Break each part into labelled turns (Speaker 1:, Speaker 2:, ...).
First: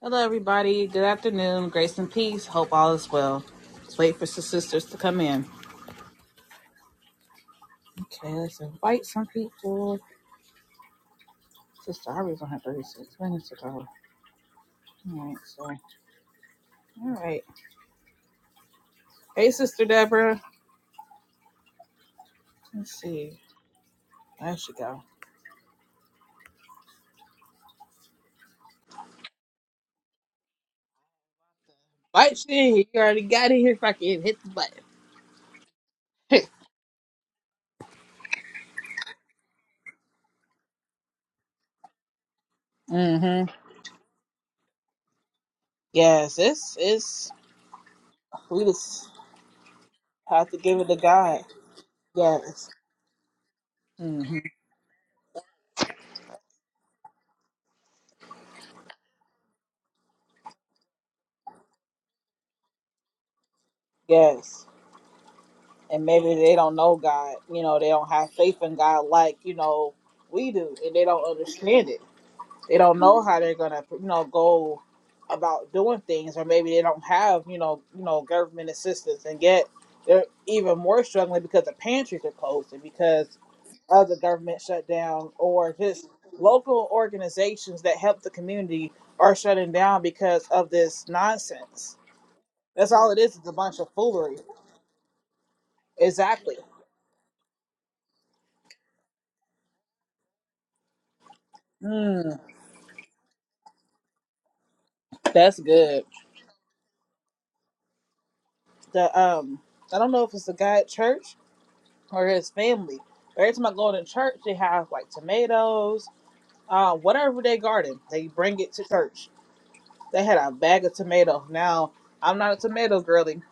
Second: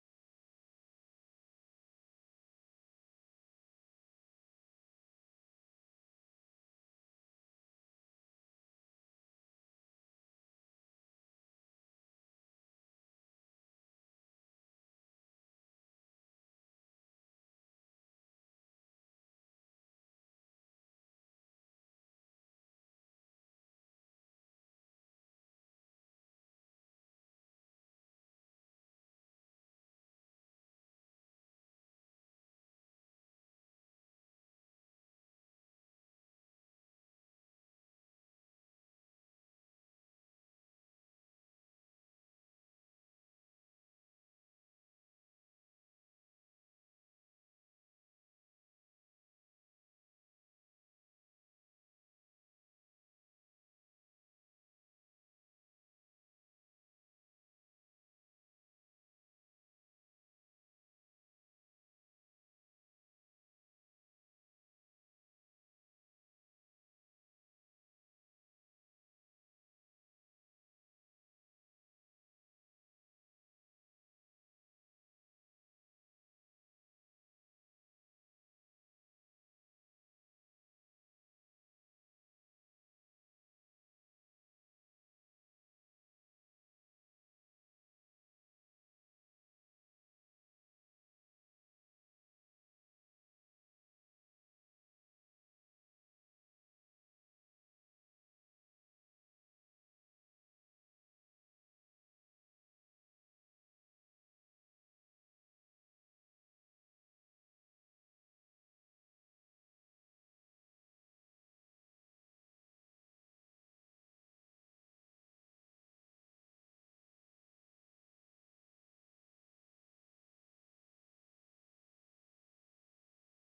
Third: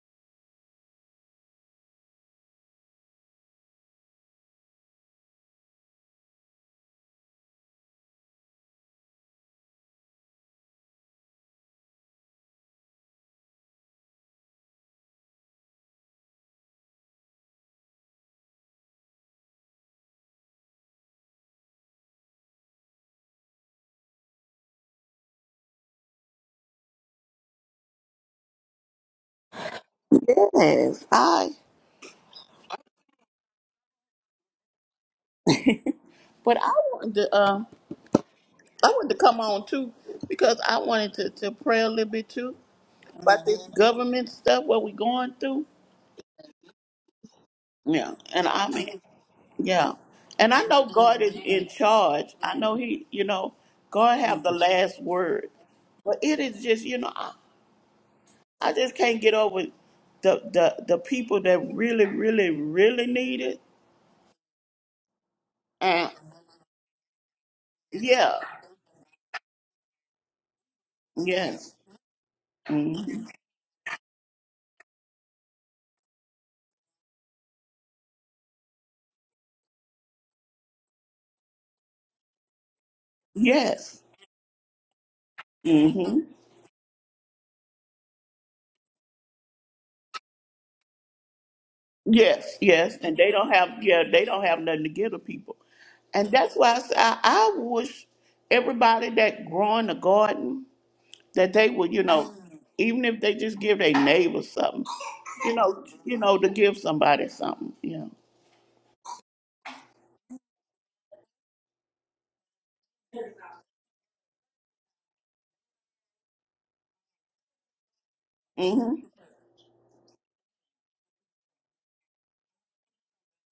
Speaker 1: Hello, everybody. Good afternoon. Grace and peace. Hope all is well. Let's wait for the sisters to come in. Okay, let's invite some people. Sister Harvey's only have 36 minutes ago. All right, so, all right. Hey, Sister Deborah. Let's see. There she go.
Speaker 2: Yes, I.
Speaker 1: Right, she in here. You already got in here. Fucking hit the button.
Speaker 2: But I wanted to. Uh, I wanted to come on too because I wanted to, to pray a little bit too about
Speaker 1: mm-hmm.
Speaker 2: this government stuff what we're going through.
Speaker 1: Yes, it's, it's,
Speaker 2: Yeah, and
Speaker 1: we
Speaker 2: I mean,
Speaker 1: just
Speaker 2: yeah,
Speaker 1: have
Speaker 2: and
Speaker 1: to
Speaker 2: I
Speaker 1: give
Speaker 2: know
Speaker 1: it to
Speaker 2: God is
Speaker 1: God.
Speaker 2: in charge. I
Speaker 1: Yes.
Speaker 2: know He, you know, God
Speaker 1: Mm-hmm.
Speaker 2: have the last word. But it is just, you know, I, I just can't get over the, the the people that really, really, really need it.
Speaker 1: Yes. and
Speaker 2: And
Speaker 1: maybe they don't know God. You know, they don't have
Speaker 2: yeah,
Speaker 1: faith in God like you know we do, and they don't
Speaker 2: yes,
Speaker 1: understand it. They don't know
Speaker 2: Mhm.
Speaker 1: how they're gonna, you know, go about doing things, or maybe they don't have you know, you know, government assistance, and yet they're even more struggling because the pantries are closed and because
Speaker 2: yes.
Speaker 1: of the government shutdown, or just
Speaker 2: Mm-hmm.
Speaker 1: local organizations that help the community are shutting down because of this nonsense.
Speaker 2: Yes,
Speaker 1: That's
Speaker 2: yes,
Speaker 1: all
Speaker 2: and
Speaker 1: it
Speaker 2: they
Speaker 1: is. It's
Speaker 2: don't
Speaker 1: a bunch
Speaker 2: have
Speaker 1: of
Speaker 2: yeah they
Speaker 1: foolery.
Speaker 2: don't have nothing to give to people, and that's
Speaker 1: Exactly.
Speaker 2: why I say, I, I wish everybody that growing a garden that they would you
Speaker 1: Hmm.
Speaker 2: know even if they just give their neighbor something you
Speaker 1: That's
Speaker 2: know
Speaker 1: good.
Speaker 2: you know to give somebody something you
Speaker 1: The um, I don't know if it's the guy at church or his family. every time I go to church, they have like tomatoes, uh, whatever they garden. They bring it to
Speaker 2: know.
Speaker 1: church. They had a bag of tomatoes. Now I'm not a tomato girly.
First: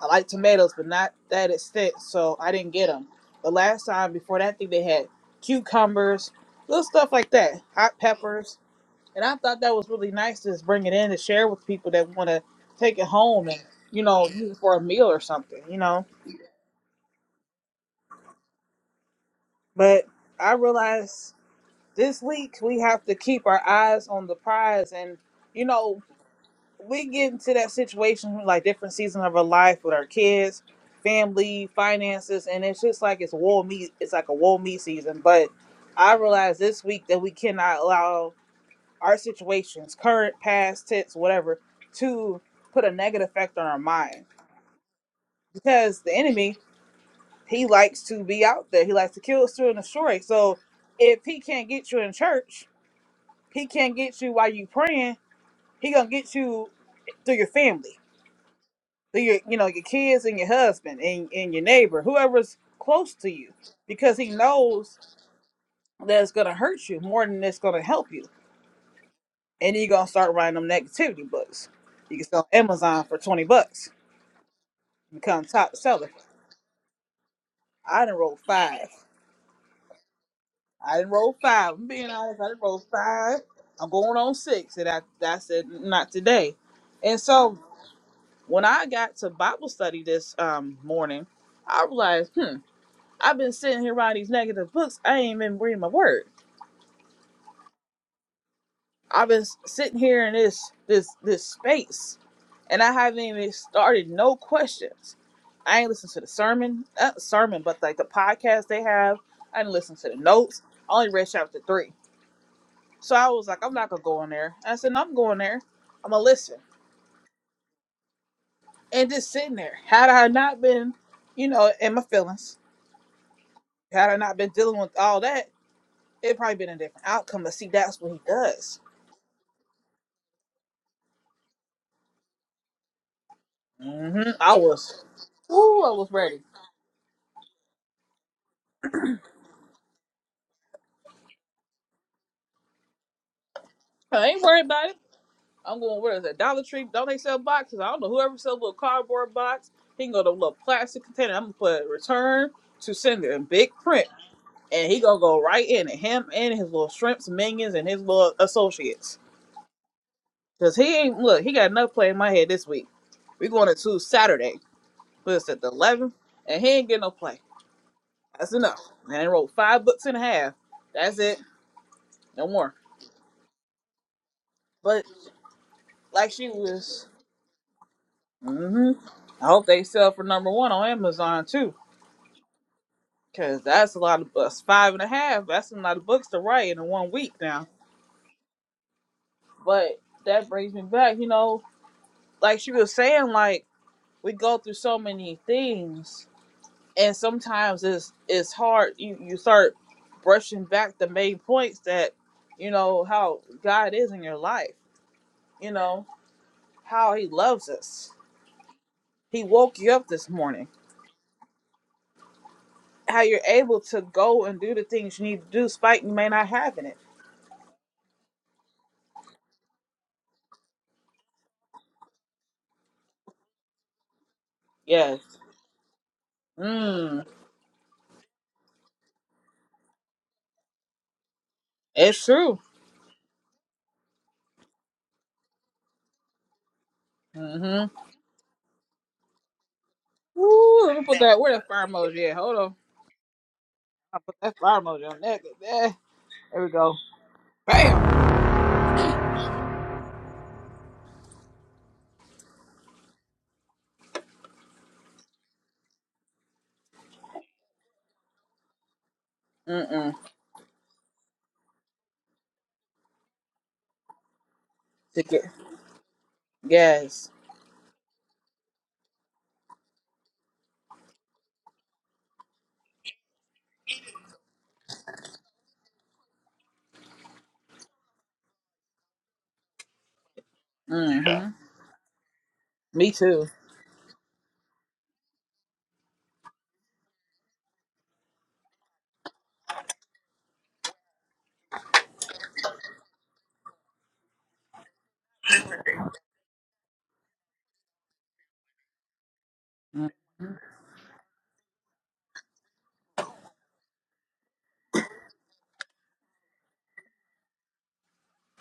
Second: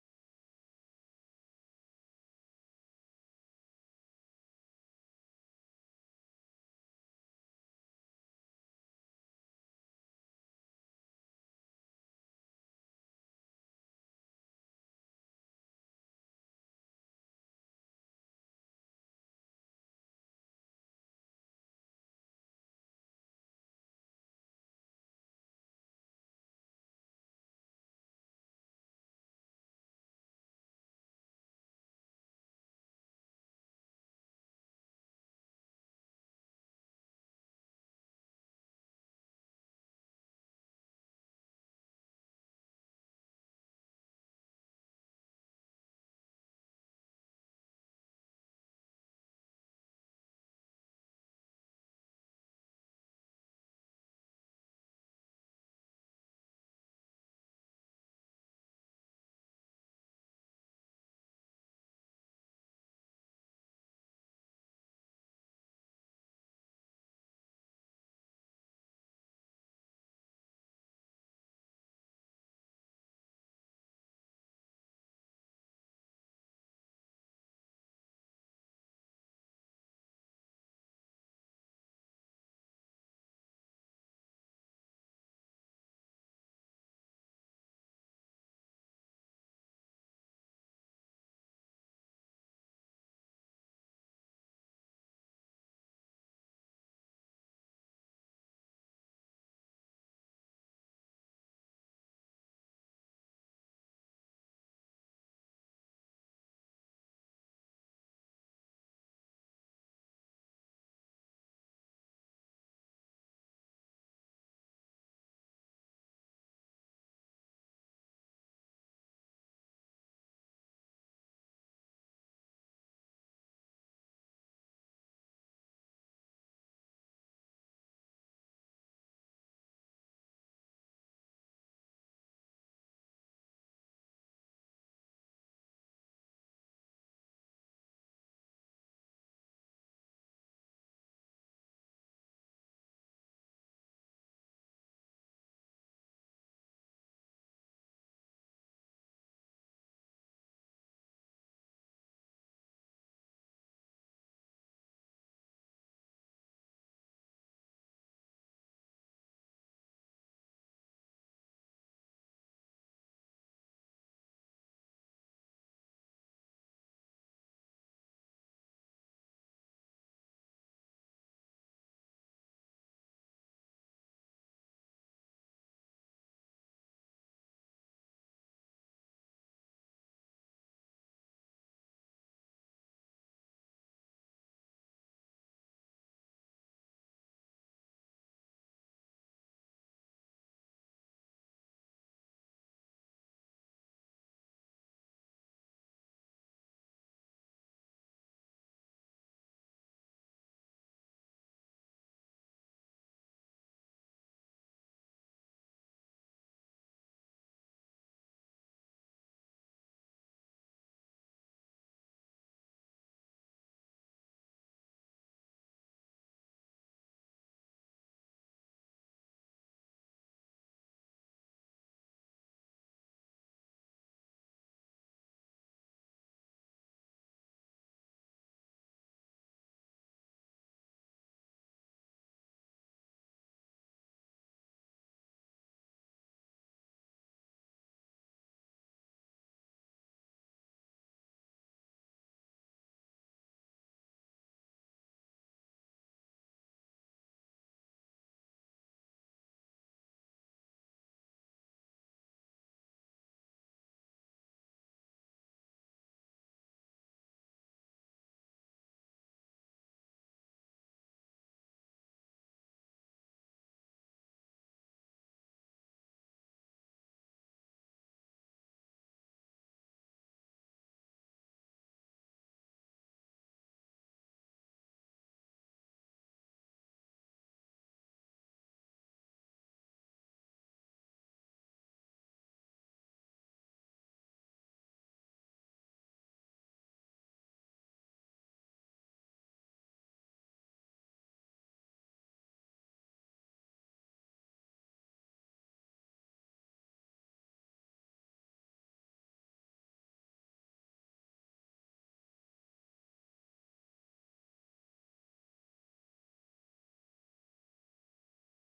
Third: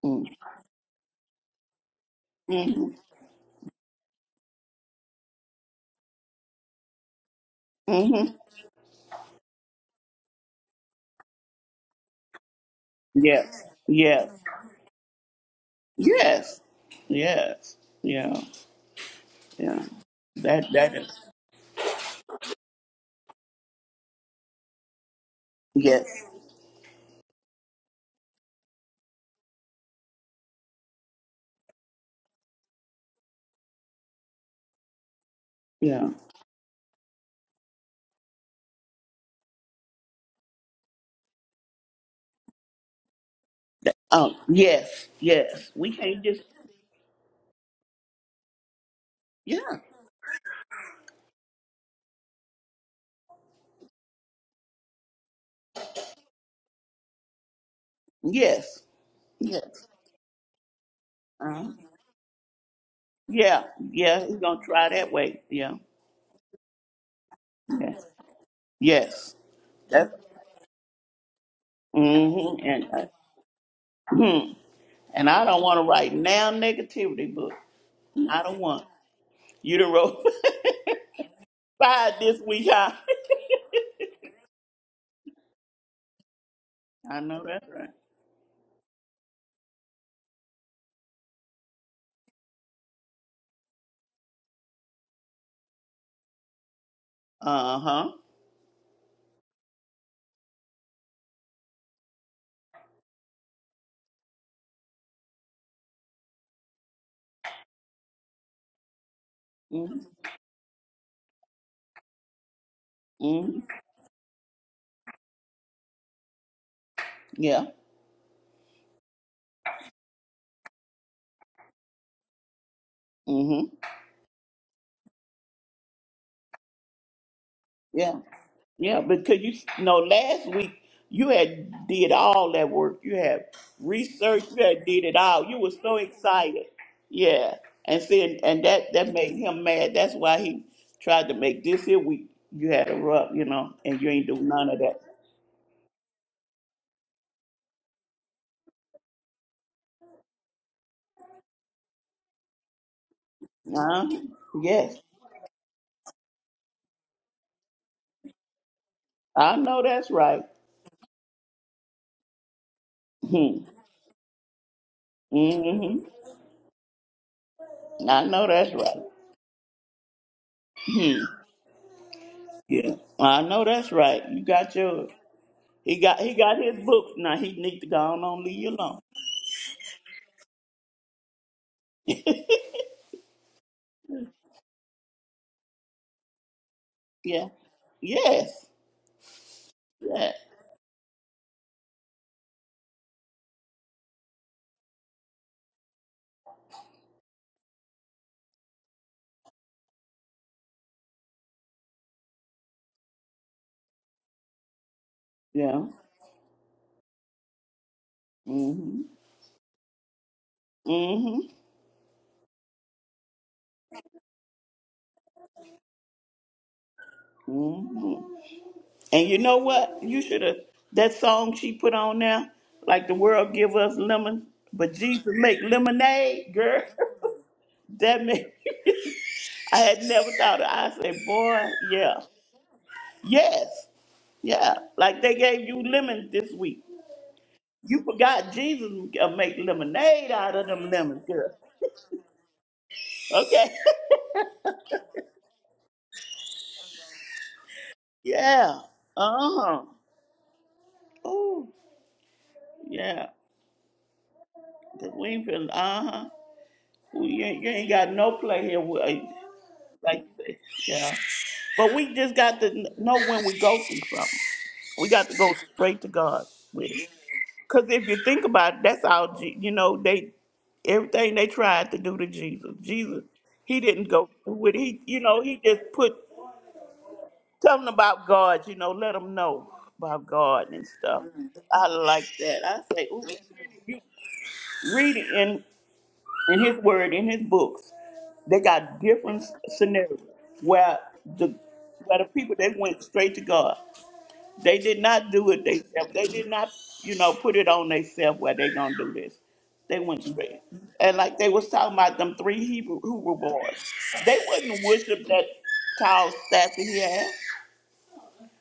Speaker 1: I
Speaker 2: mhm mm,
Speaker 1: like tomatoes, but not that extent. So I didn't get
Speaker 2: mhm
Speaker 1: them. But last time before that, I think they had cucumbers, little stuff like that, hot
Speaker 2: mhm
Speaker 1: peppers. And I thought that was really nice to just bring it in to share with people that want to take it home and,
Speaker 2: yes
Speaker 1: you know,
Speaker 2: yes
Speaker 1: use it for a meal or something, you know.
Speaker 2: yes yes yeah yeah
Speaker 1: But I
Speaker 2: that that is
Speaker 1: realized this week we have to keep our eyes on the prize. And, you know,
Speaker 2: yes
Speaker 1: we get into that situation, like different season of our life with our kids, family, finances. And it's just like it's wool meat. It's like a wool meat season. But
Speaker 2: yeah
Speaker 1: I realized this week that we cannot allow our situations, current, past, tense, whatever, to put a negative effect on our mind.
Speaker 2: um yes yes we
Speaker 1: Because the
Speaker 2: can't just
Speaker 1: enemy, he likes to be out there. He likes to kill,
Speaker 2: yeah
Speaker 1: steal, and destroy. So if he can't get you in church, he can't get you while you praying. He gonna get you through your family,
Speaker 2: yes
Speaker 1: through your you know your
Speaker 2: Yes.
Speaker 1: kids and your husband and, and your
Speaker 2: Uh-huh.
Speaker 1: neighbor, whoever's close to you,
Speaker 2: Yeah.
Speaker 1: because
Speaker 2: Yeah.
Speaker 1: he
Speaker 2: He's gonna try
Speaker 1: knows
Speaker 2: that way. Yeah.
Speaker 1: that it's gonna hurt you more than it's gonna
Speaker 2: yeah.
Speaker 1: help you.
Speaker 2: Yes.
Speaker 1: And you're gonna
Speaker 2: That's.
Speaker 1: start writing them negativity books. You can sell
Speaker 2: Mm-hmm. And uh,
Speaker 1: Amazon for twenty bucks
Speaker 2: hmm. and I
Speaker 1: become
Speaker 2: don't
Speaker 1: top
Speaker 2: want to
Speaker 1: seller.
Speaker 2: write now negativity book.
Speaker 1: I didn't roll
Speaker 2: I don't want
Speaker 1: five.
Speaker 2: you to wrote
Speaker 1: I didn't roll five. I'm being
Speaker 2: five this
Speaker 1: honest. I didn't
Speaker 2: week.
Speaker 1: roll
Speaker 2: Huh?
Speaker 1: five. I'm going on six, and I I said not today. And
Speaker 2: I know
Speaker 1: so
Speaker 2: that's right.
Speaker 1: when I got to Bible study this um, morning, I realized, hmm, I've been sitting here writing these negative books. I ain't been reading my word.
Speaker 2: Uh huh.
Speaker 1: I've been sitting here in this this this space, and I haven't even started no questions. I ain't listened to the sermon, not sermon, but like the podcast they have. I didn't listen to the
Speaker 2: Mm-hmm.
Speaker 1: notes. I only read chapter three, so I was
Speaker 2: hmm
Speaker 1: like, I'm not gonna go in there. I said, "No, I'm going there. I'm gonna listen
Speaker 2: Yeah.
Speaker 1: and just sitting there. Had I not been, you know, in my feelings,
Speaker 2: Mm-hmm.
Speaker 1: had I not been dealing with all that, it probably been a different outcome. But see, that's what he
Speaker 2: Yeah.
Speaker 1: does.
Speaker 2: Yeah, because you know last week you had did all that work. You had
Speaker 1: hmm
Speaker 2: researched.
Speaker 1: I
Speaker 2: You had
Speaker 1: was,
Speaker 2: did it all. You were
Speaker 1: ooh, I
Speaker 2: so
Speaker 1: was ready.
Speaker 2: excited. Yeah, and then and that that made him mad. That's why he tried to make this here week. You had a rub, you know, and you ain't
Speaker 1: I
Speaker 2: do
Speaker 1: ain't worried
Speaker 2: none of
Speaker 1: about it.
Speaker 2: that.
Speaker 1: I'm going, where is that? Dollar Tree? Don't they sell boxes? I don't know. Whoever sells a little cardboard box, he can go to a little plastic container. I'm going to put return to sender in big print.
Speaker 2: Huh?
Speaker 1: And
Speaker 2: Yes,
Speaker 1: he going to go right in it. Him and his little shrimps, minions, and his little associates.
Speaker 2: I know that's right.
Speaker 1: Because he ain't, look, he got enough play in my head this week. we
Speaker 2: Hmm.
Speaker 1: going into Saturday. But it's at the
Speaker 2: Mm-hmm.
Speaker 1: 11th. And he ain't getting no play.
Speaker 2: I know
Speaker 1: That's
Speaker 2: that's
Speaker 1: enough.
Speaker 2: right.
Speaker 1: And I wrote five books and a half. That's
Speaker 2: Hmm.
Speaker 1: it. No more.
Speaker 2: Yeah, I know that's right. You got
Speaker 1: But
Speaker 2: your. He got
Speaker 1: like
Speaker 2: he
Speaker 1: she
Speaker 2: got his
Speaker 1: was,
Speaker 2: books now. He need to go on, on leave you
Speaker 1: hmm
Speaker 2: alone.
Speaker 1: I hope they sell for number one on Amazon too Cause that's a lot of books. Five and a half. That's a lot of books to write in one week
Speaker 2: Yeah.
Speaker 1: now.
Speaker 2: Yes.
Speaker 1: But
Speaker 2: Yeah.
Speaker 1: that brings me back, you know, like she was saying, like we go through so many things and sometimes it's it's hard you, you start brushing back the main points that, you know, how God is in your life, you
Speaker 2: Yeah.
Speaker 1: know, how he loves us.
Speaker 2: Mhm.
Speaker 1: He woke you up this morning.
Speaker 2: Mhm.
Speaker 1: How you're able to go and do the things you need to do spite you may not having it.
Speaker 2: Mhm. And you know what? You should have that song she put on there, like the world give us lemon, but
Speaker 1: Yes.
Speaker 2: Jesus make lemonade, girl.
Speaker 1: Mm.
Speaker 2: that made I had never thought of. I said, boy, yeah,
Speaker 1: It's true.
Speaker 2: yes, yeah. Like they gave you lemons this week.
Speaker 1: Mm-hmm.
Speaker 2: You forgot Jesus uh, make lemonade out of
Speaker 1: Ooh,
Speaker 2: them
Speaker 1: let me put
Speaker 2: lemons,
Speaker 1: that.
Speaker 2: girl.
Speaker 1: Where that fire emoji at? Hold on.
Speaker 2: Okay.
Speaker 1: I put that fire emoji on that. Yeah. There we go. Bam.
Speaker 2: yeah. Uh huh. Oh. Yeah, the Wingfield. Uh huh. You, ain't- you ain't got no play here. With,
Speaker 1: Mm-mm.
Speaker 2: like, you say, yeah. But we just got to kn- know when we go through something. We got to
Speaker 1: Ticket.
Speaker 2: go straight to God with it.
Speaker 1: Yes.
Speaker 2: Cause if you think about it, that's all. Je- You know, they everything they tried to do to Jesus. Jesus, he didn't go through with it. He, you know, he just put tell them about God. You know, let them know about God and stuff.
Speaker 1: Mm-hmm.
Speaker 2: I like that. I say,
Speaker 1: Me
Speaker 2: ooh,
Speaker 1: too.
Speaker 2: you read it in his word, in his books, they got different s- scenarios where the where the people they went straight to God. They did not do it themselves. They did not, you know, put it on themselves where they gonna do this. They
Speaker 1: Mm.
Speaker 2: went straight. And like they was talking about them three Hebrew Hebrew boys. They wouldn't worship that tall statue he had.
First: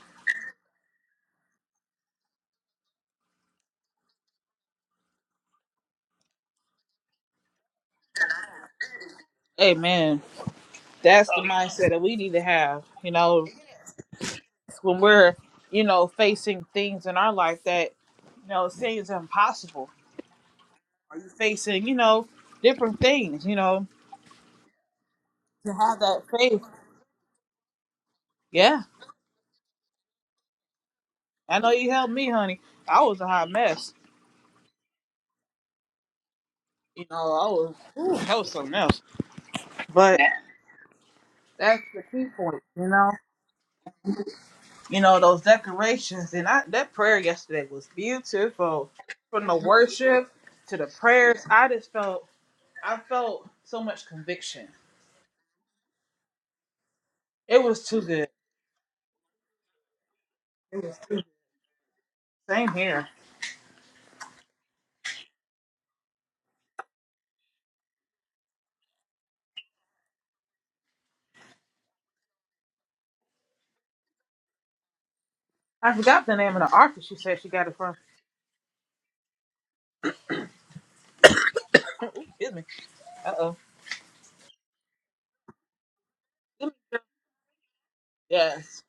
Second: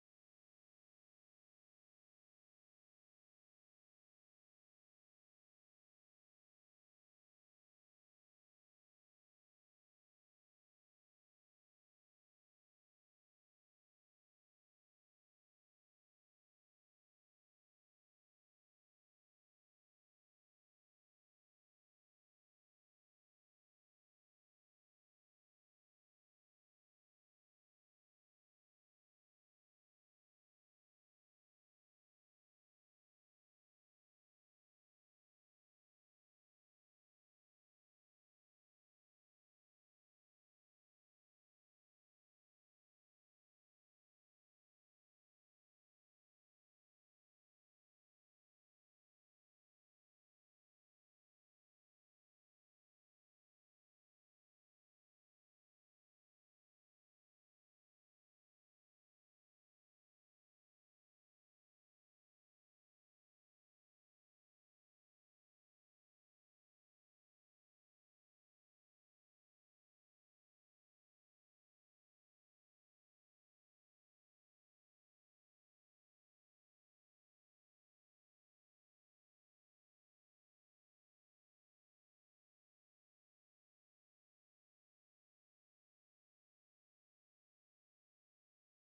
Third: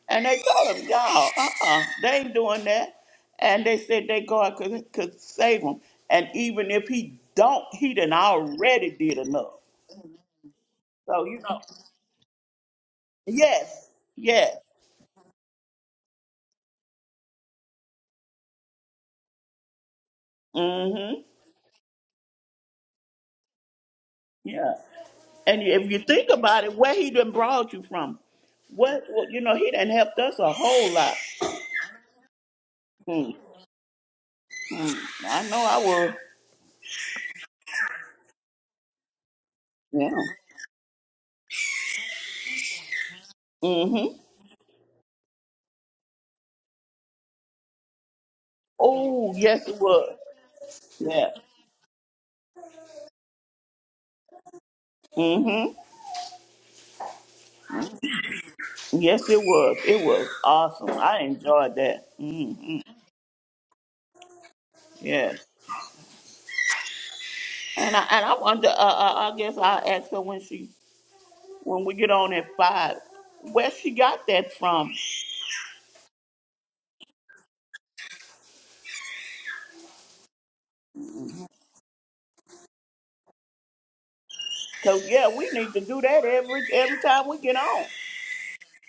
Speaker 2: And they told him, y'all, uh-uh, they ain't doing that. And they said they God could, could save him. And even if he don't, he done already did enough.
Speaker 1: Amen.
Speaker 2: So,
Speaker 1: That's
Speaker 2: you
Speaker 1: the
Speaker 2: know,
Speaker 1: mindset that we need to have. You know,
Speaker 2: yes, yes.
Speaker 1: when we're, you know, facing things in our life that, you know, seems impossible. Are
Speaker 2: Mm-hmm,
Speaker 1: you facing, you know, different things, you know,
Speaker 2: yeah. And
Speaker 1: to
Speaker 2: if you
Speaker 1: have that
Speaker 2: think
Speaker 1: faith.
Speaker 2: about it, where he done brought you from,
Speaker 1: Yeah.
Speaker 2: what, what you know, he done helped us a whole lot.
Speaker 1: I know you helped me, honey. I was a
Speaker 2: Mm,
Speaker 1: hot mess.
Speaker 2: I know I was.
Speaker 1: You know, I was, ooh, that was something else.
Speaker 2: Yeah.
Speaker 1: But that's the key point, you know.
Speaker 2: Mm-hmm.
Speaker 1: You know those decorations and I that prayer yesterday was beautiful.
Speaker 2: Oh,
Speaker 1: From the
Speaker 2: yes, it was.
Speaker 1: worship to the
Speaker 2: Yeah.
Speaker 1: prayers, I just felt I felt so much conviction.
Speaker 2: mm-hmm.
Speaker 1: It was too good.
Speaker 2: Yes, it was. It was
Speaker 1: It
Speaker 2: awesome.
Speaker 1: was too
Speaker 2: I
Speaker 1: good.
Speaker 2: enjoyed that.
Speaker 1: Same
Speaker 2: Mm-hmm.
Speaker 1: here.
Speaker 2: Yes. And I and I wonder. Uh, uh, I guess I'll ask her when she when we get on at five where she got that from.
Speaker 1: I forgot the name of the author. She said she got it from. Ooh, excuse me. Uh oh.
Speaker 2: Cause yeah, we need to do that every every time we get on.
Speaker 1: Yes.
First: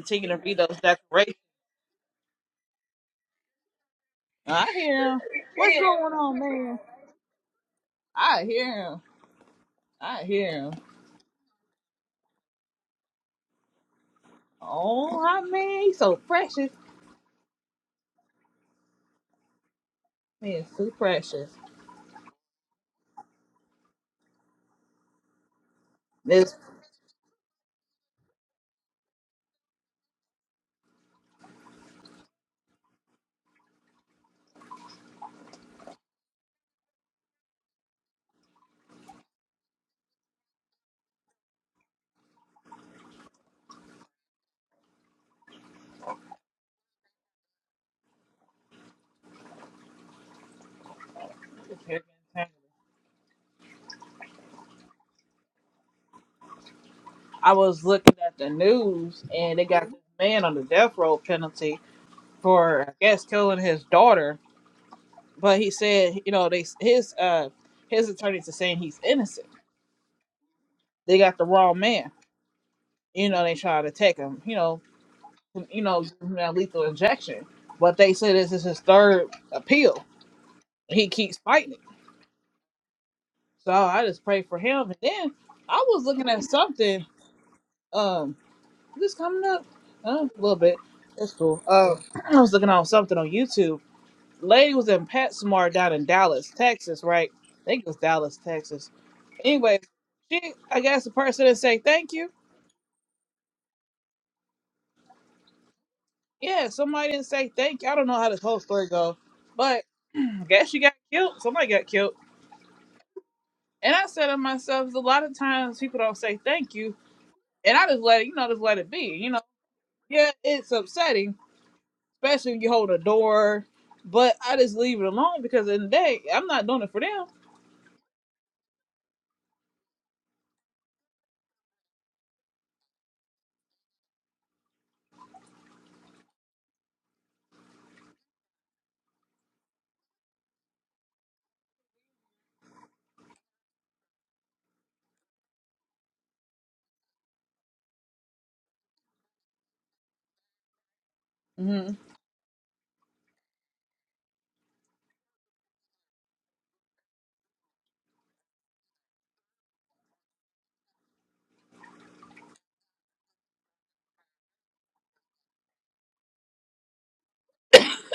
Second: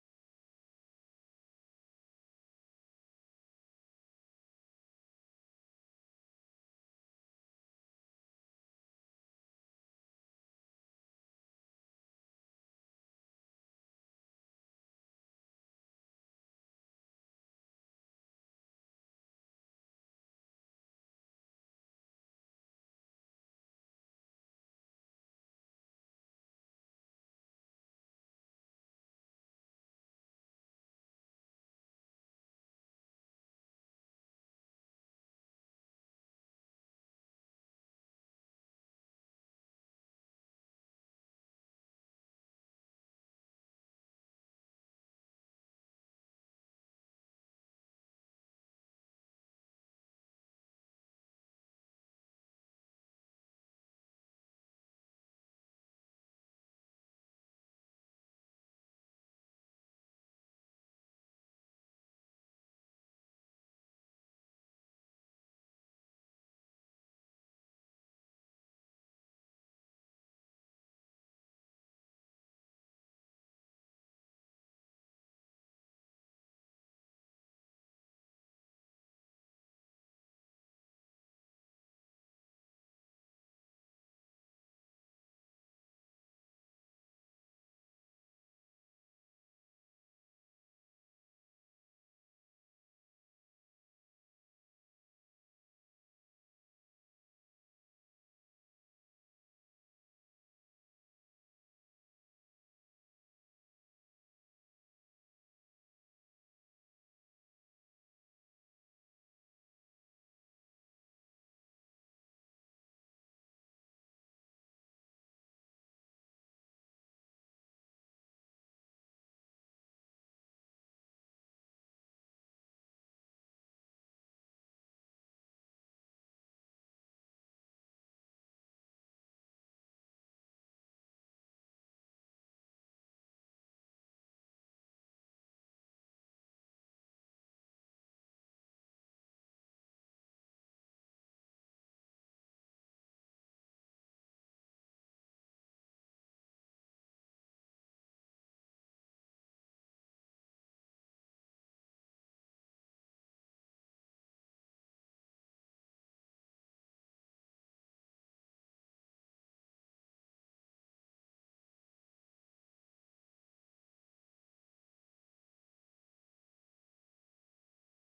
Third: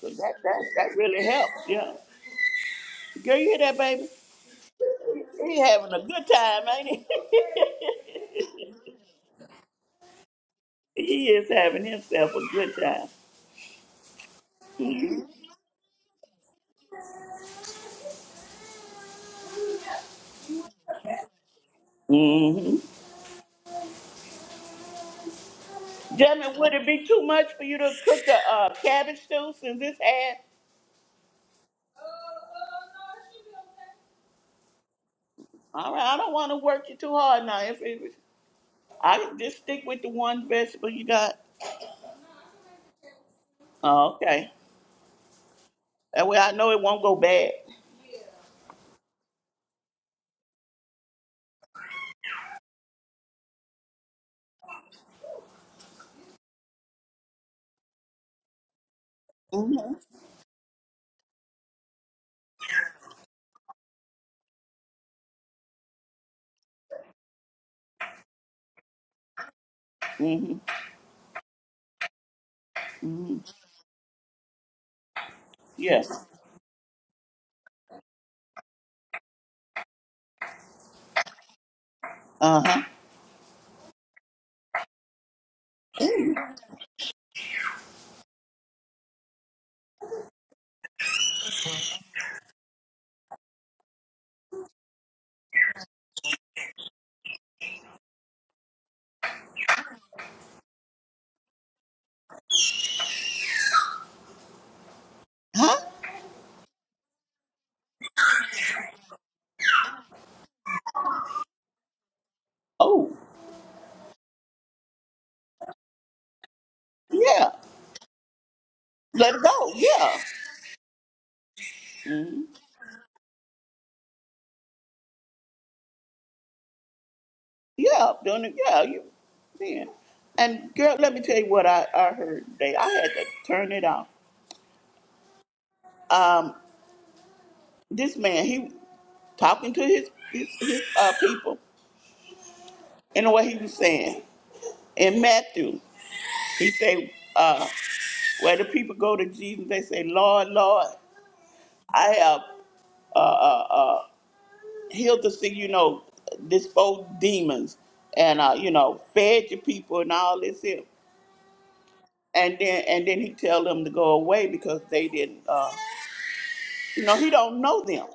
Speaker 2: Cause that
Speaker 1: to read
Speaker 2: that
Speaker 1: those
Speaker 2: that really
Speaker 1: decorations.
Speaker 2: helps. Yeah. Girl, you hear that, baby?
Speaker 1: I hear him.
Speaker 2: He
Speaker 1: What's
Speaker 2: having a
Speaker 1: going
Speaker 2: good
Speaker 1: on,
Speaker 2: time,
Speaker 1: man?
Speaker 2: ain't
Speaker 1: I hear him. I hear him.
Speaker 2: he? he is having himself a good time.
Speaker 1: Oh, I mean, he's so precious. Man, so precious.
Speaker 2: Mm-hmm.
Speaker 1: It's
Speaker 2: Jasmine, would it be too much for you to cook a uh, cabbage stew since it's had? All right, I don't want to work you too hard now. If it, I just stick with the one vegetable you got. Oh, okay. That way I know it won't go bad.
Speaker 1: I was looking at the news and they got this
Speaker 2: Mm-hmm.
Speaker 1: man on the death row penalty for I guess killing his daughter, but he said you know they his uh his attorneys are saying he's innocent.
Speaker 2: Mm-hmm.
Speaker 1: They got the wrong man. You
Speaker 2: hmm
Speaker 1: know they tried to take him. You know you know give
Speaker 2: Yes.
Speaker 1: him that lethal injection, but they said this is his third appeal. He keeps fighting it.
Speaker 2: Uh-huh.
Speaker 1: So I just pray for him. And then I was looking at something. um, This coming up uh, a little bit. That's cool. Uh, I was looking on something on YouTube. Lady was in PetSmart down in Dallas, Texas, right? I think it was Dallas, Texas. Anyway, she, I guess the person didn't say thank you.
Speaker 2: Huh?
Speaker 1: Yeah, somebody didn't say thank you. I don't know how this whole story goes, but I guess she got killed. Somebody got killed.
Speaker 2: Oh,
Speaker 1: And I said to myself, a lot of times people don't say thank you,
Speaker 2: yeah.
Speaker 1: and I just let it, you know, just let it be. You
Speaker 2: Let
Speaker 1: know,
Speaker 2: it go. Yeah.
Speaker 1: yeah, it's upsetting,
Speaker 2: Mm-hmm.
Speaker 1: especially when you hold a door. But I just leave it alone because in the day I'm not doing it for them.
Speaker 2: Yeah. Doing it. Yeah. You. Yeah. And girl, let me tell you what I, I heard today. I had to turn it off. Um, this man, he talking to his his, his uh, people. and what he was saying. In Matthew, he said, uh, where the people go to Jesus, they say, Lord, Lord,
Speaker 1: Mm-hmm.
Speaker 2: I have healed the sick, you know, disposed demons and, uh, you know, fed your people and all this here. And then, and then he tell them to go away because they didn't, uh, you know, he don't know them.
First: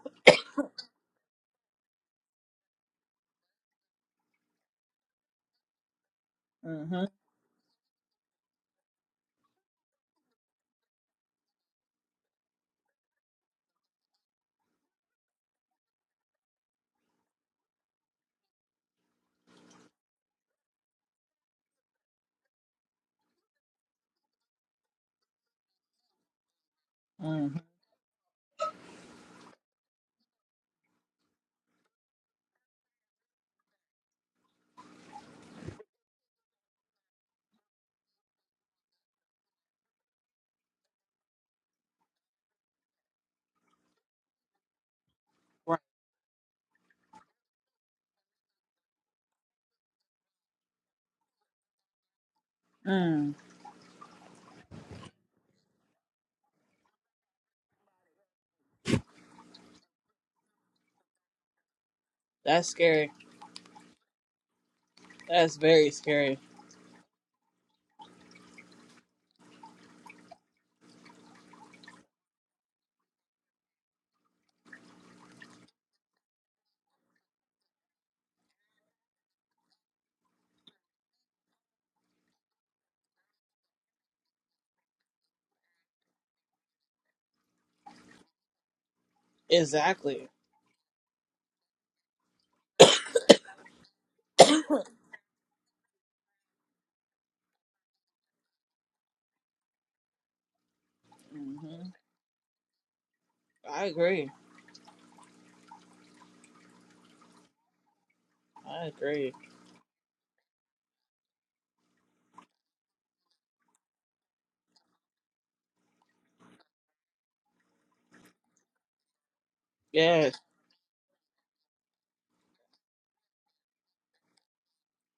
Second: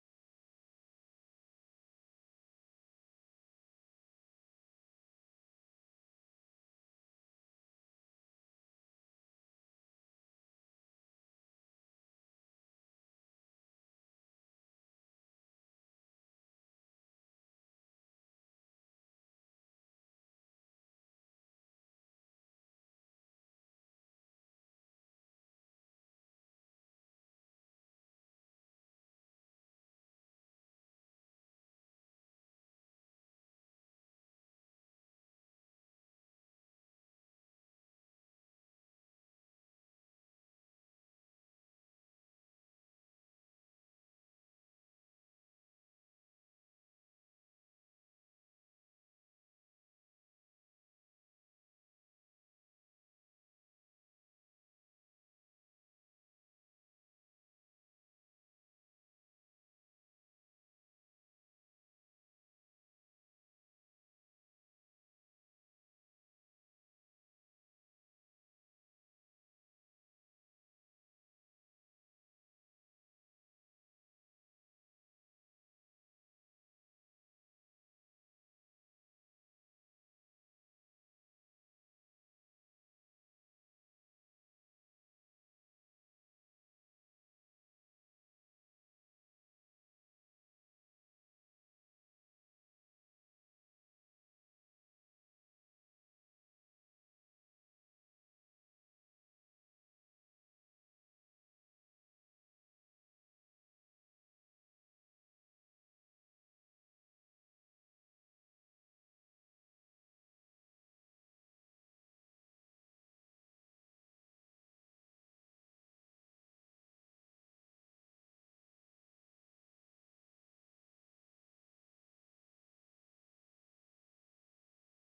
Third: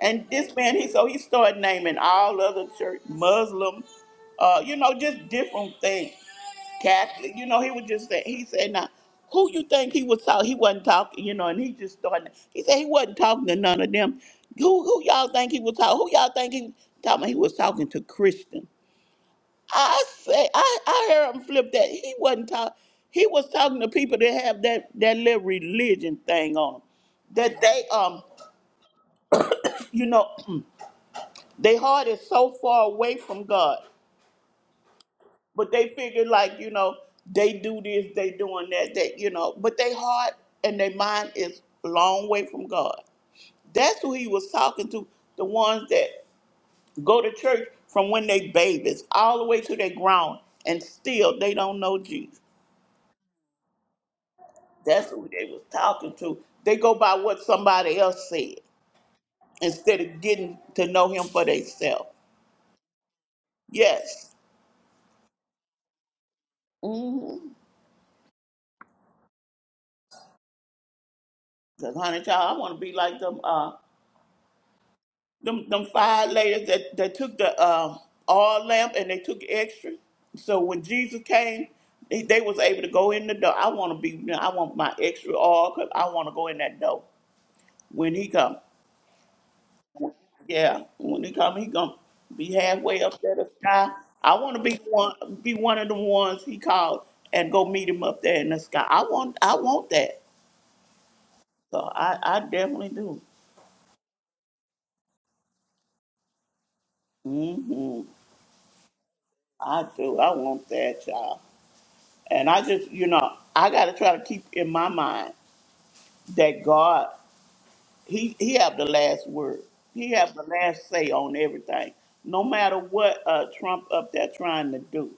Speaker 2: And this man, he so he started naming all other church, Muslim, uh, you know, just different things.
Speaker 1: Mm-hmm.
Speaker 2: Catholic. You know, he was just say he said, now, who you think he was talking? He wasn't talking, you know, and he just started. He said he wasn't talking to none of them. Who, who y'all think he was talking? Who y'all think he was talking? about? He was talking to Christian. I say, I, I heard him flip that. He wasn't talking. He was talking to people that have that that little religion thing on 'em.
Speaker 1: Mm-hmm.
Speaker 2: that they um, you know, their heart is so far away from God But they figure like, you know, they do this, they doing that, that, you know, but they heart and their mind is a long way from God. That's who he was talking to, the
Speaker 1: Right.
Speaker 2: ones that go to church from when they babies all the way to they grown and still they don't know Jesus.
Speaker 1: Mm.
Speaker 2: That's who they was talking to. They go by what somebody else said instead of getting to know him for themselves.
Speaker 1: That's scary.
Speaker 2: Yes.
Speaker 1: That's very scary.
Speaker 2: Mm-hmm. Cause honey child, I want to be like them. Uh, Them them five ladies that, that took the um, oil lamp and they took extra. So when Jesus came, they, they was able to go in the door. I want to be. I want my extra cause I want to go in that door when he come.
Speaker 1: Exactly.
Speaker 2: Yeah, when he come, he gonna be halfway up there the sky. I want to be one. Be one of the ones he called and go meet him up there in the sky. I want. I want that. So
Speaker 1: Mm-hmm.
Speaker 2: I, I definitely do.
Speaker 1: I agree.
Speaker 2: hmm
Speaker 1: I agree.
Speaker 2: I do. I want that, y'all. And I just, you know, I got to try to keep in my mind that God, he he have the last word. He
Speaker 1: Yes.
Speaker 2: have the last say on everything. No matter what uh, Trump up there trying to do,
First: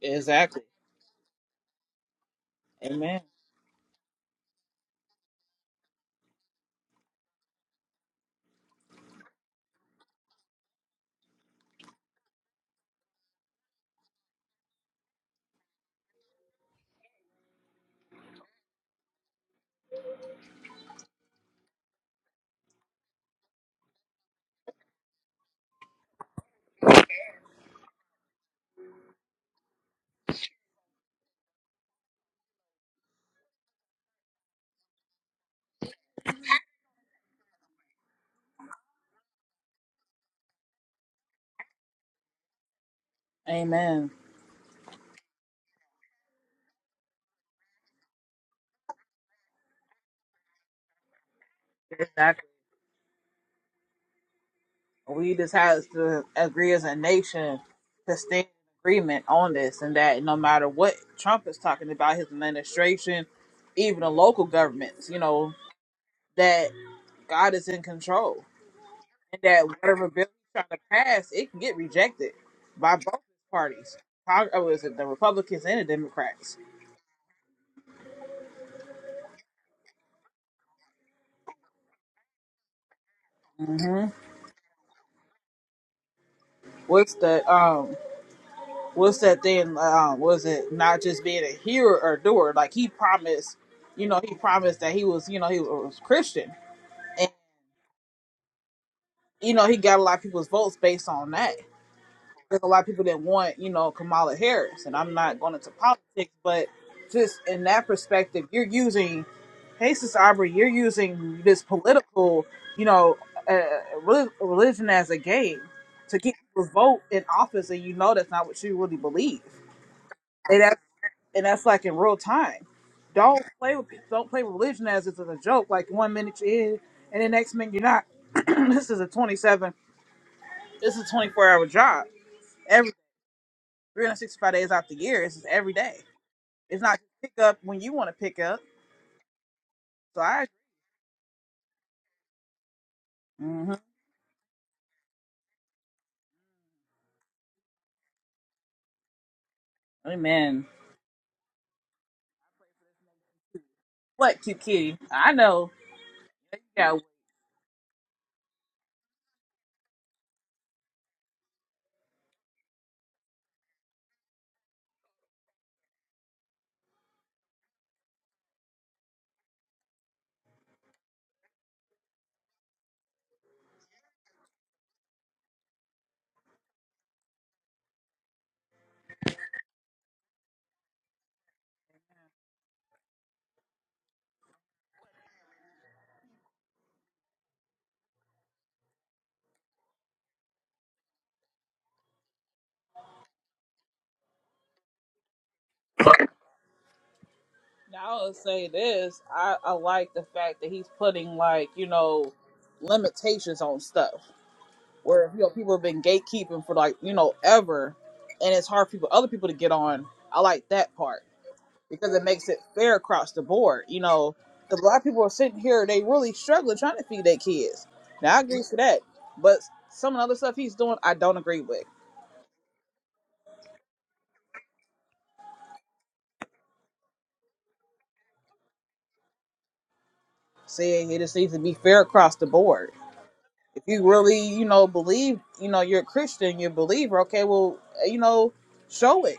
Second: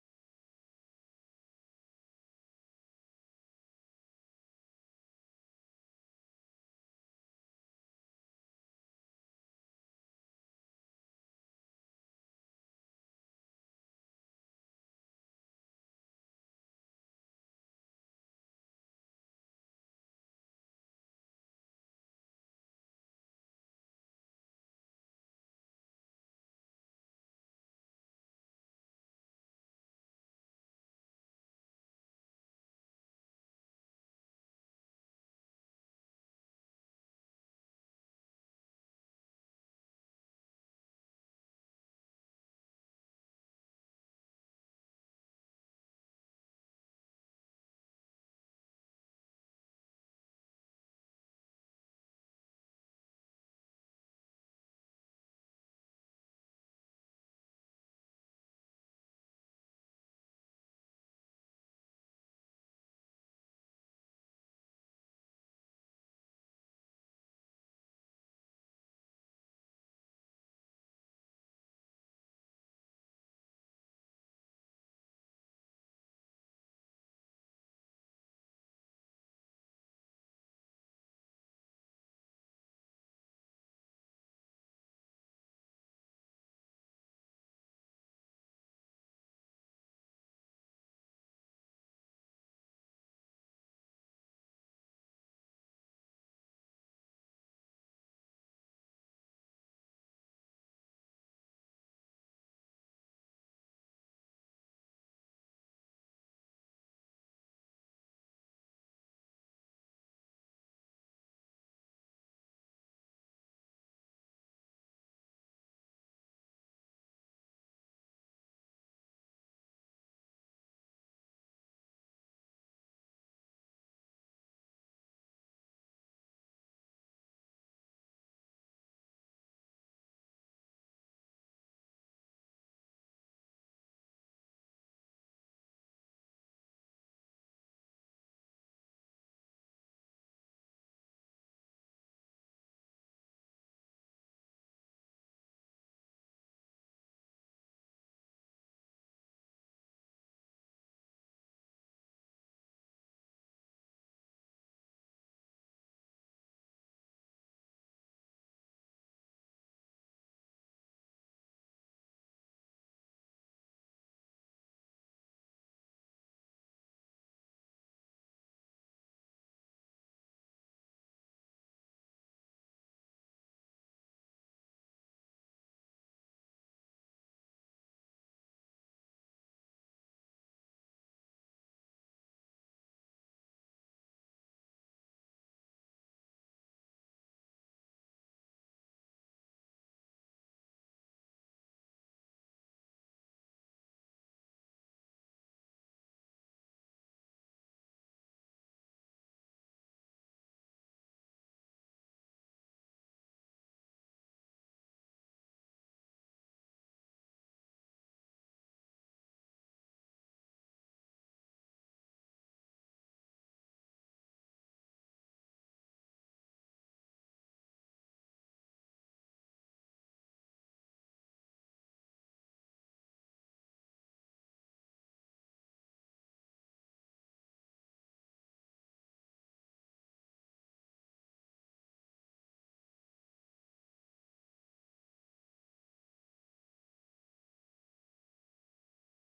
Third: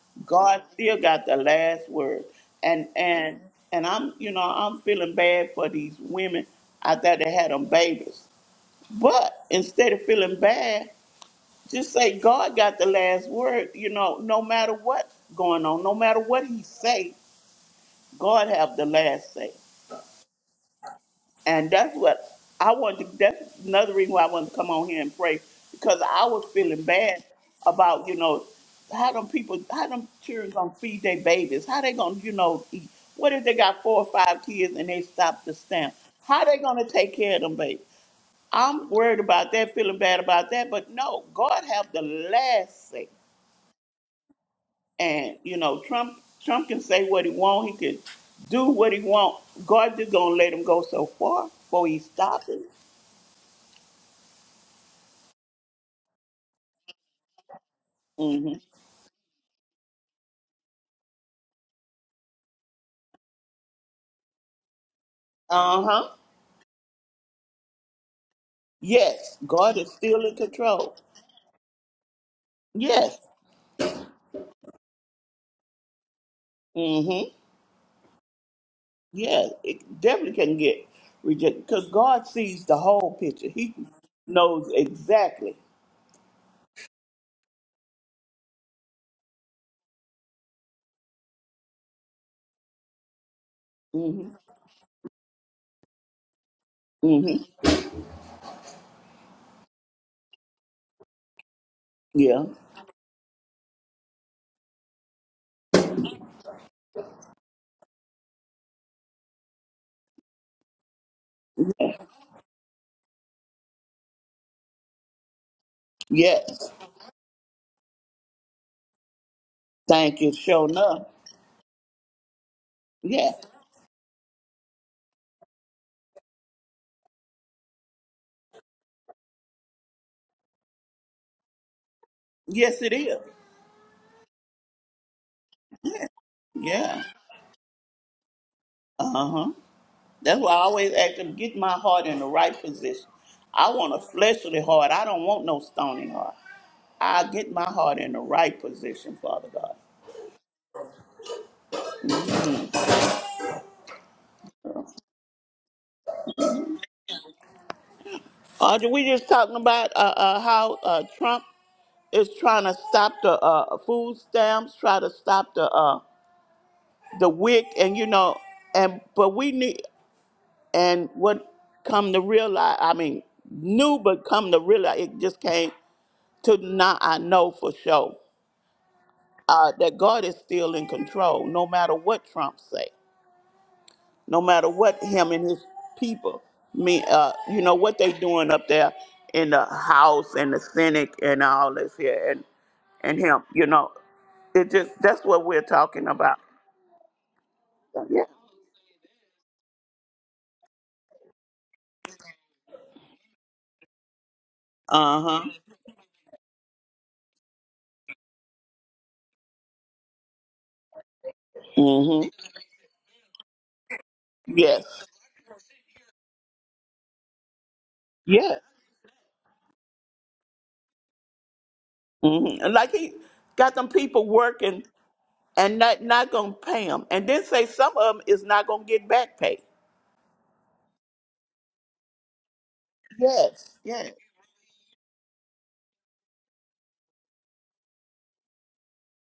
Speaker 1: Exactly.
Speaker 2: God still got the last word. And
Speaker 1: Amen.
Speaker 2: and and I'm, you know, I'm feeling bad for these women out there that had them babies. But instead of feeling bad, just say God got the last word. You know, no matter what going on, no matter what He say, God have the last say. And that's what I wanted. To, that's another reason why I wanted to come on here and pray because I was feeling bad about you know how them people, how them children gonna feed their babies, how they gonna you know eat. What if they got four or five kids and they stop the stamp? How they gonna take care of them babies? I'm worried about that, feeling bad about that. But no, God have the last say.
Speaker 1: Amen.
Speaker 2: And you know, Trump Trump can say what he want. He can do what he want. God just gonna let him go so far before he stops
Speaker 1: Exactly.
Speaker 2: it.
Speaker 1: We just have to agree as a nation to stand in
Speaker 2: hmm
Speaker 1: agreement on this and that no matter what Trump is talking about, his administration, even the local governments, you know,
Speaker 2: Uh huh.
Speaker 1: that. God is in control,
Speaker 2: Yes,
Speaker 1: and that
Speaker 2: God is
Speaker 1: whatever
Speaker 2: still
Speaker 1: bill
Speaker 2: in
Speaker 1: he's trying to
Speaker 2: control.
Speaker 1: pass, it can get rejected by
Speaker 2: Yes.
Speaker 1: both parties. Cong- Oh, is it the Republicans and the Democrats?
Speaker 2: Mm-hmm. Yeah, it definitely can get rejected because God sees the whole picture. He
Speaker 1: hmm
Speaker 2: knows exactly.
Speaker 1: What's the um? What's that thing? Um, was it not just being a hearer or doer? Like he promised, you know,
Speaker 2: Mm-hmm.
Speaker 1: he promised that he was, you know, he was Christian, and
Speaker 2: Mm-hmm.
Speaker 1: you know, he got a lot of people's votes based on that.
Speaker 2: Yeah.
Speaker 1: there's a lot of people that want, you know, Kamala Harris, and I'm not going into politics, but just in that perspective, you're using, hey, Sis Aubrey, you're using this political, you know, uh, reli- religion as a game to get people
Speaker 2: Yes.
Speaker 1: to vote in office, and you know that's not what you really believe,
Speaker 2: Thank you,
Speaker 1: and
Speaker 2: sure
Speaker 1: that's
Speaker 2: enough.
Speaker 1: and that's like in real time.
Speaker 2: Yeah.
Speaker 1: Don't play with don't play with religion as if it's a joke. Like one minute you're in, and the next minute you're not. this is a 27, this is a 24 hour job
Speaker 2: Yes, it is.
Speaker 1: 365 days out the year. It's just every day. It's not
Speaker 2: Yeah.
Speaker 1: pick up when you want to pick up.
Speaker 2: Uh-huh.
Speaker 1: So
Speaker 2: That's
Speaker 1: I,
Speaker 2: why I always ask them, get my heart in the right position. I
Speaker 1: mm-hmm.
Speaker 2: want a fleshly heart. I don't want no stony heart. I get my heart in the right position, Father God.
Speaker 1: amen. What cute kitty? I know. Yeah.
Speaker 2: Audrey, we just talking about uh, uh, how uh, Trump is trying to stop the uh, food stamps, try to stop the uh, the WIC, and you know, and but we need and what come to realize, I mean, knew but come to realize, it just came to now I know for sure uh, that God is still in control, no matter what Trump say, no matter what him and his people mean, uh, you know what they doing up there in the House and the Senate and all this here, and him. You know, it just that's what we're talking about.
Speaker 1: Now
Speaker 2: Yeah.
Speaker 1: I'll say this. I, I like the fact that he's putting like you know limitations on stuff
Speaker 2: Uh
Speaker 1: where you
Speaker 2: huh.
Speaker 1: know people have been gatekeeping for like you know ever, and it's hard for people other people to get on. I like that part. because it
Speaker 2: Mhm.
Speaker 1: makes it fair across the board. You know, the black
Speaker 2: Yes.
Speaker 1: people are sitting here, they really struggling trying to feed their kids. Now I
Speaker 2: Yes.
Speaker 1: agree to that, but some of the other stuff he's doing, I don't agree with.
Speaker 2: Mhm. And Like he got them people working and not not gonna pay them, and then say some of them is not gonna get back pay.
Speaker 1: Saying it just needs to be fair across the board.
Speaker 2: Yes.
Speaker 1: If you
Speaker 2: Yes.
Speaker 1: really, you know, believe, you know, you're a Christian, you're a believer. Okay, well, eh, you know, show it.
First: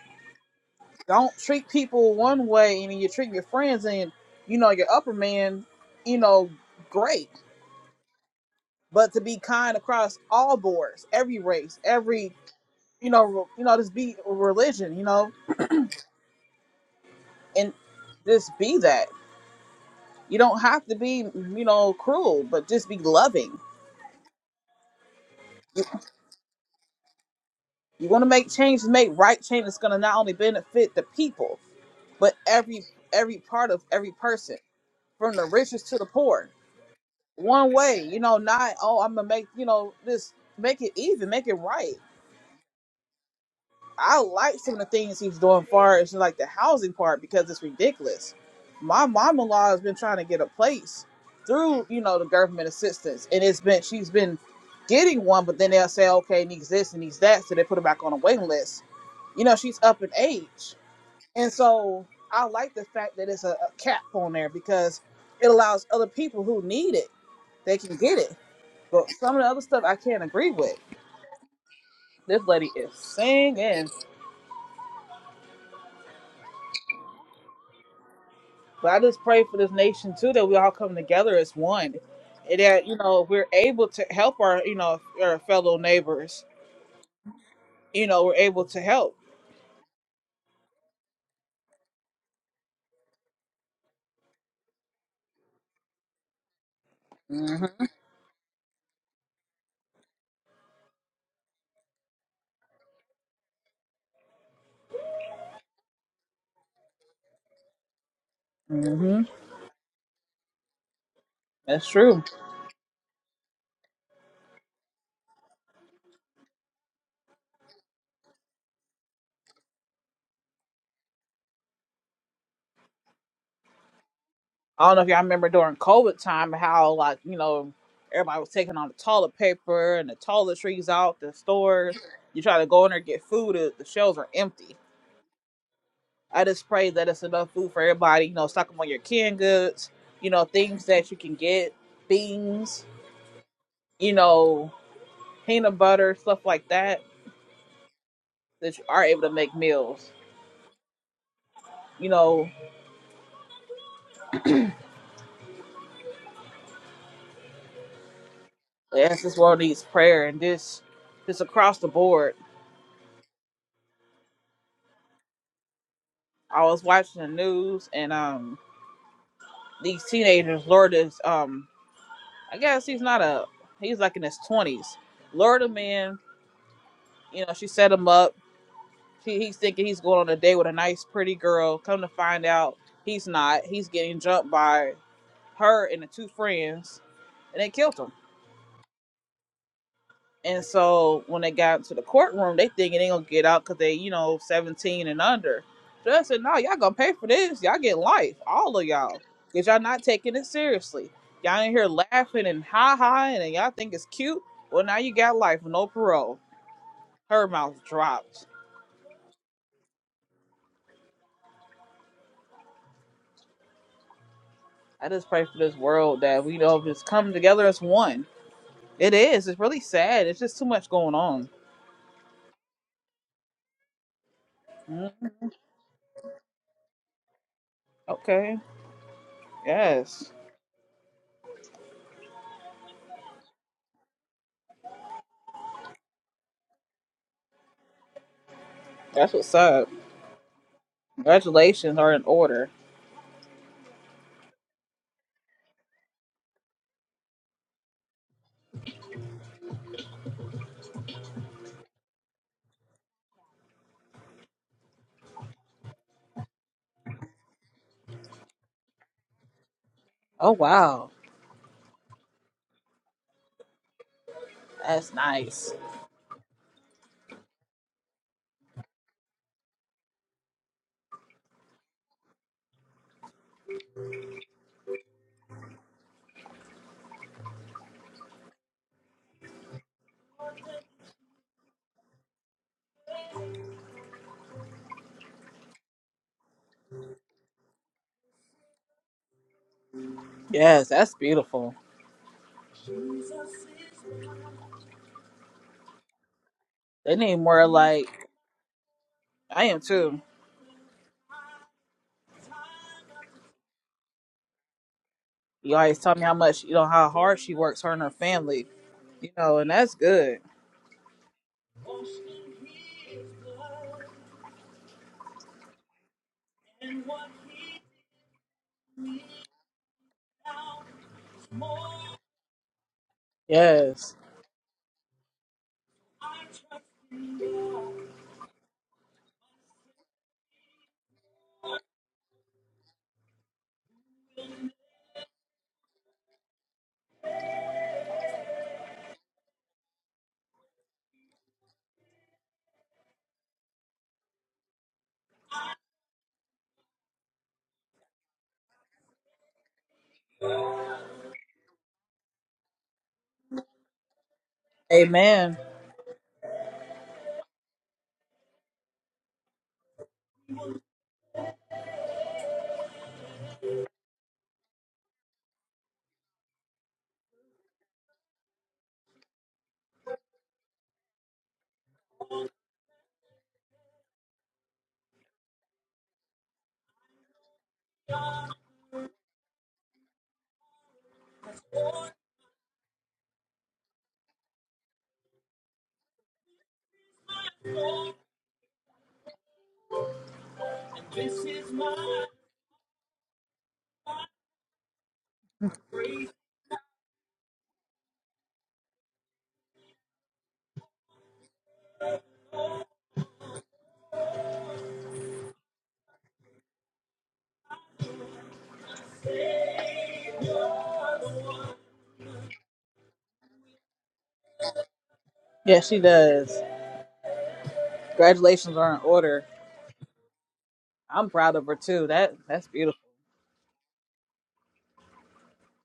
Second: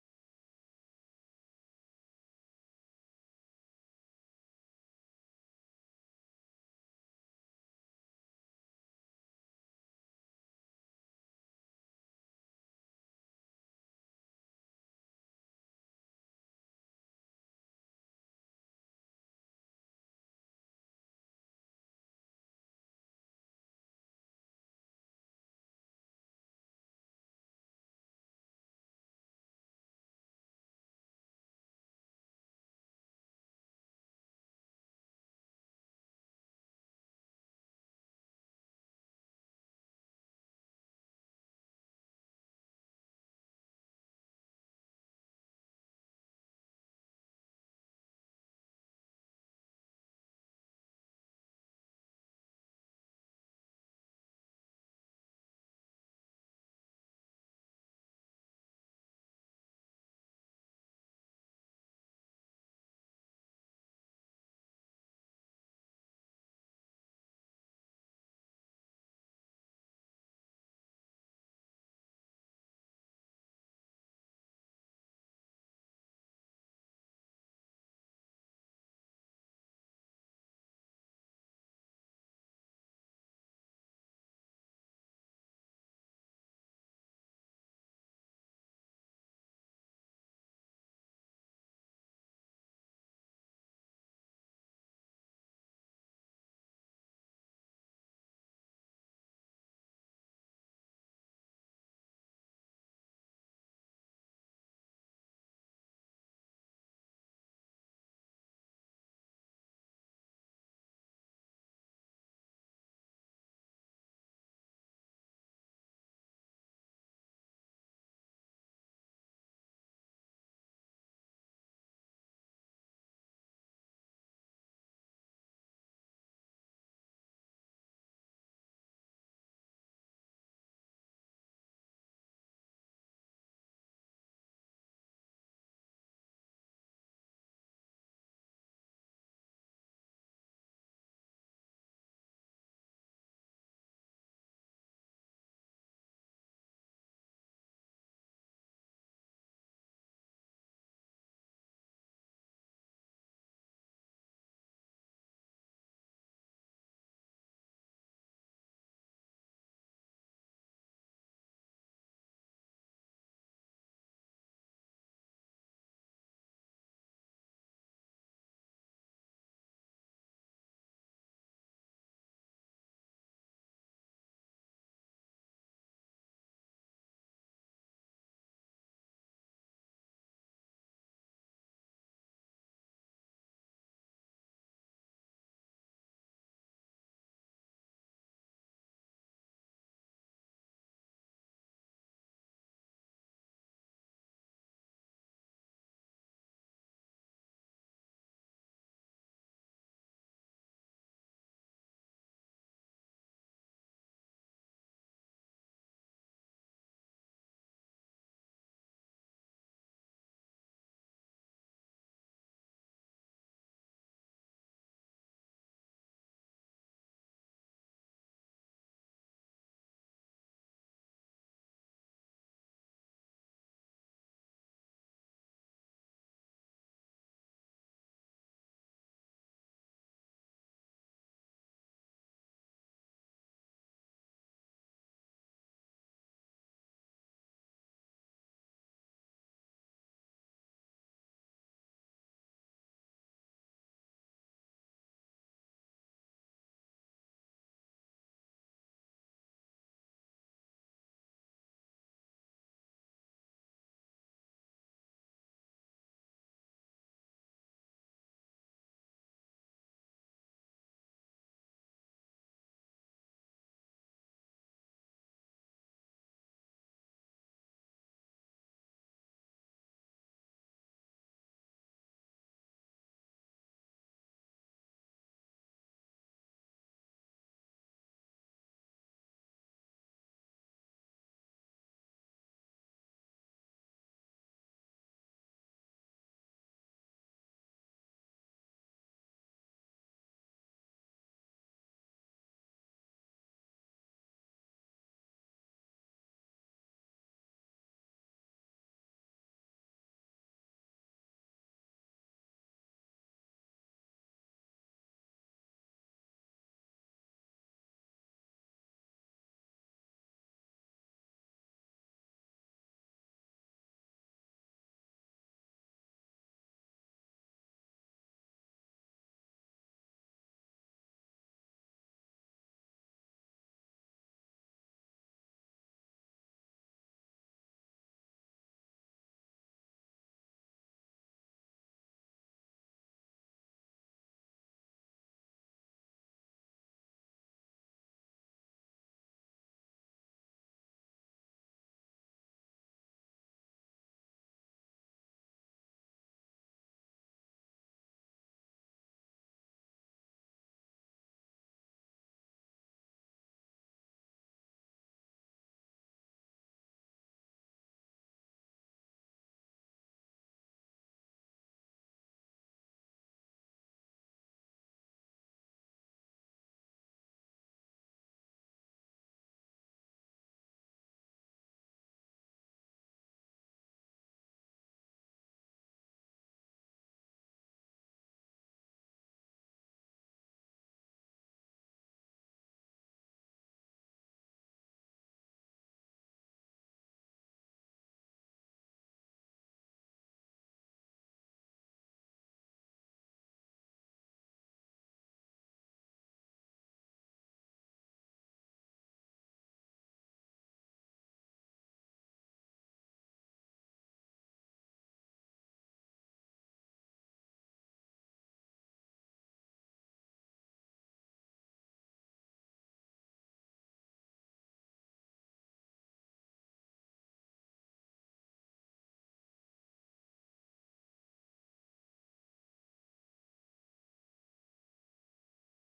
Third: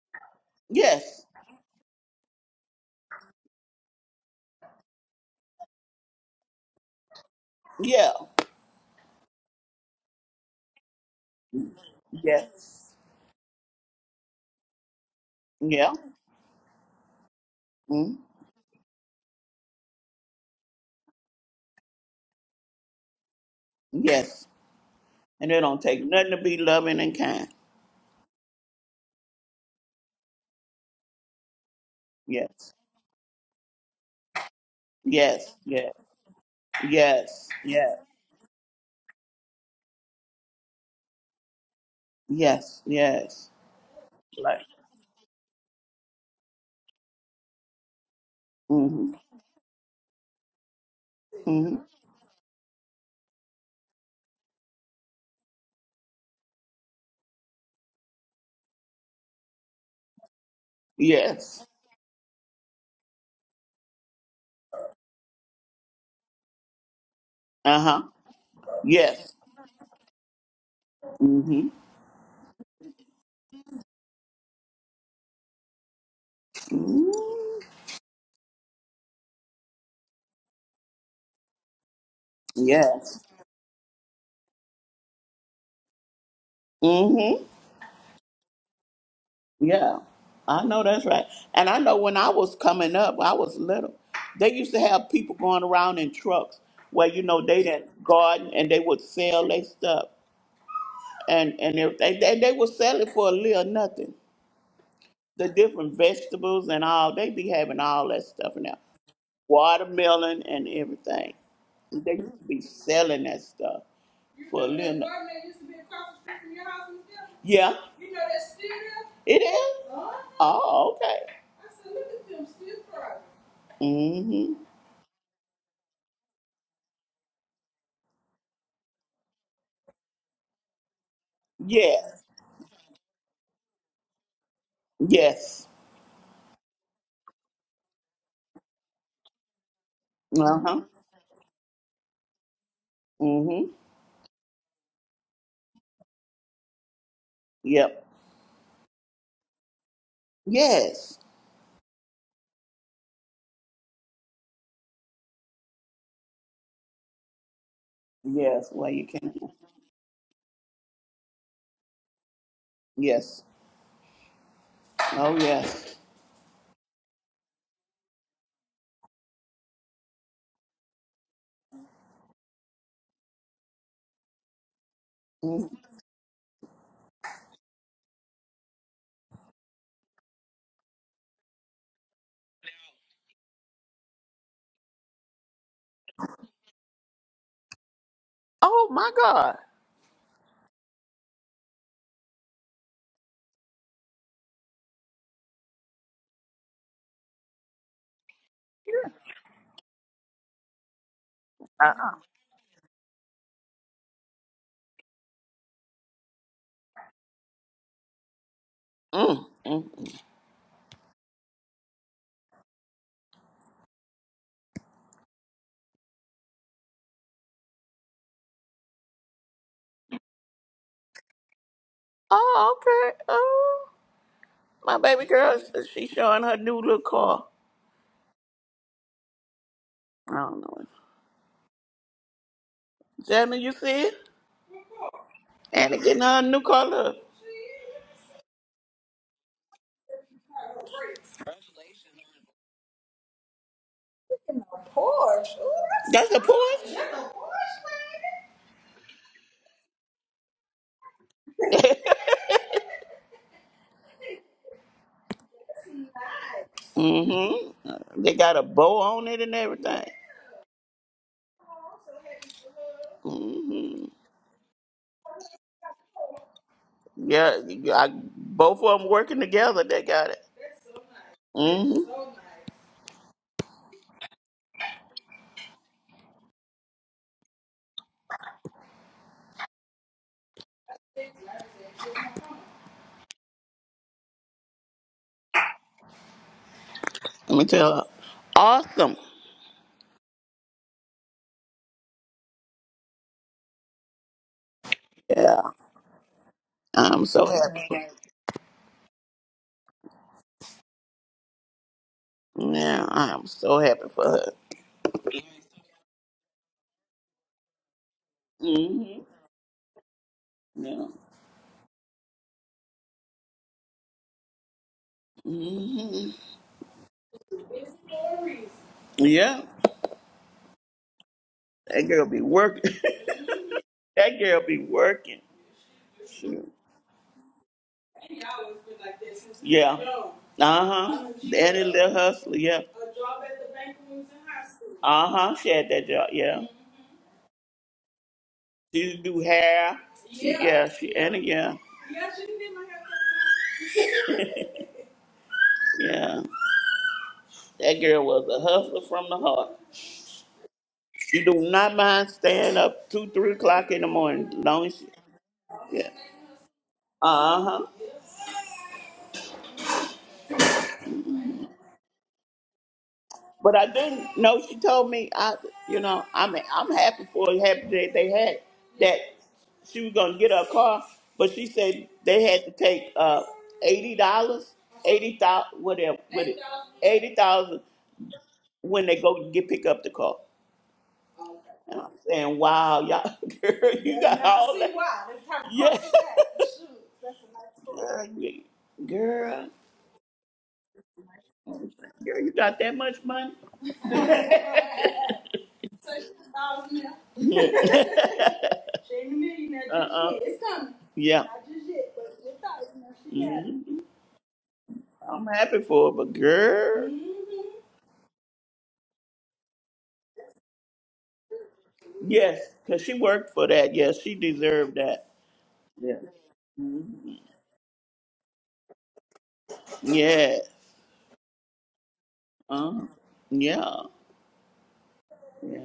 Speaker 2: Yes.
Speaker 1: Don't treat people one way, and you treat your friends and you know your upper man, you know, great.
Speaker 2: Yeah.
Speaker 1: But to be kind across all boards, every race, every
Speaker 2: Yes.
Speaker 1: you know, re- you know, just be religion, you know,
Speaker 2: Yeah.
Speaker 1: and
Speaker 2: Mhm.
Speaker 1: just be that. You don't have to be, you know, cruel, but just be loving.
Speaker 2: Yes. And it don't take nothing to be loving and kind.
Speaker 1: You want to make change, make right change that's going to not only benefit the people, but
Speaker 2: Yes.
Speaker 1: every every part of every person, from the
Speaker 2: Yes.
Speaker 1: richest
Speaker 2: Yes.
Speaker 1: to the poor.
Speaker 2: Yes.
Speaker 1: One
Speaker 2: Yes.
Speaker 1: way, you know, not oh, I'm gonna make, you know, just make it even, make it right.
Speaker 2: Yes. Yes.
Speaker 1: I like
Speaker 2: Like.
Speaker 1: some of the things he's doing far as like the housing part because it's ridiculous. My
Speaker 2: Mm-hmm.
Speaker 1: mom in law has been trying to get a place
Speaker 2: Mm-hmm.
Speaker 1: through, you know, the government assistance and it's been she's been getting one, but then they'll say, Okay, it needs this and needs that, so they put her back on a waiting list. You know, she's up in age. And
Speaker 2: Yes.
Speaker 1: so I like the fact that it's a, a cap on there because it allows other people who need it, they
Speaker 2: Uh
Speaker 1: can
Speaker 2: huh.
Speaker 1: get it. But
Speaker 2: Yes.
Speaker 1: some of the other stuff I can't agree with.
Speaker 2: Mm
Speaker 1: This lady is singing.
Speaker 2: hmm.
Speaker 1: But I just pray for this nation too that we all come together as one, and that you
Speaker 2: Yes.
Speaker 1: know we're able to help our you know our fellow neighbors.
Speaker 2: Mm hmm.
Speaker 1: You know we're able to help.
Speaker 2: Yeah. I know that's right. And I know when I was coming up, I was little. They used to have people going around in trucks where you know they
Speaker 1: hmm
Speaker 2: didn't garden and they would sell their stuff and and everything. They, they would sell it for a little nothing. The different vegetables and all they be having all that stuff now,
Speaker 1: hmm
Speaker 2: watermelon and everything.
Speaker 1: That's
Speaker 2: They
Speaker 1: true.
Speaker 2: used to be selling that stuff. for a living. Yeah. You know that's still there? It is? Uh-huh. Oh, okay. I said, look at them still private. Mm-hmm.
Speaker 1: I don't know if y'all remember during COVID time how like you know everybody was taking all the toilet paper and the toiletries out the stores.
Speaker 2: Yes.
Speaker 1: You try to go in there and get food, the the shelves are empty.
Speaker 2: Yes.
Speaker 1: I just pray that it's enough food for everybody. You know, stock up on your canned goods. You know,
Speaker 2: Uh-huh.
Speaker 1: things that you can get, beans.
Speaker 2: Mm-hmm.
Speaker 1: You know, peanut butter, stuff like that,
Speaker 2: Yep.
Speaker 1: that you are able to make meals.
Speaker 2: Yes.
Speaker 1: You know,
Speaker 2: Yes. Well, you
Speaker 1: as
Speaker 2: can.
Speaker 1: this world needs prayer and this this across the board.
Speaker 2: Yes. Oh, yes.
Speaker 1: I was watching the news and um these teenagers lured this um I guess he's not a he's like in his twenties. Lured a
Speaker 2: Mhm.
Speaker 1: man, you know, she set him up. He, he's thinking he's going on a date with a nice pretty girl. Come to find out he's not. He's getting jumped by her and the two friends and they killed him
Speaker 2: Oh, my God.
Speaker 1: And so when they got to the courtroom, they thinking they gonna get out because they, you know, 17 and under. Judge said, no, y'all gonna pay for this. Y'all get life, all of y'all, because y'all not taking it seriously. Y'all in here laughing and ha ha, and y'all think it's cute. Well, now you got life, no parole. Her mouth dropped.
Speaker 2: Uh-uh. Mm, mm.
Speaker 1: I just pray for this world that we know just come together as one. It is. It's really sad. It's just too much going on.
Speaker 2: Oh, okay. Oh, my
Speaker 1: Mm,
Speaker 2: baby girl, she's showing her new little car.
Speaker 1: Okay. Yes.
Speaker 2: I don't know. Jamie, you see it? And it getting her a new color.
Speaker 1: That's what's up. Congratulations are in order.
Speaker 2: Porsche. Ooh, That's a Porsche. nice. That's a Porsche. mm-hmm. They got a bow on it and everything.
Speaker 1: Oh wow.
Speaker 2: Oh, so Mm-hmm.
Speaker 1: That's nice.
Speaker 2: Yeah, you- I, both of them working together. They got it. so nice. Mm-hmm. So nice. Let me tell her. Awesome.
Speaker 1: Yes, that's beautiful.
Speaker 2: Yeah,
Speaker 1: They
Speaker 2: I'm
Speaker 1: need
Speaker 2: so
Speaker 1: more
Speaker 2: happy.
Speaker 1: like I am too.
Speaker 2: Yeah, I'm so happy for her.
Speaker 1: You always tell me how much you know how hard she works, her and her family.
Speaker 2: hmm
Speaker 1: You know, and that's good.
Speaker 2: Yeah. hmm Yeah. That girl be working.
Speaker 1: Yes.
Speaker 2: that girl be working. Shoot. Yeah. Uh-huh. That little hustler, yeah. Uh-huh. She had that job, yeah. She used to do hair. She, yeah, she and yeah. Yeah. That girl was a hustler from the heart. She do not mind staying up two, three o'clock in the morning, As long as she,
Speaker 1: Amen.
Speaker 2: yeah. Uh huh. But I didn't know. She told me, I, you know, I'm I'm happy for it. Happy that they had that she was gonna get her car, but she said they had to take uh eighty dollars, eighty thousand, whatever, what it, eighty thousand when they go to get pick up the car. And I'm saying, wow, y'all, girl, you got Now all see that. why. That's how yeah. Christ is. Shoot, that's a nice story. Girl, you, girl, girl, you got that much money? So she's out here. Yeah. she ain't a millionaire just uh-uh. yet. It's coming. Yeah. Not just yet, but it's out. You know, she got it. Mhm. I'm happy for her, but girl. Mhm. Yes, because she worked for that. Yes, she deserved that.
Speaker 1: Yes, she
Speaker 2: Yeah.
Speaker 1: does.
Speaker 2: Mhm.
Speaker 1: Congratulations are in order.
Speaker 2: Yeah.
Speaker 1: I'm proud of her too. That that's beautiful.
Speaker 2: Uh-huh. Yeah. Yeah.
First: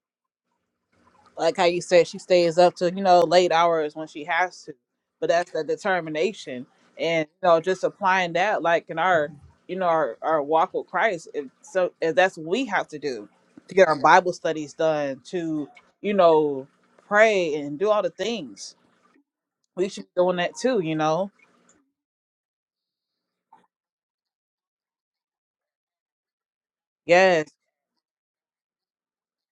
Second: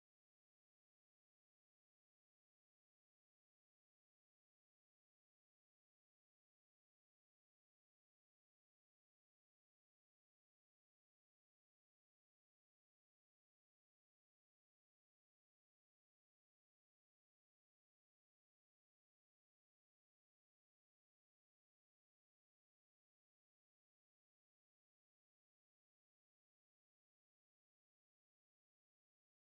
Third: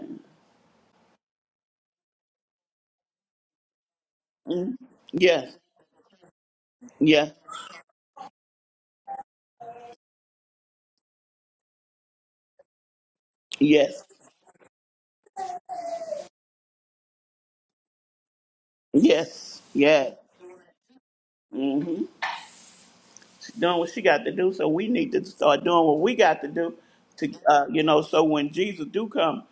Speaker 1: like how you said she stays up to you know late hours when she has to
Speaker 2: Mm.
Speaker 1: but that's
Speaker 2: Yes,
Speaker 1: the determination and
Speaker 2: yes,
Speaker 1: you know just applying that like in our you know our, our walk with christ if so if that's what we have to do to get our
Speaker 2: yes,
Speaker 1: bible studies done to you know pray and do all the things
Speaker 2: yes,
Speaker 1: we should be
Speaker 2: yes.
Speaker 1: doing that too you know
Speaker 2: Mm-hmm. She's doing what she got to do, so we need to start doing what we got to do to,
Speaker 1: yes
Speaker 2: uh, you know, so when Jesus do come,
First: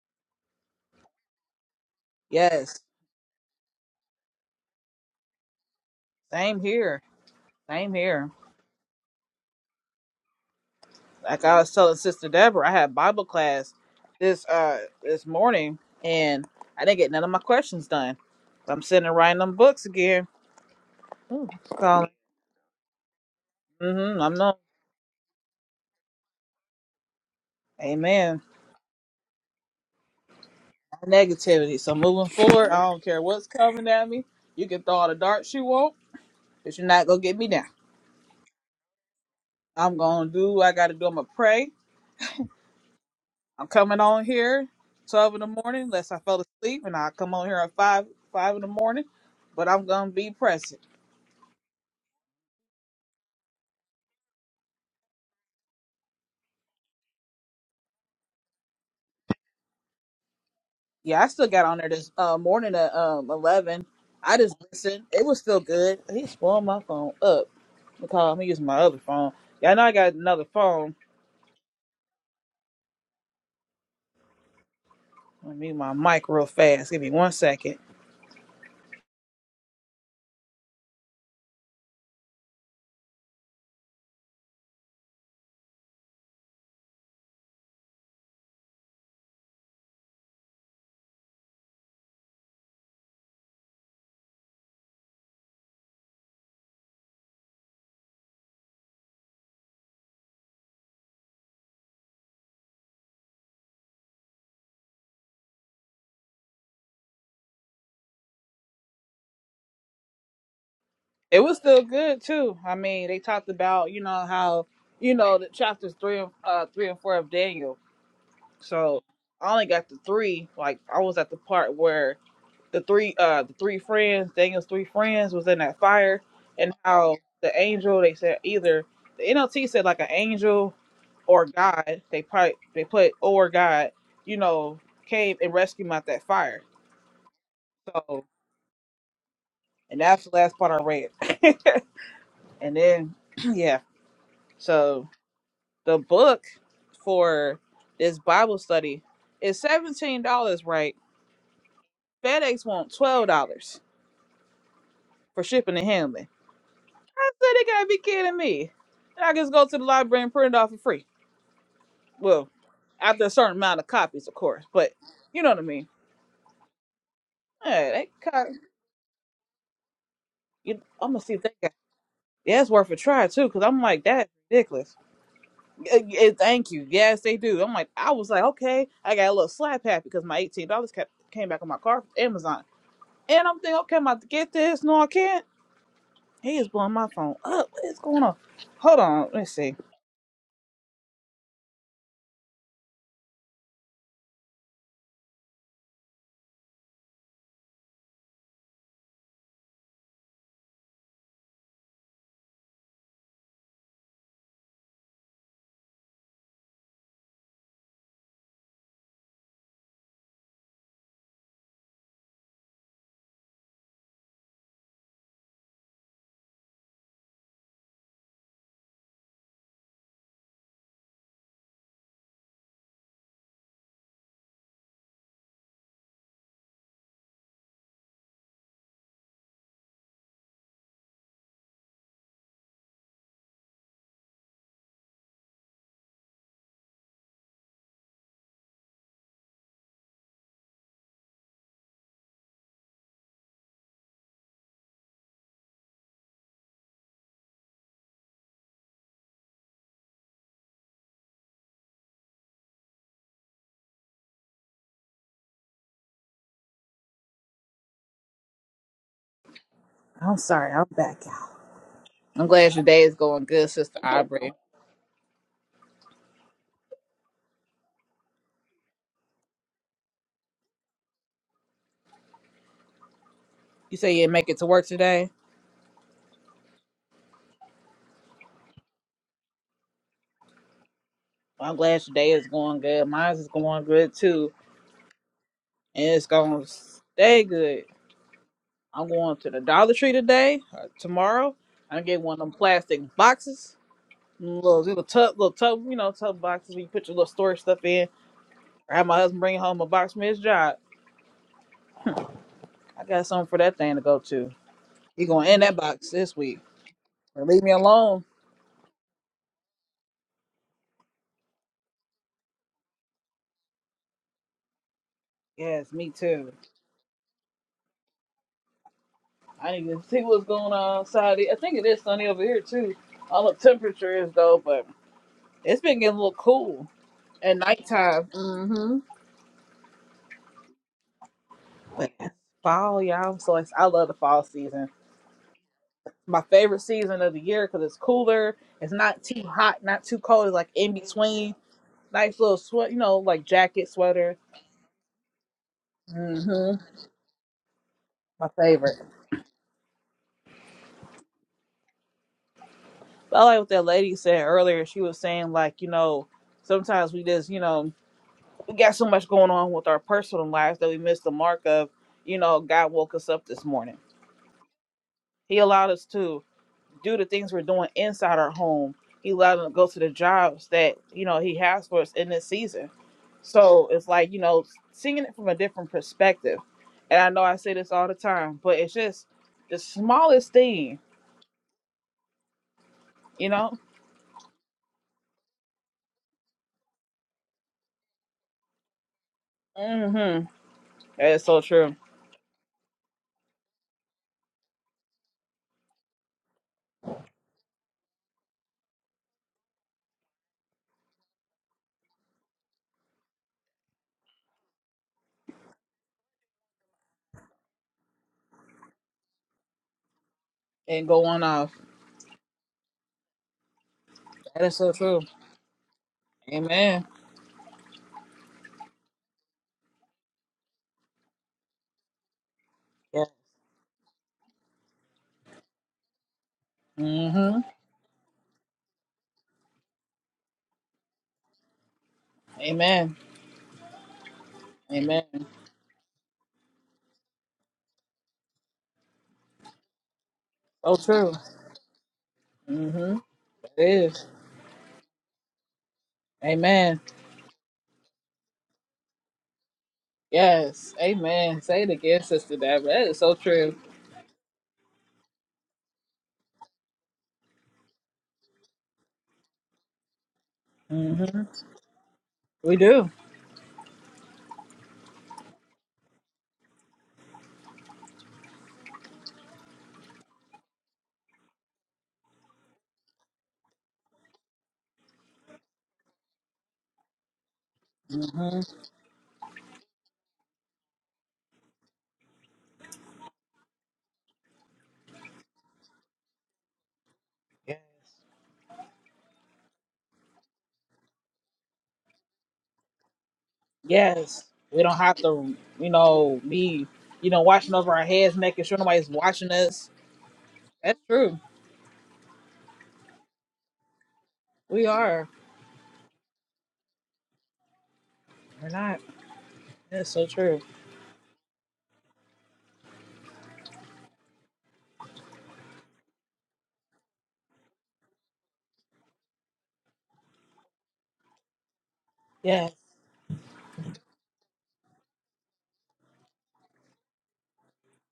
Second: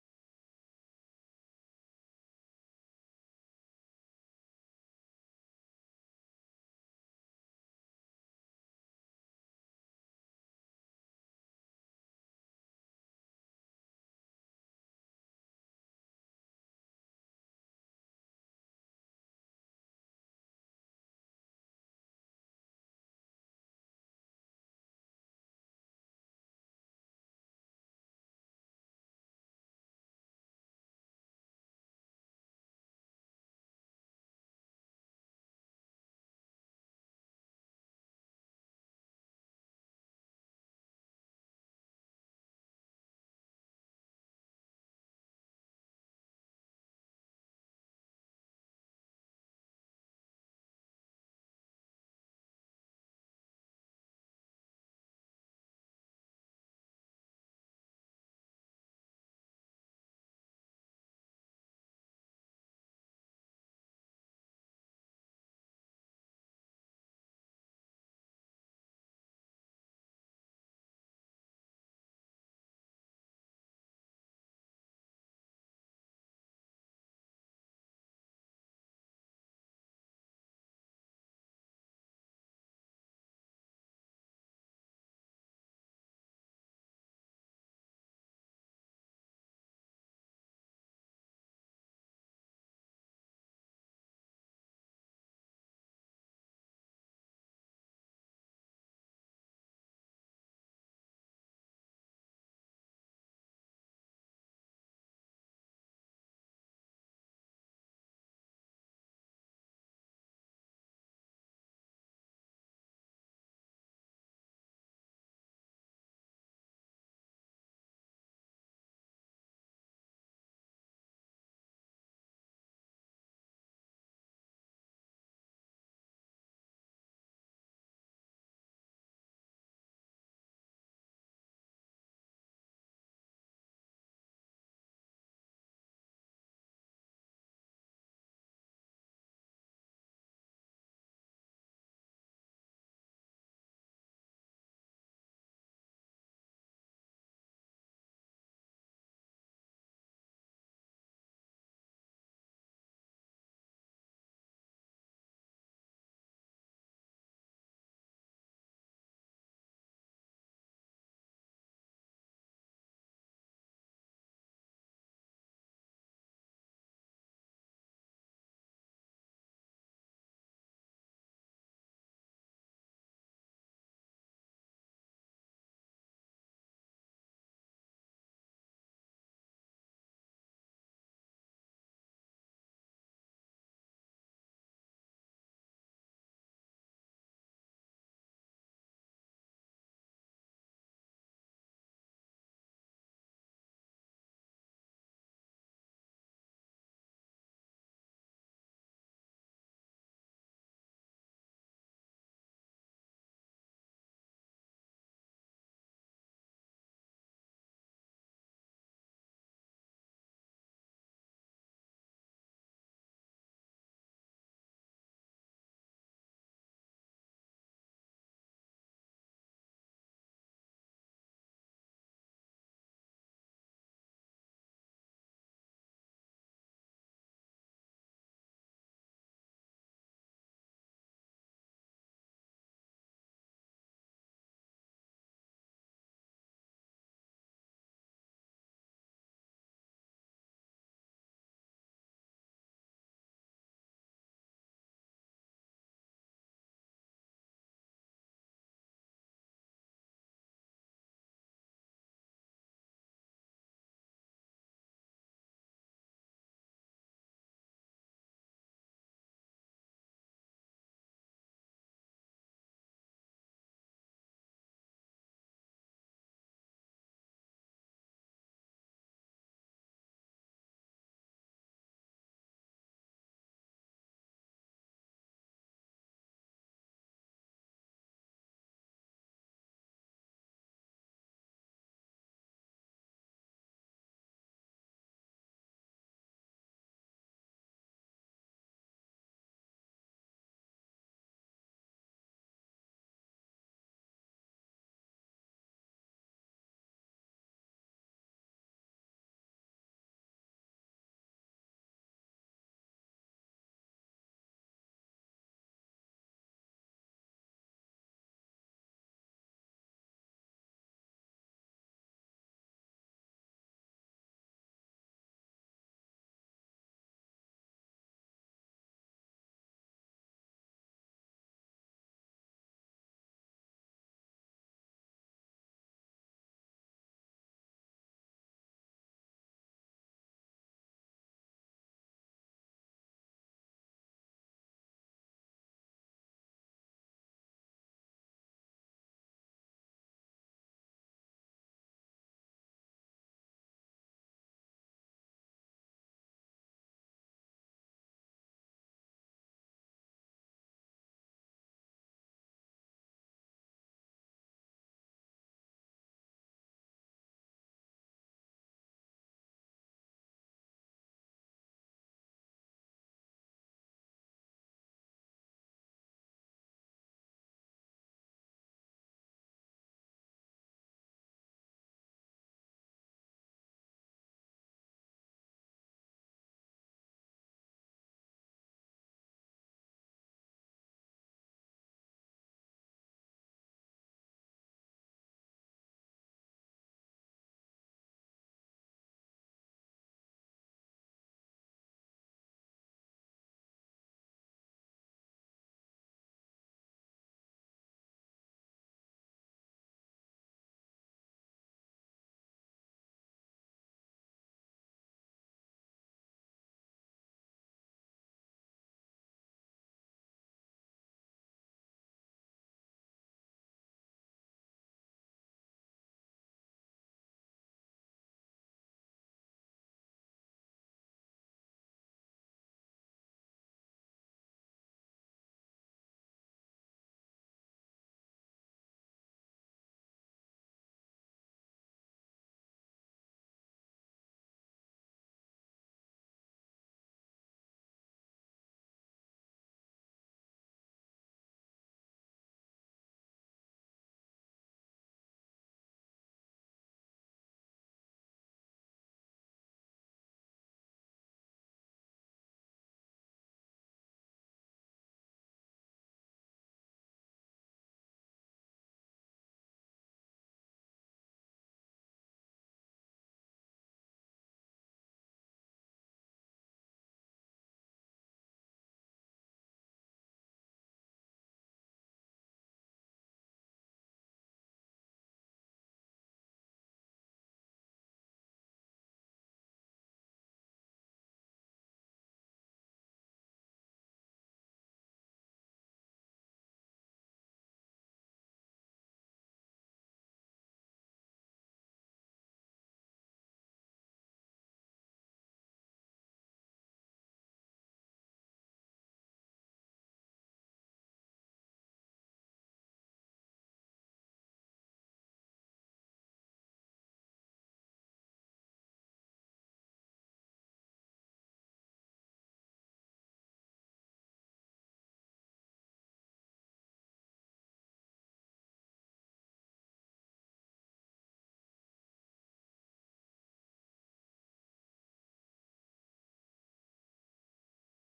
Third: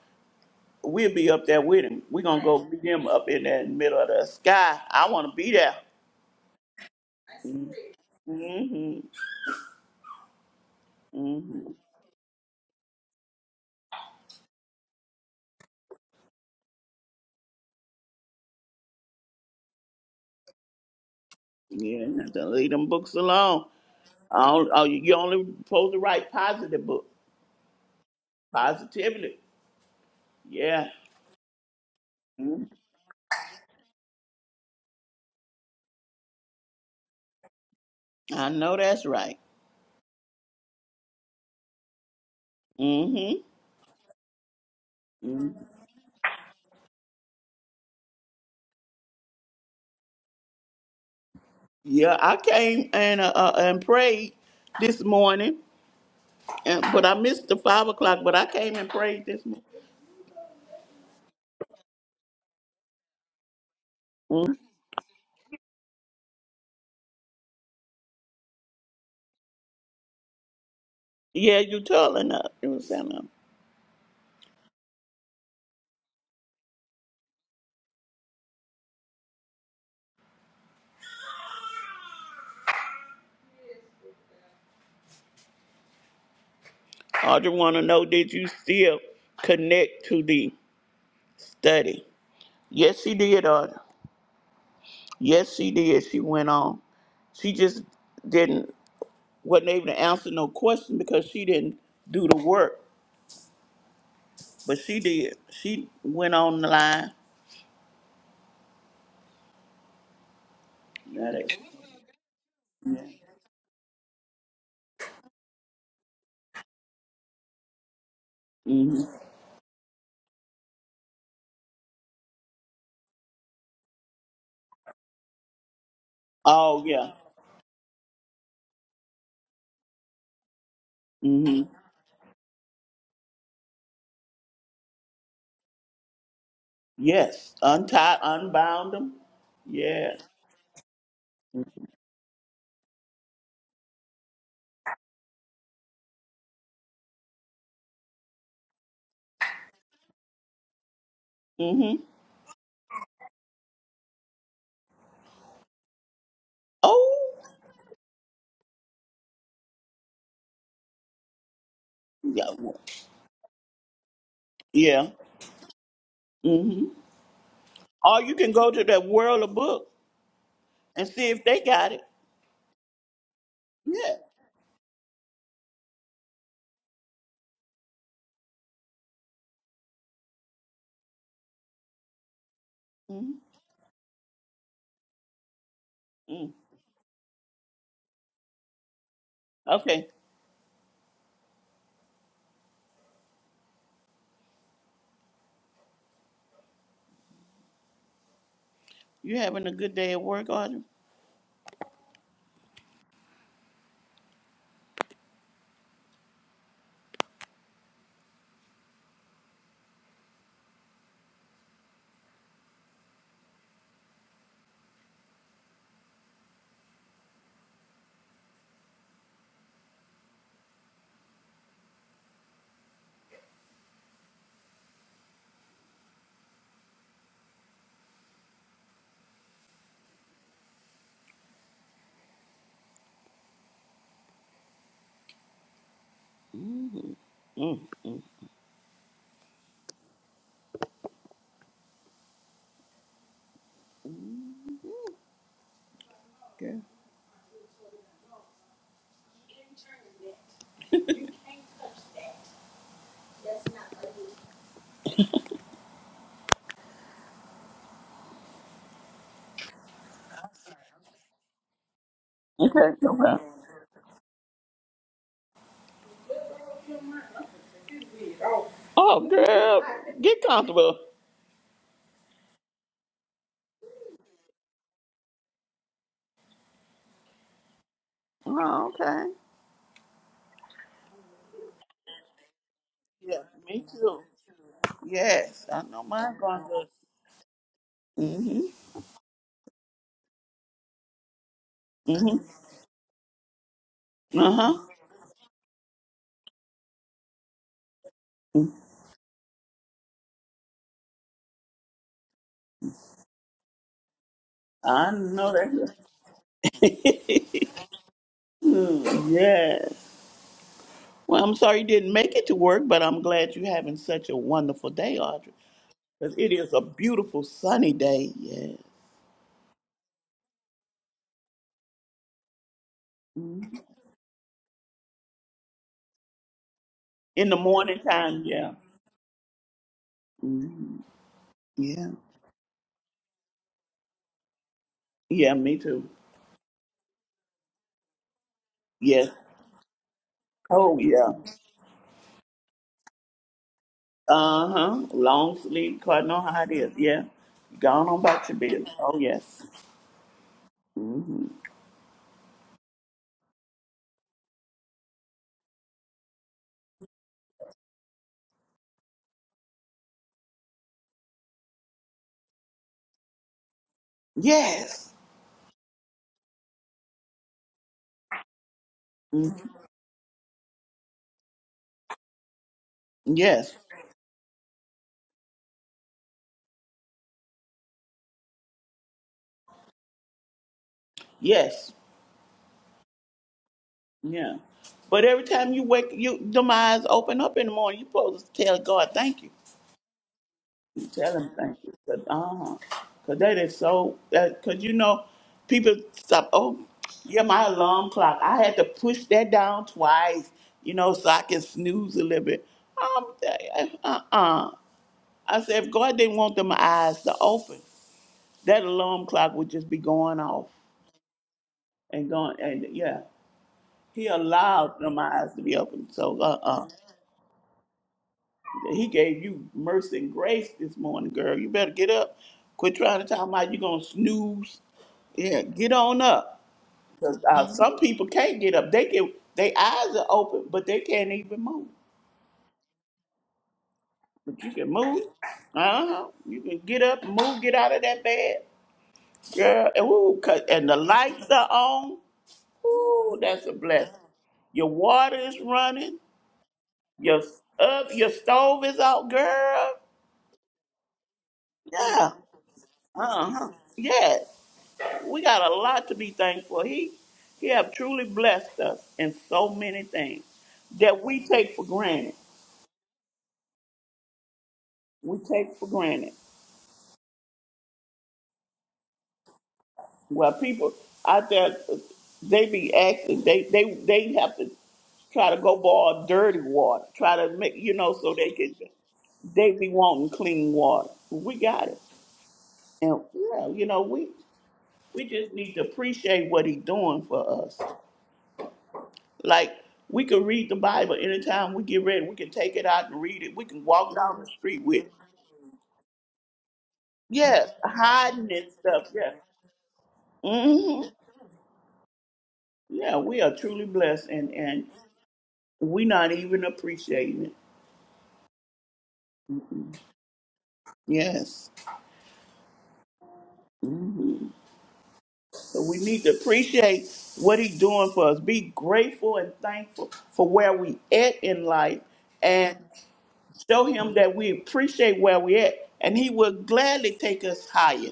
Speaker 2: we'll be up there with him. We're going to go
Speaker 1: yes
Speaker 2: meet him up in that middle of the sky. I want to be there.
Speaker 1: same here same here
Speaker 2: Mm-hmm.
Speaker 1: Like I
Speaker 2: Mm-hmm.
Speaker 1: was telling Sister Deborah, I had Bible class this uh this morning, and I didn't get none of my questions done. I'm sitting there writing them books again. Ooh,
Speaker 2: Yeah,
Speaker 1: Calling.
Speaker 2: you have to leave them books alone.
Speaker 1: Mm-hmm. I'm
Speaker 2: I
Speaker 1: not.
Speaker 2: don't, oh, you you only supposed to write positive book,
Speaker 1: Amen.
Speaker 2: positively. Yeah,
Speaker 1: Negativity. So moving
Speaker 2: Mhm.
Speaker 1: forward, I don't care what's coming at me. You can throw all the darts you want, but you're not gonna get me down.
Speaker 2: I know that's right.
Speaker 1: I'm gonna do what I gotta do. I'm gonna pray.
Speaker 2: Mm-hmm.
Speaker 1: I'm coming on here
Speaker 2: Mm-hmm.
Speaker 1: twelve in the morning, unless I fell asleep, and I come on here at five five in the morning. But I'm gonna be present.
Speaker 2: Yeah, I came and uh, uh, and prayed this morning, and, but I missed the five o'clock. But I came and prayed this morning.
Speaker 1: Yeah, I still got on there this uh, morning at um, 11. I just
Speaker 2: Mm.
Speaker 1: listened. It was still good. He spoiled my phone up because I'm using my other phone. Yeah, I know I got another phone.
Speaker 2: Yeah, you telling her. You was telling her.
Speaker 1: Let me mute my mic real fast. Give me one second.
Speaker 2: I want to know did you still connect to the study? Yes, she did. Uh, yes, she did. She went on. She just didn't wasn't able to answer no question because she didn't do the work. But she did. She went on the line. That
Speaker 1: It was still good too. I mean, they talked about you know how you know the chapters three and uh, three and four of Daniel. So
Speaker 2: Mm-hmm.
Speaker 1: I only got the three. Like I was at the part where the three uh the three friends, Daniel's three friends was in that fire and
Speaker 2: Oh yeah.
Speaker 1: how the angel they said either the NLT said like an angel or
Speaker 2: Mm-hmm.
Speaker 1: God, they probably they put or God, you know, came and rescued him out that fire.
Speaker 2: Yes. Untie,
Speaker 1: So
Speaker 2: unbound them.
Speaker 1: and
Speaker 2: Yeah.
Speaker 1: that's the last part I read. and then yeah. So the book for this Bible study is seventeen dollars, right?
Speaker 2: Mm-hmm.
Speaker 1: FedEx want twelve dollars for shipping and handling. I
Speaker 2: Oh,
Speaker 1: said they gotta be kidding me. And I just go to the library and print it off for free.
Speaker 2: yeah.
Speaker 1: Well,
Speaker 2: well,
Speaker 1: after a certain amount of copies, of course, but
Speaker 2: Yeah.
Speaker 1: you know what I mean.
Speaker 2: Mm-hmm.
Speaker 1: Yeah, they
Speaker 2: Or you
Speaker 1: copy.
Speaker 2: can go to that world of book
Speaker 1: You,
Speaker 2: and
Speaker 1: I'm gonna
Speaker 2: see
Speaker 1: see if
Speaker 2: if
Speaker 1: they
Speaker 2: they
Speaker 1: got.
Speaker 2: got it.
Speaker 1: Yeah, it's worth a try too, cause I'm like
Speaker 2: Yeah.
Speaker 1: that's ridiculous. Yeah, yeah, thank you. Yes, they do. I'm like, I was like, okay, I got a little slap happy because my eighteen dollars kept came back on my car from Amazon, and
Speaker 2: Mm-hmm.
Speaker 1: I'm thinking, okay, I'm about to get this. No, I can't.
Speaker 2: mm
Speaker 1: He is blowing my phone up. What is going on? Hold on, let's see.
Speaker 2: Okay. You having a good day at work, Audrey? Mm. Okay.
Speaker 1: I'm sorry, I'm back. I'm glad your day
Speaker 2: Okay.
Speaker 1: is
Speaker 2: Okay.
Speaker 1: going good, Sister Aubrey.
Speaker 2: Oh, girl. Get comfortable.
Speaker 1: You say you didn't make it to work today?
Speaker 2: Oh, okay.
Speaker 1: Well, I'm glad your day is going good.
Speaker 2: Yeah.
Speaker 1: Mine's is
Speaker 2: Me
Speaker 1: going good
Speaker 2: too.
Speaker 1: too.
Speaker 2: Yes, I know
Speaker 1: And it's
Speaker 2: mine going
Speaker 1: going to
Speaker 2: to.
Speaker 1: stay good.
Speaker 2: Mm-hmm.
Speaker 1: I'm going to the Dollar Tree today, or tomorrow. I'm getting one of them
Speaker 2: Mm-hmm.
Speaker 1: plastic boxes,
Speaker 2: Uh-huh.
Speaker 1: little, little tub, little tub, you know, tub boxes where you put your little storage stuff in. Or have my husband bring home a box from his job. I got something for that thing to go to.
Speaker 2: I
Speaker 1: He going to
Speaker 2: know
Speaker 1: end that box this week.
Speaker 2: that.
Speaker 1: But leave me alone.
Speaker 2: Hmm, yes. Well, I'm sorry you didn't make it to work, but I'm glad you're having such a wonderful day, Audrey.
Speaker 1: Yes, me
Speaker 2: Because
Speaker 1: too.
Speaker 2: it is a beautiful sunny day. Yeah.
Speaker 1: I didn't even see what's going on Saturday. I think it is sunny over here too. I don't know what
Speaker 2: Mhm.
Speaker 1: temperature is though, but it's been getting a little cool
Speaker 2: In the
Speaker 1: at
Speaker 2: morning
Speaker 1: nighttime.
Speaker 2: time, yeah.
Speaker 1: Mm-hmm.
Speaker 2: hmm Yeah.
Speaker 1: But it's fall, y'all. I'm so ex- I love the fall season. It's
Speaker 2: Yeah, me too.
Speaker 1: my favorite season of the year because it's cooler. It's not
Speaker 2: Yes.
Speaker 1: too hot, not too cold. It's like in
Speaker 2: Oh, yeah.
Speaker 1: between. Nice little sweat, you know, like jacket, sweater.
Speaker 2: Uh-huh. Long sleep, cause I know how it
Speaker 1: hmm
Speaker 2: is. Yeah. Gone on
Speaker 1: My
Speaker 2: about your business.
Speaker 1: favorite.
Speaker 2: Oh, yes. hmm
Speaker 1: I like what that lady said earlier. She was saying like, you know, sometimes we just, you know. we got so much going on with our personal lives that we missed the mark of, you know, God woke us up this morning.
Speaker 2: Yes.
Speaker 1: He allowed us to do the things we're doing inside our home. He allowed us
Speaker 2: Mhm.
Speaker 1: to go to the jobs that, you know, he has for us in this season.
Speaker 2: Yes.
Speaker 1: So it's like, you know, seeing it from a different perspective. And I know I say this all the time, but it's just the smallest thing,
Speaker 2: Yes.
Speaker 1: you know?
Speaker 2: Yeah. But every time you wake, you them eyes open up in the morning. You supposed to tell God thank you.
Speaker 1: Mm-hmm.
Speaker 2: You
Speaker 1: That
Speaker 2: tell
Speaker 1: is
Speaker 2: Him
Speaker 1: so
Speaker 2: thank you.
Speaker 1: true.
Speaker 2: Cause, uh-huh. 'Cause that is so. That because you know, people stop. Oh, yeah, my alarm clock. I had to push that down twice. You know, so I can snooze a little bit. Um, uh, uh. uh. I said, if God didn't want them eyes to open, that alarm clock would just be going off
Speaker 1: And go on off.
Speaker 2: and going. And yeah, He
Speaker 1: That is so
Speaker 2: allowed them
Speaker 1: true.
Speaker 2: eyes to be open. So, uh, uh
Speaker 1: Amen.
Speaker 2: He gave you mercy and grace this morning, girl. You better get up. Quit trying
Speaker 1: Yeah.
Speaker 2: to talk about you gonna snooze. Yeah, get on up. 'Cause,
Speaker 1: Mm-hmm.
Speaker 2: uh, some people can't get up. They can. Their eyes are open, but they can't even move.
Speaker 1: Amen.
Speaker 2: But you can move.
Speaker 1: Amen.
Speaker 2: Uh huh. You can get up, move, get out of that bed, girl. And, ooh, 'cause- and the
Speaker 1: So true.
Speaker 2: lights are on.
Speaker 1: Mm-hmm.
Speaker 2: Ooh, that's a
Speaker 1: It
Speaker 2: blessing.
Speaker 1: is.
Speaker 2: Your water is running.
Speaker 1: Amen.
Speaker 2: Your up. Your stove is out, girl.
Speaker 1: Yes. Amen. Say it again,
Speaker 2: Yeah.
Speaker 1: Sister Deborah. That is so
Speaker 2: Uh huh.
Speaker 1: true.
Speaker 2: Yeah. We got a lot to be thankful. He he have truly blessed us in so many things that
Speaker 1: Mm-hmm.
Speaker 2: we take for granted.
Speaker 1: We do.
Speaker 2: We take for granted. Well, people out there, they be asking, they they they have to try to go boil dirty water, try to make you know so they
Speaker 1: Mm-hmm.
Speaker 2: can they be wanting clean water. We got it, and yeah, you know we we just need to appreciate what he doing for
Speaker 1: Yes.
Speaker 2: us. Like we can read the Bible anytime we get ready. We can take it out and read it. We can walk down
Speaker 1: Yes.
Speaker 2: the street
Speaker 1: We don't
Speaker 2: with it.
Speaker 1: have to, you know, be, you know,
Speaker 2: Yes,
Speaker 1: watching over our heads,
Speaker 2: hiding
Speaker 1: making
Speaker 2: and
Speaker 1: sure
Speaker 2: stuff.
Speaker 1: nobody's
Speaker 2: Yes,
Speaker 1: watching us. That's
Speaker 2: hmm
Speaker 1: true.
Speaker 2: Yeah, we are truly blessed, and and
Speaker 1: We are.
Speaker 2: we not even appreciating it.
Speaker 1: We're not. That's so true.
Speaker 2: Yes. hmm So we need to appreciate what He's doing for us. Be grateful and thankful for where we at in life,
Speaker 1: Yes.
Speaker 2: and show Him that we appreciate where we at, and He will gladly take us higher.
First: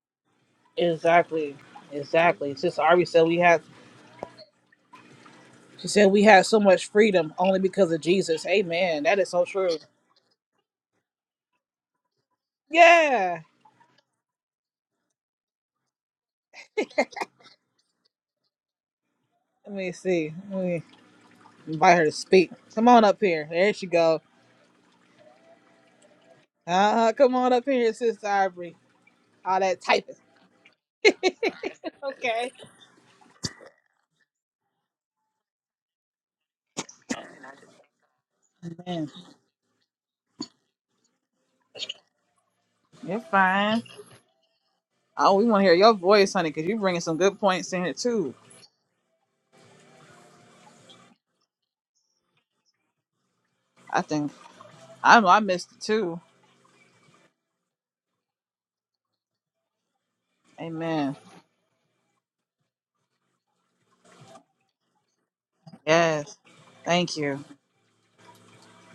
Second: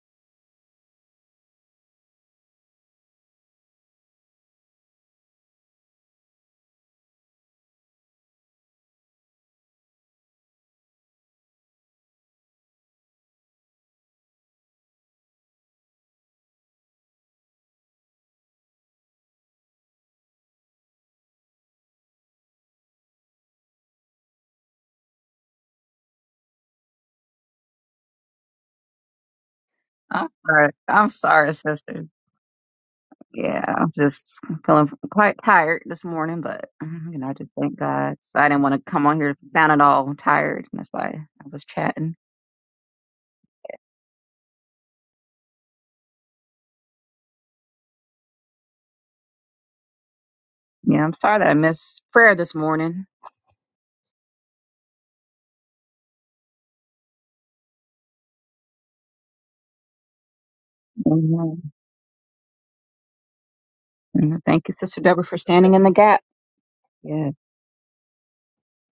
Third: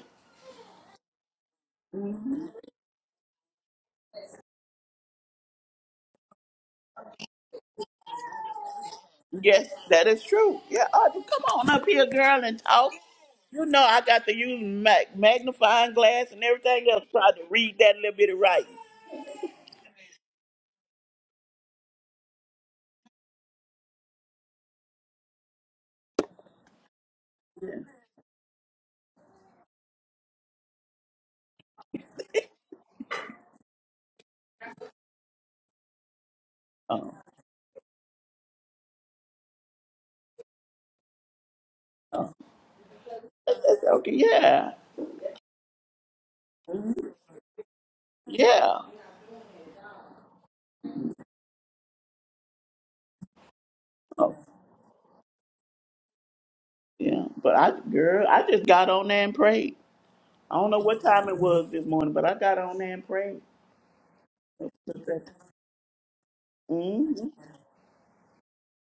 Speaker 1: Exactly. Exactly. Sister Arby said we have she said we have so much freedom only because of Jesus. Amen. That is so
Speaker 2: Yes,
Speaker 1: true.
Speaker 2: that is true. Yeah, Audrey, come on up here, girl, and talk.
Speaker 1: Yeah.
Speaker 2: You know I got to use mag- magnifying glass and everything else try to read that little bit of writing.
Speaker 1: Let me see. Let me invite her to speak. Come on up here. There she go. Uh, come on up here, Sister Ivory. All that typing.
Speaker 3: I'm sorry. I'm sorry, sister.
Speaker 1: Okay.
Speaker 3: Yeah, I'm just feeling quite tired this morning, but mm-hmm,
Speaker 2: Oh,
Speaker 3: you know, I just thank God. So I didn't want to come
Speaker 1: Man,
Speaker 3: on here sounding all tired, and that's why I was chatting.
Speaker 2: oh,
Speaker 1: you're
Speaker 2: that's, that's
Speaker 1: fine.
Speaker 2: okay. Yeah,
Speaker 1: Oh, we want to hear your voice, honey, because you're bringing some good points in here, too.
Speaker 2: yeah,
Speaker 3: Yeah, I'm sorry that I missed prayer this morning.
Speaker 1: I think
Speaker 2: oh,
Speaker 1: I know I missed it, too.
Speaker 2: yeah. But I, girl, I just got on there and prayed. I don't know what
Speaker 1: Amen.
Speaker 2: time it
Speaker 3: Amen.
Speaker 2: was this morning, but I got on there and prayed.
Speaker 3: And thank you, Sister Deborah, for standing in the gap.
Speaker 1: Yes.
Speaker 2: hmm
Speaker 1: Thank
Speaker 3: Yeah,
Speaker 1: you.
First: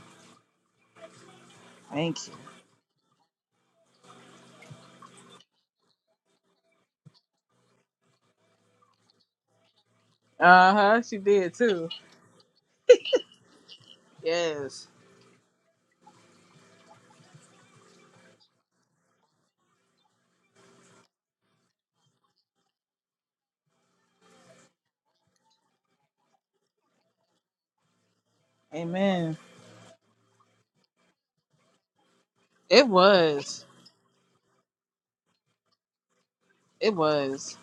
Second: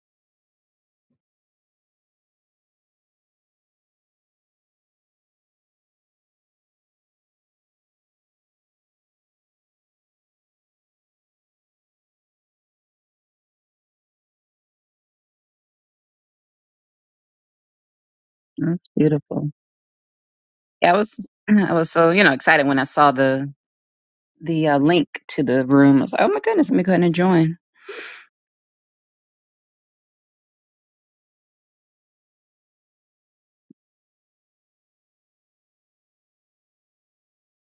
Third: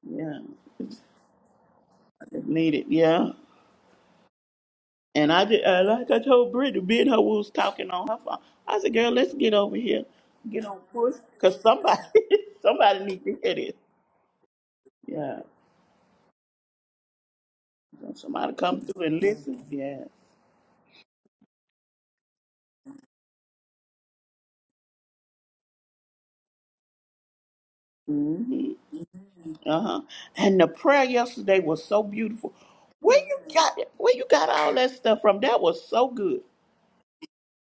Speaker 2: Yeah, I
Speaker 1: Thank you.
Speaker 2: just needed. Yeah, And I did, uh, like I told Brittany, me and her we was talking on her phone. I said, "Girl, let's get over here, get
Speaker 1: Uh
Speaker 2: on
Speaker 1: huh.
Speaker 2: push,
Speaker 1: She did,
Speaker 2: cause
Speaker 1: too.
Speaker 2: somebody, somebody need to hear this.
Speaker 1: Yes.
Speaker 2: Yeah, somebody come
Speaker 3: that's
Speaker 2: through and
Speaker 3: beautiful.
Speaker 2: listen. Yeah,
Speaker 3: Yeah, I was I was so you know excited when I saw the the uh, link to the room. I was like, oh my goodness, let me go ahead and join.
Speaker 2: hmm
Speaker 1: Amen.
Speaker 2: uh huh. And the prayer yesterday was so beautiful.
Speaker 1: It
Speaker 2: Where you
Speaker 1: was.
Speaker 2: got it? Where you got all that stuff from? That was so good.
Speaker 1: It was.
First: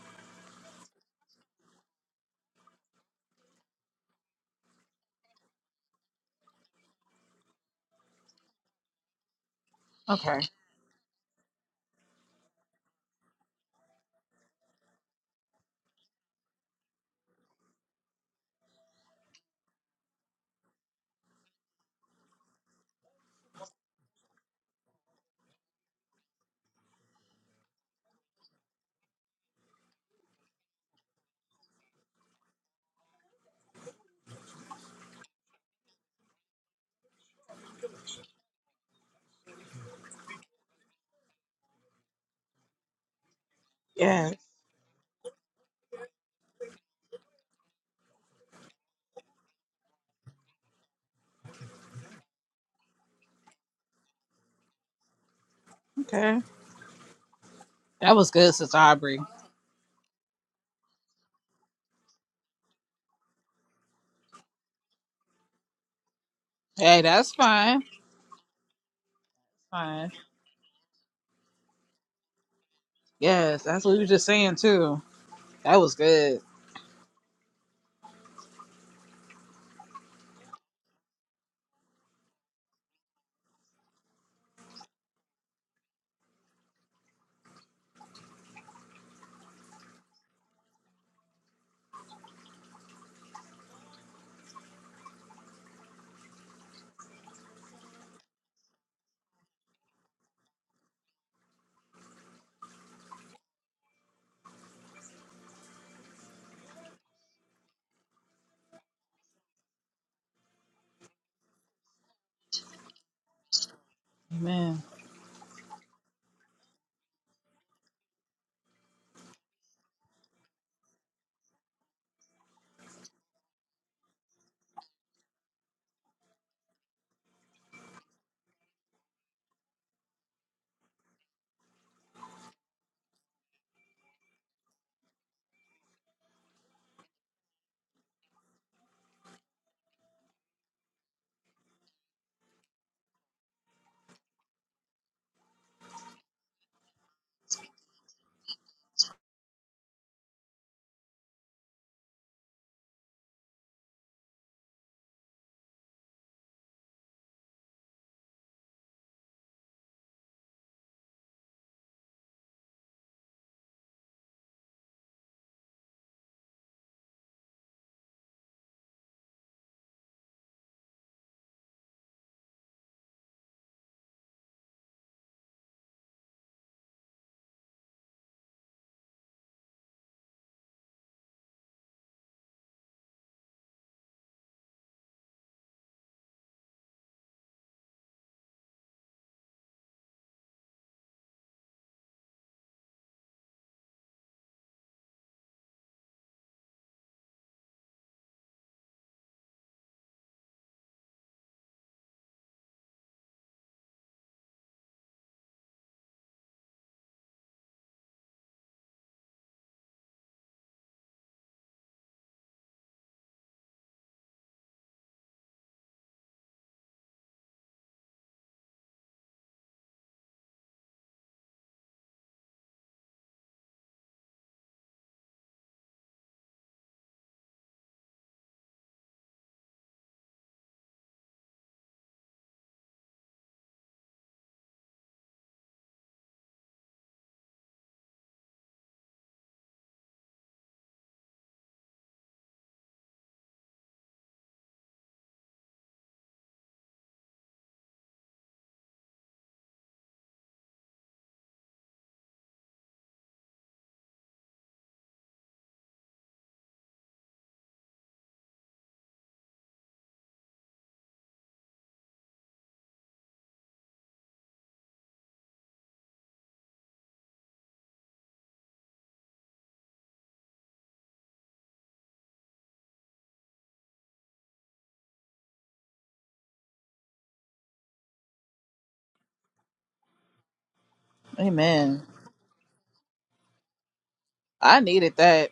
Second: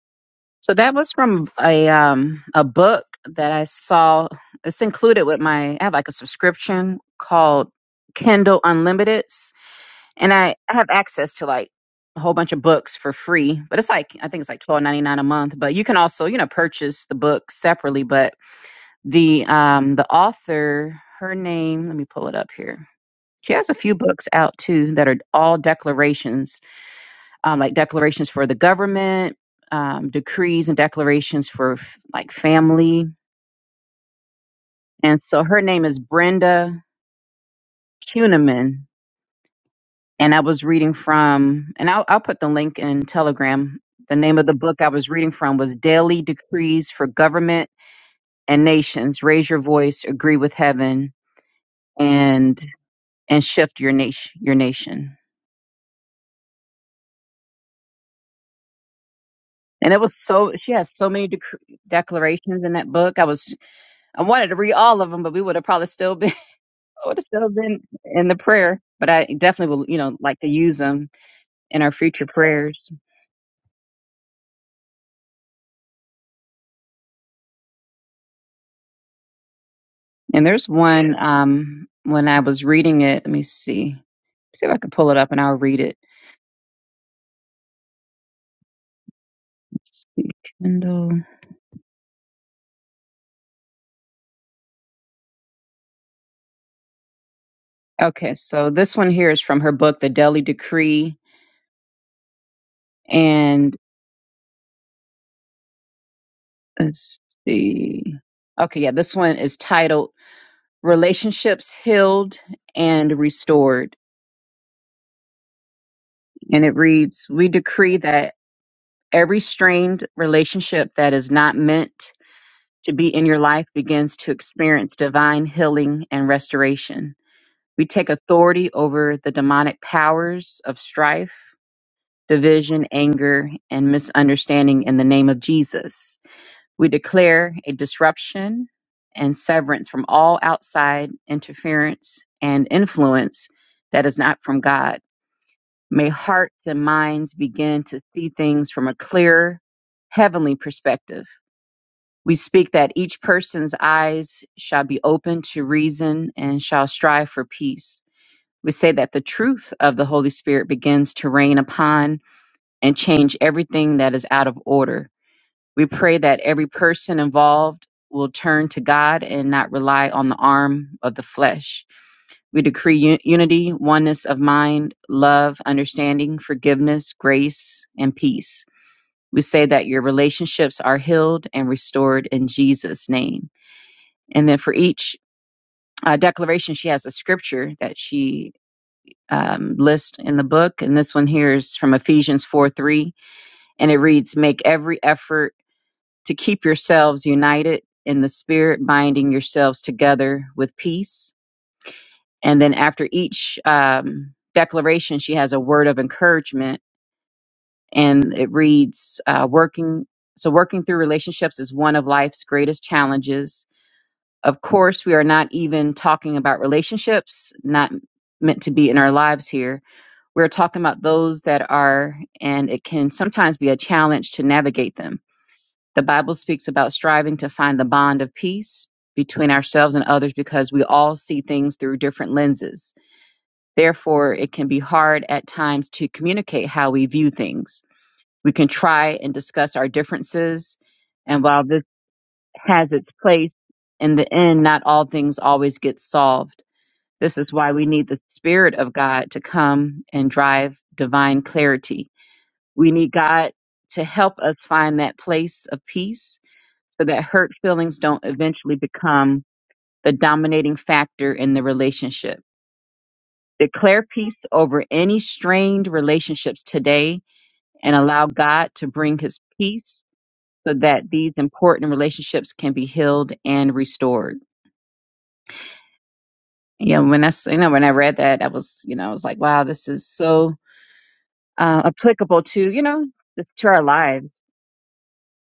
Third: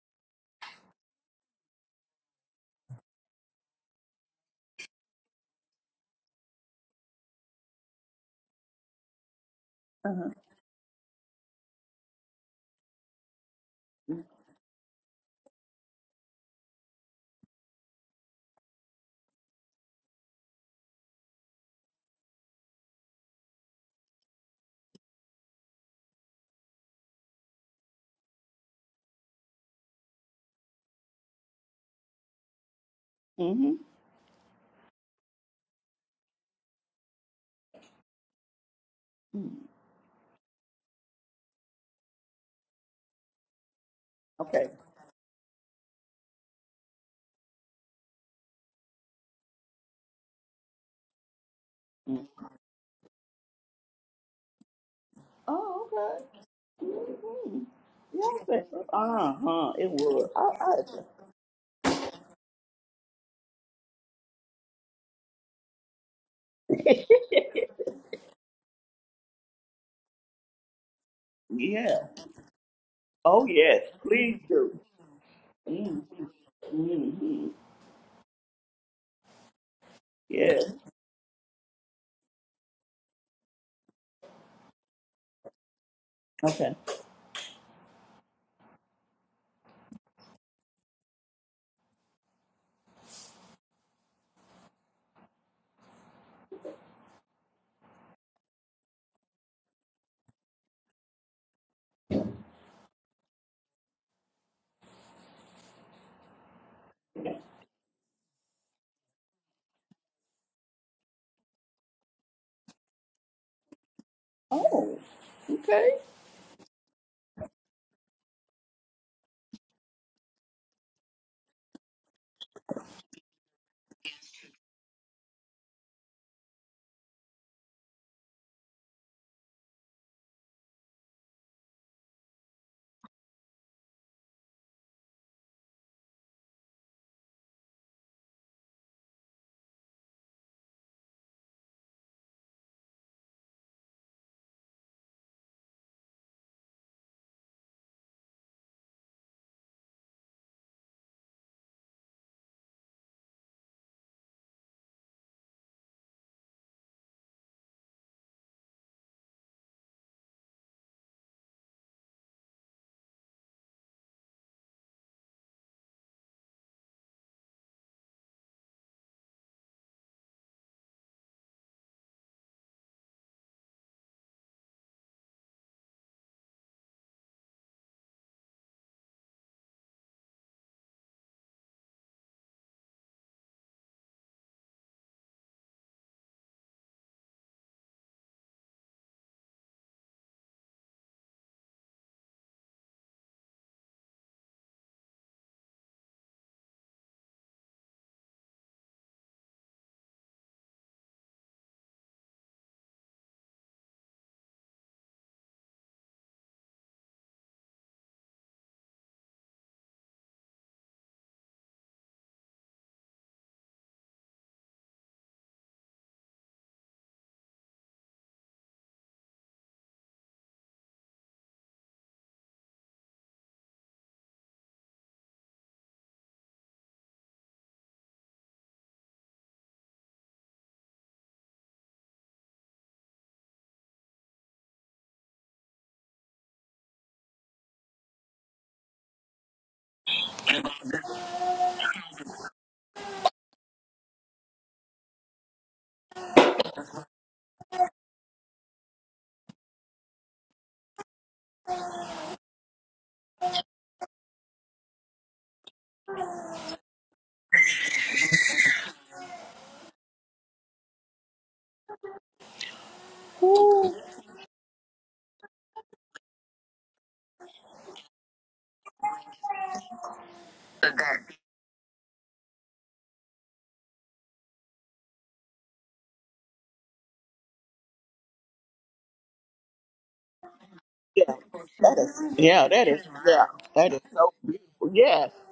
Speaker 3: So that was from a um a book that I saw. It's included with my I have like a subscription called Kindle Unlimiteds, and
Speaker 1: Okay.
Speaker 3: I I have access to like a whole bunch of books for free. But it's like I think it's like twelve ninety nine a month. But you can also you know purchase the book separately. But the um the author her name let me pull it up here. She has a few books out too that are all declarations um, like declarations for the government, um, decrees and declarations for f- like family.
Speaker 2: hmm
Speaker 3: And so her name is Brenda Kuhneman. And I was reading from, and I'll, I'll put the link in Telegram. The
Speaker 1: Yes.
Speaker 3: name of the
Speaker 2: Okay.
Speaker 3: book I was reading from was Daily Decrees for Government and Nations. Raise your voice, agree with heaven,
Speaker 2: Mm.
Speaker 3: and and shift your nation. Your nation.
Speaker 2: Oh, okay.
Speaker 1: Okay.
Speaker 2: hmm
Speaker 1: That was good,
Speaker 2: Yes,
Speaker 1: Sister Aubrey.
Speaker 2: uh huh. It
Speaker 3: And it was
Speaker 2: was.
Speaker 3: so
Speaker 2: I,
Speaker 3: she has
Speaker 2: I,
Speaker 3: so many dec- declarations in that book. I was I wanted to read all of them, but we would have probably still been
Speaker 1: Hey,
Speaker 3: I would have
Speaker 1: that's
Speaker 3: still
Speaker 1: fine.
Speaker 3: been in the prayer, but I definitely will, you
Speaker 1: Fine.
Speaker 3: know, like to use them in our
Speaker 2: yeah.
Speaker 3: future prayers.
Speaker 2: Oh
Speaker 1: Yes,
Speaker 2: yes.
Speaker 1: that's what you were just
Speaker 2: Please
Speaker 1: saying
Speaker 2: do.
Speaker 1: too. That was good.
Speaker 2: Mm-hmm.
Speaker 3: And
Speaker 2: Yeah.
Speaker 3: there's one um when I was reading it. Let me see. See if I can pull it up and I'll read it.
Speaker 2: Okay.
Speaker 3: Let's see, Kindle. Okay, so this one here is from her book, The Daily Decree, and let's see. Okay, yeah, this one is titled "Relationships Healed and Restored,"
Speaker 1: Amen.
Speaker 2: Oh, okay.
Speaker 3: and it reads, "We decree that." Every strained relationship that is not meant to be in your life begins to experience divine healing and restoration. We take authority over the demonic powers of strife, division, anger, and misunderstanding in the name of Jesus. We declare a disruption and severance from all outside interference and influence that is not from God. May hearts and minds begin to see things from a clear, heavenly perspective. We speak that each person's eyes shall be open to reason and shall strive for peace. We say that the truth of the Holy Spirit begins to reign upon and change everything that is out of order. We pray that every person involved will turn to God and not rely on the arm of the flesh. We decree unity, oneness of mind, love, understanding, forgiveness, grace, and peace. We say that your relationships are healed and restored in Jesus' name. And then for each uh, declaration, she has a scripture that she um, lists in the book. And this one here is from Ephesians 4 3. And it reads, Make every effort to keep yourselves united in the spirit, binding yourselves together with peace. and then after each um, declaration she has a word of encouragement and it reads uh, working so working through relationships is one of life's greatest challenges of course we are not even talking about relationships not meant to be in our lives here we're talking about those that are and it can sometimes be a challenge to navigate them the bible speaks about striving to find the bond of peace between ourselves and others because we all see things through different lenses Therefore, it can be hard at times to communicate how we view things. We can try and discuss our differences, and while this has its place, in the end, not all things always get solved. This is why we need the Spirit of God to come and drive divine clarity. We need God to help us find that place of peace so that hurt feelings don't eventually become the dominating factor in the relationship. Declare peace over any strained relationships today and allow God to bring his peace so that these important relationships can be healed and restored. Yeah, when I s- you know when I read that, I was you know I was like, wow, this is so
Speaker 2: Yeah.
Speaker 3: uh,
Speaker 2: That
Speaker 1: Amen.
Speaker 2: is,
Speaker 3: applicable
Speaker 2: yeah,
Speaker 3: to you
Speaker 2: that is,
Speaker 3: know
Speaker 2: yeah,
Speaker 3: just to our
Speaker 2: that is so
Speaker 3: lives.
Speaker 1: I
Speaker 2: beautiful.
Speaker 1: needed
Speaker 2: Yes,
Speaker 1: that.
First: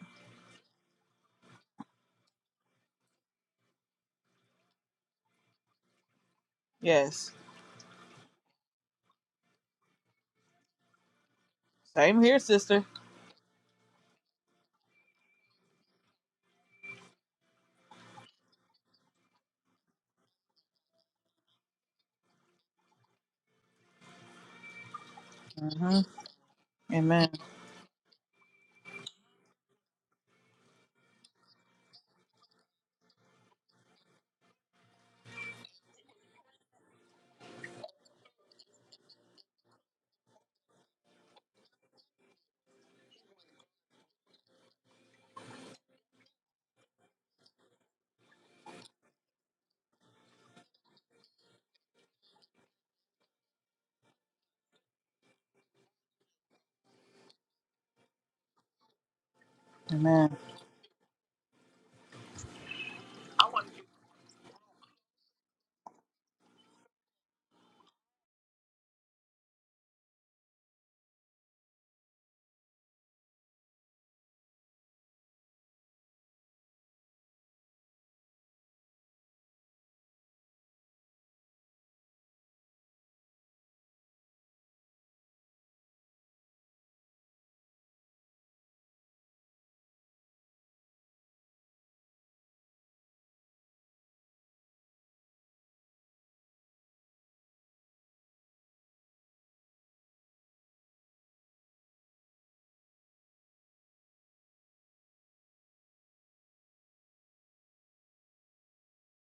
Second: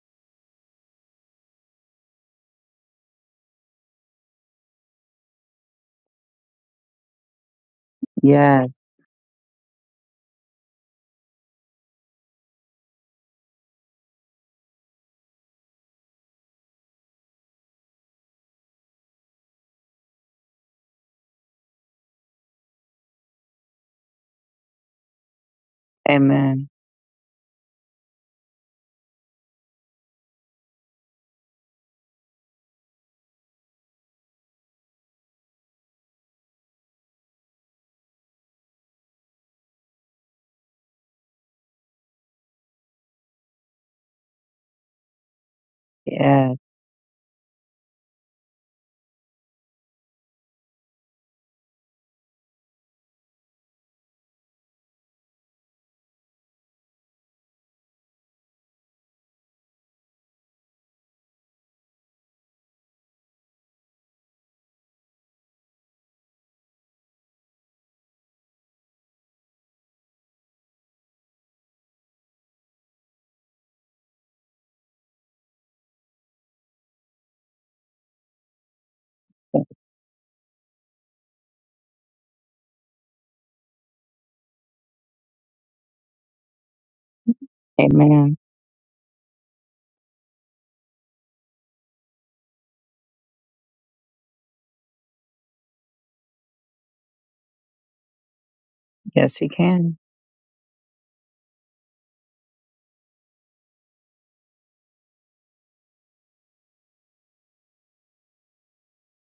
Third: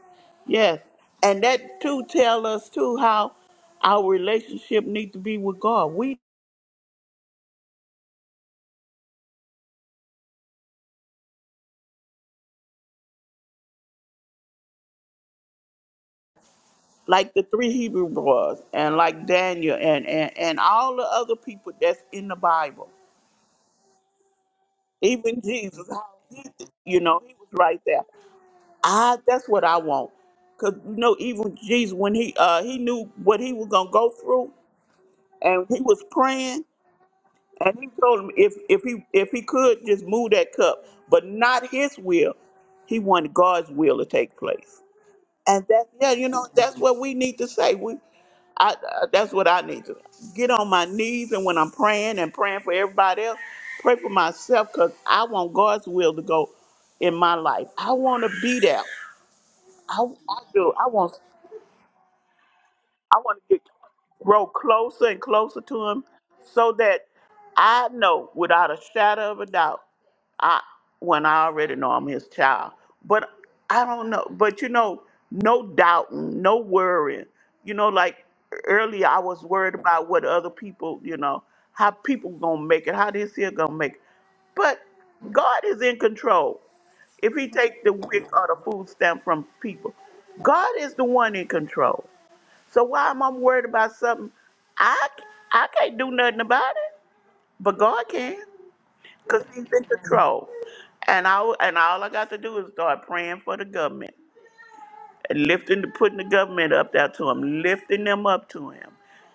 Speaker 2: yes. And that too tell us too how our relationship need to be with God. We
Speaker 1: Yes.
Speaker 3: Yes,
Speaker 1: Same here, sister.
Speaker 2: like the three Hebrew boys and like Daniel and, and, and all the other people that's in the Bible. Even Jesus,
Speaker 1: hmm
Speaker 2: how he,
Speaker 3: Amen.
Speaker 2: you know,
Speaker 1: Amen.
Speaker 2: he was right there. I that's what I want. Cause you know, even Jesus when he uh he knew what he was gonna go through and he was praying and he told him if if he if he could just move that cup, but not his will. He wanted God's will to take place. And that yeah, you know,
Speaker 3: Yes,
Speaker 2: that's what we need to say. We I, I that's what I need to get on my knees and when I'm praying and praying for everybody else, pray for myself because I want God's will to go in my life. I want to be there. I, I
Speaker 1: Amen.
Speaker 2: do. I want. I want to get grow closer and closer to him, so that I know without a shadow of a doubt, I when I already know I'm his child. But I don't know. But you know, no doubting, no worrying. You know, like earlier, I was worried about what other people. You know, how people gonna make it, how this here gonna make it. But God is in control if he take the wick
Speaker 3: Amen.
Speaker 2: or the food stamp from people. God is the one in control. So why am I worried about something? I I can't do nothing about it, but God can,
Speaker 3: Yes,
Speaker 2: cause
Speaker 3: He
Speaker 2: He's in
Speaker 3: can.
Speaker 2: control. And I and all I got to do is start praying for the government lifting, putting the government up there to him, lifting them up to him,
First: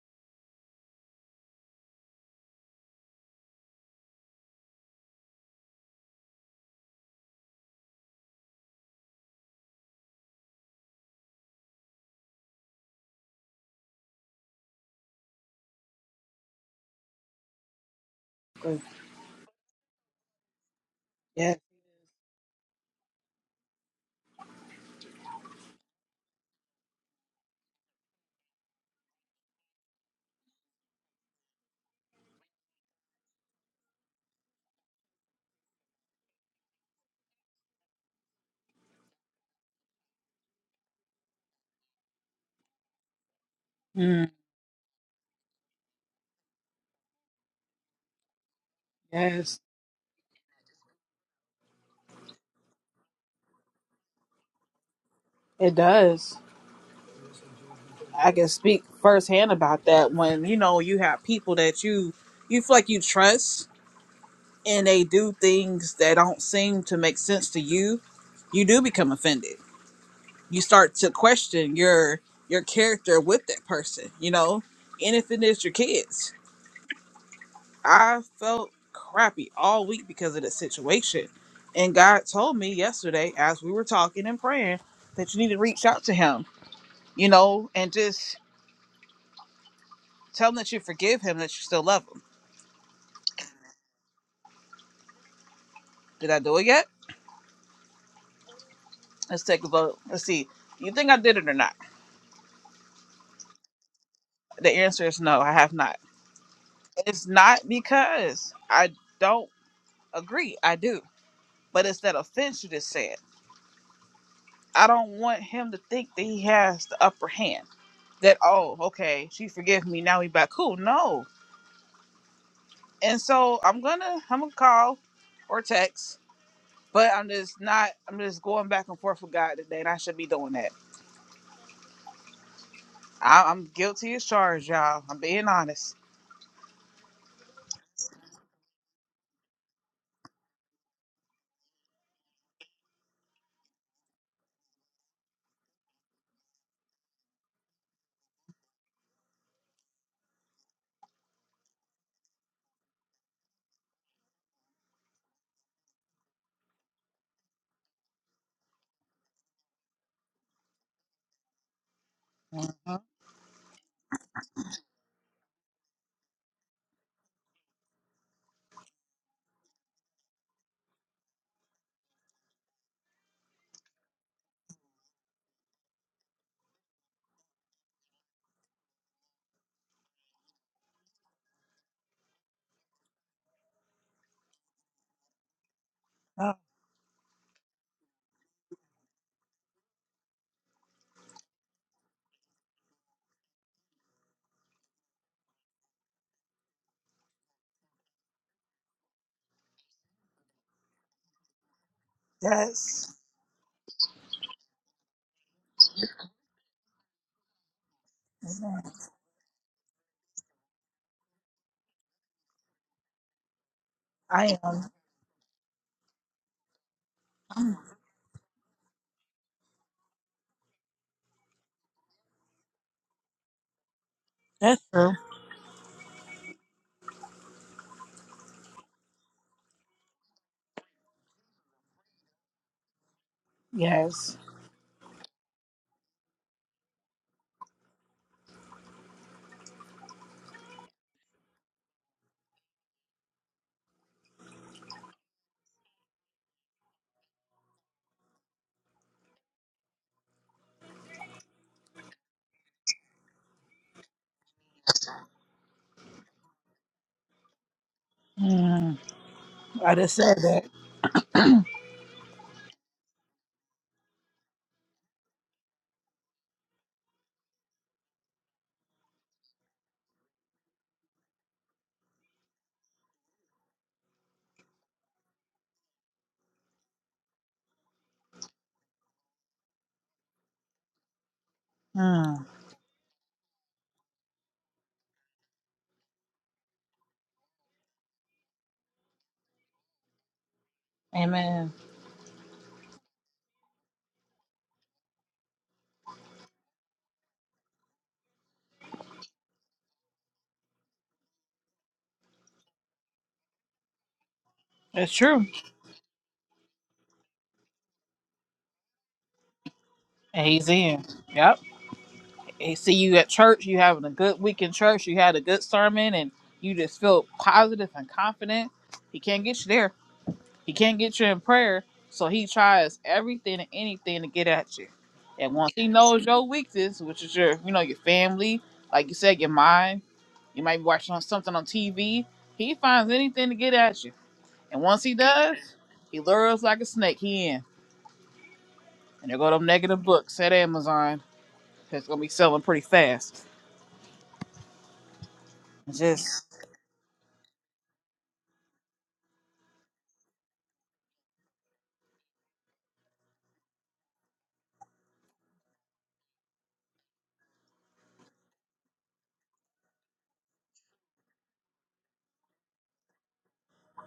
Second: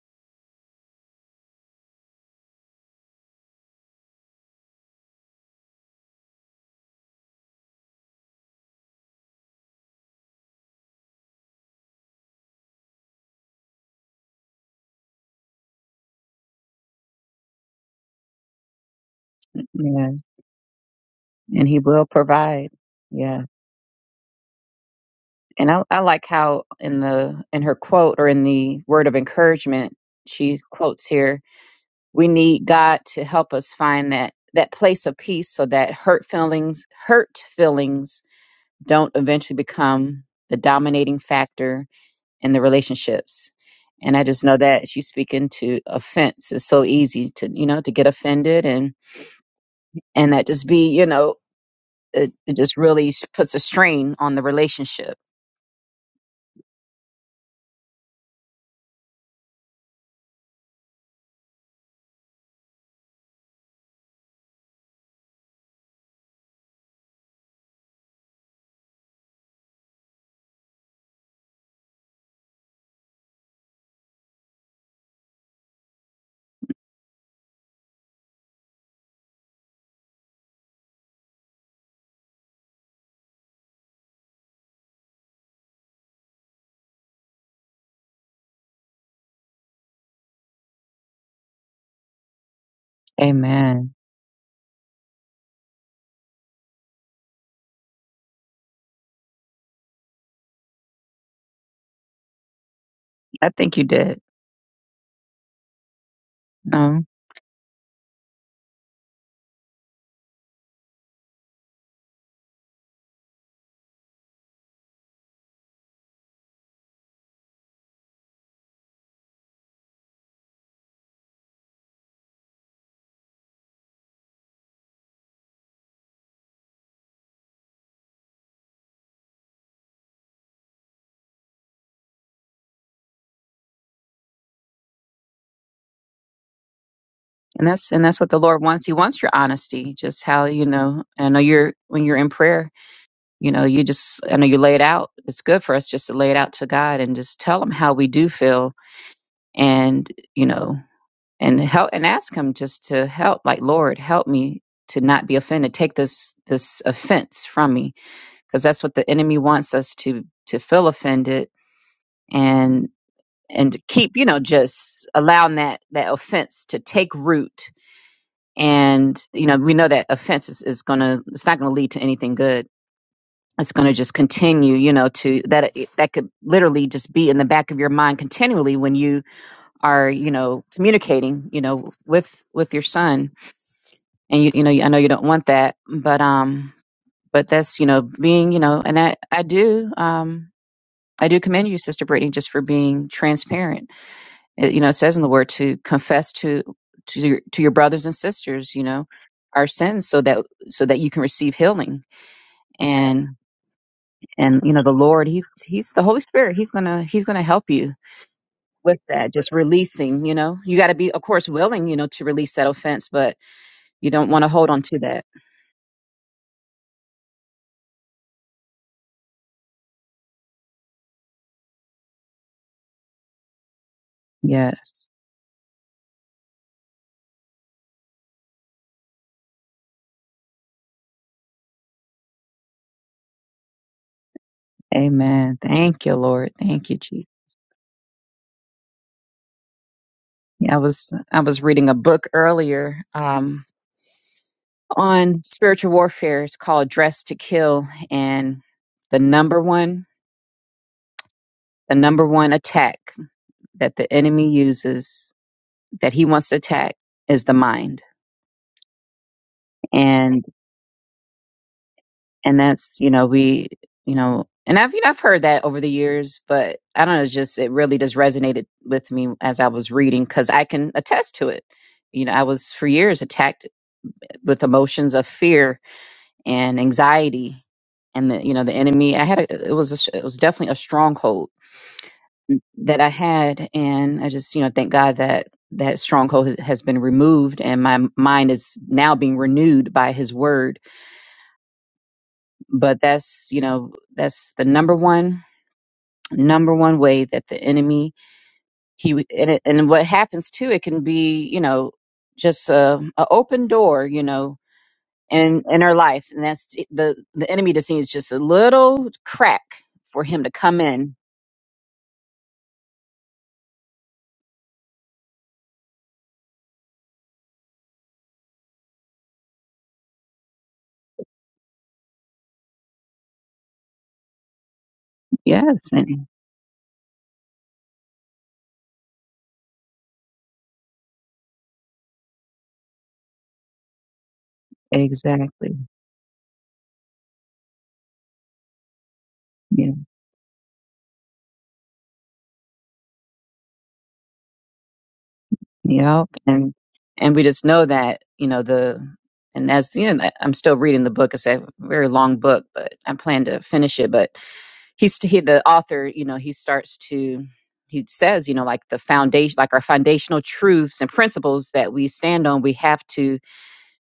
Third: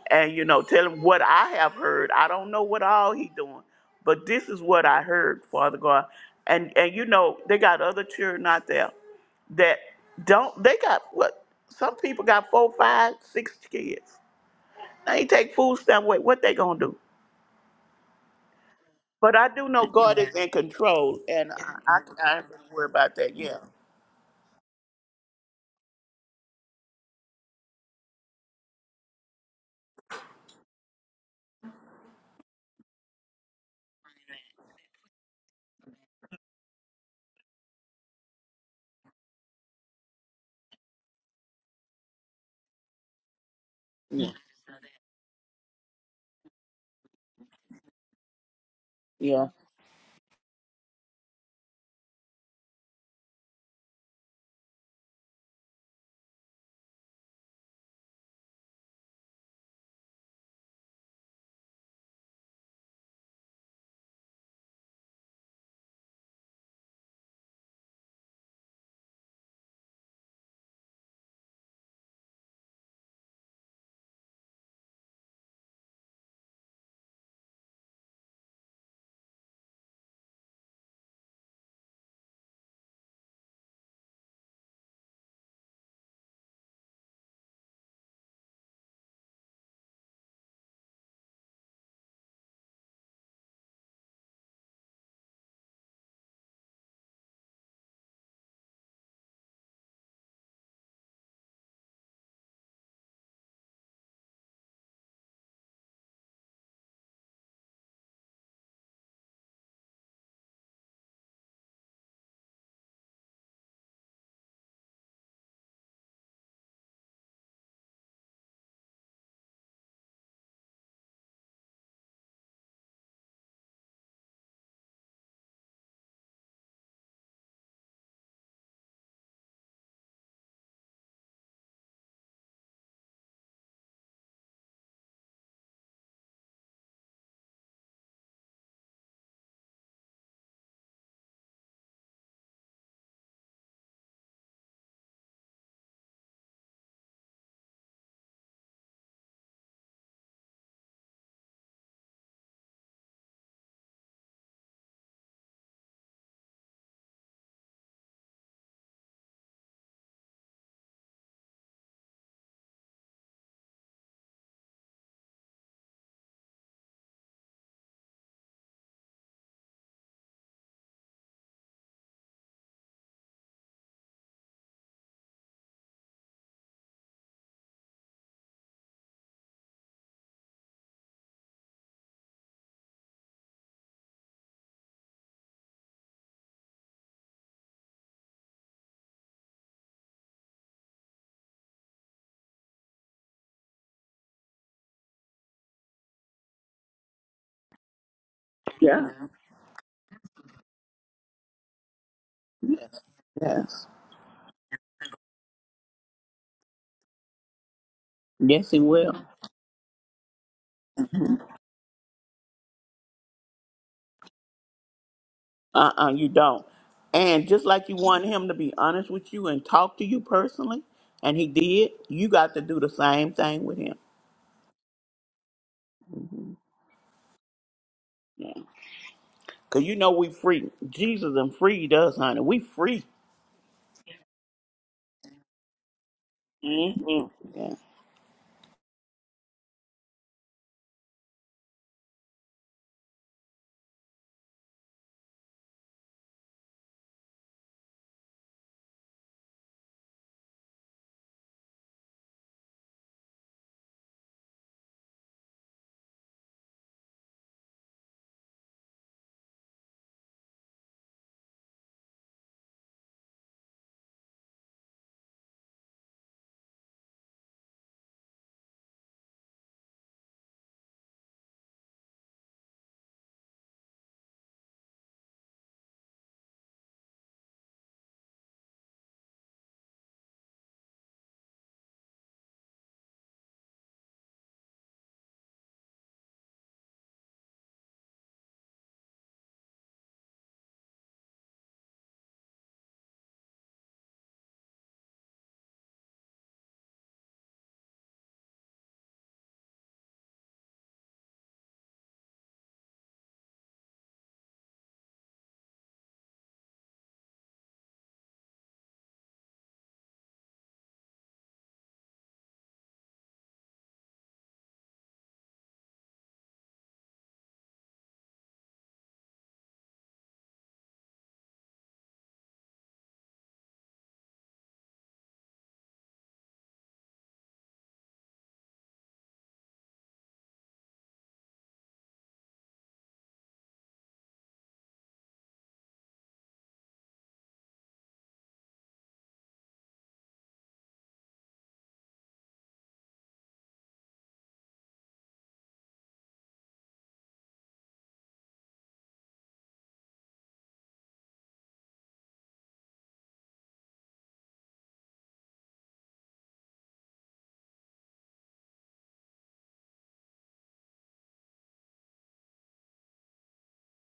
Speaker 2: and you know, tell him what I have heard. I don't know what all he doing, but this is what I heard, Father God. And and you know, they got other children out there that don't. They got what? Some people got four, five, six kids. They take food stamp away. What they gonna do?
Speaker 1: Good.
Speaker 2: But I do know
Speaker 3: Yes,
Speaker 2: God is in control, and I,
Speaker 1: Yes.
Speaker 3: and He
Speaker 2: I,
Speaker 3: will
Speaker 2: I ain't gonna
Speaker 3: provide.
Speaker 2: worry about
Speaker 3: Yes.
Speaker 2: that. Yeah,
Speaker 3: and I, I like how in the in her quote or in the word of encouragement she quotes here we need god to help us find that that place of peace so that hurt feelings hurt feelings don't eventually become the dominating factor in the relationships and i
Speaker 1: Mm,
Speaker 2: yeah,
Speaker 3: just know that she's speaking to offense it's so easy to you know to get offended and
Speaker 2: yeah,
Speaker 1: yes.
Speaker 3: and that just be you know it, it just really s- puts a strain on the relationship.
Speaker 1: It does. I can speak firsthand about that when you know you have people that you you feel like you trust and they do things that don't seem to make sense to you. You do become offended you start to question your your character with that person, you know? And if it is your kids. I felt crappy all week because of the situation. And God told me yesterday as we were talking and praying that you need to reach out to him, you know, and just tell him that you forgive him, that you still love him.
Speaker 3: Amen.
Speaker 1: Did I do it yet? Let's take a vote. Let's see. You think I did it or not?
Speaker 3: I think you did.
Speaker 1: The answer is no, I have not.
Speaker 3: No.
Speaker 1: It's not because I don't agree. I do. But it's that offense you just said I don't want him to think that he has the upper hand. That oh, okay, she forgive me. Now we back cool. No, and so I'm gonna I'm gonna call or text, but I'm just not. I'm just going back and forth with God today, and I should be doing that. I, I'm guilty as charged, y'all. I'm being honest.
Speaker 3: And that's and that's what the Lord wants. He wants your honesty, just how you know. I know you're when you're in prayer, you know you just i know you lay it out it's good for us just to lay it out to god and just tell him how we do feel and you know and help and ask him just to help like lord help me to not be offended take this this offense from me because that's what the enemy wants us to to feel offended and
Speaker 1: Mhm.
Speaker 3: and to keep you know just allowing that that offense to take root and you know we know that offense is, is gonna it's not gonna lead to anything good it's going to just continue you know to that that could literally just be in the back of your mind continually when you are you know communicating you know with with your son and you you know I know you don't want that but
Speaker 1: Oh,
Speaker 3: um but that's you know being you know and I I do um I do commend you sister Brittany just for being transparent it, you know it says in the word to confess to to your, to your brothers and sisters you know
Speaker 2: yeah.
Speaker 3: our sins so that so that you can receive healing
Speaker 1: yes,
Speaker 3: and.
Speaker 2: yes,
Speaker 3: and you know the lord he he's the holy spirit he's gonna he's gonna help you
Speaker 2: yes, He
Speaker 1: Amen.
Speaker 3: with
Speaker 2: will.
Speaker 3: that just releasing you know you got to be of course willing you know to release that offense but you don't want to
Speaker 1: I
Speaker 3: hold on
Speaker 1: am.
Speaker 3: to that
Speaker 2: Uh-uh, you don't. And just like you want him to be honest with you and talk to you personally, and he did, you got to do the same thing with him.
Speaker 1: That's
Speaker 3: yes
Speaker 1: true.
Speaker 2: Yeah. Cause you know we free. Jesus and freed us, honey. We free.
Speaker 1: Yes,
Speaker 3: amen thank you lord thank you
Speaker 2: hmm
Speaker 3: jesus
Speaker 2: Yeah.
Speaker 3: yeah, i was i was reading a book earlier um on spiritual warfare it's called dress to kill and the number one the number one attack that the enemy uses that he wants to attack is the mind
Speaker 1: Mm. I just said that.
Speaker 3: and that's you know we you know and i've you know, i've heard that over the years but i don't know it's just it really just resonated with me as i was reading because i can attest to it you know i was for years attacked with emotions of fear and anxiety and the you know the enemy i had a, it was a, it was definitely a stronghold
Speaker 1: Mm.
Speaker 3: that i had and i just you know thank god that that stronghold has has been removed and my mind is now being renewed by his word
Speaker 1: Amen.
Speaker 3: but that's you know that's the number one number one way that the enemy he w- and, it, and what happens too it can be you know just a, a open door you know
Speaker 1: That's true.
Speaker 3: in in our life and that's the the enemy just needs just a little crack for him
Speaker 1: And
Speaker 3: to
Speaker 1: he's
Speaker 3: come
Speaker 1: in.
Speaker 3: in
Speaker 1: Yep. and see you at church, you having a good week in church, you had a good sermon, and you just feel positive and confident. He can't get you there. He can't get you in prayer. So he tries everything and anything to get at you. And once
Speaker 3: yes
Speaker 1: he
Speaker 3: and
Speaker 1: knows your weakness, which is your, you know, your family, like you said, your mind, you might be watching on something on TV, he finds anything to get at you. And once he does,
Speaker 3: exactly
Speaker 1: he lures like a snake. He in. And there go them
Speaker 3: yeah
Speaker 1: negative books at Amazon. It's gonna be selling pretty fast.
Speaker 3: yep
Speaker 1: Just
Speaker 3: and and we just know that you know the and as you know i'm still reading the book it's a very long book but i plan to finish it but he's he the author you know he starts to he says you know like the foundation like our foundational truths and principles that we stand on we have to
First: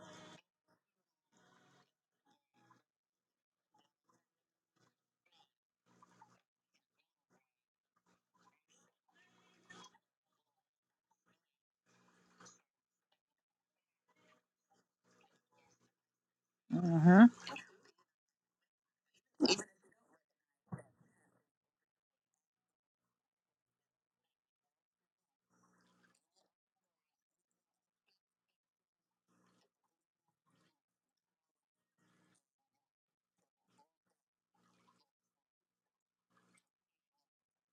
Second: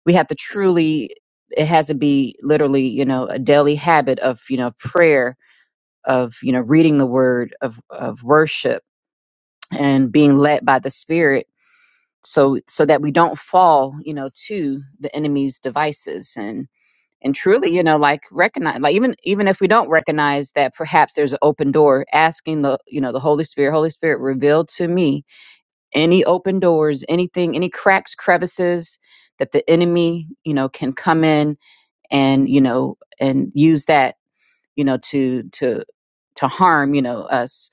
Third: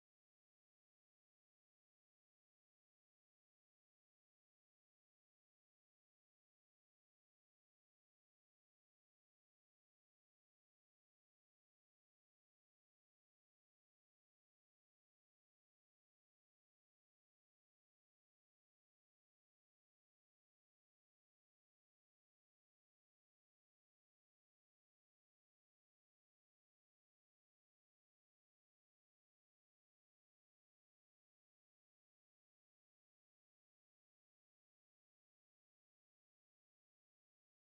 Speaker 3: we have to truly it has to be literally you know a daily habit of you know prayer of you know reading the word of of worship and being led by the spirit so so that we don't fall you know to the enemy's devices and
Speaker 1: mm-hmm.
Speaker 3: and truly you know like recognize like even even if we don't recognize that perhaps there's an open door asking the you know the holy spirit holy spirit reveal to me any open doors anything any cracks crevices that the enemy you know can come in and you know and use that you know to to to harm you know us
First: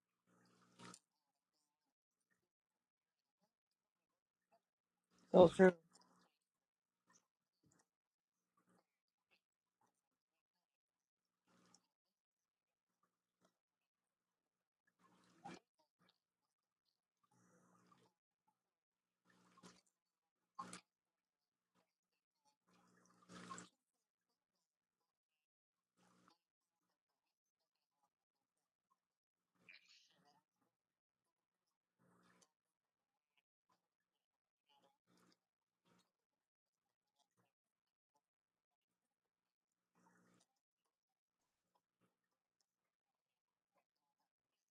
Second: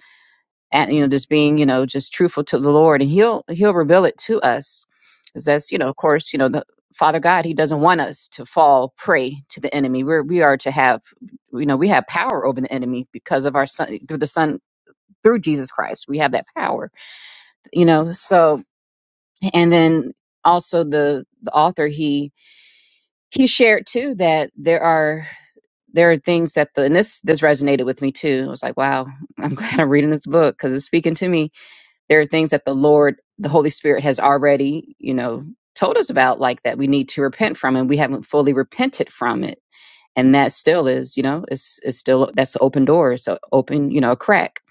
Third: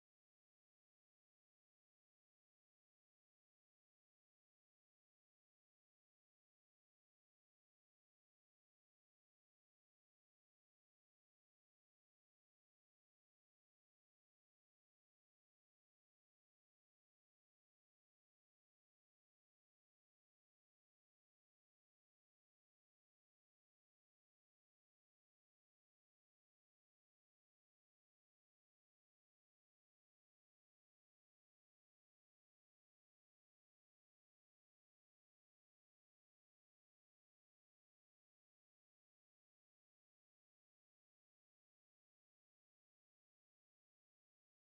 Speaker 3: and you know just being you know just truthful to the lord and he'll he'll reveal it to us because
Speaker 1: So true.
Speaker 3: that's you know of course you know the father god he doesn't want us to fall prey to the enemy we're we are to have you know we have power over the enemy because of our son through the son through jesus christ we have that power you know so and then also the the author he he shared too that there are there are things that the and this this resonated with me too i was like wow i'm glad i'm reading this book because it's speaking to me there are things that the Lord, the Holy Spirit has already, you know, told us about, like that we need to repent from, and we haven't fully repented from it. And that still is, you know, it's, it's still, that's an open door. It's an open, you know, a crack.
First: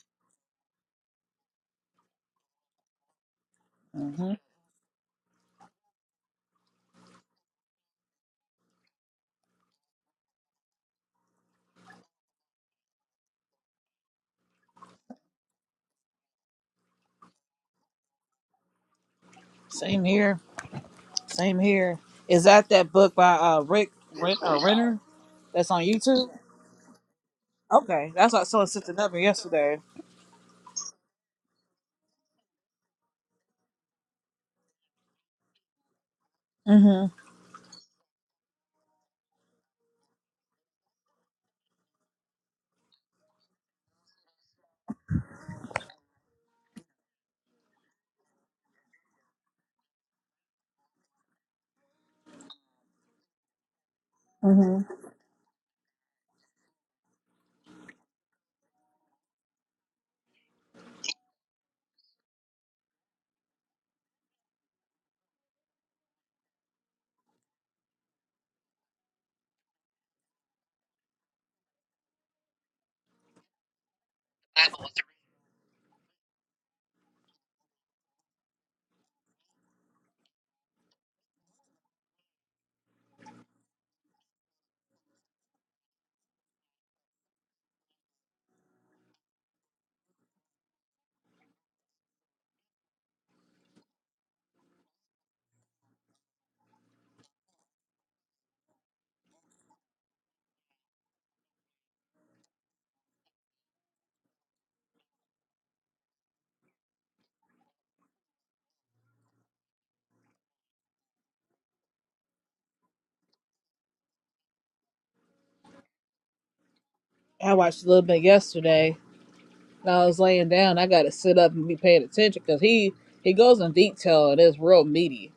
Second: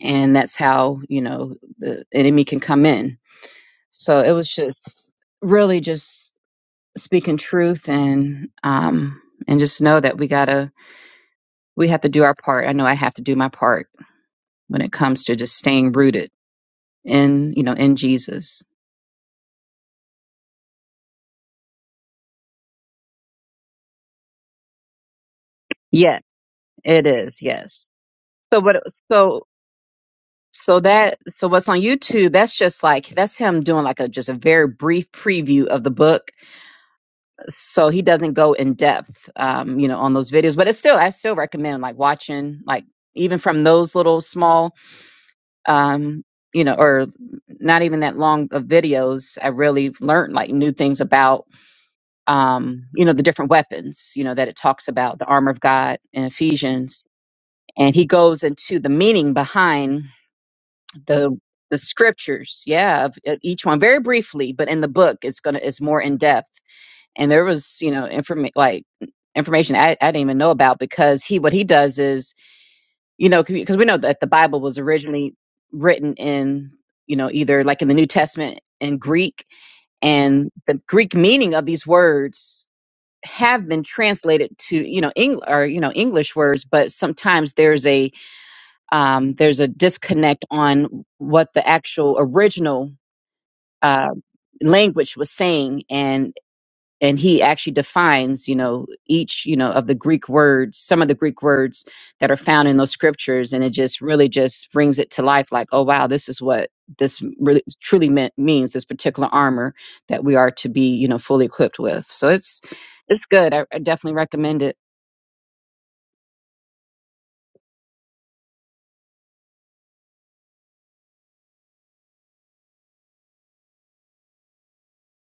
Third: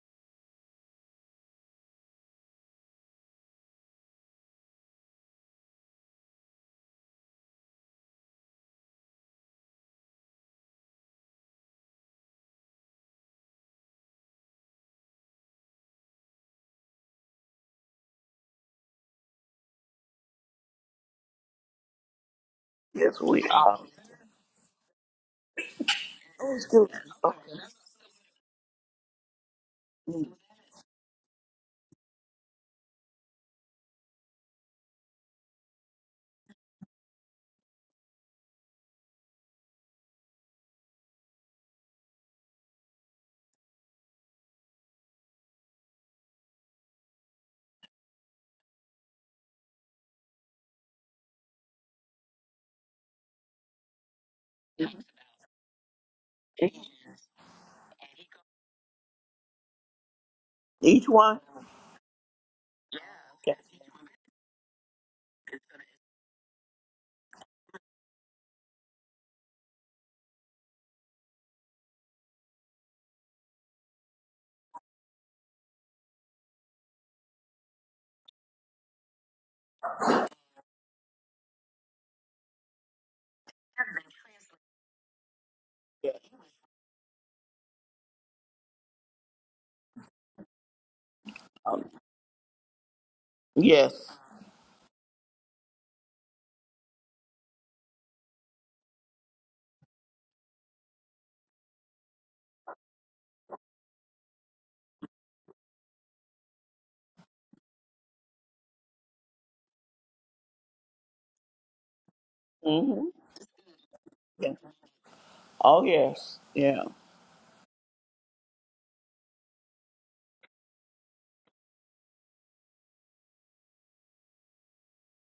Speaker 3: And that's how, you know, the enemy can come in. So it
Speaker 1: hmm
Speaker 3: was just really just speaking truth and, um, and just know that we gotta, we have to do our part. I know I have to do my part when it comes to just staying rooted in you know in jesus
Speaker 1: Same here. Same here. Is that that book
Speaker 2: Yes,
Speaker 1: by
Speaker 2: we
Speaker 1: uh
Speaker 2: are.
Speaker 1: Rick Rick uh, Renner that's on YouTube?
Speaker 2: Let's do it.
Speaker 3: It is,
Speaker 2: Okay.
Speaker 3: yes.
Speaker 1: Okay, that's what I
Speaker 3: So,
Speaker 1: saw
Speaker 3: but
Speaker 1: sent another
Speaker 3: so
Speaker 1: yesterday.
Speaker 3: so that so what's on YouTube? That's just like that's him doing like a just a very brief preview of the book.
Speaker 1: Mm-hmm.
Speaker 3: So he doesn't go in depth, um, you know, on those videos. But it's still, I still recommend like watching, like even from those little small, um, you know, or not even that long of videos. I really learned like new things about, um, you know, the different weapons, you know, that it talks
Speaker 1: Mm-hmm.
Speaker 3: about the armor of God in
Speaker 2: Mhm.
Speaker 3: Ephesians, and he goes into the meaning behind
Speaker 2: Each
Speaker 3: the
Speaker 2: one.
Speaker 3: the scriptures yeah of, of
Speaker 2: Okay.
Speaker 3: each one very briefly but in the book it's gonna it's more in depth and there was you know inform like information I, I didn't even know about because he what he does is you know because we know that the bible was originally written in you know either like in the new testament in greek and the greek meaning of these words have been translated to you know Eng- or you know
Speaker 2: Yeah.
Speaker 3: english words but sometimes there's a um, there's a disconnect on what the
Speaker 2: Um,
Speaker 3: actual original
Speaker 2: yes.
Speaker 3: uh, language was saying and and he actually defines you know each you know of the greek words some of the greek words that are found in those scriptures and it just really just brings it to life like oh wow this is what this really truly meant, means this particular armor that we are to be you know fully equipped with so it's
Speaker 2: hmm
Speaker 3: it's good i, I definitely
Speaker 2: Yeah.
Speaker 3: recommend it
Speaker 2: Oh yes. Yeah.
Speaker 1: I watched a little bit yesterday. And I was laying down. I got to sit up and be paying attention because he he goes in detail and it's real meaty.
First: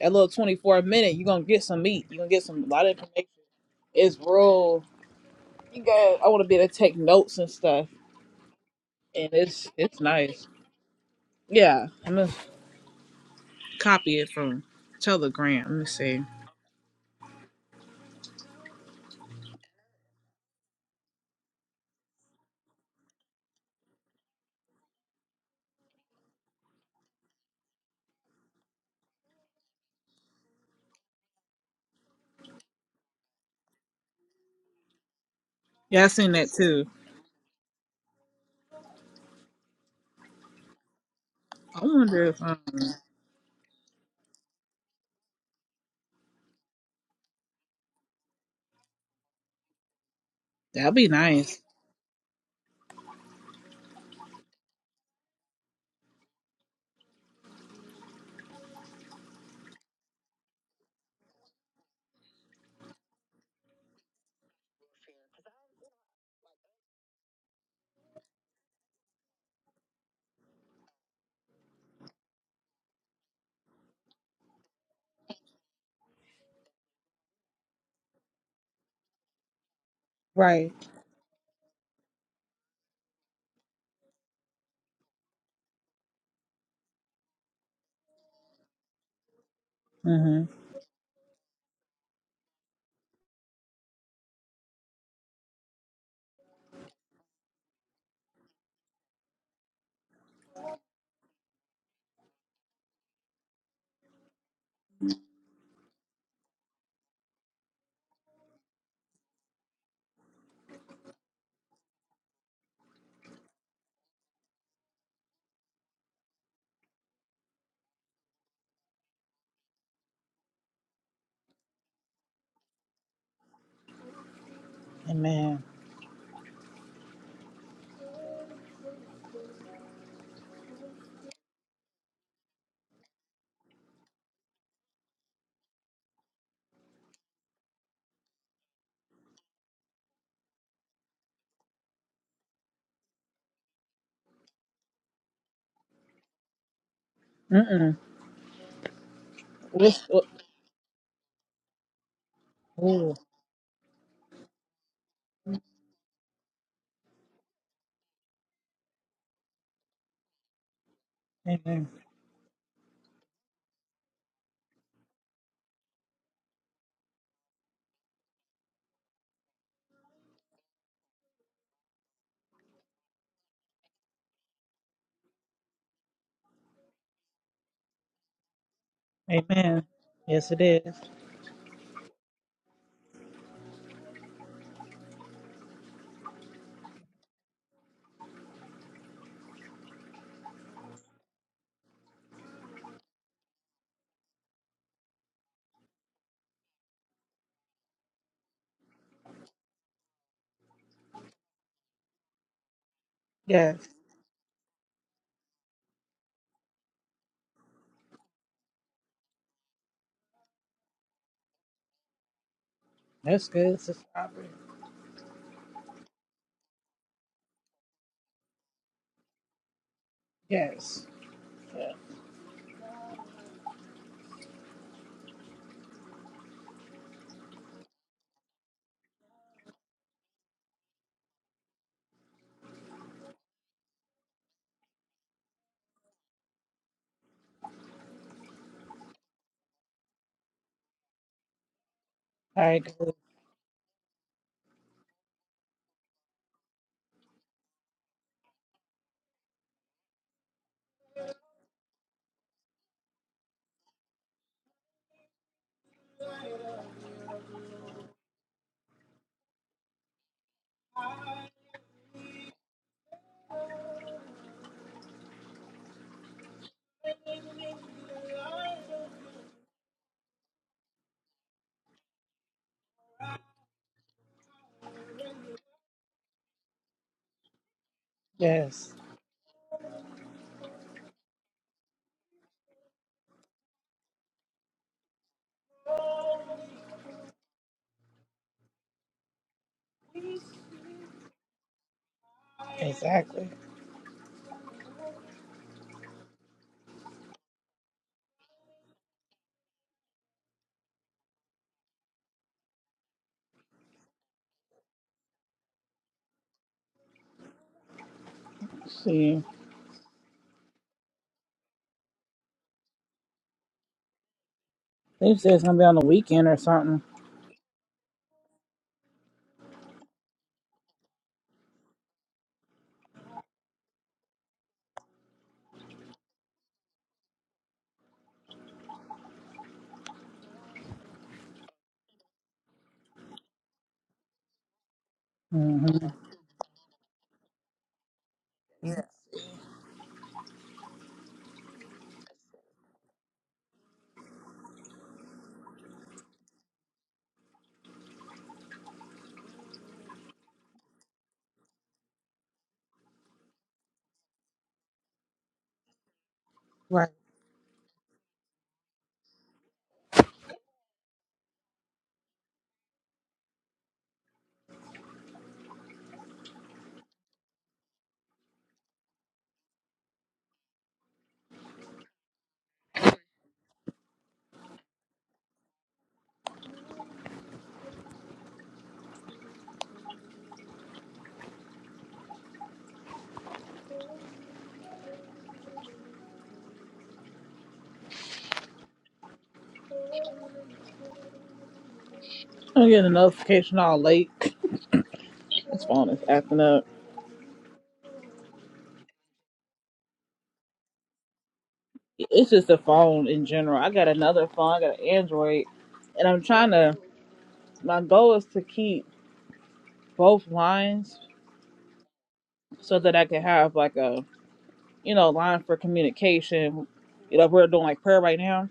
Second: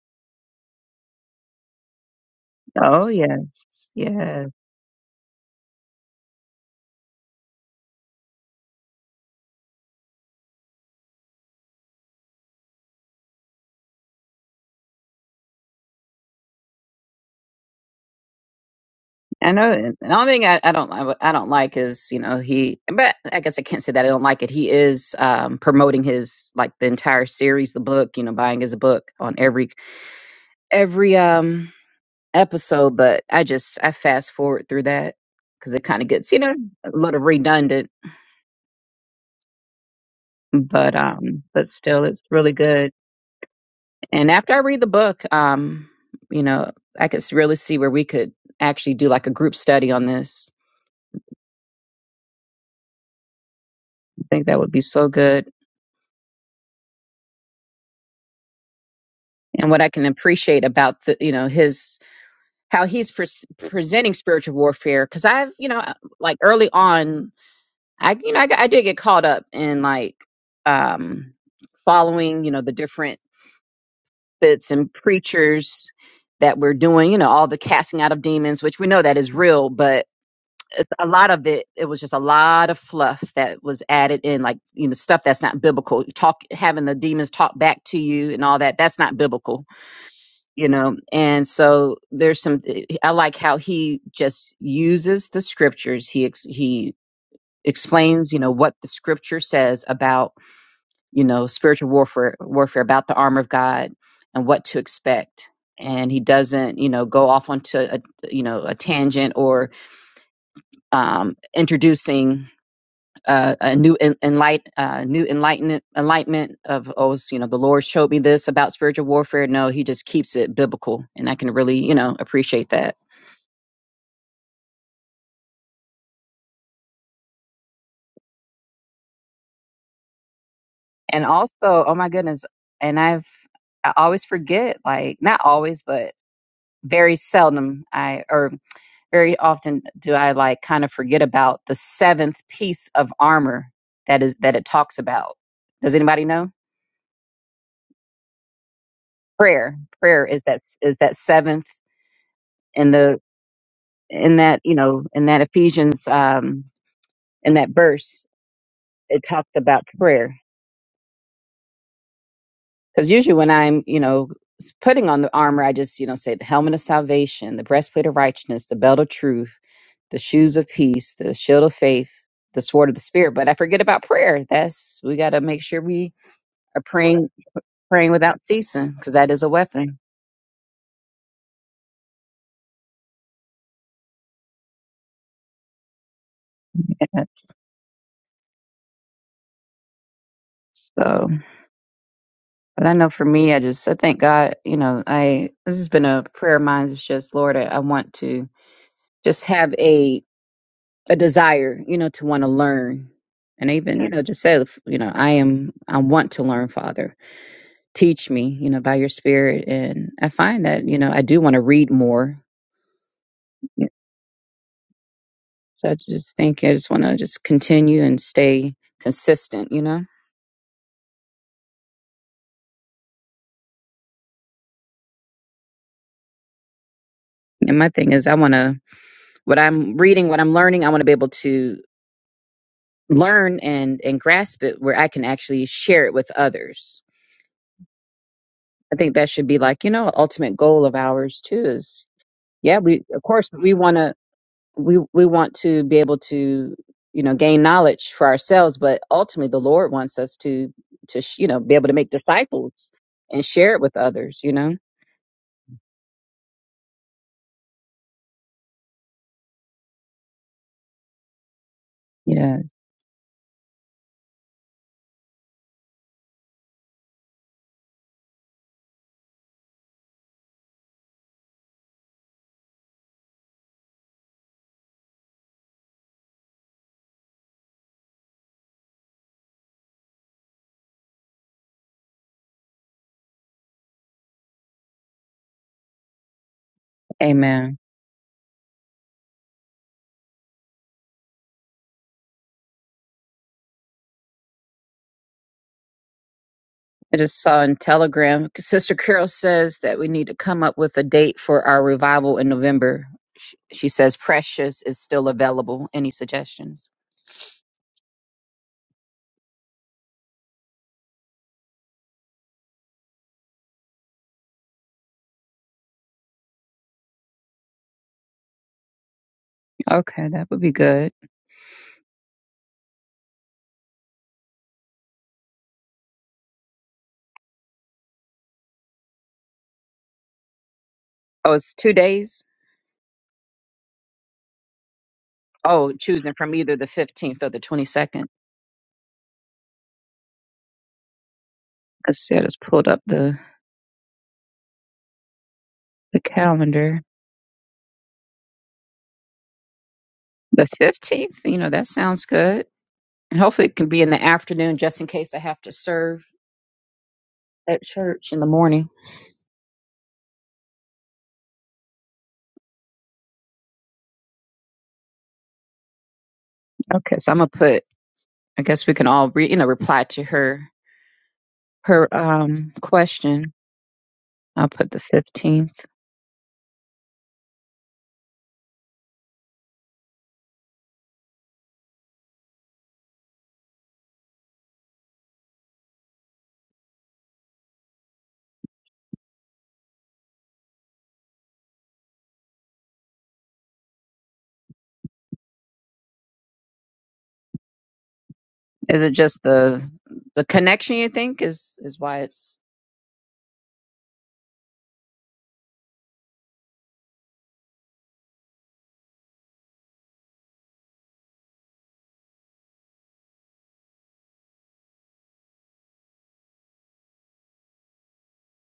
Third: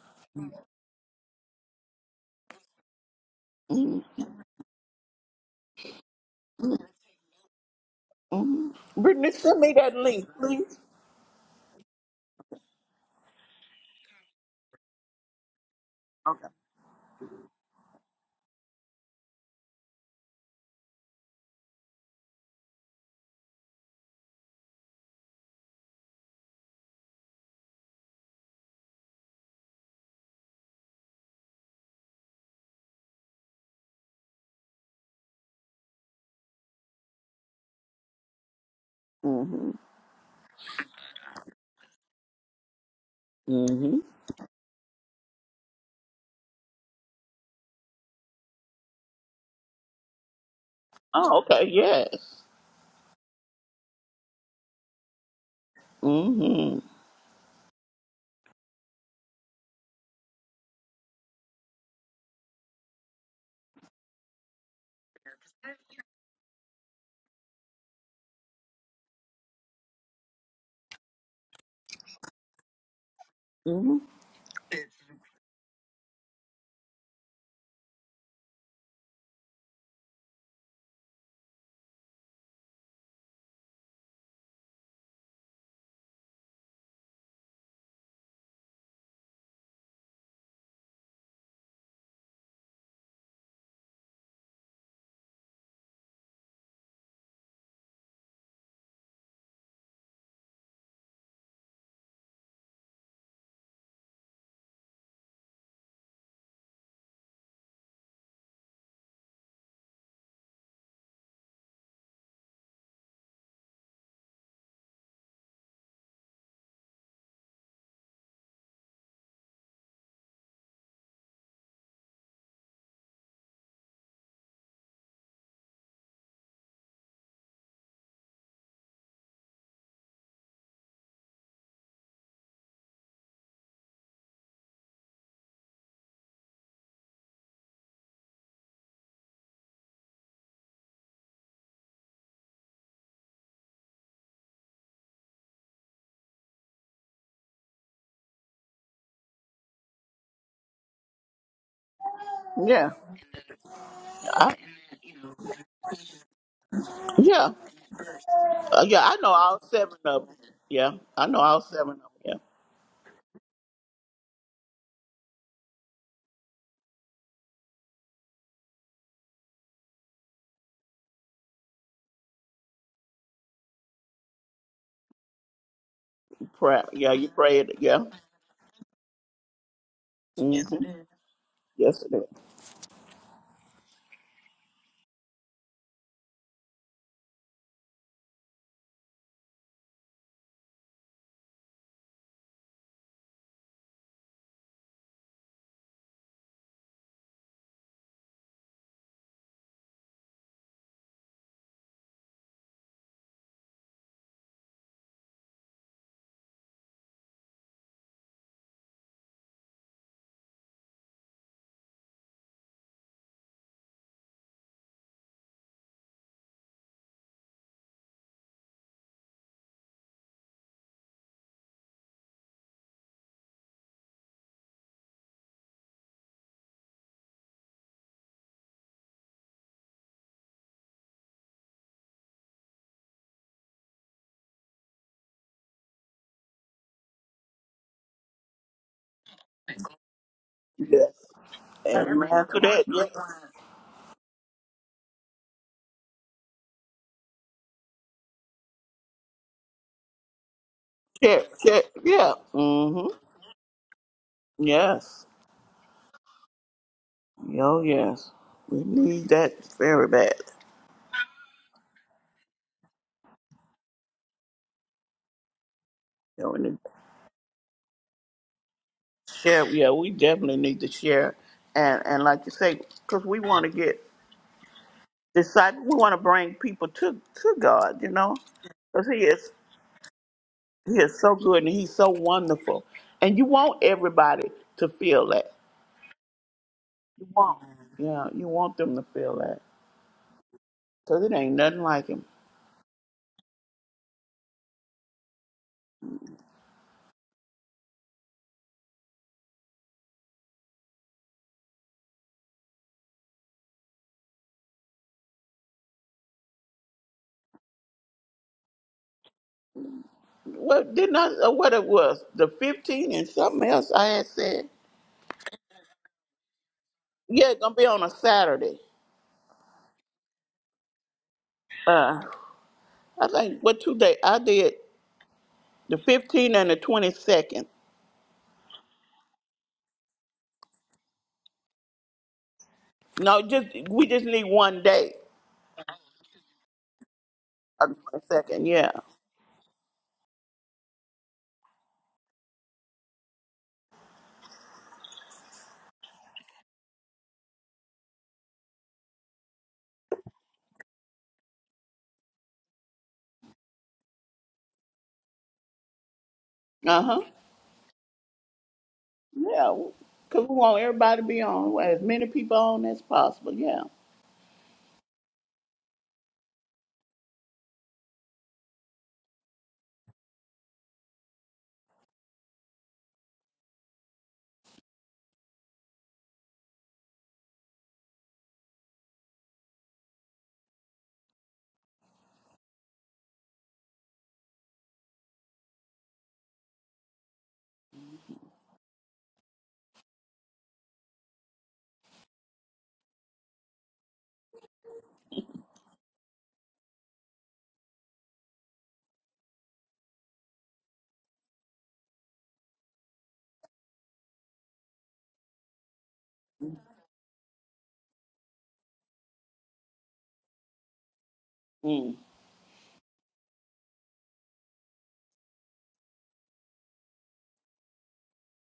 Speaker 1: That little twenty four minute, you're gonna get some meat. You're gonna get some a lot of
Speaker 3: oh
Speaker 1: information.
Speaker 3: yes
Speaker 1: It's
Speaker 3: yes
Speaker 1: real. You got. I want to be able to take notes and stuff.
Speaker 2: Mm-hmm.
Speaker 1: And
Speaker 2: Brittany, send
Speaker 1: it's
Speaker 2: me that
Speaker 1: it's
Speaker 2: link,
Speaker 1: nice.
Speaker 2: please.
Speaker 1: Yeah, Copy it from Telegram. Let me see.
Speaker 2: Okay.
Speaker 3: I know. The only thing I, I don't I, I don't like is you know he, but I guess I can't say that I don't like it. He is um, promoting his like the entire series, the book. You know, buying his book on every every um episode. But I just I fast forward through that because it kind
Speaker 1: Yeah, I
Speaker 3: of
Speaker 1: seen
Speaker 3: gets you
Speaker 1: that
Speaker 3: know
Speaker 1: too.
Speaker 3: a little redundant.
Speaker 2: hmm
Speaker 3: But um, but
Speaker 1: I
Speaker 3: still, it's
Speaker 1: wonder if
Speaker 3: really
Speaker 1: um,
Speaker 3: good.
Speaker 2: hmm
Speaker 3: And after I read the book, um, you know, I could s- really see where we could actually do like a group study on this.
Speaker 1: that'd be
Speaker 2: Oh,
Speaker 1: nice.
Speaker 2: okay. Yes.
Speaker 3: I think that would be so good
Speaker 2: hmm
Speaker 3: and what I can appreciate about the you know his how he's pres presenting spiritual warfare because I've you know uh, like early on I you know I, got- I did get caught up in like um following you know the different
Speaker 2: hmm
Speaker 3: bits and preachers that were doing you know all the casting out of demons which we know that is real but
Speaker 1: Right.
Speaker 3: a lot of it it was just a lot of fluff that was added in like you know stuff that's not biblical talk having the demons talk back to you and all that that's not biblical
Speaker 1: Mm-hmm.
Speaker 3: you know and so there's some i like how he just uses the scriptures he ex, he explains you know what the scripture says about you know spiritual warfare warfare about the armor of god and what to expect and he doesn't you know go off onto a you know a tangent or um introducing uh, a new en- enlight, uh, new enlightenment, enlightenment of oh, it's, you know, the Lord showed me this about spiritual warfare. No, He just keeps it biblical, and I can really, you know, appreciate that.
Speaker 1: Amen.
Speaker 3: And also, oh my goodness, and I've I always forget, like not always, but very seldom I or very often do I like kind of forget about the seventh piece of armor that is that it talks about. Does anybody know?
Speaker 1: Mm-mm.
Speaker 3: Prayer,
Speaker 1: What's-
Speaker 3: prayer
Speaker 1: what-
Speaker 3: is that is that seventh.
Speaker 2: Yeah.
Speaker 3: in the.
Speaker 1: Ooh.
Speaker 3: in
Speaker 2: I,
Speaker 3: that you know in that ephesians um
Speaker 2: yeah.
Speaker 3: in that verse
Speaker 2: Uh, yeah, I
Speaker 3: it
Speaker 2: know
Speaker 3: talks
Speaker 2: all
Speaker 3: about
Speaker 2: seven of
Speaker 3: prayer
Speaker 2: them. Yeah. I know all
Speaker 1: Amen.
Speaker 2: seven of them. Yeah.
Speaker 3: because usually when i'm you know s- putting on the armor i just you know say the helmet of salvation the breastplate of righteousness the belt of truth the shoes of peace the shield of faith the sword of the spirit but i forget about prayer that's we got to make sure we are
Speaker 2: Pray, yeah, you
Speaker 3: praying
Speaker 2: prayed. Yeah.
Speaker 3: praying without ceasing because that is a
Speaker 1: Amen.
Speaker 3: weapon
Speaker 1: Yes, it
Speaker 2: Mm-hmm.
Speaker 1: is.
Speaker 2: Yes, it is.
Speaker 3: so but i know for me i just i thank god you know i this has been a prayer of mine it's just lord i, I want to just have a a desire, you know, to want to learn. And
Speaker 1: Yes.
Speaker 3: even, you know, just say, you know, I am, I want to learn, Father. Teach me, you know, by your spirit. And I find that, you know, I do want to read more.
Speaker 1: That's good,
Speaker 3: So
Speaker 1: Sister Aubrey.
Speaker 3: I just think I just want to just continue and stay consistent, you know?
Speaker 1: Yes. Yeah.
Speaker 3: And my thing is, I want to, what I'm reading, what I'm learning, I want to be able to learn and, and grasp it where I can actually share it with others. I think that should be like, you know, an ultimate goal of
Speaker 2: Yes.
Speaker 3: ours too is
Speaker 2: And after
Speaker 1: I
Speaker 3: yeah
Speaker 2: that,
Speaker 3: we
Speaker 1: agree.
Speaker 3: of course we want to we we want to be able to you know gain knowledge for ourselves but ultimately the lord wants us to to sh-
Speaker 2: yes.
Speaker 3: you
Speaker 2: Check,
Speaker 3: know be
Speaker 2: check.
Speaker 3: able to make
Speaker 2: Yeah.
Speaker 3: disciples
Speaker 2: Mm-hmm.
Speaker 3: and share it with others you know
Speaker 2: Yes. Yo, yes. We need that very bad.
Speaker 3: yeah
Speaker 2: Yeah, we need to share. Yeah, we definitely need to share. And and like you say, because we want to get disciple, we want to bring people to to God. You know,
Speaker 1: Yes.
Speaker 2: because He is He is so good and he's so wonderful. And you want everybody to feel that. You want.
Speaker 3: amen
Speaker 2: Yeah, you want them to feel that. Because it ain't nothing like him.
Speaker 1: Exactly.
Speaker 3: i just saw in telegram sister carol says that we need to come up with a date for our revival in november she she says precious is still available any suggestions
Speaker 1: See,
Speaker 2: What didn't I uh, what it was? The 15th and something else I had said.
Speaker 1: I think it's gonna be on the weekend or something.
Speaker 2: Yeah, it's gonna be on a Saturday.
Speaker 3: okay that would be good
Speaker 2: Uh I think what two day I did the 15th and the twenty second.
Speaker 3: oh it's two days
Speaker 2: No, just we just need one day.
Speaker 3: oh
Speaker 1: Mm-hmm.
Speaker 3: choosing from either the 15th or the
Speaker 2: On the
Speaker 3: 22nd
Speaker 2: twenty second, yeah.
Speaker 1: Yeah.
Speaker 3: Let's see, I just pulled up the, the calendar. The 15th, you know, that sounds good. And hopefully it can be in the afternoon just in case I have to serve
Speaker 2: Uh
Speaker 1: Right.
Speaker 2: huh.
Speaker 3: at church in the morning.
Speaker 2: Yeah. Cause we want everybody to be on as many people on as possible, yeah.
Speaker 3: Okay, so I'm going to put, I guess we can all, re, you know, reply to her, her um question. I'll put the 15th.
Speaker 1: I'm getting a notification all late. This phone is acting up.
Speaker 3: Is it just the the connection you think is is why
Speaker 1: It's
Speaker 3: it's
Speaker 1: just a phone in general. I got another phone. I got an Android, and I'm trying to. My goal is to keep both lines
Speaker 2: Mm.
Speaker 1: so that I can have like a you know line for communication. You know, if we're doing like prayer right now.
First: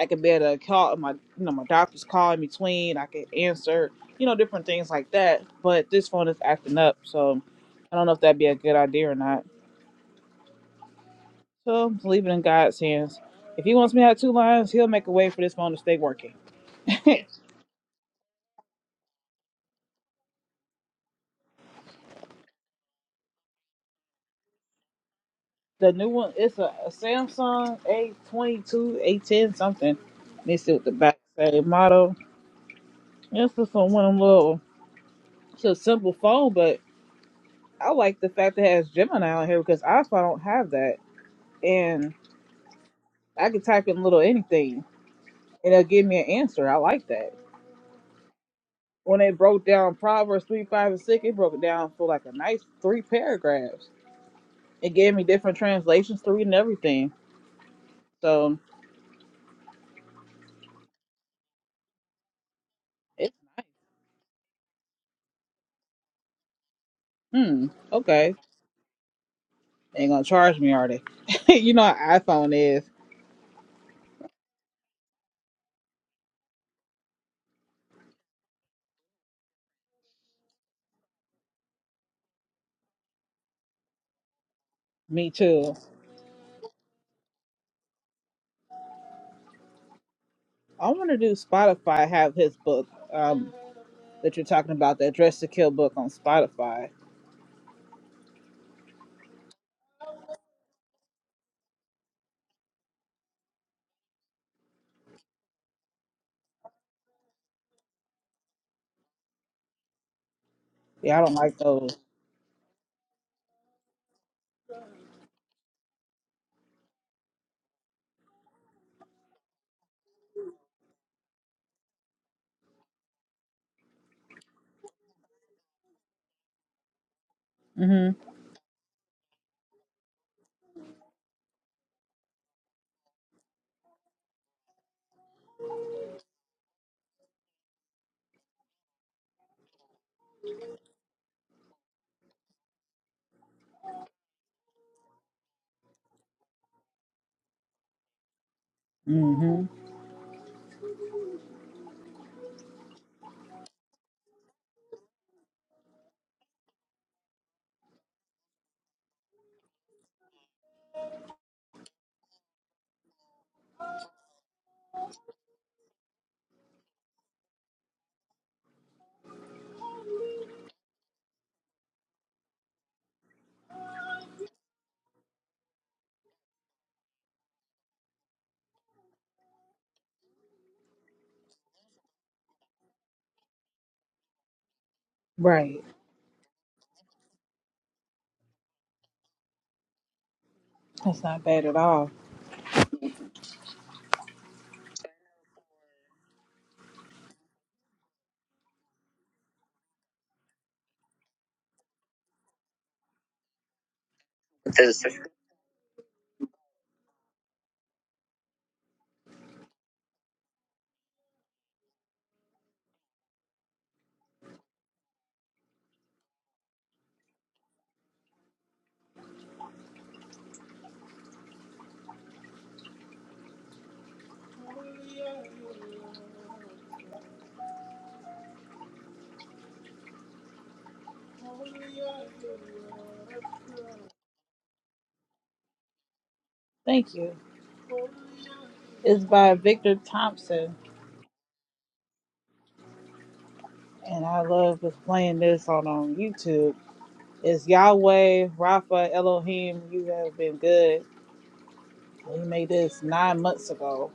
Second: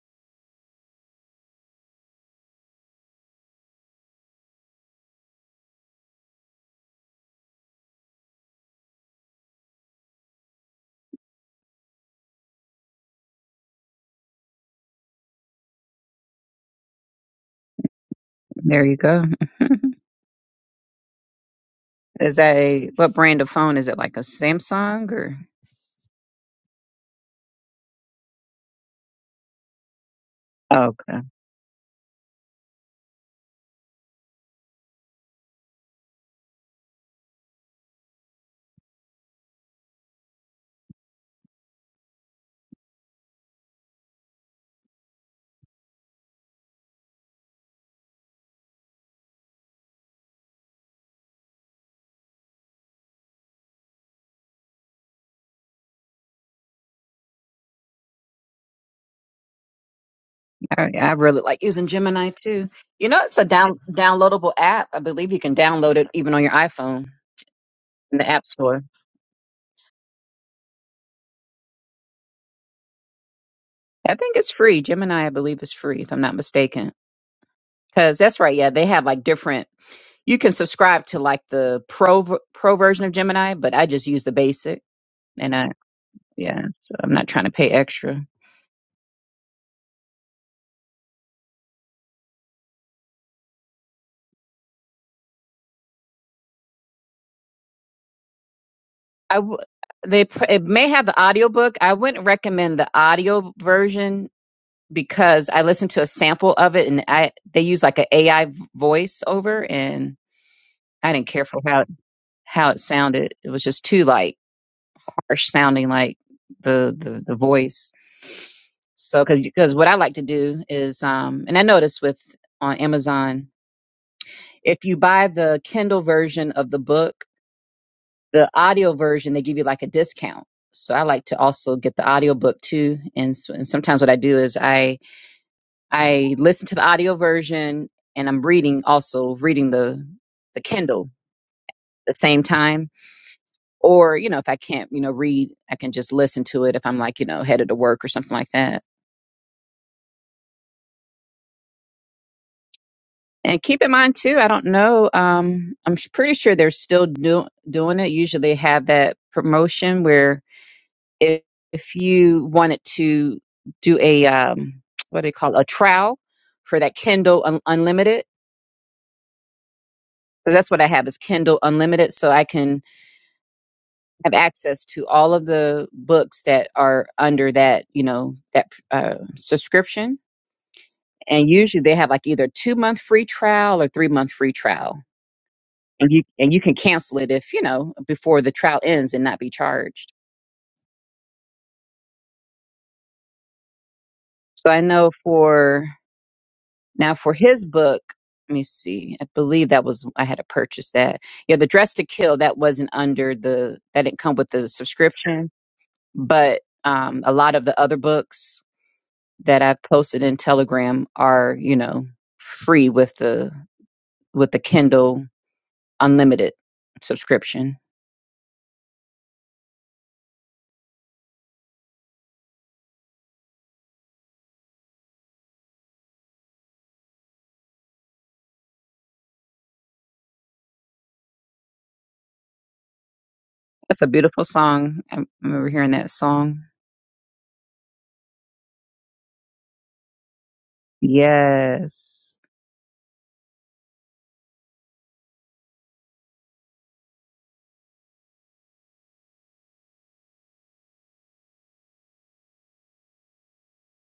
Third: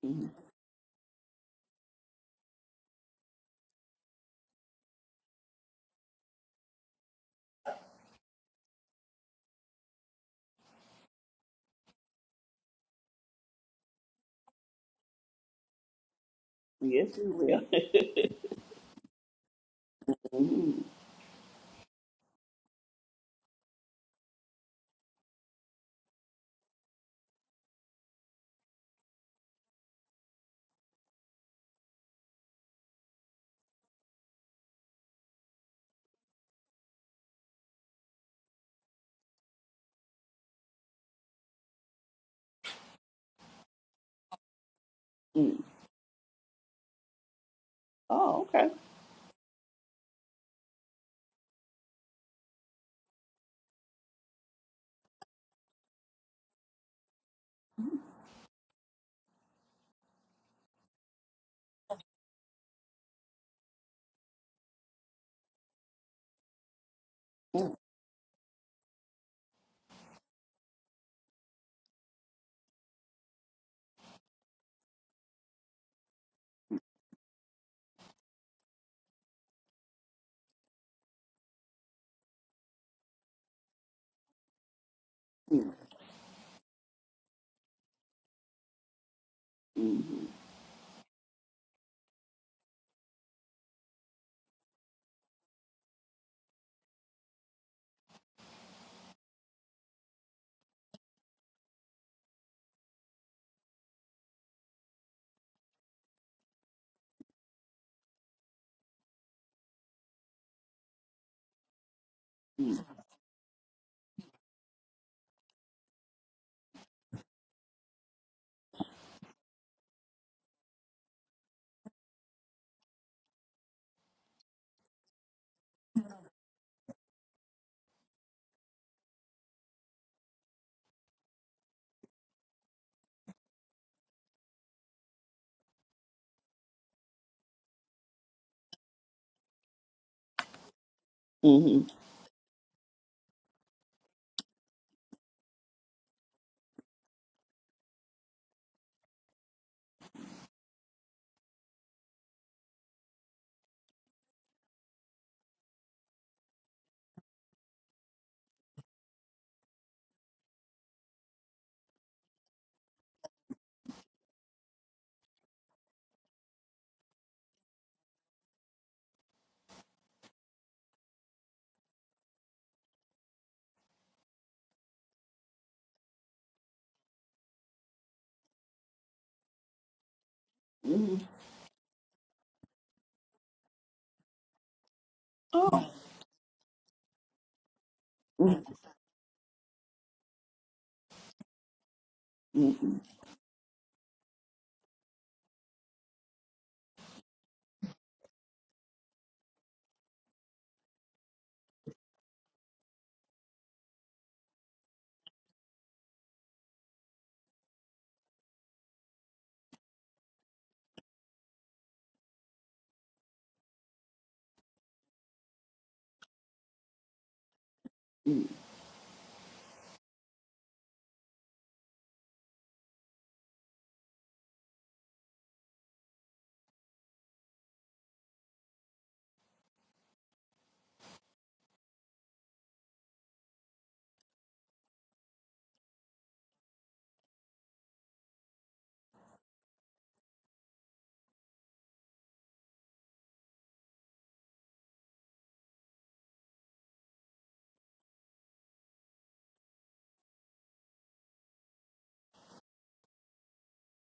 Speaker 1: I could
Speaker 2: Mm.
Speaker 1: be able to call my you know my doctor's call in between. I could answer you know different things like that. But this phone is acting up, so I don't know if that'd be a good idea or not. So just leave it in God's hands. If He wants me to have two lines, He'll make a way for this phone to stay working.
Speaker 2: Yes, you will.
Speaker 3: there you go. Is that a what brand of phone is it like a Samsung or
Speaker 1: The new one, it's a, a Samsung A22, A10 something. Let me see what the
Speaker 3: okay.
Speaker 1: back say. Model. It's just a- one of them little, it's a simple phone, but I like the fact that it has Gemini on here because I also don't have that. And I can type in little anything
Speaker 2: mm.
Speaker 1: and it'll give me an answer. I like that.
Speaker 2: Oh, okay.
Speaker 1: When they broke down Proverbs 3, 5, and 6, it broke it down for like a nice three paragraphs. It gave me different translations to read and everything. So
Speaker 3: I, I really like using Gemini too. You know,
Speaker 1: it's
Speaker 3: it's a
Speaker 1: nice.
Speaker 3: down downloadable app. I believe you can download it even on your iPhone
Speaker 1: Hmm.
Speaker 2: Mm.
Speaker 3: in the
Speaker 1: Okay.
Speaker 3: App Store.
Speaker 1: They ain't gonna charge me, are they? you know how iPhone is.
Speaker 3: I think it's free. Gemini, I believe, is free if I'm not mistaken. Because that's right. Yeah, they have like different. You can subscribe to like the pro v- pro version of Gemini, but I just use the basic.
Speaker 1: Me
Speaker 3: And I
Speaker 1: too.
Speaker 3: yeah, so I'm not trying to pay extra.
Speaker 1: I wanna do Spotify have his book, um, that you're talking about, that Dress to Kill book on Spotify.
Speaker 3: I w- they pr- it may have the audiobook. I wouldn't recommend the audio version because I listened to a sample of it and I they use like an AI v- voice over and I
Speaker 1: Yeah, I
Speaker 3: didn't
Speaker 1: don't
Speaker 3: care
Speaker 1: like
Speaker 3: for how
Speaker 1: those.
Speaker 3: how it sounded. It was just too like harsh sounding like the the, the voice. So cuz cuz what I like to do is um and I noticed with on Amazon if you buy the Kindle version of the book,
Speaker 1: Mm-hmm.
Speaker 3: the audio version they give you like a discount. So I like to also get the audio book too and, s- and sometimes what I do is I I listened to the audio version and I'm reading also reading the the Kindle
Speaker 2: Mm-hmm.
Speaker 3: at the same time. Or, you know, if I can't, you know, read, I can just listen to it if I'm like, you know, headed to work or something like that.
Speaker 1: Mm-hmm.
Speaker 3: And keep in mind too, I don't know. Um, I'm s- pretty sure they're still do- doing it. Usually they have that promotion where if, if you wanted to do a um, what do you call it, a trial for that Kindle un- Unlimited. So that's what I have is Kindle Unlimited, so I can have access to all of the books that are under that you know that uh, subscription
Speaker 2: Mm-hmm.
Speaker 3: and usually they have like either two month free trial or three month free trial
Speaker 1: Right.
Speaker 2: Oh.
Speaker 3: and you and you can cancel it if you know before the trial ends and not be charged
Speaker 1: That's not bad at all.
Speaker 2: Mm-hmm.
Speaker 3: so i know for now for his book let me see i believe that was i had to purchase that yeah the dress to kill that wasn't under the that didn't come with the subscription but um, a lot of the other books that I've posted in Telegram are, you know, free with the with the Kindle Unlimited subscription. That's a beautiful song. I remember hearing that song.
Speaker 1: Thank you. It's by Victor Thompson,
Speaker 3: Yes,
Speaker 1: and I love was playing this on on YouTube. It's Yahweh, Rapha, Elohim. You have been good. We made this nine months ago,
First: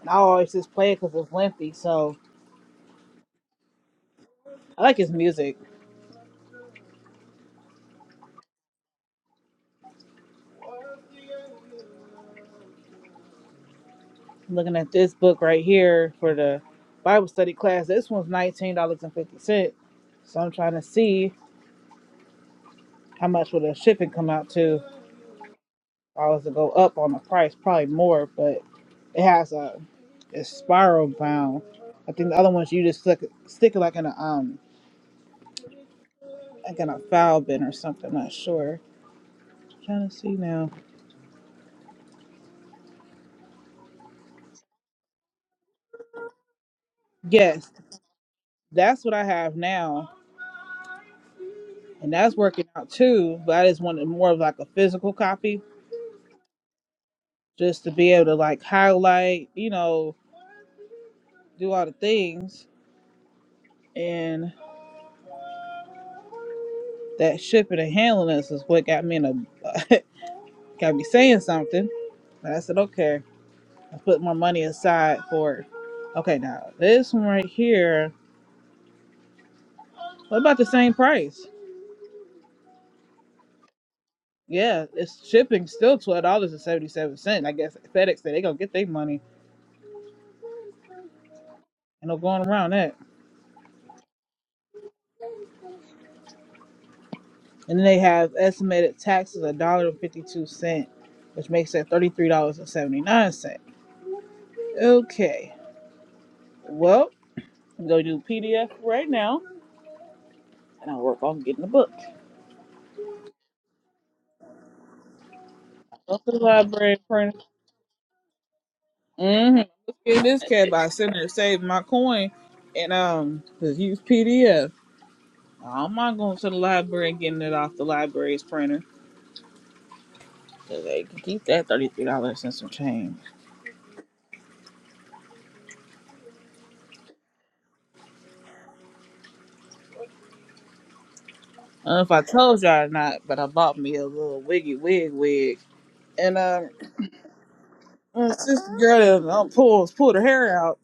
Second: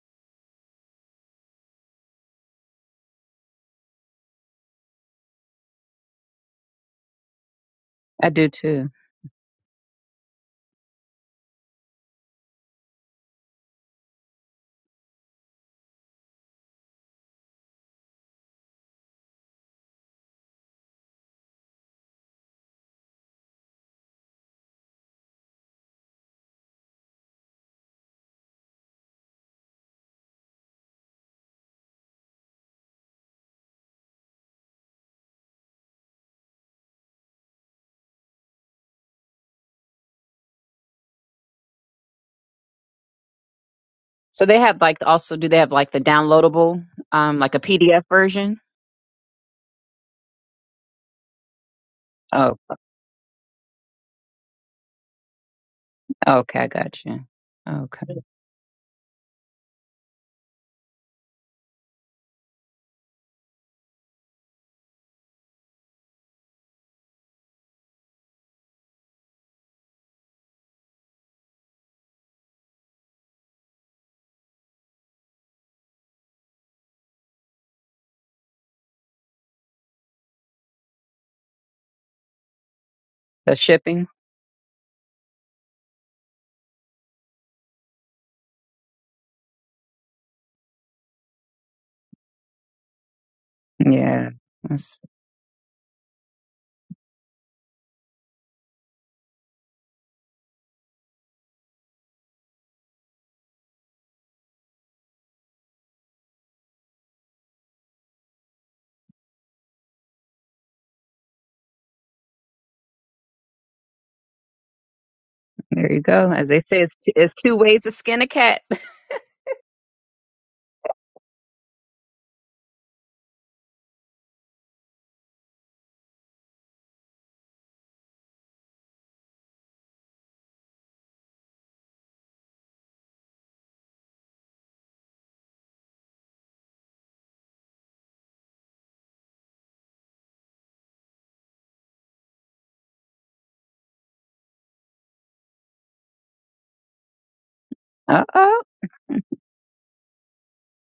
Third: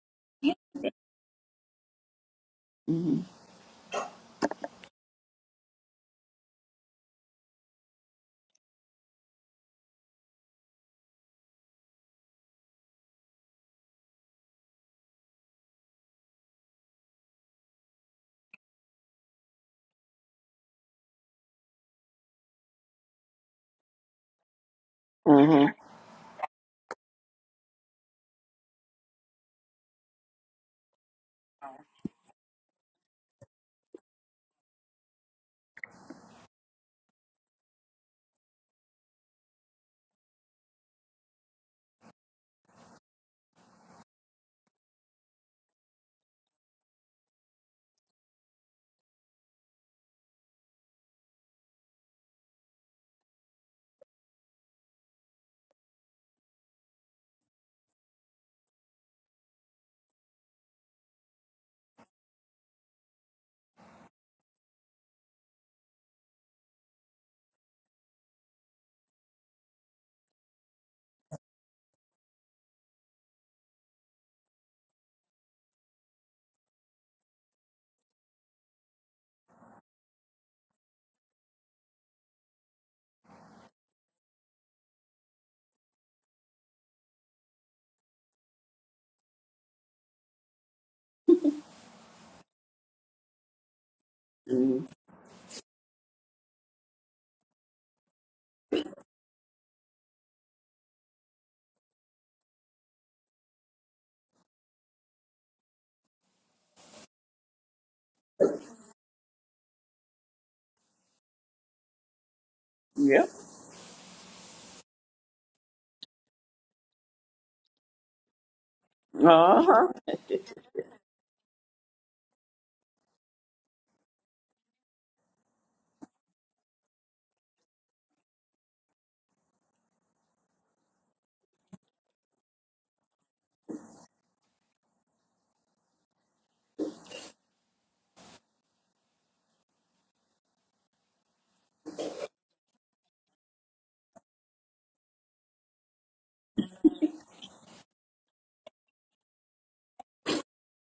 Speaker 1: and I always just play it because it's lengthy. So
Speaker 2: Mm-hmm.
Speaker 1: I like his music.
Speaker 3: I do too.
Speaker 1: I'm looking at this book right here for the Bible study class. This one's nineteen dollars and fifty cent. So I'm trying to see how much would the shipping come out to. If
Speaker 2: Mm-hmm.
Speaker 1: I was to go up on the price, probably more, but it has a it's spiral bound. I think the other ones you just stick stick it like in a um like in a foul bin or something. I'm not sure. trying to see now.
Speaker 3: So they have like also do they have like the downloadable, um, like a
Speaker 1: Yes,
Speaker 3: PDF version?
Speaker 1: that's what I have now. And that's
Speaker 3: Oh,
Speaker 1: working out too, but I just wanted more of like a physical copy
Speaker 3: okay, I got you.
Speaker 1: just to be
Speaker 3: Okay,
Speaker 1: able to like highlight, you know, do all the things. And that shipping and handling us is what got me in a got me saying something. And I said, okay, I put my money aside for it. Okay, now this one right here, what about the same price?
Speaker 3: the shipping.
Speaker 1: Yeah, it's shipping still twelve dollars and seventy seven cent. I guess FedEx said they gonna get their money and they're going around that.
Speaker 3: Yeah, That's-
Speaker 1: And then they have estimated taxes a dollar and fifty two cent, which makes that thirty three dollars and seventy nine cent. Okay. Well, I'm going to do PDF right now, and I'll work on getting the book.
Speaker 2: Yep.
Speaker 3: there you
Speaker 1: Go to
Speaker 3: go.
Speaker 1: the
Speaker 3: As they say, it's
Speaker 1: library,
Speaker 3: two, it's
Speaker 1: printer.
Speaker 3: two ways to skin a cat.
Speaker 1: Mm-hmm.
Speaker 2: Uh-huh.
Speaker 1: Let's Get this cat by sitting there saving my coin, and um, just use PDF. I'm not going to the library and getting it off the library's printer. 'cause They can keep that thirty-three dollars and some change. I don't know if I told y'all or not, but I bought me a little wiggy wig wig, and um,
Speaker 3: Uh
Speaker 1: my
Speaker 3: oh,
Speaker 1: sister girl done um, pulled pulled her hair out.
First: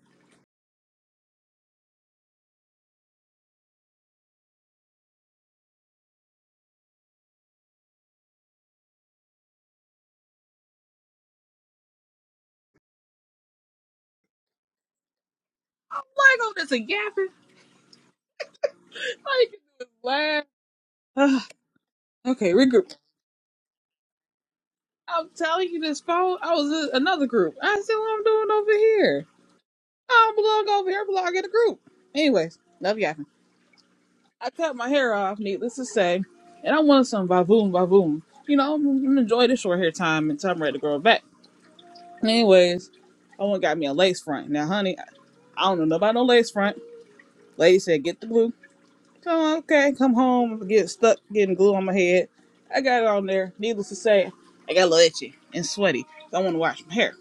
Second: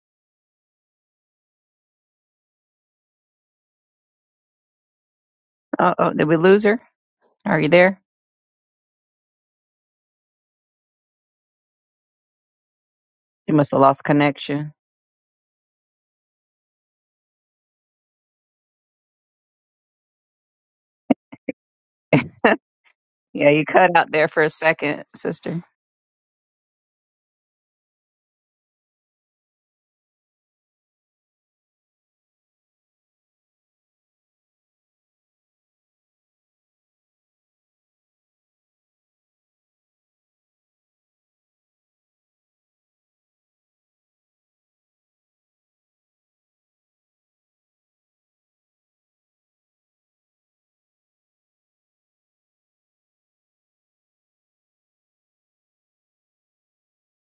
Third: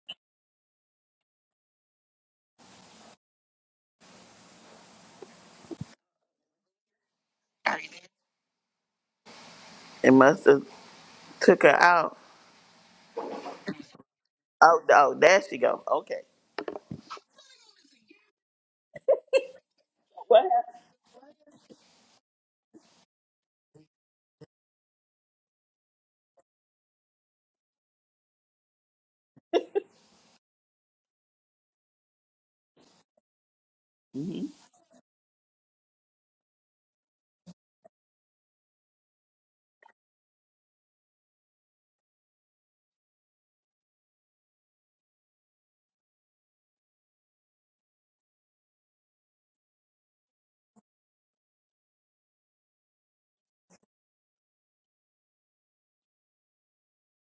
Speaker 3: uh oh, did we lose her? Are you there?
Speaker 2: It must have took her out.
Speaker 3: You must have lost connection.
Speaker 2: Oh, oh, there she go.
Speaker 1: I'm
Speaker 2: Okay.
Speaker 1: like, oh, that's a yapping. Like, just
Speaker 2: What
Speaker 1: laugh. Okay, regroup.
Speaker 3: Yeah, you cut out there for a second,
Speaker 1: I'm
Speaker 3: sister.
Speaker 1: telling you this phone. I was in another group. I see what I'm doing over here. I don't belong over here. I belong in a group. Anyways, love you I
Speaker 2: happened?
Speaker 1: cut my hair off, needless to say, and I wanted some vavoom vavoom. You know, I'm I'm enjoy this short hair time until I'm ready to grow it back. Anyways, I went and got me a lace front. Now, honey, I I don't know nobody no lace front. Lady said, get the glue. Come on, okay, come home, get stuck getting glue on my head. I got it on there. Needless to say, I got a little itchy and sweaty. So I want to wash my hair.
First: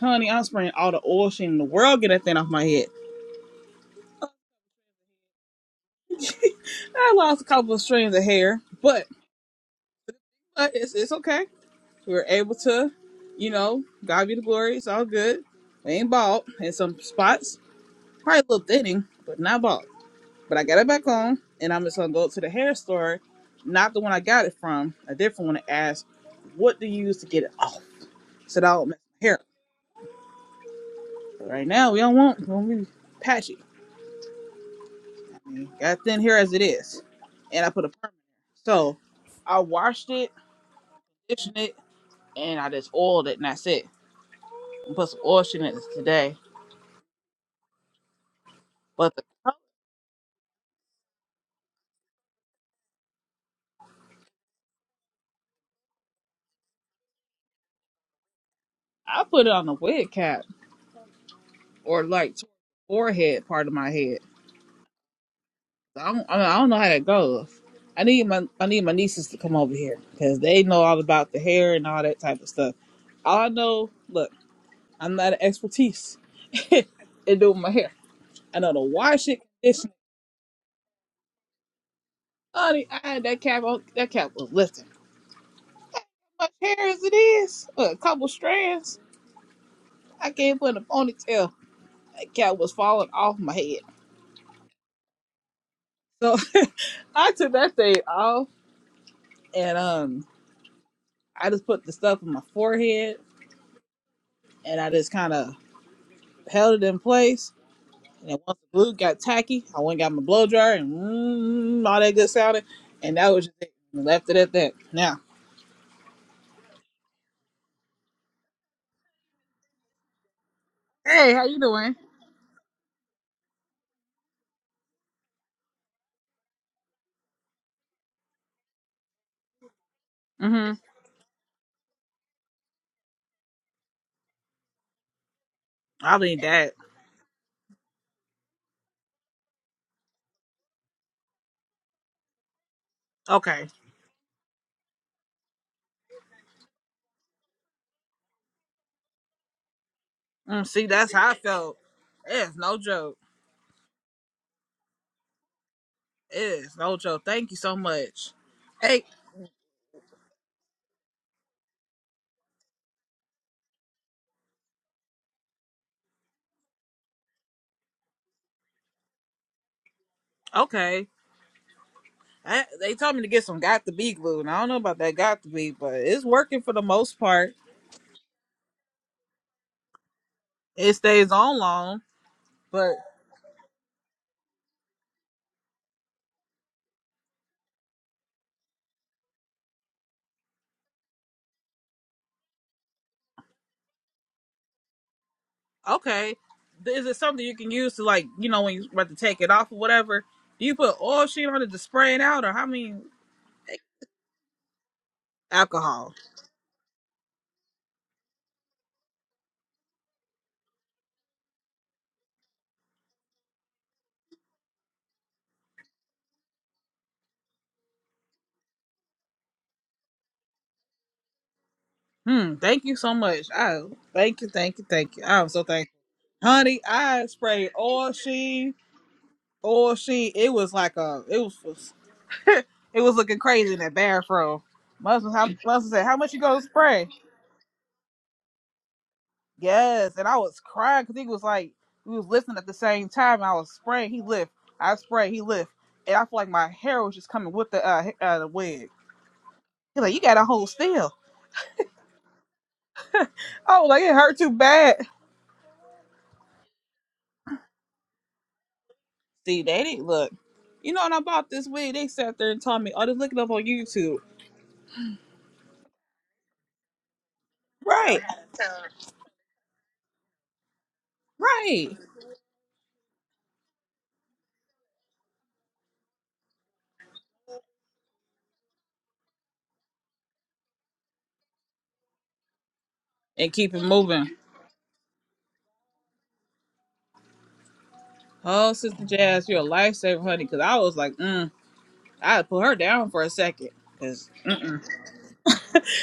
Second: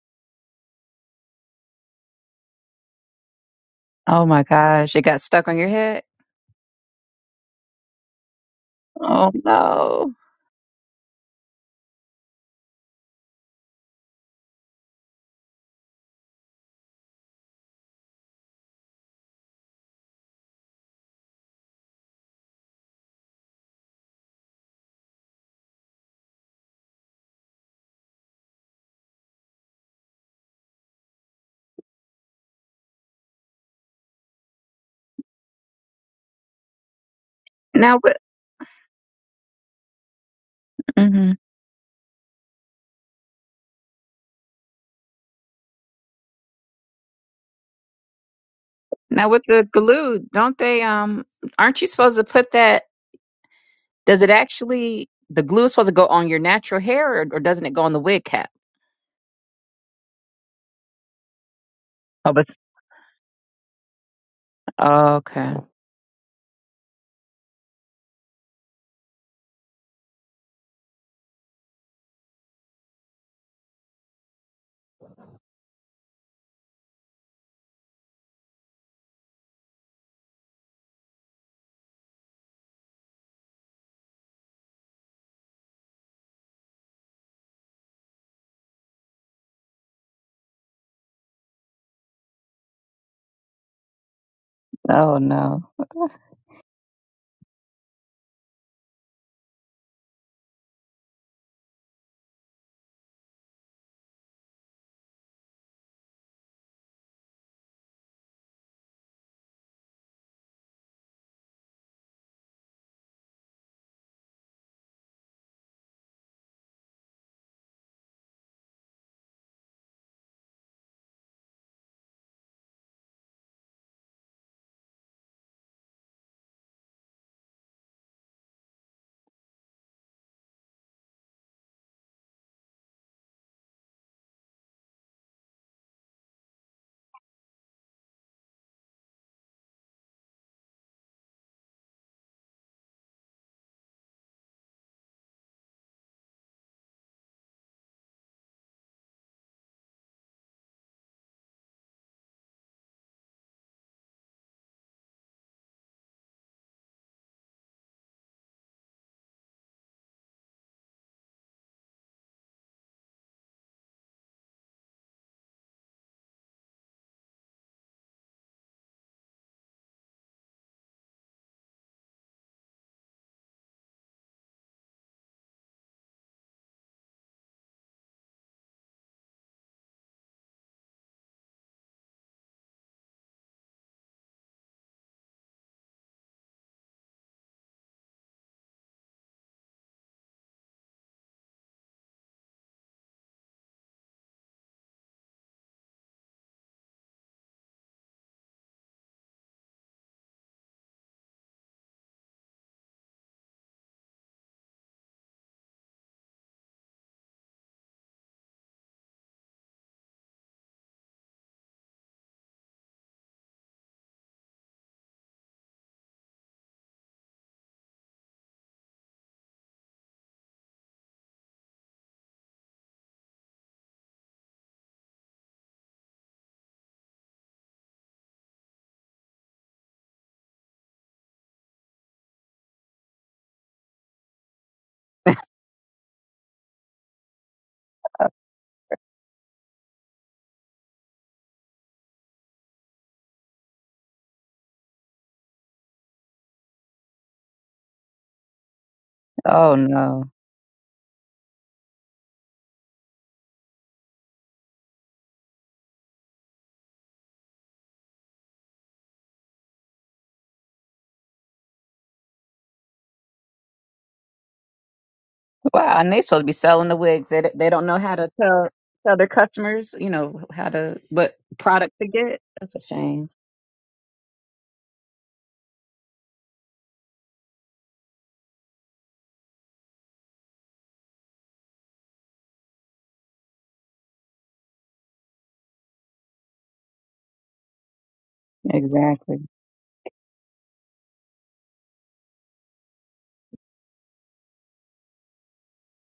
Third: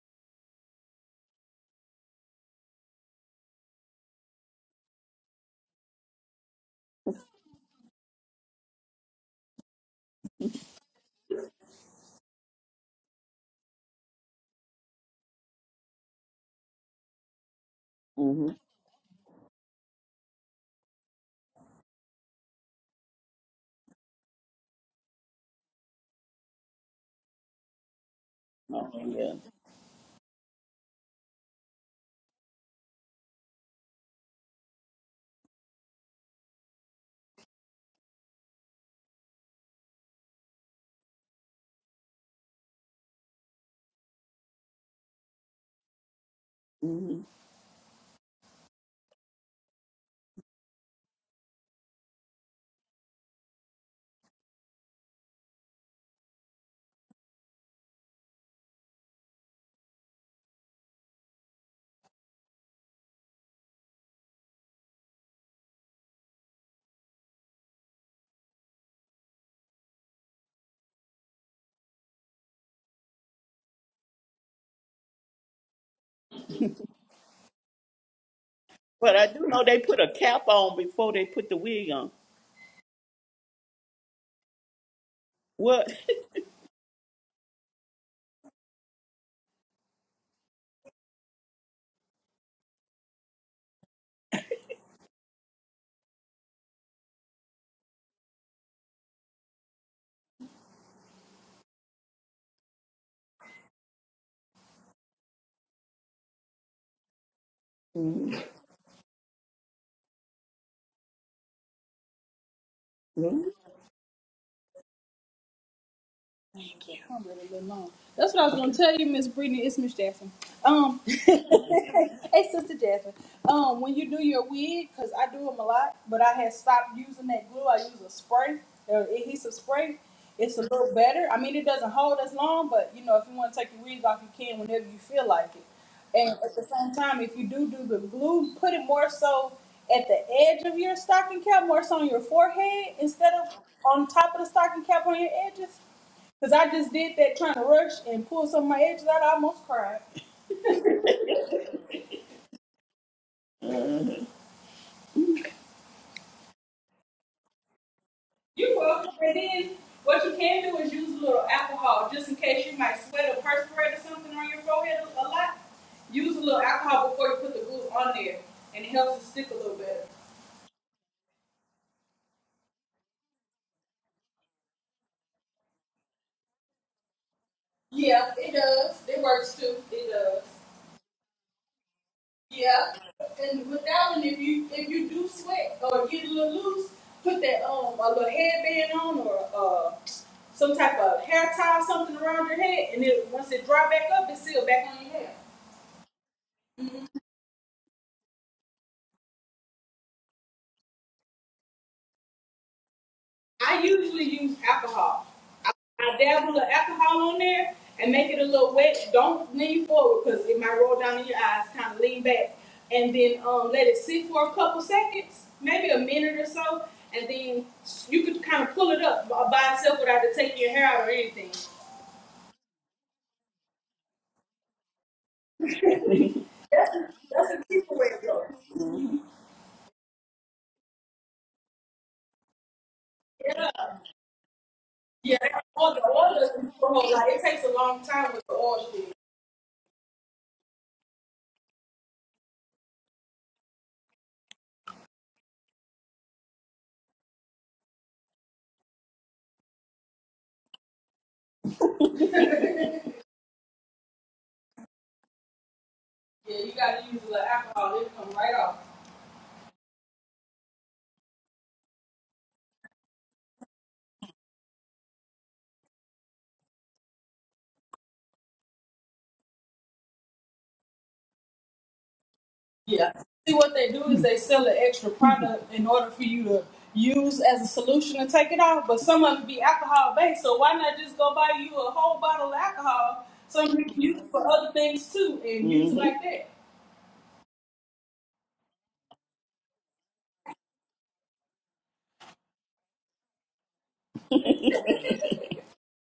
Speaker 1: Honey, I'm spraying all the oil sheen in the world, get that thing off my head.
Speaker 3: Oh my gosh, it got stuck on your head.
Speaker 1: I lost a couple of strands of hair, but,
Speaker 3: Oh no.
Speaker 1: but it's, it's okay. We were able to, you know, God be the glory. It's all good. We ain't bald in some spots.
Speaker 2: Mm-hmm.
Speaker 1: Probably a
Speaker 2: Mm-hmm.
Speaker 1: little thinning, but not bald. But I got it back on, and I'm just gonna go to the hair store, not the one I got it from, a different one, to ask, "What do you use to get it off?" So that I don't mess
Speaker 2: Oh,
Speaker 1: my
Speaker 2: yeah.
Speaker 1: hair. up. right now, we don't want we to be patchy. I mean, got thin hair as it is, and I put a
Speaker 3: Now,
Speaker 1: perm.
Speaker 3: with,
Speaker 1: in. So I washed it,
Speaker 3: hmm
Speaker 1: conditioned it, and I just oiled it, and that's it. I put some oil in it today.
Speaker 2: Mm-hmm.
Speaker 1: But the
Speaker 3: now with the glue, don't they? Um, aren't you supposed to put that? Does it actually, the glue is supposed to go on your natural hair or, or doesn't it go on the wig cap?
Speaker 1: I put it on the wig cap or
Speaker 3: Oh,
Speaker 1: like
Speaker 3: but
Speaker 1: forehead part of my head
Speaker 3: oh, okay.
Speaker 1: I don't, I do I don't know how that goes. I need my I need my nieces to come over here because they know all about the hair and all that type of stuff. All I know, look, I'm not an expertise in doing my hair. I know the
Speaker 2: But
Speaker 1: wash
Speaker 2: I do
Speaker 1: it,
Speaker 2: know they
Speaker 1: condition.
Speaker 2: put a cap on before they put the wig on.
Speaker 1: Honey, I had that cap on. That cap was lifting.
Speaker 2: What?
Speaker 1: Much hair as it is, look, a couple strands. I can't put in a ponytail. That cap was falling off my head.
Speaker 3: Oh no.
Speaker 1: So I took that thing off and um, I just put the stuff on my forehead and I just kind of held it in place. And then once the glue got tacky, I went and got my blow dryer and mm, all that good sounding. And that was just it. And left it at that. Now,
Speaker 2: Thank you. I'm really good mom. That's what I was gonna tell you, Miss Brittany. It's Miss Jasmine. Um,
Speaker 1: hey, how you doing?
Speaker 2: hey, Sister Jasmine. Um, when you do your wig, cause I do them a lot, but I had stopped using that glue. I use a spray, an adhesive spray. It's a
Speaker 1: Mm-hmm.
Speaker 2: little better. I mean, it doesn't hold as long, but you know, if you want to take your wigs off, you can whenever you feel like it.
Speaker 1: I
Speaker 2: And
Speaker 1: need
Speaker 2: at the
Speaker 1: that.
Speaker 2: same time, if you do do the glue, put it more so at the edge of your stocking cap, more so on your forehead instead of
Speaker 1: Okay.
Speaker 2: on top of the stocking cap on your edges. Cause I just did that trying to rush and pull some of my edges out. I almost cried.
Speaker 1: Mm, see, that's how I felt. It's no joke. It's no joke. Thank you so much.
Speaker 2: You are
Speaker 1: Hey,
Speaker 2: welcome. And then what you can do is use a little alcohol just in case you might sweat or perspirate or something on your forehead a lot. Use a little alcohol before you put the glue on there, and it helps it stick a little better.
Speaker 1: okay. I, they told me to get some got to be glue, and I don't know about that got to be, but it's working for the most part.
Speaker 2: Yeah, it does. It works too. It does.
Speaker 1: It stays on long,
Speaker 2: Yeah,
Speaker 1: but
Speaker 2: and with that one, if you if you do sweat or get a little loose, put that um a little headband on or uh some type of hair tie something around your head, and it once it dry back up, it's sealed back on your hair.
Speaker 1: Okay. Is it something you can use to like, you know, when you're about to take it off or whatever? Do you put oil sheet on it to spray it out or how many
Speaker 2: I usually use alcohol. I,
Speaker 1: alcohol?
Speaker 2: I dab a little alcohol on there and make it a little wet. Don't lean forward because it might roll down in your eyes. Kind of lean back and then um, let it sit for a couple seconds, maybe a minute or so, and then you could kind of pull it up by by itself without it taking your hair out or anything.
Speaker 1: Hmm, thank you so much. I thank you, thank you, thank you. I'm so thankful. Honey, I sprayed oil sheet, oil sheet. It was like a it was it was looking crazy in that bathroom. Muslim
Speaker 2: Yeah,
Speaker 1: how Muslim
Speaker 2: or the
Speaker 1: said, How
Speaker 2: oil
Speaker 1: much you gonna
Speaker 2: doesn't go
Speaker 1: spray?
Speaker 2: whole It takes a long time with the oil. shit.
Speaker 1: Yes, and I was crying because he was like, we was listening at the same time. And I was spraying. He lift. I spray. He lift. And I feel like my hair was just coming with the uh, h- uh the wig.
Speaker 3: Oh
Speaker 1: He's like, you
Speaker 3: no.
Speaker 1: got to hold still. I was like, it hurt too bad.
Speaker 2: Yeah, you gotta use a little alcohol. It'll come right off.
Speaker 1: See, they didn't look. You know, when I bought this wig, they sat there and told me, oh, just look it up on YouTube.
Speaker 3: Wow, and they supposed to be selling the wigs. They they don't know how
Speaker 1: Right,
Speaker 3: to tell tell their customers, you know, how to what
Speaker 1: right.
Speaker 3: product to get. That's a
Speaker 2: Yeah.
Speaker 3: shame.
Speaker 2: See, what they do is they sell an extra product in order for you to use as a solution to take it off. But some of it be alcohol based, so why not just go buy you a whole bottle of alcohol,
Speaker 1: And
Speaker 2: so
Speaker 1: keep it
Speaker 2: you can use it
Speaker 1: moving.
Speaker 2: for other things too, and use it hmm like that?
Speaker 1: Oh, Sister
Speaker 3: Exactly.
Speaker 1: Jazz, you're a lifesaver, honey, because I was like, mm. I put her down for a second. Because,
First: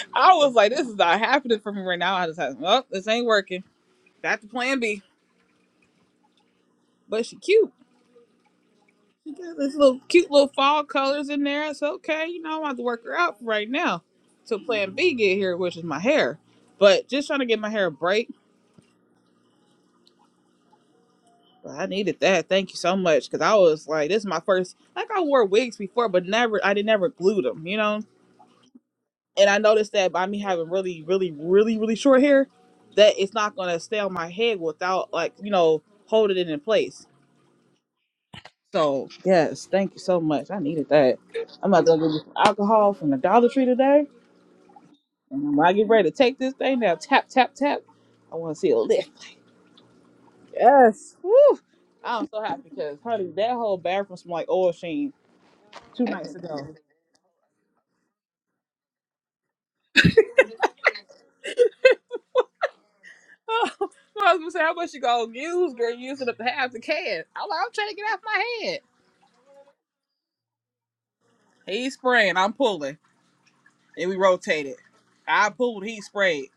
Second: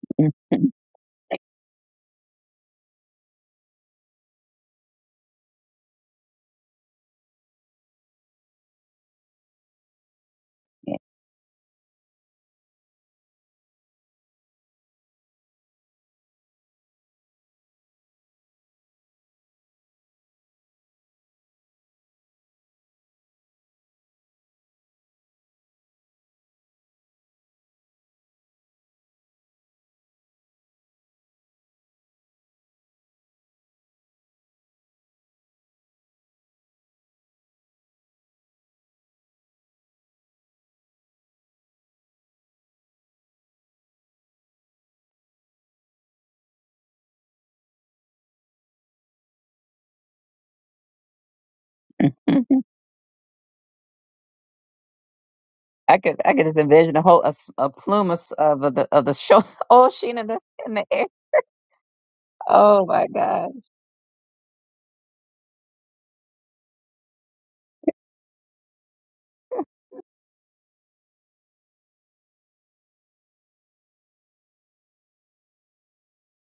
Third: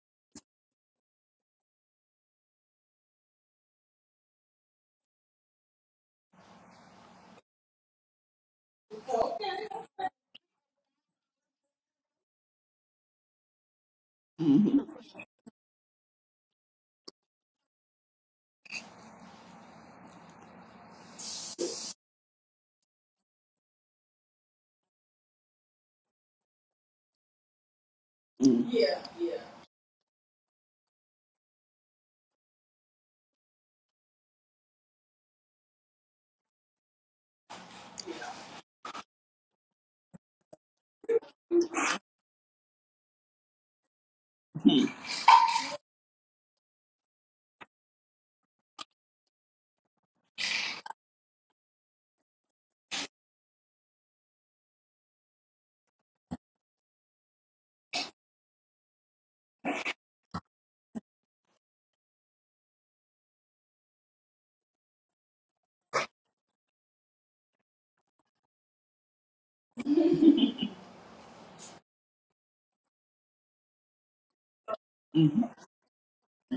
Speaker 1: I was like, this is not happening for me right now. I just had, oh, this ain't working. That's the plan B. But she cute. She got this little cute little fall colors in there. It's okay. You know, I'm about to work her out right now. So plan B get here, which is my hair. But just trying to get my hair a break. But I needed that. Thank you so much. Cause I was like, this is my first like I wore wigs before, but never I did never glue them, you know?
Speaker 2: Yeah,
Speaker 1: And
Speaker 2: yeah.
Speaker 1: I noticed that by me having really, really, really, really short hair, that it's not gonna stay on my head without like, you know, holding it in place. So yes, thank you so much. I needed that. I'm about to go get some alcohol from the Dollar Tree today, and when I get ready to take this thing now, tap tap tap. I want to see a lift. Yes, woo! I'm so happy because honey, that whole bathroom smelled like oil sheen
Speaker 3: I
Speaker 1: two
Speaker 3: could I
Speaker 1: nights
Speaker 3: could just
Speaker 1: ago.
Speaker 3: envision a whole a, s- a plume of, s- of the of the show. Oh, sheen in the in the air. Oh my God.
Speaker 1: Oh, I was gonna say how much you gonna use, girl? You using up the half the can. I'm like, I'm trying to get off my head. He's spraying, I'm pulling, and we rotated. I pulled, he sprayed.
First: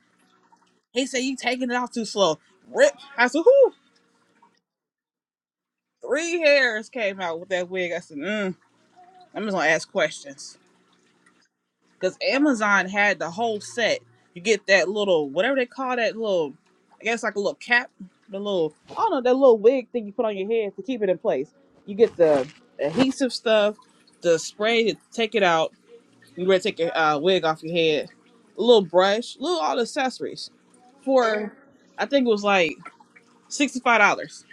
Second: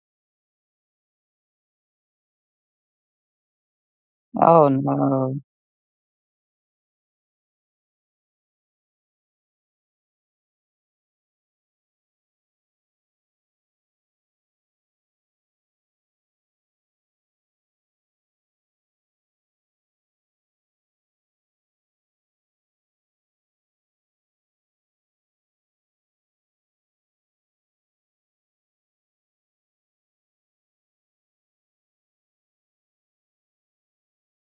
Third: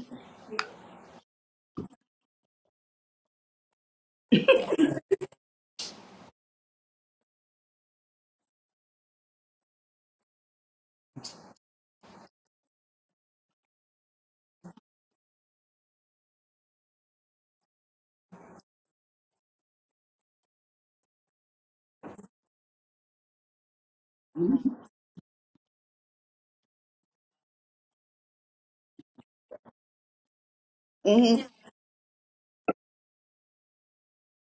Speaker 1: He said, "You taking it off too slow." Rip. I said, "Who?"
Speaker 3: Oh no.
Speaker 1: three hairs came out with that wig. I said, mm, I'm just gonna ask questions because Amazon had the whole set. You get that little whatever they call that little, I guess like a little cap, the little I don't know that little wig thing you put on your head to keep it in place. You get the adhesive stuff, the spray to take it out. You ready to take your uh, wig off your head? A little brush, little all the accessories
Speaker 2: hmm
Speaker 1: for I think it was like sixty five dollars,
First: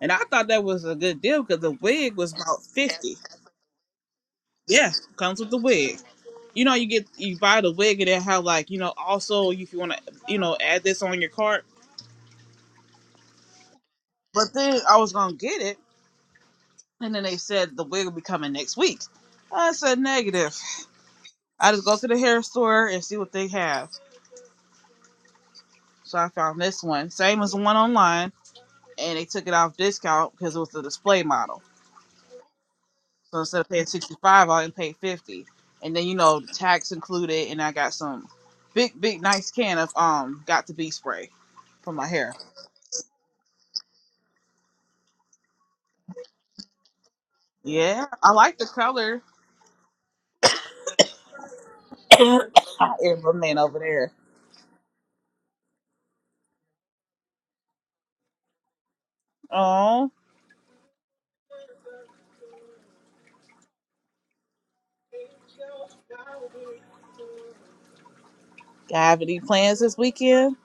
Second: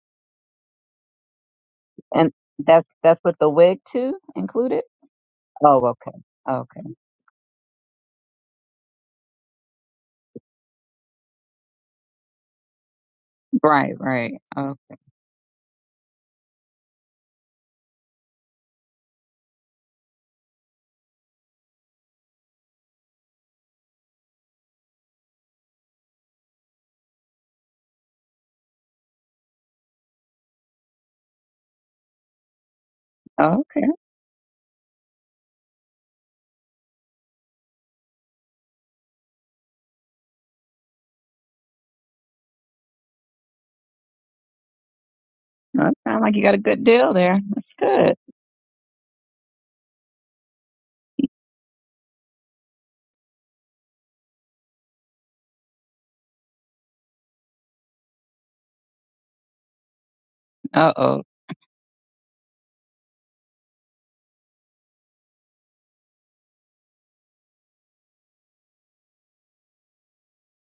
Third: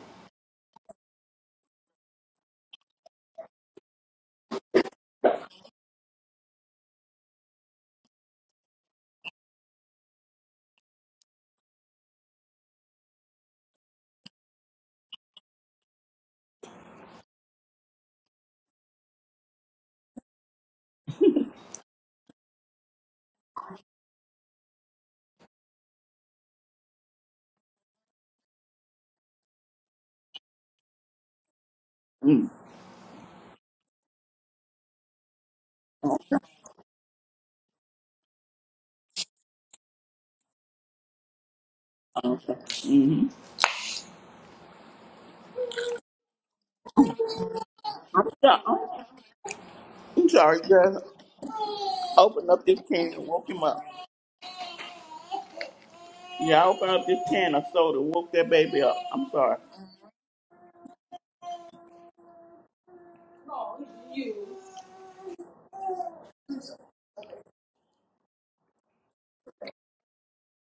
Speaker 1: and I thought that was a good deal because the wig
Speaker 3: And
Speaker 1: was about
Speaker 3: that's
Speaker 1: 50
Speaker 3: that's with the wig too included?
Speaker 1: Yeah, comes with the
Speaker 3: Oh,
Speaker 1: wig.
Speaker 3: okay.
Speaker 1: You know,
Speaker 3: Okay.
Speaker 1: you get you buy the wig and they have like you know also if you want to you know add this on your cart.
Speaker 3: Right, right.
Speaker 1: But
Speaker 3: Oh,
Speaker 1: then I was gonna get it, and then they said the wig will be coming next week. I said negative. I just go to the hair store and see what they have. So I found this one, same as the one online, and they took it off discount because it was the display model. So instead of
Speaker 3: okay.
Speaker 1: paying sixty five, I only paid fifty, and then you know the tax included, and I got some big big nice can of um got to be spray for my hair.
Speaker 3: That sounds like you got a good deal there. That's
Speaker 1: Yeah,
Speaker 3: good.
Speaker 1: I like the color.
Speaker 2: I'm sorry, girl. Open up this can and
Speaker 1: Ever
Speaker 2: woke
Speaker 1: man
Speaker 2: him up.
Speaker 1: over there.
Speaker 2: Yeah, I opened up this can of soda, woke that baby up. I'm sorry.
Speaker 1: Oh,
Speaker 3: Uh oh.
Speaker 2: Oh, you.
Speaker 1: have any plans this weekend?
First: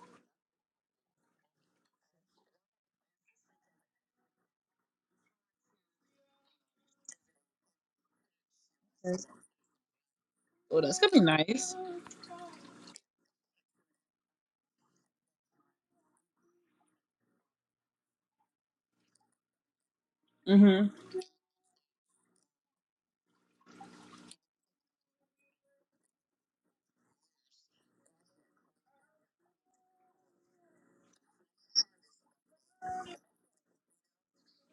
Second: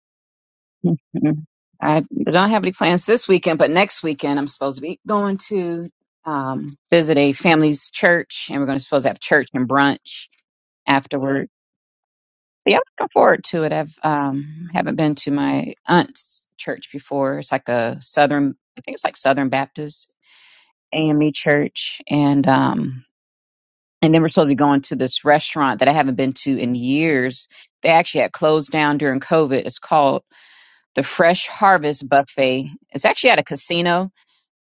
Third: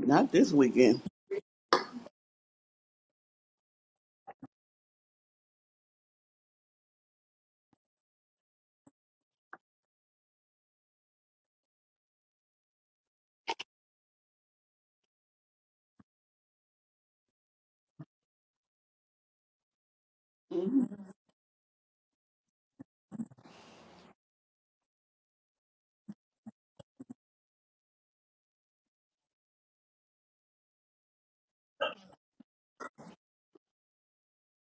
Speaker 2: Not this weekend.
Speaker 3: Mhm. I don't have any plans this weekend, but next weekend I'm supposed to be going to um, visit a family's church, and we're going to supposed to have
Speaker 1: Oh,
Speaker 3: church and brunch
Speaker 1: that's gonna be
Speaker 3: afterward.
Speaker 1: nice.
Speaker 3: But yeah, I'm looking forward to it. I've um, haven't been to my aunt's church before. It's like a southern, I think it's like Southern Baptist
Speaker 1: Mhm.
Speaker 3: AME church, and um, and then we're supposed to be going to this restaurant that I haven't been to in years. They actually had closed down during COVID. It's called The Fresh Harvest Buffet. It's actually at a casino.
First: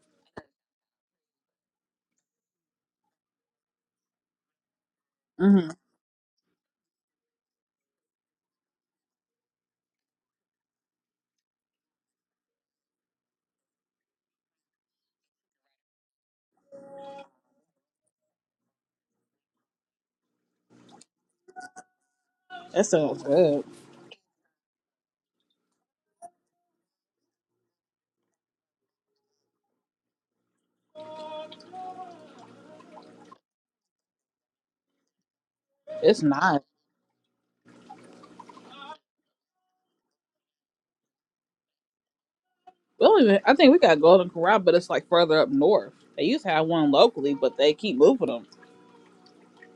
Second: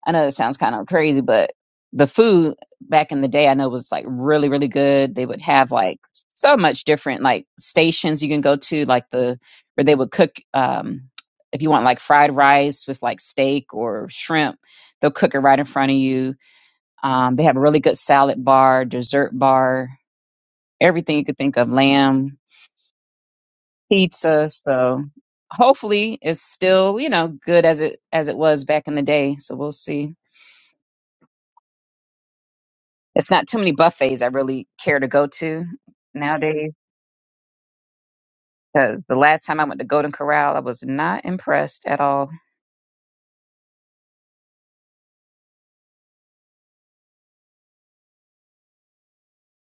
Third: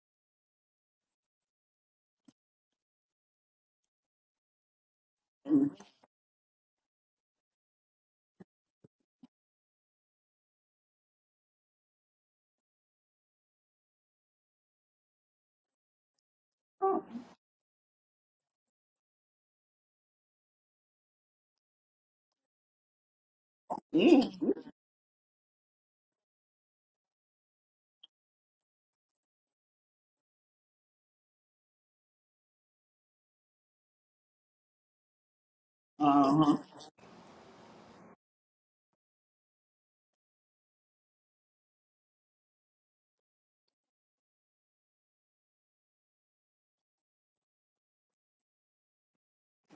Speaker 3: I know that sounds kind of crazy, but the food back in the day I know was like really, really good. They would have
Speaker 1: Mhm.
Speaker 3: like so much different like stations you can go to, like the where they would cook um if you want like fried rice with like steak or shrimp, they'll cook it right in front of you. Um, they have a really good salad bar, dessert bar, everything you could think of, lamb,
Speaker 1: That sounds good.
Speaker 2: Mm,
Speaker 3: pizza. So hopefully it's still, you know, good as it as it was back in the day. So we'll see. It's not too many buffets I really care to go to
Speaker 1: It's not.
Speaker 3: nowadays. Cause the last time I went to Golden Corral, I was not impressed at all.
Speaker 1: We don't even. I think we got Golden Corral, but it's like further up north. They used to have one locally, but they keep moving them.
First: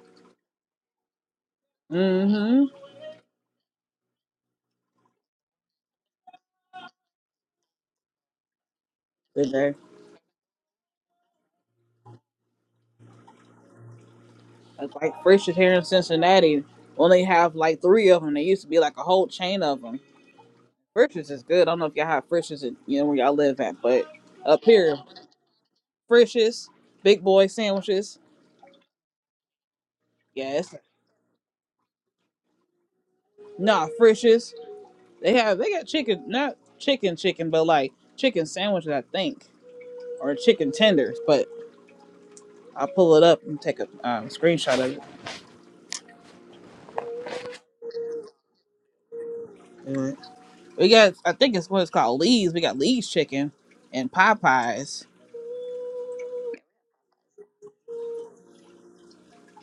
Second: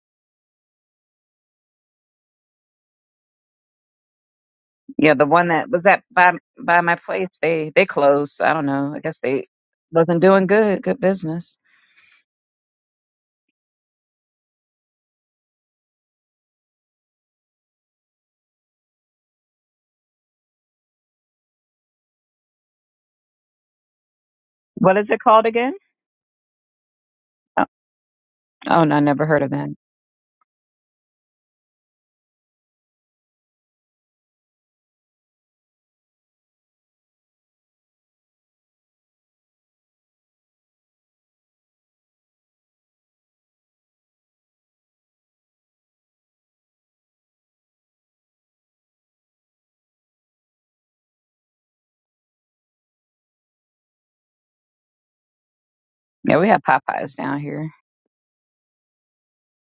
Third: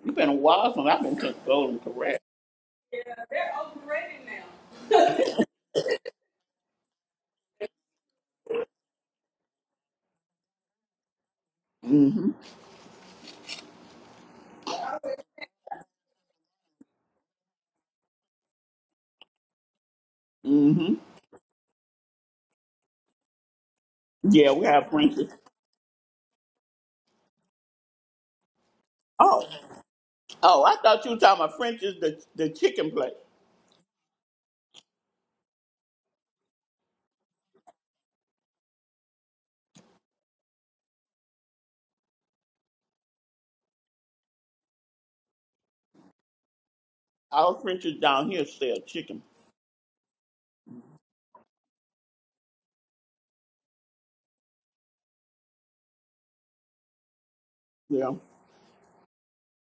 Speaker 2: you been a while since I've been to golden corral.
Speaker 1: Mhm.
Speaker 2: Yeah, they're overrated now.
Speaker 3: Yeah, the one that was at by by my place, they they closed. So I don't know. I guess they
Speaker 1: Did they?
Speaker 3: wasn't doing good, good business.
Speaker 2: Mm-hmm.
Speaker 1: It's like Frisch's here in Cincinnati. Only have like three of them. They used to be like a whole chain of them.
Speaker 2: Mm-hmm.
Speaker 1: Frisch's is good. I don't know if y'all have Frisch's, in, you know, where y'all live at, but
Speaker 2: Yeah,
Speaker 1: up
Speaker 2: we have
Speaker 3: What
Speaker 1: here
Speaker 3: is it
Speaker 2: French's.
Speaker 3: called again?
Speaker 1: Frisch's, Big Boy
Speaker 3: Oh,
Speaker 1: sandwiches.
Speaker 3: oh no, I never heard
Speaker 2: Oh.
Speaker 3: of that.
Speaker 2: Oh,
Speaker 1: Yes.
Speaker 2: I thought you were talking about French's the the chicken place.
Speaker 1: Nah, Frisch's. They have they got chicken, not chicken chicken, but like chicken sandwiches, I think, or chicken tenders. But I'll pull it up and take a um, screenshot of it.
Speaker 2: Our French's down here sell chicken.
Speaker 1: Mhm. We got, I think it's what it's called, Lee's. We got Lee's chicken and Popeyes.
Speaker 3: Yeah, we have Popeyes down here,
Speaker 2: Yeah.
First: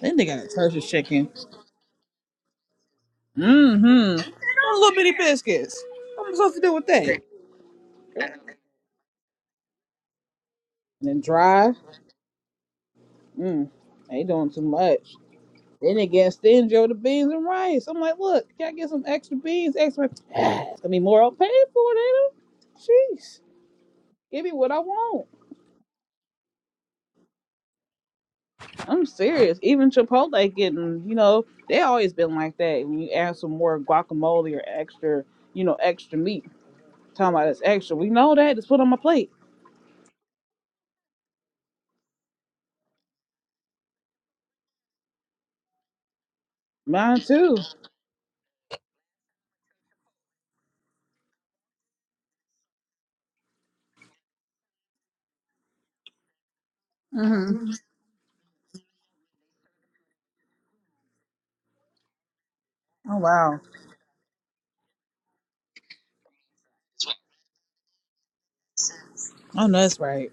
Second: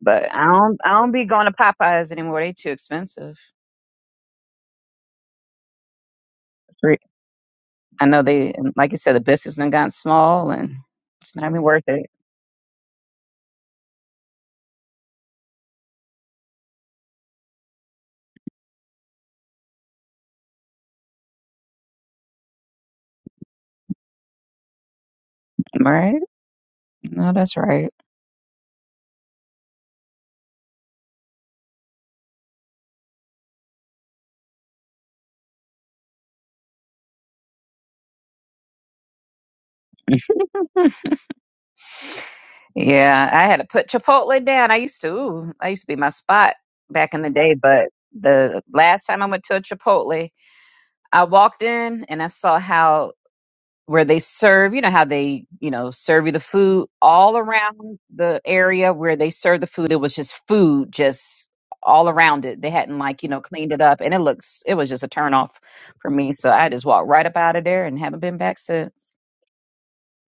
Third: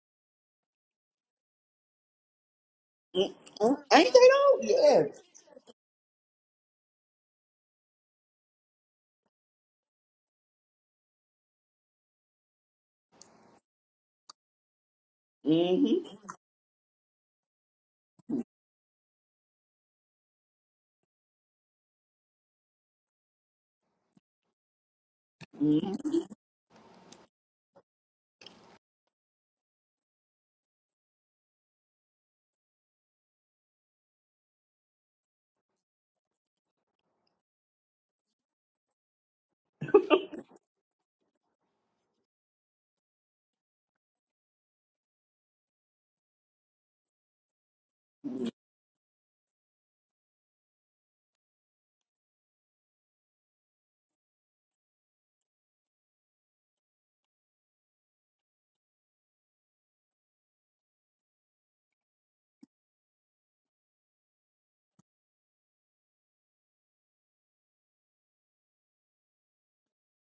Speaker 1: Then they
Speaker 3: but
Speaker 1: got
Speaker 3: I
Speaker 1: a
Speaker 3: don't
Speaker 1: Turkish
Speaker 3: I don't be
Speaker 1: chicken.
Speaker 3: going to Popeyes anymore. They too expensive.
Speaker 2: Mm, Ain't they
Speaker 1: Mm-hmm.
Speaker 2: though?
Speaker 1: Little
Speaker 2: Yes.
Speaker 1: bitty biscuits. What am I supposed to do with that? And
Speaker 3: I know they, like you said, the business done gotten small and
Speaker 1: then
Speaker 3: it's not even
Speaker 1: dry.
Speaker 3: worth it.
Speaker 1: Mm. They doing too much. Then they
Speaker 2: Mm-hmm.
Speaker 1: get stingy over the beans and rice. I'm like, look, can I get some extra beans? Extra it's gonna be more I'll pay for it, ain't it? Jeez. Give me what I want.
Speaker 2: mm-hmm.
Speaker 3: Right? No, that's right.
Speaker 1: I'm serious. Even Chipotle getting, you know, they always been like that. When you add some more guacamole or extra, you know, extra meat. Talking about it's extra. We know that. Just put it on my plate.
Speaker 3: Hmm. yeah, I had to put Chipotle down. I used to, ooh, I used to be my spot back
Speaker 1: Mine
Speaker 3: in the day,
Speaker 1: too.
Speaker 3: but the last time I went to a Chipotle, I walked in and I saw how where they serve, you know, how they, you know, serve you the food all
Speaker 1: hmm
Speaker 3: around the area where they serve the food. It was just food just all around it. They hadn't
Speaker 1: Oh
Speaker 3: like, you know,
Speaker 1: wow.
Speaker 3: cleaned it up and it looks it was just a turn off for me. So I just walked right up out of there and haven't been back since.
Speaker 1: Oh no, that's right.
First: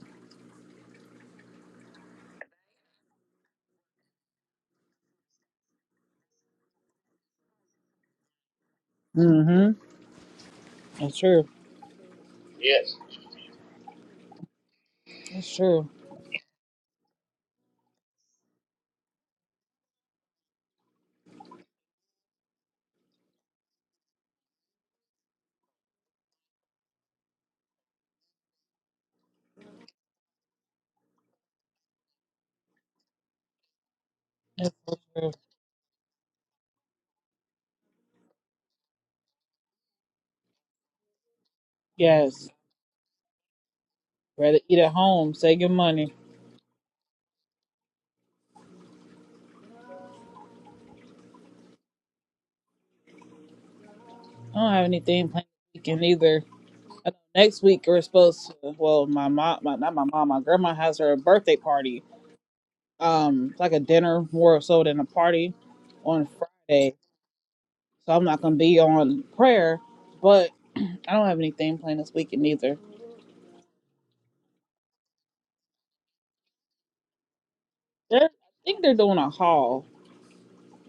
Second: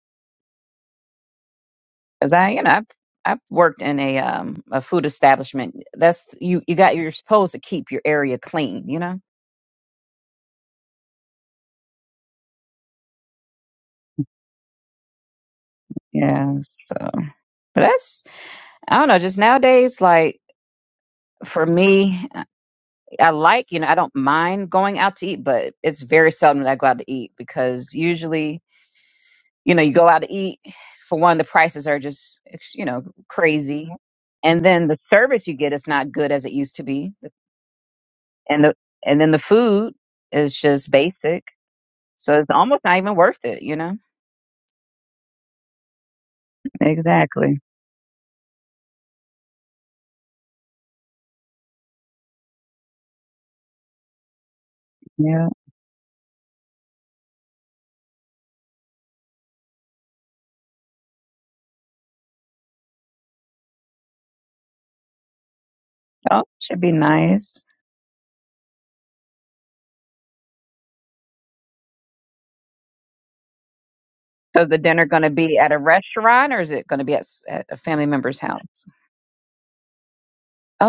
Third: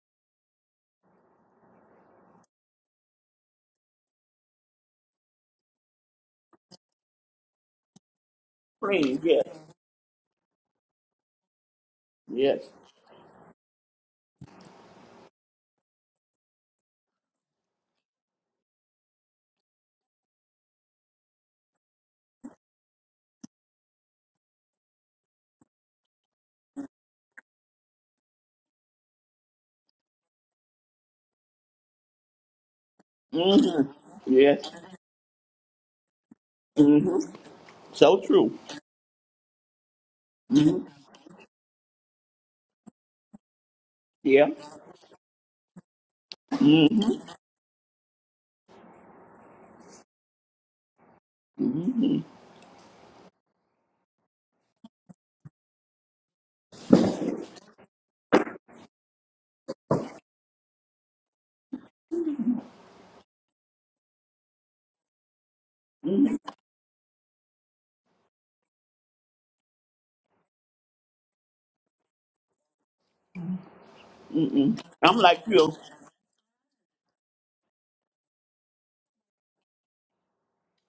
Speaker 3: Cause I, you know, I've I've worked in a um a food establishment. That's you you got you're supposed to keep your area clean, you know?
Speaker 2: Please, yes.
Speaker 1: hmm That's true.
Speaker 2: Yes.
Speaker 1: Yes. That's true.
Speaker 3: Yeah. So but that's I don't know, just nowadays like for me, I like, you know, I don't mind going out to eat, but it's very seldom that I go out to eat because usually, you know, you go out to eat, for one, the prices are just, ex- you know, crazy.
Speaker 2: Mm-hmm.
Speaker 3: And
Speaker 2: Yes.
Speaker 1: That's
Speaker 3: then the
Speaker 1: so true.
Speaker 3: service you get is not good as it used to be.
Speaker 2: Mm-hmm. So true.
Speaker 3: And the, and then the food is just basic. So
Speaker 1: Yes.
Speaker 3: it's almost not even worth it, you know?
Speaker 2: Yeah.
Speaker 1: Rather eat at home, save your money.
Speaker 3: Exactly.
Speaker 1: I don't have anything planned
Speaker 3: Yeah.
Speaker 1: this weekend either. I know next week we're supposed to. Well, my mom, my, not my mom, my grandma has her birthday party. Um, it's like a dinner more so than a party on
Speaker 3: Oh, should be
Speaker 1: Friday.
Speaker 3: nice.
Speaker 1: So I'm not gonna be on prayer, but I don't have anything planned this weekend either.
Speaker 3: So is
Speaker 2: Mm-hmm.
Speaker 3: the dinner
Speaker 2: I'm
Speaker 3: going to
Speaker 2: like
Speaker 3: be at
Speaker 2: you.
Speaker 3: a restaurant or is it going to be at, s- at a family
Speaker 1: They're,
Speaker 3: member's
Speaker 1: I think
Speaker 3: house?
Speaker 1: they're doing a haul.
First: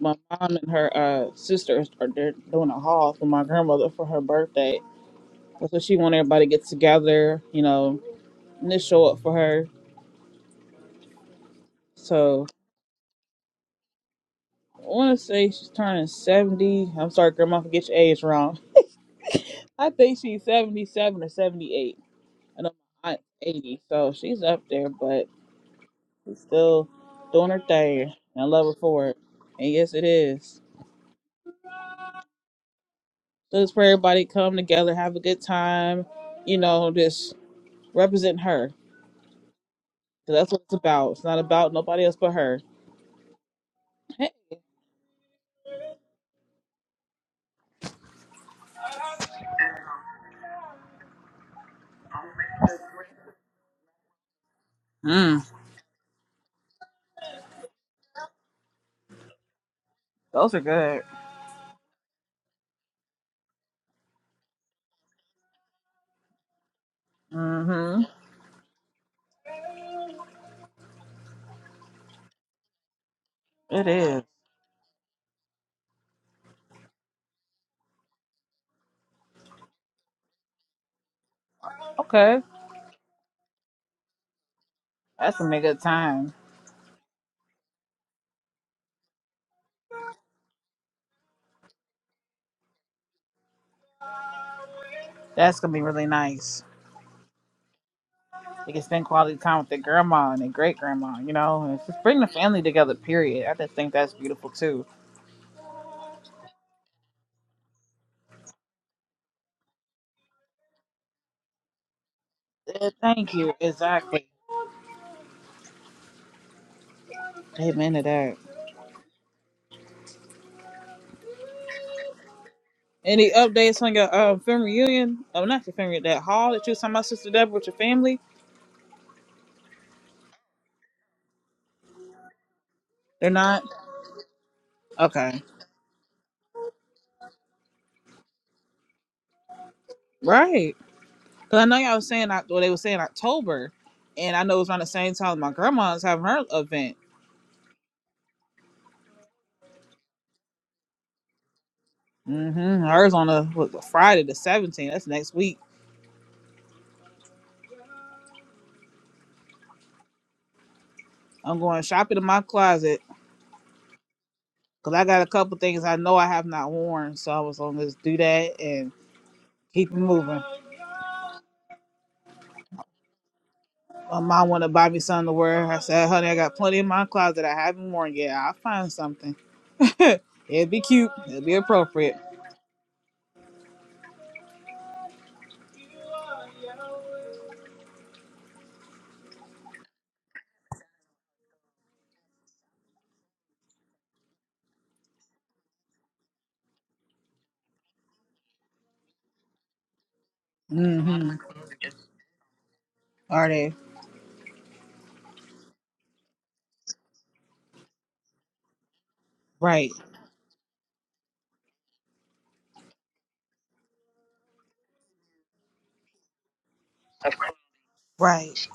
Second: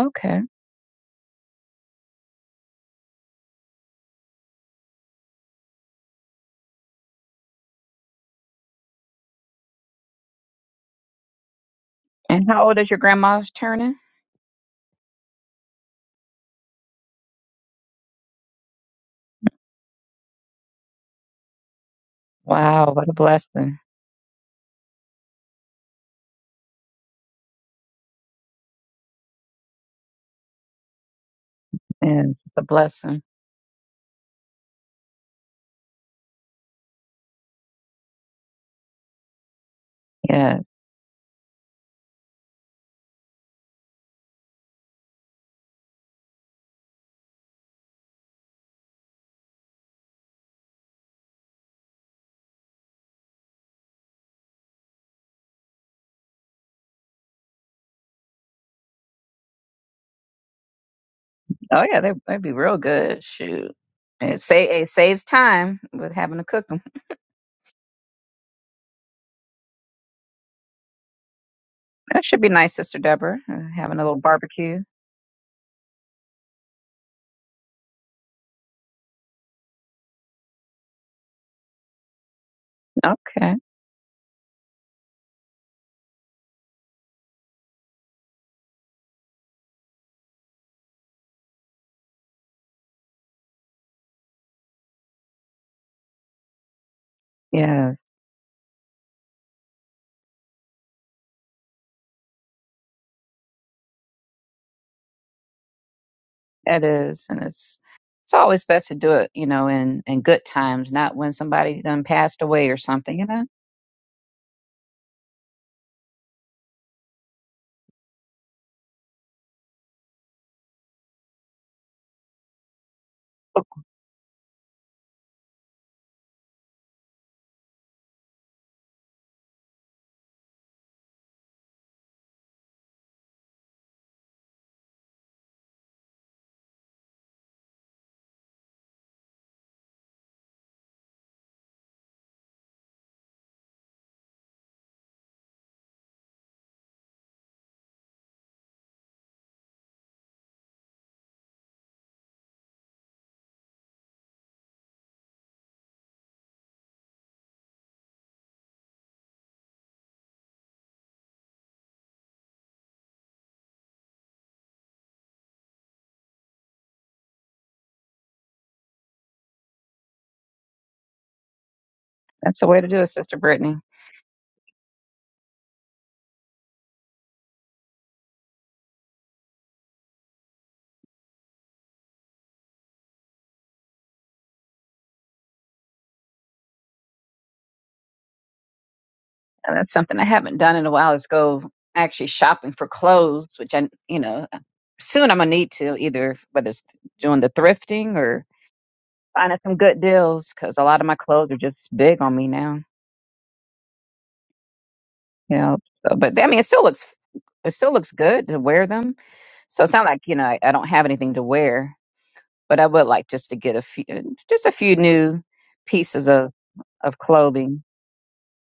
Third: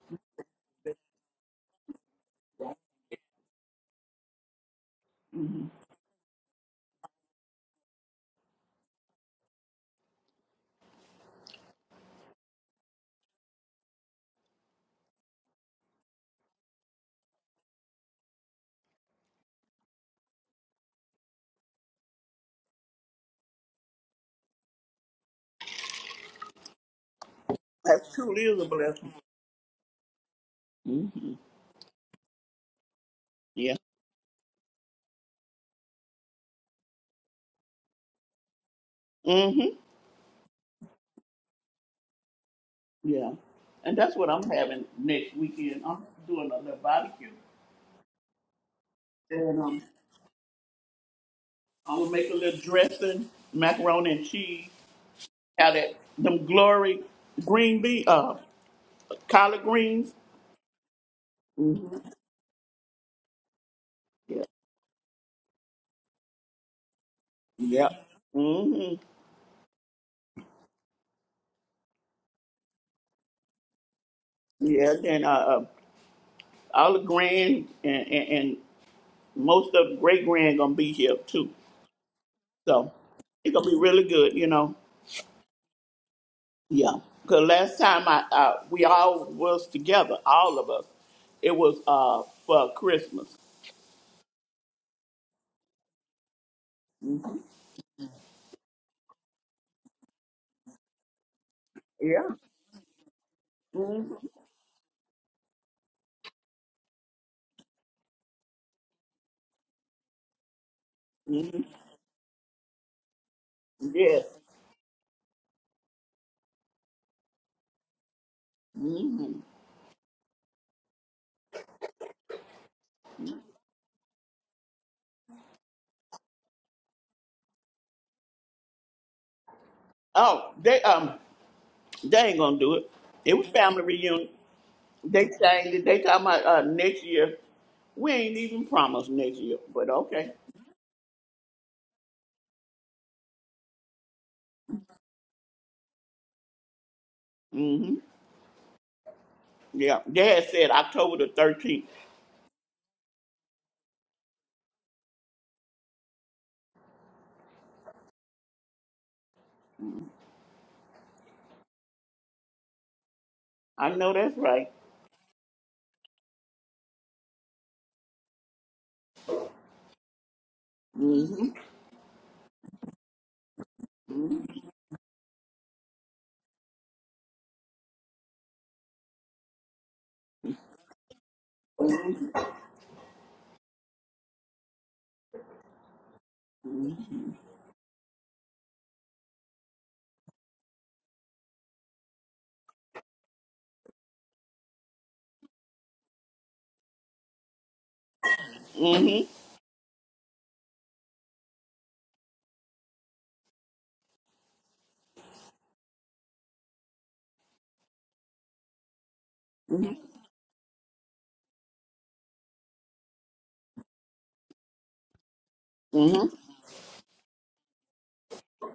Speaker 1: My mom and her uh sisters are they're doing a haul for my grandmother for her birthday. So she want everybody to get together, you know, and just show up for her. So
Speaker 3: And how old is your grandma turning?
Speaker 1: I want to say she's turning 70. I'm sorry, Grandma, if I get your age wrong. I think she's 77 or 78. I know
Speaker 3: Wow, what
Speaker 1: my
Speaker 3: a
Speaker 1: aunt's
Speaker 3: blessing.
Speaker 1: 80, so she's up there, but she's still doing her
Speaker 2: That
Speaker 1: thing. And
Speaker 2: truly
Speaker 1: I
Speaker 2: is a
Speaker 1: love her for
Speaker 2: blessing.
Speaker 1: it. And yes, it is.
Speaker 2: Mm-hmm.
Speaker 3: And it's a blessing.
Speaker 1: So it's
Speaker 2: Yeah.
Speaker 1: for everybody to come together, have a good time, you know, just represent her.
Speaker 2: Mm-hmm.
Speaker 1: 'Cause that's
Speaker 3: Yeah.
Speaker 1: what it's about. It's not about nobody else but her.
Speaker 2: Yeah. And that's what
Speaker 1: Hey.
Speaker 2: I'm having next weekend. I'm doing a little barbecue. I'm gonna make a little dressing, macaroni and cheese.
Speaker 1: Mm,
Speaker 2: Have that them glory green bean, uh, collard greens.
Speaker 1: those are good.
Speaker 3: Oh yeah, they they'd be real good. Shoot. It
Speaker 2: Yeah.
Speaker 3: sa- it saves time with having to cook them.
Speaker 1: Mm-hmm.
Speaker 2: Yep. hmm
Speaker 3: That should be nice, Sister Deborah, uh,
Speaker 1: It
Speaker 3: having a little
Speaker 1: is.
Speaker 3: barbecue.
Speaker 2: Yeah. Then uh, uh, all the grand and, and, and most of the great grand gonna be here too.
Speaker 1: Okay.
Speaker 2: So it's
Speaker 3: Okay.
Speaker 2: gonna be really good, you know.
Speaker 1: That's going to be a good time.
Speaker 2: Yeah. Cause last time I uh, we all was together, all of us. It was uh for Christmas.
Speaker 1: That's going to be really nice.
Speaker 3: Yeah,
Speaker 1: They can spend quality time with their grandma and their great grandma, you know, and it's just bring the
Speaker 2: Yeah.
Speaker 1: family together, period. I just think that's
Speaker 2: hmm
Speaker 1: beautiful too.
Speaker 3: that is. And it's it's always best to do it, you know, in in good times, not when
Speaker 2: hmm
Speaker 3: somebody done passed away or
Speaker 1: Yeah,
Speaker 3: something, you
Speaker 1: thank
Speaker 3: know.
Speaker 1: you.
Speaker 2: Yes.
Speaker 1: Exactly. Amen to that.
Speaker 2: hmm
Speaker 1: Any updates on your uh, family reunion? Oh, not your family, that hall that you was talking about, Sister Deborah, with your family?
Speaker 2: Oh, they um They ain't gonna do it.
Speaker 1: They're
Speaker 2: It was
Speaker 1: not?
Speaker 2: family reunion. They
Speaker 1: Okay.
Speaker 2: changed it. They talking about uh, next year. We ain't even promised next year, but okay.
Speaker 1: Right. Because I know y'all was saying, Oc- well, they were saying October, and I know it was around the same time my grandma's having her event.
Speaker 2: hmm Yeah, they had said October the thirteenth.
Speaker 1: mm hmm Hers on a, what, Friday the 17th. That's next week. I'm going shopping in my closet
Speaker 2: I know that's right.
Speaker 1: Cause I got a couple things I know I have not worn, so I was gonna just do that and keep it moving.
Speaker 2: hmm
Speaker 3: That's the way to do it, Sister Brittany.
Speaker 1: My
Speaker 2: hmm
Speaker 1: mom wanted to buy me something to wear. I said, "Honey, I got plenty in my closet I haven't worn yet. I'll find something. it would be cute. it would be appropriate."
Speaker 3: And that's something I haven't done in a while is go actually shopping for clothes, which I, you know, soon I'm gonna need to either whether it's doing the thrifting or
Speaker 2: hmm
Speaker 3: finding some good deals because a lot of my
Speaker 1: Mm-hmm.
Speaker 3: clothes are just big on me now.
Speaker 1: Are they
Speaker 3: You know, so, but I mean, it still looks it still looks good to wear them. So
Speaker 1: right?
Speaker 3: it's not like you know I, I don't have anything to wear, but I would like just to get a few just a few new
Speaker 2: hmm
Speaker 3: pieces of of clothing.
Speaker 1: Right.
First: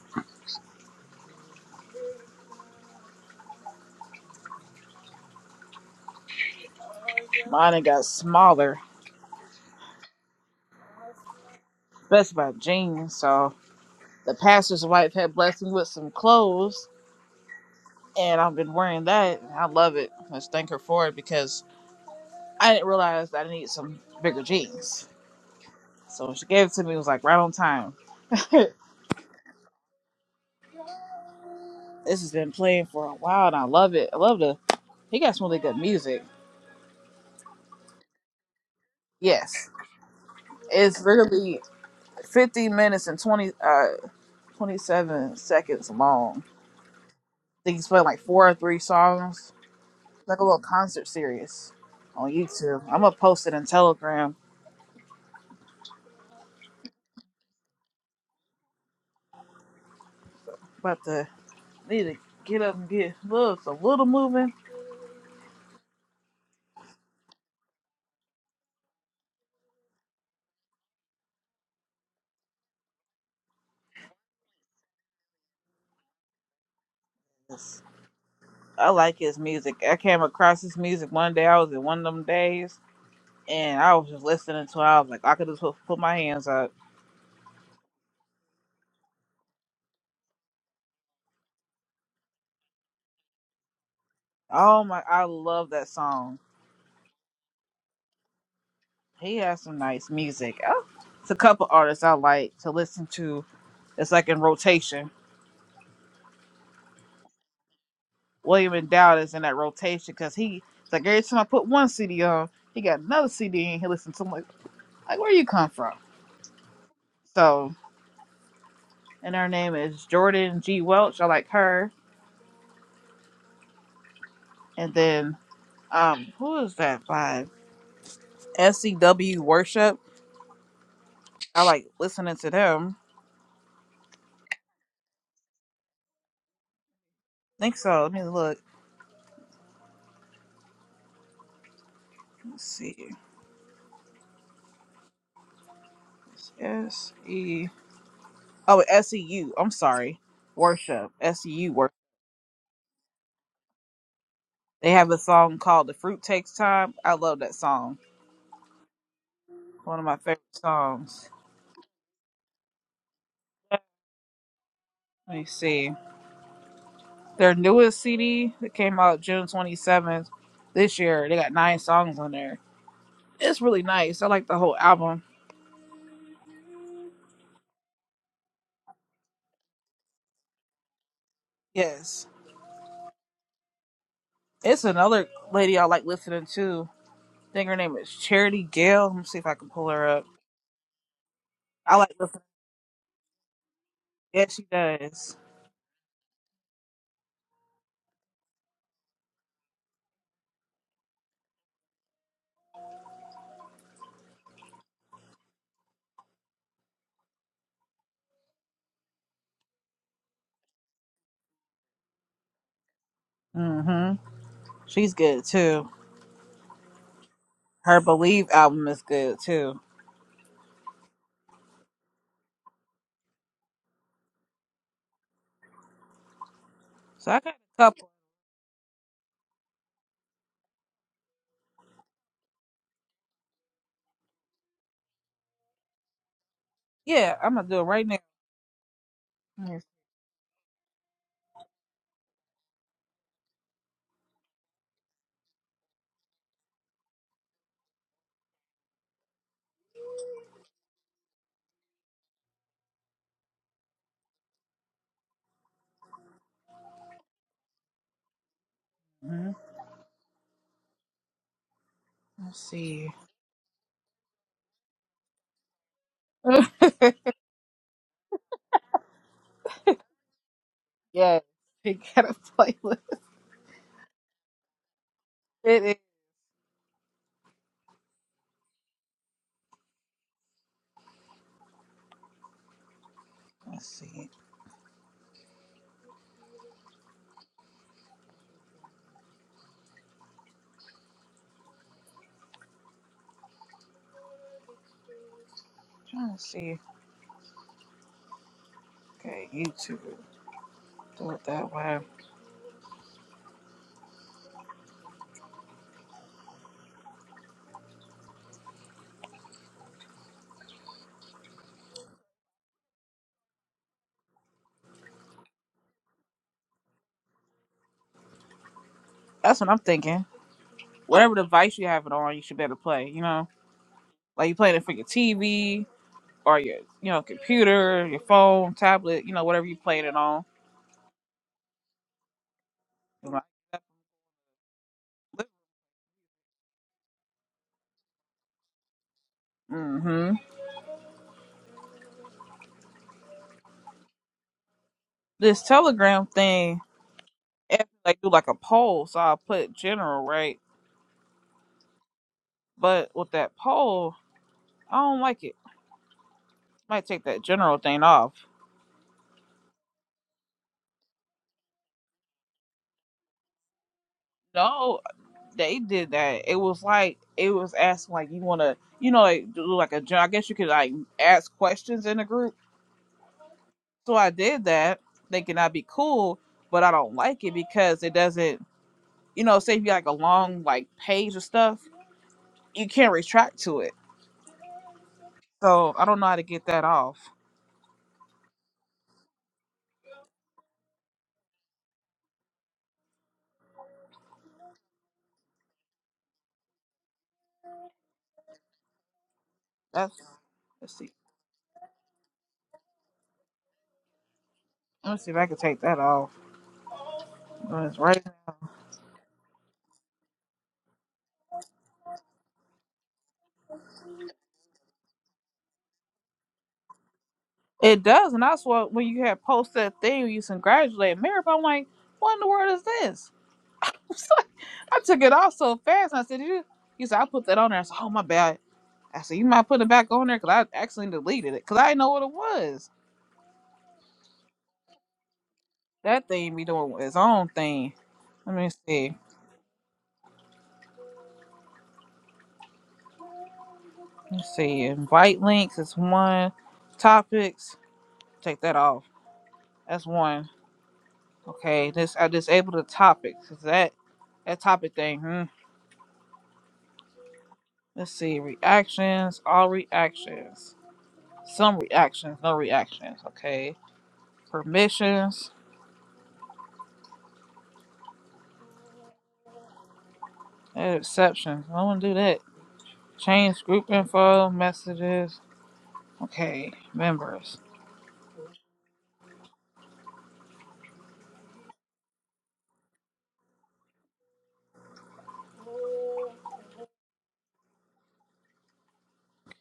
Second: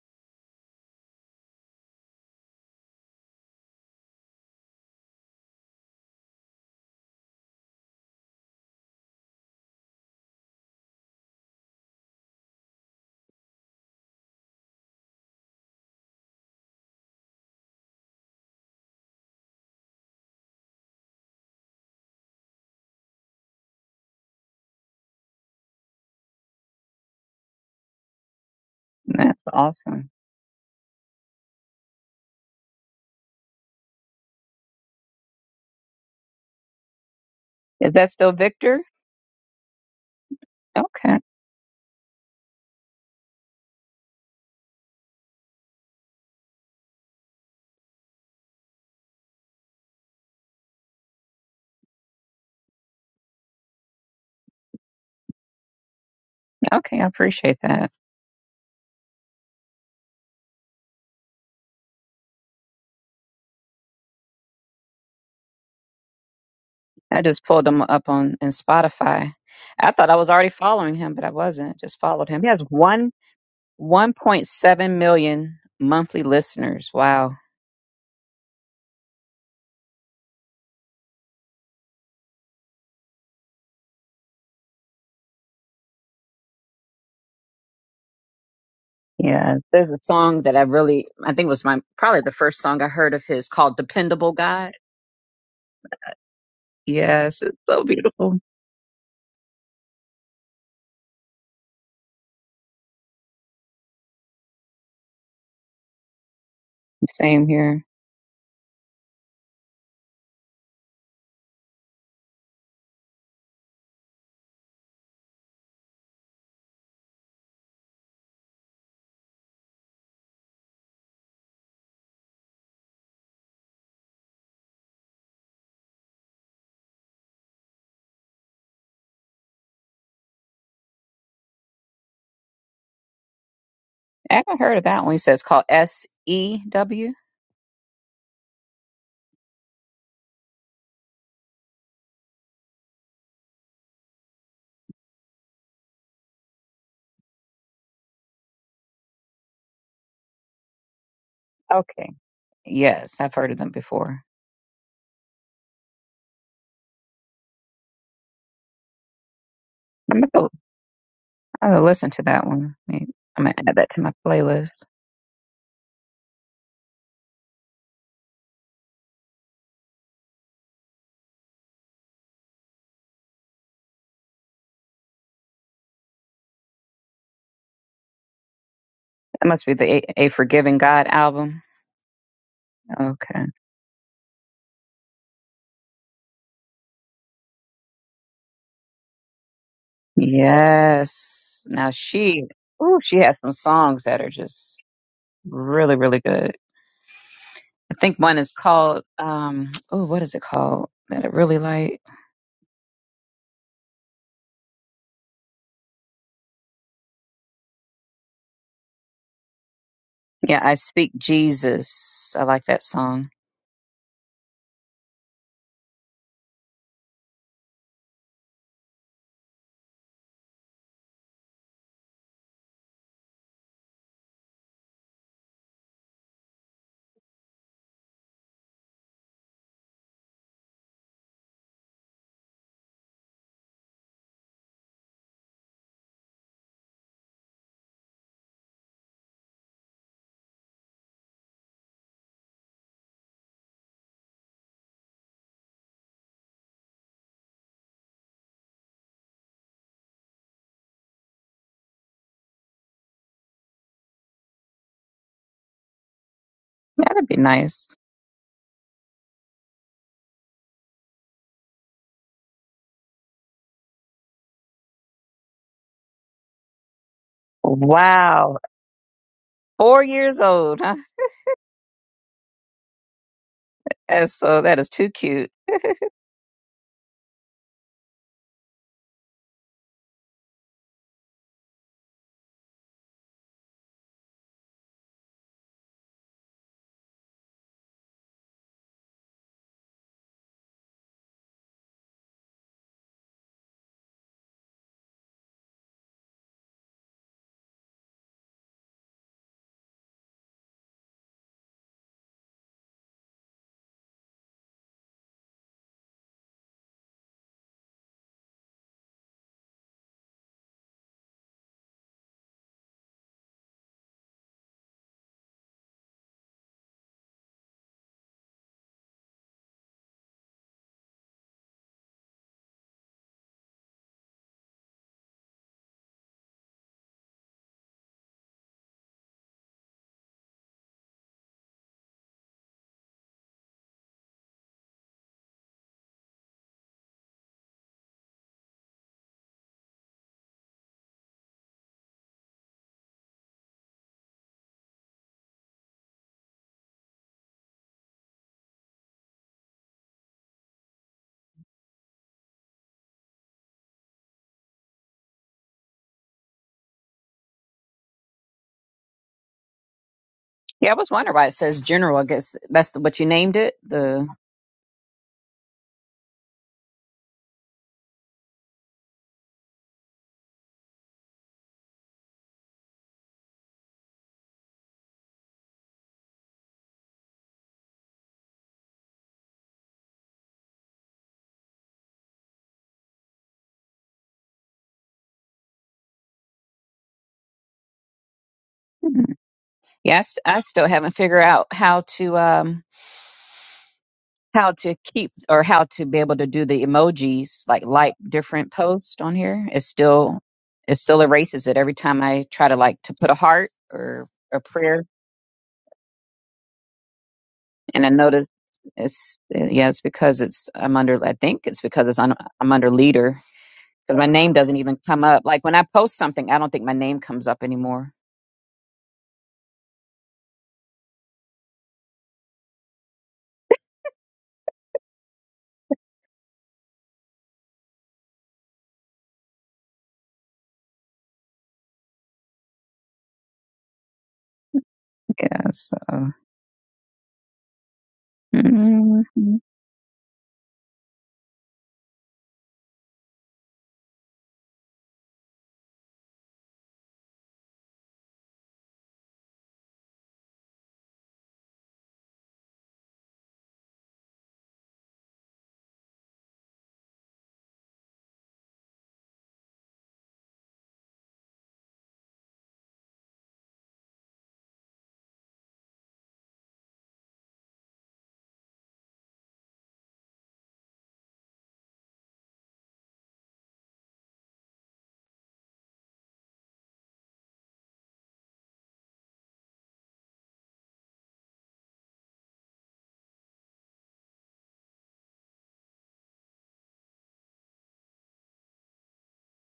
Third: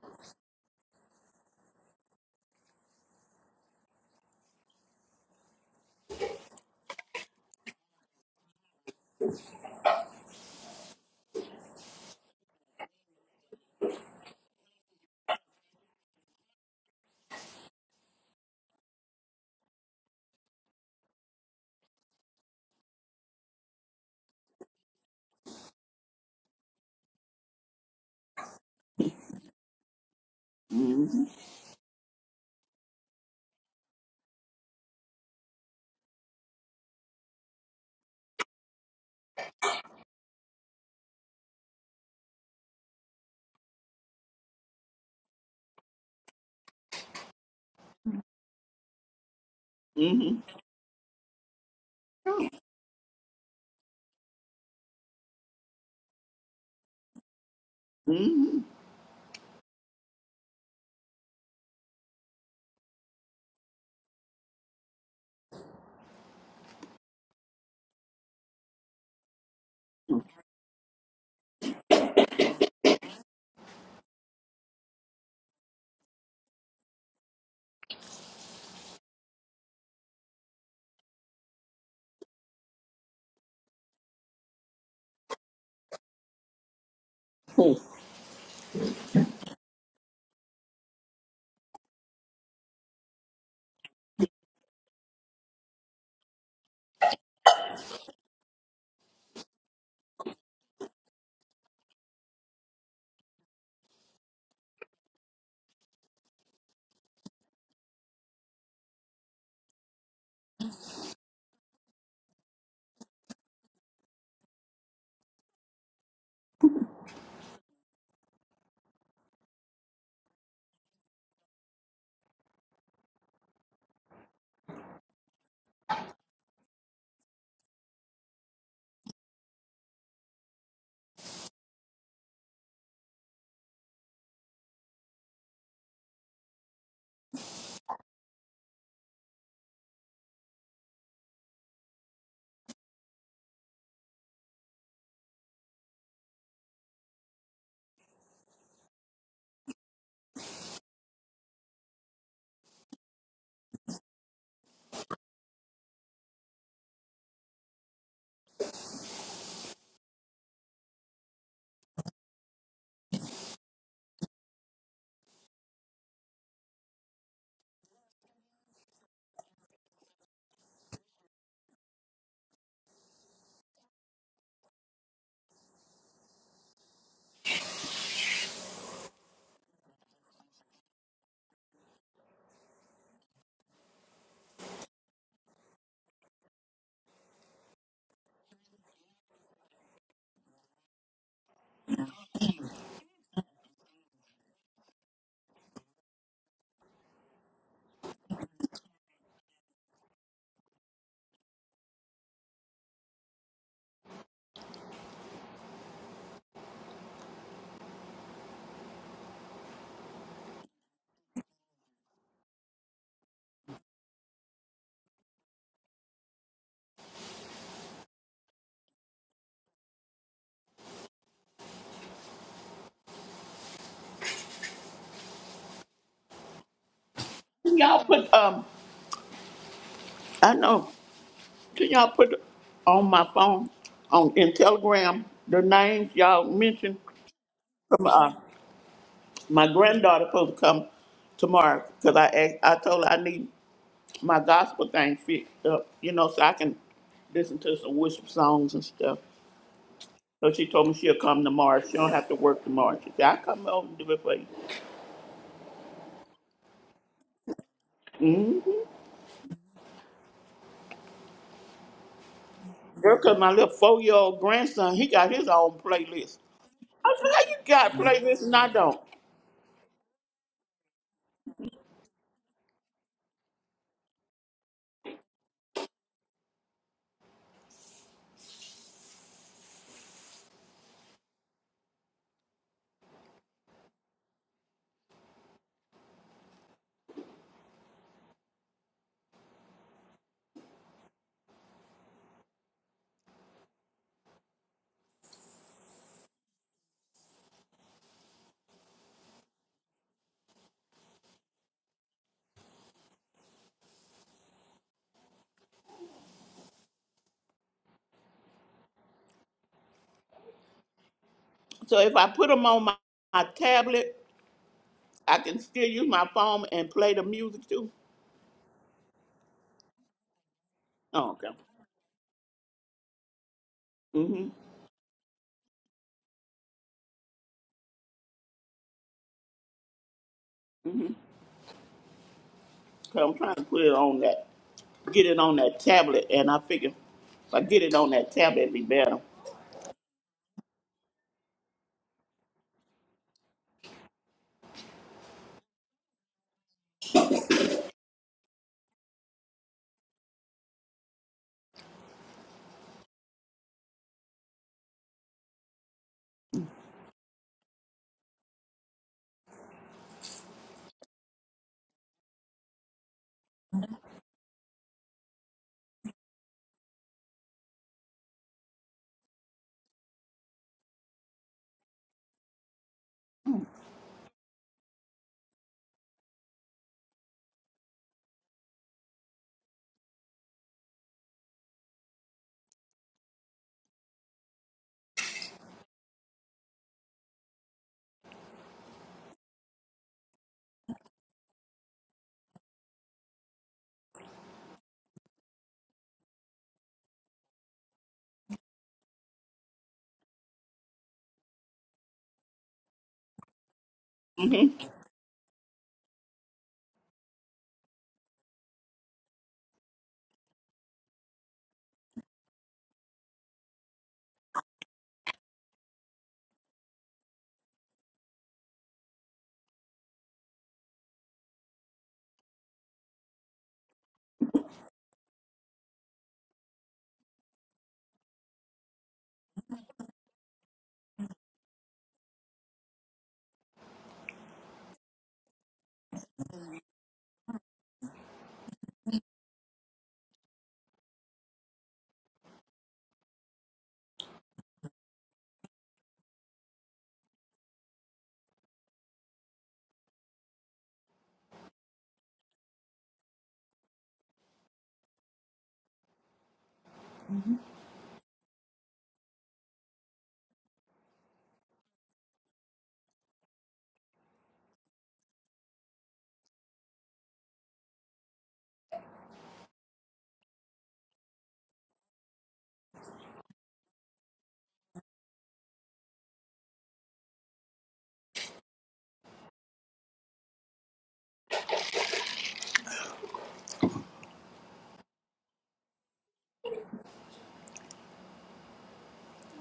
Speaker 1: Mine got smaller. That's about jeans. So the pastor's wife had blessed me with some clothes, and I've been wearing that. and I love it. Let's thank her for it because I didn't realize I need some bigger jeans. So she gave it to me. It was like right on time. this
Speaker 3: That's awesome.
Speaker 2: hmm
Speaker 1: has been playing for a while, and I love it. I love the. He got some really good music.
Speaker 3: Is that still Victor?
Speaker 1: Yes, it's
Speaker 3: Okay,
Speaker 1: really 50 minutes and 20 uh 27 seconds long. I think he's playing like four or three songs.
Speaker 2: hmm
Speaker 1: like a little concert series on YouTube. I'm gonna post it in Telegram.
Speaker 3: okay, I appreciate that.
Speaker 2: hmm
Speaker 1: About to need to get up and get loves a little moving.
Speaker 3: I just pulled him up on in Spotify. I thought I was already following him, but I wasn't. Just followed him. He has one. 1.7 million monthly listeners. Wow.
Speaker 1: Yes. I like his music. I came across his music one day. I was in one of them days and I was just listening to it. I was like, I could just put, put my hands up.
Speaker 3: Yeah. There's a song that I really, I think was my, probably the first song I heard of his called Dependable God.
Speaker 1: Oh my, I love that song.
Speaker 3: Yes. It's so beautiful.
Speaker 1: He has some nice music. Oh, it's a couple artists I like to listen to. It's like in rotation.
Speaker 3: Same here.
Speaker 1: William and Dowd is in that rotation because he, it's like every time I put one CD on, he got another CD and he listens to. i like, like, where you come from? So, and her name is Jordan G. Welch. I like her. And then, um, who is that by SCW Worship? I like listening to them.
Speaker 3: I haven't heard of that one. He says called S E W.
Speaker 1: I think so. Let me look. Let's see. S E. Oh, S E am sorry. Worship. SEU worship.
Speaker 3: Okay. Yes. I've heard of them before.
Speaker 1: They have a song called "The Fruit Takes Time." I love that song. One of my
Speaker 3: I'm
Speaker 1: favorite
Speaker 3: going to
Speaker 1: songs.
Speaker 3: I'm gonna listen to that one. Maybe- I'm going to add that to my playlist.
Speaker 1: Let me see. Their newest CD that came out June 27th this year. They got nine songs on there. It's really nice. I like the whole album.
Speaker 3: That must be the A, A Forgiving God album.
Speaker 1: Yes.
Speaker 3: Okay.
Speaker 1: It's another lady I like listening to. I think her name is Charity Gale. Let me see if I can pull her up.
Speaker 3: Yes. Now
Speaker 1: I like listening.
Speaker 3: she, ooh, she has some songs that are
Speaker 1: Yeah, she
Speaker 3: just
Speaker 1: does.
Speaker 3: really, really good. I think one is called, um, oh, what is it called that I really like? Yeah, I Speak Jesus. I like that song.
Speaker 1: hmm She's good too. Her Believe album is good too. So I got
Speaker 2: Can
Speaker 1: a
Speaker 2: y'all
Speaker 1: couple.
Speaker 2: put um? I know. Can y'all put on my phone on in Telegram the names y'all mentioned?
Speaker 1: Yeah, I'm gonna do it right now.
Speaker 2: My
Speaker 1: Let me see.
Speaker 2: granddaughter supposed to come tomorrow because I asked, I told her I need my gospel thing fixed up, you know, so I can listen to some worship songs and stuff. So she told me she'll come tomorrow. She don't have to work tomorrow. She said, I come over and do it for you.
Speaker 3: That'd be nice.
Speaker 1: Mhm. Let's see.
Speaker 2: Girl, cause my little four year old grandson, he got his own playlist. I said, How you got playlists and
Speaker 3: Wow.
Speaker 2: I don't?
Speaker 3: Four years old, huh?
Speaker 1: yes, she got a playlist.
Speaker 3: And so that is too cute.
Speaker 1: It is. Let's see. trying to see. Okay, YouTube. Do it that way.
Speaker 2: So if I put them on my, my tablet, I can still use my phone and play the music too.
Speaker 1: That's what I'm thinking.
Speaker 2: Oh,
Speaker 1: Whatever
Speaker 2: okay.
Speaker 1: device you have it on, you should be able to play. You know,
Speaker 2: Mm-hmm.
Speaker 1: like you playing it for your TV or your, you know, computer, your phone, tablet. You know, whatever you playing it on.
Speaker 2: 'Cause I'm trying to put it on that, get it on that tablet, and I figure if I get it on that tablet, it'd be better.
Speaker 1: Mm-hmm. This Telegram thing. after they do like a poll, so I will put general right. But with that poll, I don't like it. Might take that general thing off.
Speaker 3: Yeah, I was wondering why it says general. I guess that's the, what you named it. The,
Speaker 1: No, they did that. It was like it was asking like you want to, you know, like do like a gen- I guess you could like ask questions in the group. So I did that, thinking I'd be cool, but I don't like it because it doesn't, you know, say if you like a long like page of stuff, you can't retract to it. So I don't know how to get that off.
Speaker 3: yes, I, s- I still haven't figured out how to, um, how to keep or how to be able to do the emojis like like different posts on here it
Speaker 1: That's
Speaker 3: still it
Speaker 1: let's see,
Speaker 3: still erases it every time i try to like to put a heart or a
Speaker 2: hmm
Speaker 3: prayer
Speaker 1: let's see if I can take that off. That's
Speaker 3: and i
Speaker 1: right.
Speaker 3: notice it's yeah it's because it's i'm under i think it's because it's on, i'm under leader because my name doesn't even come up like when i post something i don't think my name comes up
Speaker 1: It
Speaker 3: anymore
Speaker 1: does, and that's what when you had post that thing, you congratulate Mary. But I'm like, what in the world is this? I took it off so fast. And I said, you, you said I put that on there. I said, oh my bad. I said, you might put it back on there because I actually deleted it because I didn't know what it was.
Speaker 3: yeah so
Speaker 1: That thing be doing its own thing. Let me see.
Speaker 3: mm, let
Speaker 1: Let's see. Invite links is one. Topics. Take that off. That's one. Okay. This I disabled the topics. Is that that topic thing? hmm? Let's see. Reactions. All reactions. Some reactions. No reactions. Okay. Permissions. And exceptions. I want to do that. Change group info. Messages. Okay. Members.